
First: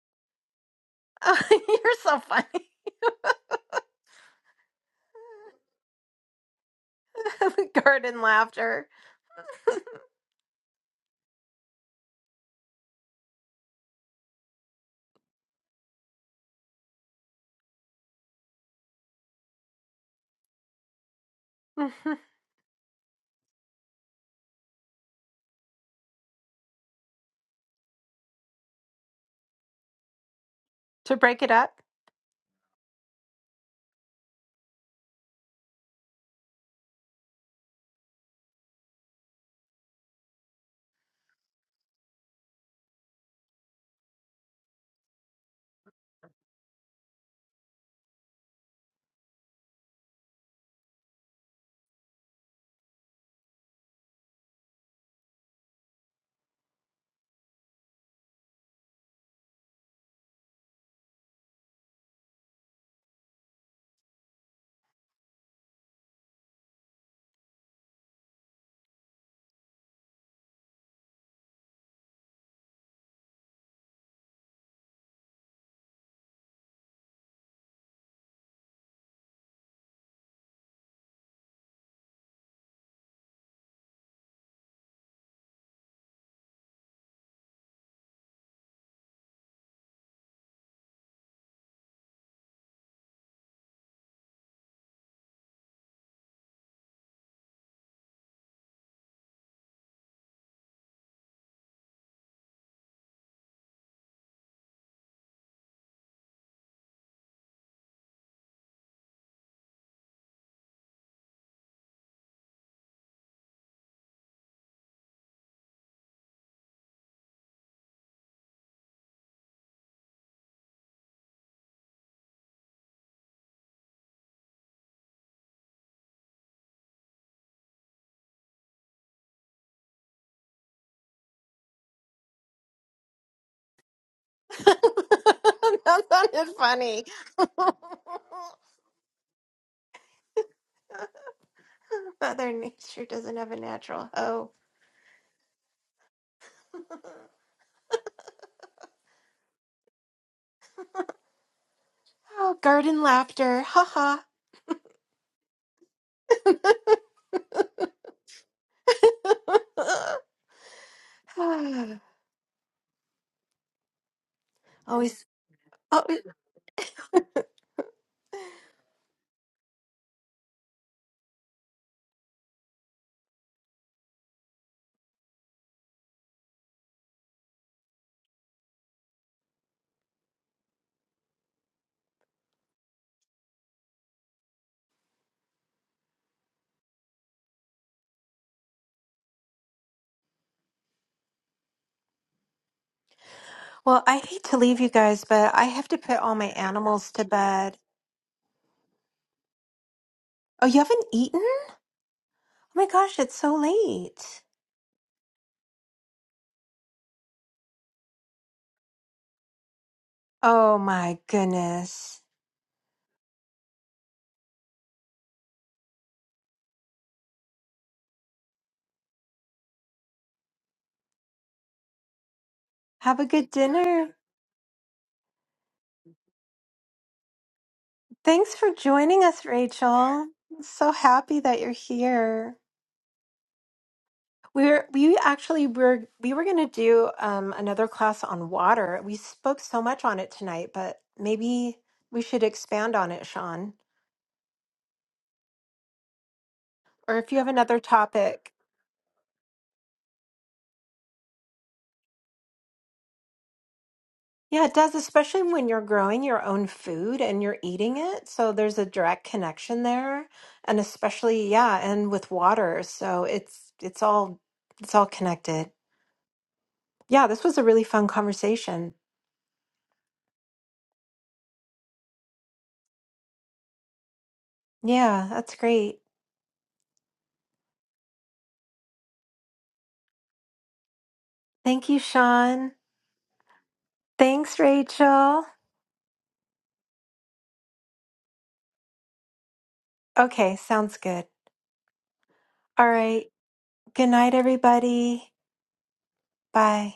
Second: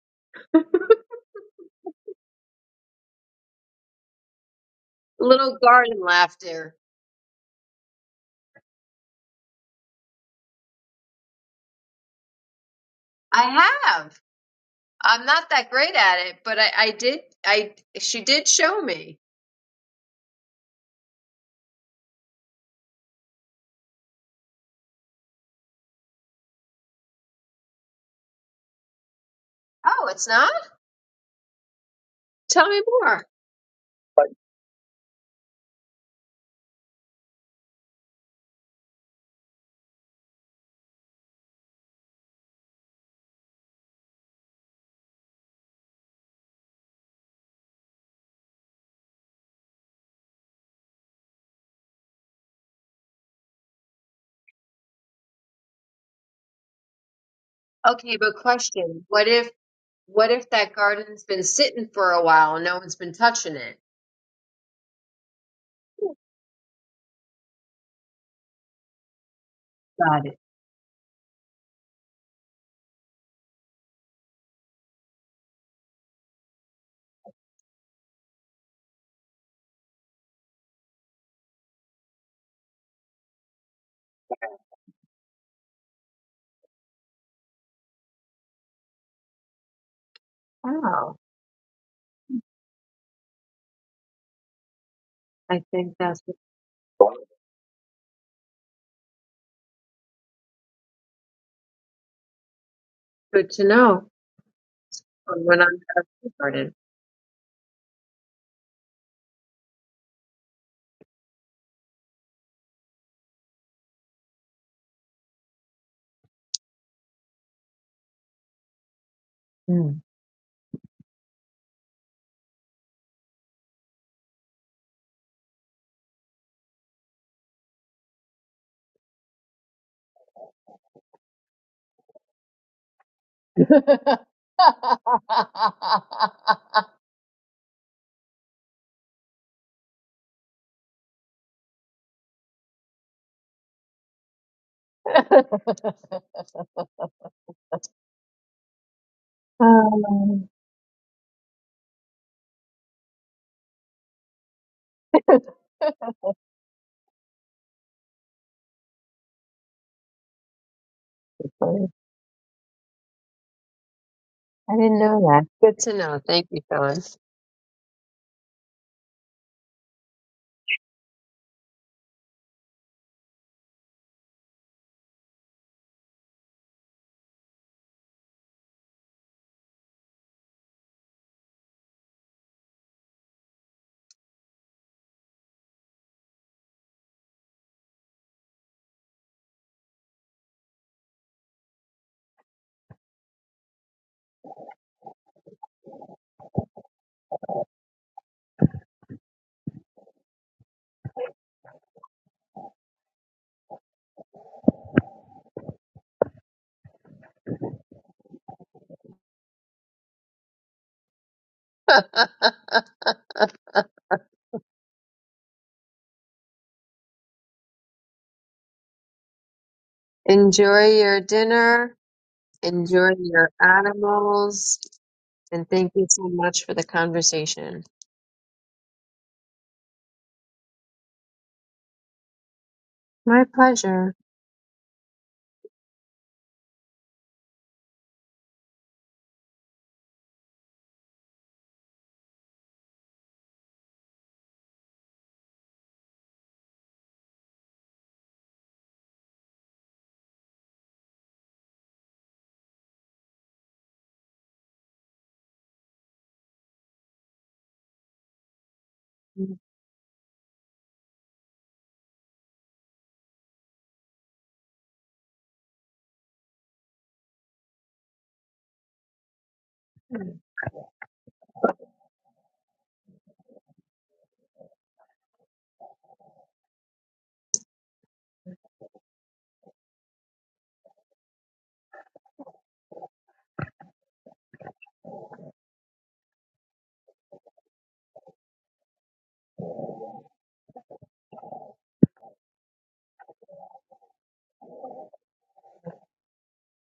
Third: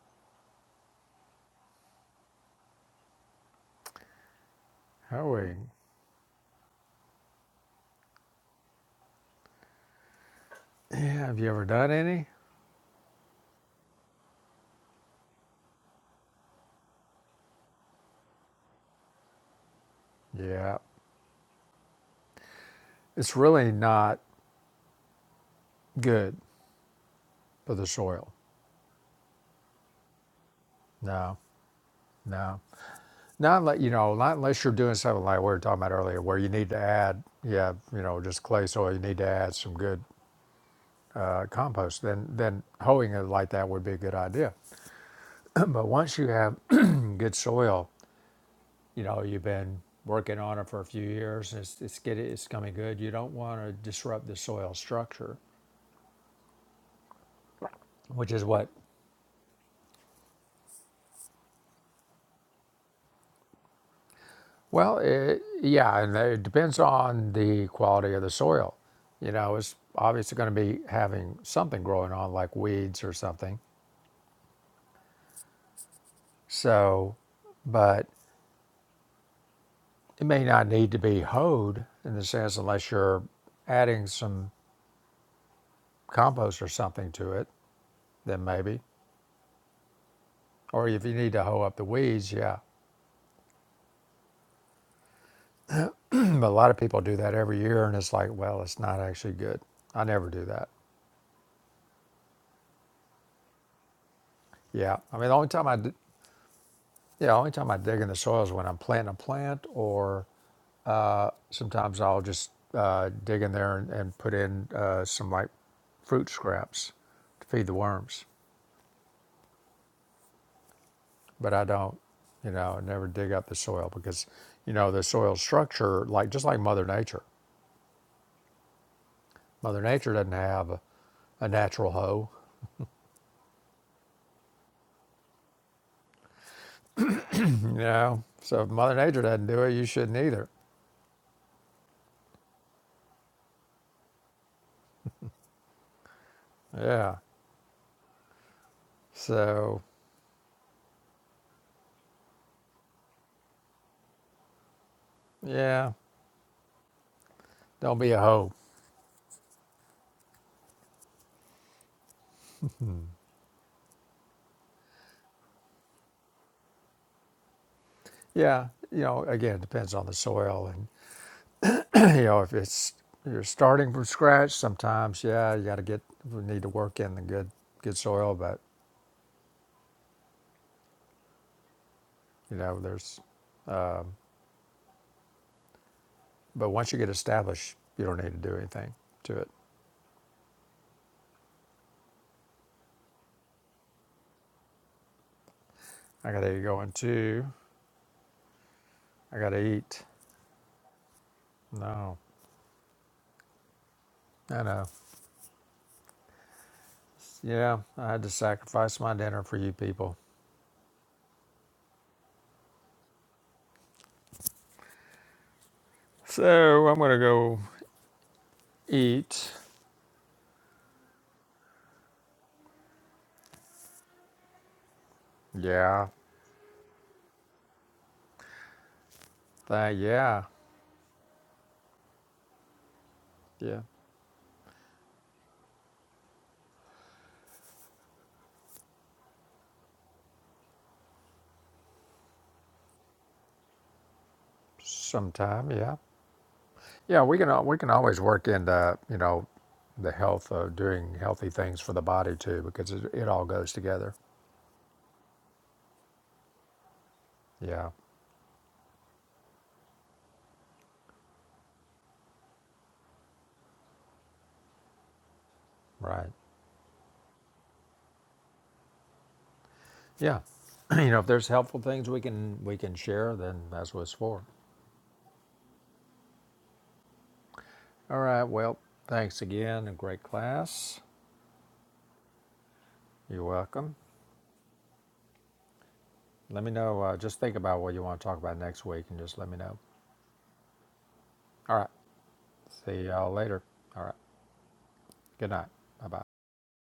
Speaker 2: You're so funny.
Speaker 3: Little
Speaker 1: Hoeing.
Speaker 3: garden laughter.
Speaker 2: Garden laughter.
Speaker 1: Yeah. Have you ever done any?
Speaker 3: I have. I'm not that great at it, but I, I did I she did show me.
Speaker 1: Yeah.
Speaker 2: Mhm.
Speaker 1: It's really not good for the soil.
Speaker 3: Oh, it's not?
Speaker 2: to
Speaker 1: No,
Speaker 2: break it up?
Speaker 1: no.
Speaker 3: Tell me more.
Speaker 1: Not like you know, not unless you're doing something like we were talking about earlier, where you need to add, yeah, you know, just clay soil. You need to add some good uh, compost. Then, then hoeing it like that would be a good idea. but once you have good soil, you know, you've been working on it for a few years. It's it's get it's coming good. You don't want to disrupt the soil structure,
Speaker 3: Okay,
Speaker 1: which
Speaker 3: but
Speaker 1: is what.
Speaker 3: question. What if What if that garden's been sitting for a while and no one's been touching it?
Speaker 1: Well, it, yeah, and it depends on the quality of the soil. You know, it's
Speaker 3: Got
Speaker 1: obviously
Speaker 3: it.
Speaker 1: going to be having something growing on, like weeds or something So, but it may not need to be hoed in the sense unless you're adding some compost or something to it, then maybe. Or if you
Speaker 3: Oh,
Speaker 1: need to hoe up the weeds, yeah.
Speaker 3: I think that's
Speaker 1: but a lot of people do that every year and it's like, well, it's not actually good. I never do that.
Speaker 3: good to know
Speaker 1: Yeah. I mean, the
Speaker 3: for
Speaker 1: only
Speaker 3: when
Speaker 1: time
Speaker 3: I'm
Speaker 1: I, d-
Speaker 3: out of the garden.
Speaker 1: yeah, the only time I dig in the soil is when I'm planting a plant or sometimes I'll just uh, dig in there and, and put in uh, some like fruit scraps to feed the worms.
Speaker 3: Mm.
Speaker 1: but I don't, you know, never dig up the soil because, you know, the soil structure, like just like Mother Nature, Mother Nature doesn't have a, a natural hoe,
Speaker 2: that sounded funny.
Speaker 1: you know. So if Mother Nature doesn't do it, you shouldn't either.
Speaker 2: Mother Nature doesn't have a natural hoe.
Speaker 1: Yeah. So
Speaker 3: Um,
Speaker 2: Oh, garden laughter. Ha
Speaker 1: yeah,
Speaker 2: ha.
Speaker 1: don't be a hoe.
Speaker 3: Funny. I didn't know
Speaker 2: Always.
Speaker 3: that. Good to
Speaker 2: Oh,
Speaker 3: know. Thank you, Sean.
Speaker 1: Yeah, you know, again, it depends on the soil, and you know, if it's you're starting from scratch, sometimes yeah, you got to get we need to work in the good good soil, but you know, there's but once you get established, you don't need to do anything to it.
Speaker 2: well, I hate to leave you guys, but I have to put
Speaker 1: I
Speaker 2: all my
Speaker 1: gotta go
Speaker 2: animals to
Speaker 1: into.
Speaker 2: bed.
Speaker 1: I gotta eat.
Speaker 2: Oh, you haven't eaten? Oh
Speaker 1: No,
Speaker 2: my gosh, it's so late.
Speaker 1: I know. Yeah, I had to sacrifice my dinner for you people.
Speaker 2: Oh my goodness.
Speaker 1: So I'm gonna go eat.
Speaker 3: Enjoy your dinner. Enjoy
Speaker 2: Have a good
Speaker 3: your
Speaker 2: dinner.
Speaker 3: animals. And thank you
Speaker 1: Yeah,
Speaker 3: so much for the conversation.
Speaker 2: Thanks for joining us, Rachel.
Speaker 1: that.
Speaker 2: I'm
Speaker 1: Yeah,
Speaker 2: so happy that you're here.
Speaker 3: My
Speaker 1: yeah.
Speaker 3: pleasure.
Speaker 2: We were we actually were we were gonna do um, another class on water. We spoke so much on it tonight, but maybe we should expand on it, Sean.
Speaker 1: Sometime. Yeah,
Speaker 2: Or
Speaker 1: yeah.
Speaker 2: if
Speaker 1: We
Speaker 2: you
Speaker 1: can
Speaker 2: have
Speaker 1: al- we
Speaker 2: another
Speaker 1: can always
Speaker 2: topic.
Speaker 1: work in the you know the health of doing healthy things for the body too because it, it all goes together.
Speaker 2: Yeah, it does, especially when you're growing your own food and you're
Speaker 1: Yeah.
Speaker 2: eating it. So there's a direct connection there, and especially, yeah, and with water. So it's it's all it's all connected.
Speaker 1: Right.
Speaker 2: Yeah, this was a really fun conversation.
Speaker 1: Yeah. you know, if there's helpful things we can we can share, then that's what it's for.
Speaker 2: Yeah, that's great.
Speaker 1: All right. Well, thanks again. A great class.
Speaker 2: Thank you, Sean.
Speaker 1: You're welcome.
Speaker 2: Thanks, Rachel.
Speaker 1: Let me know. Uh, just think about what you want to talk about next week and just let me know.
Speaker 2: Okay, sounds good.
Speaker 1: All right.
Speaker 2: All
Speaker 1: See
Speaker 2: right.
Speaker 1: y'all later. All
Speaker 2: Good
Speaker 1: right.
Speaker 2: night, everybody.
Speaker 1: Good night. Bye bye.
Speaker 2: Bye.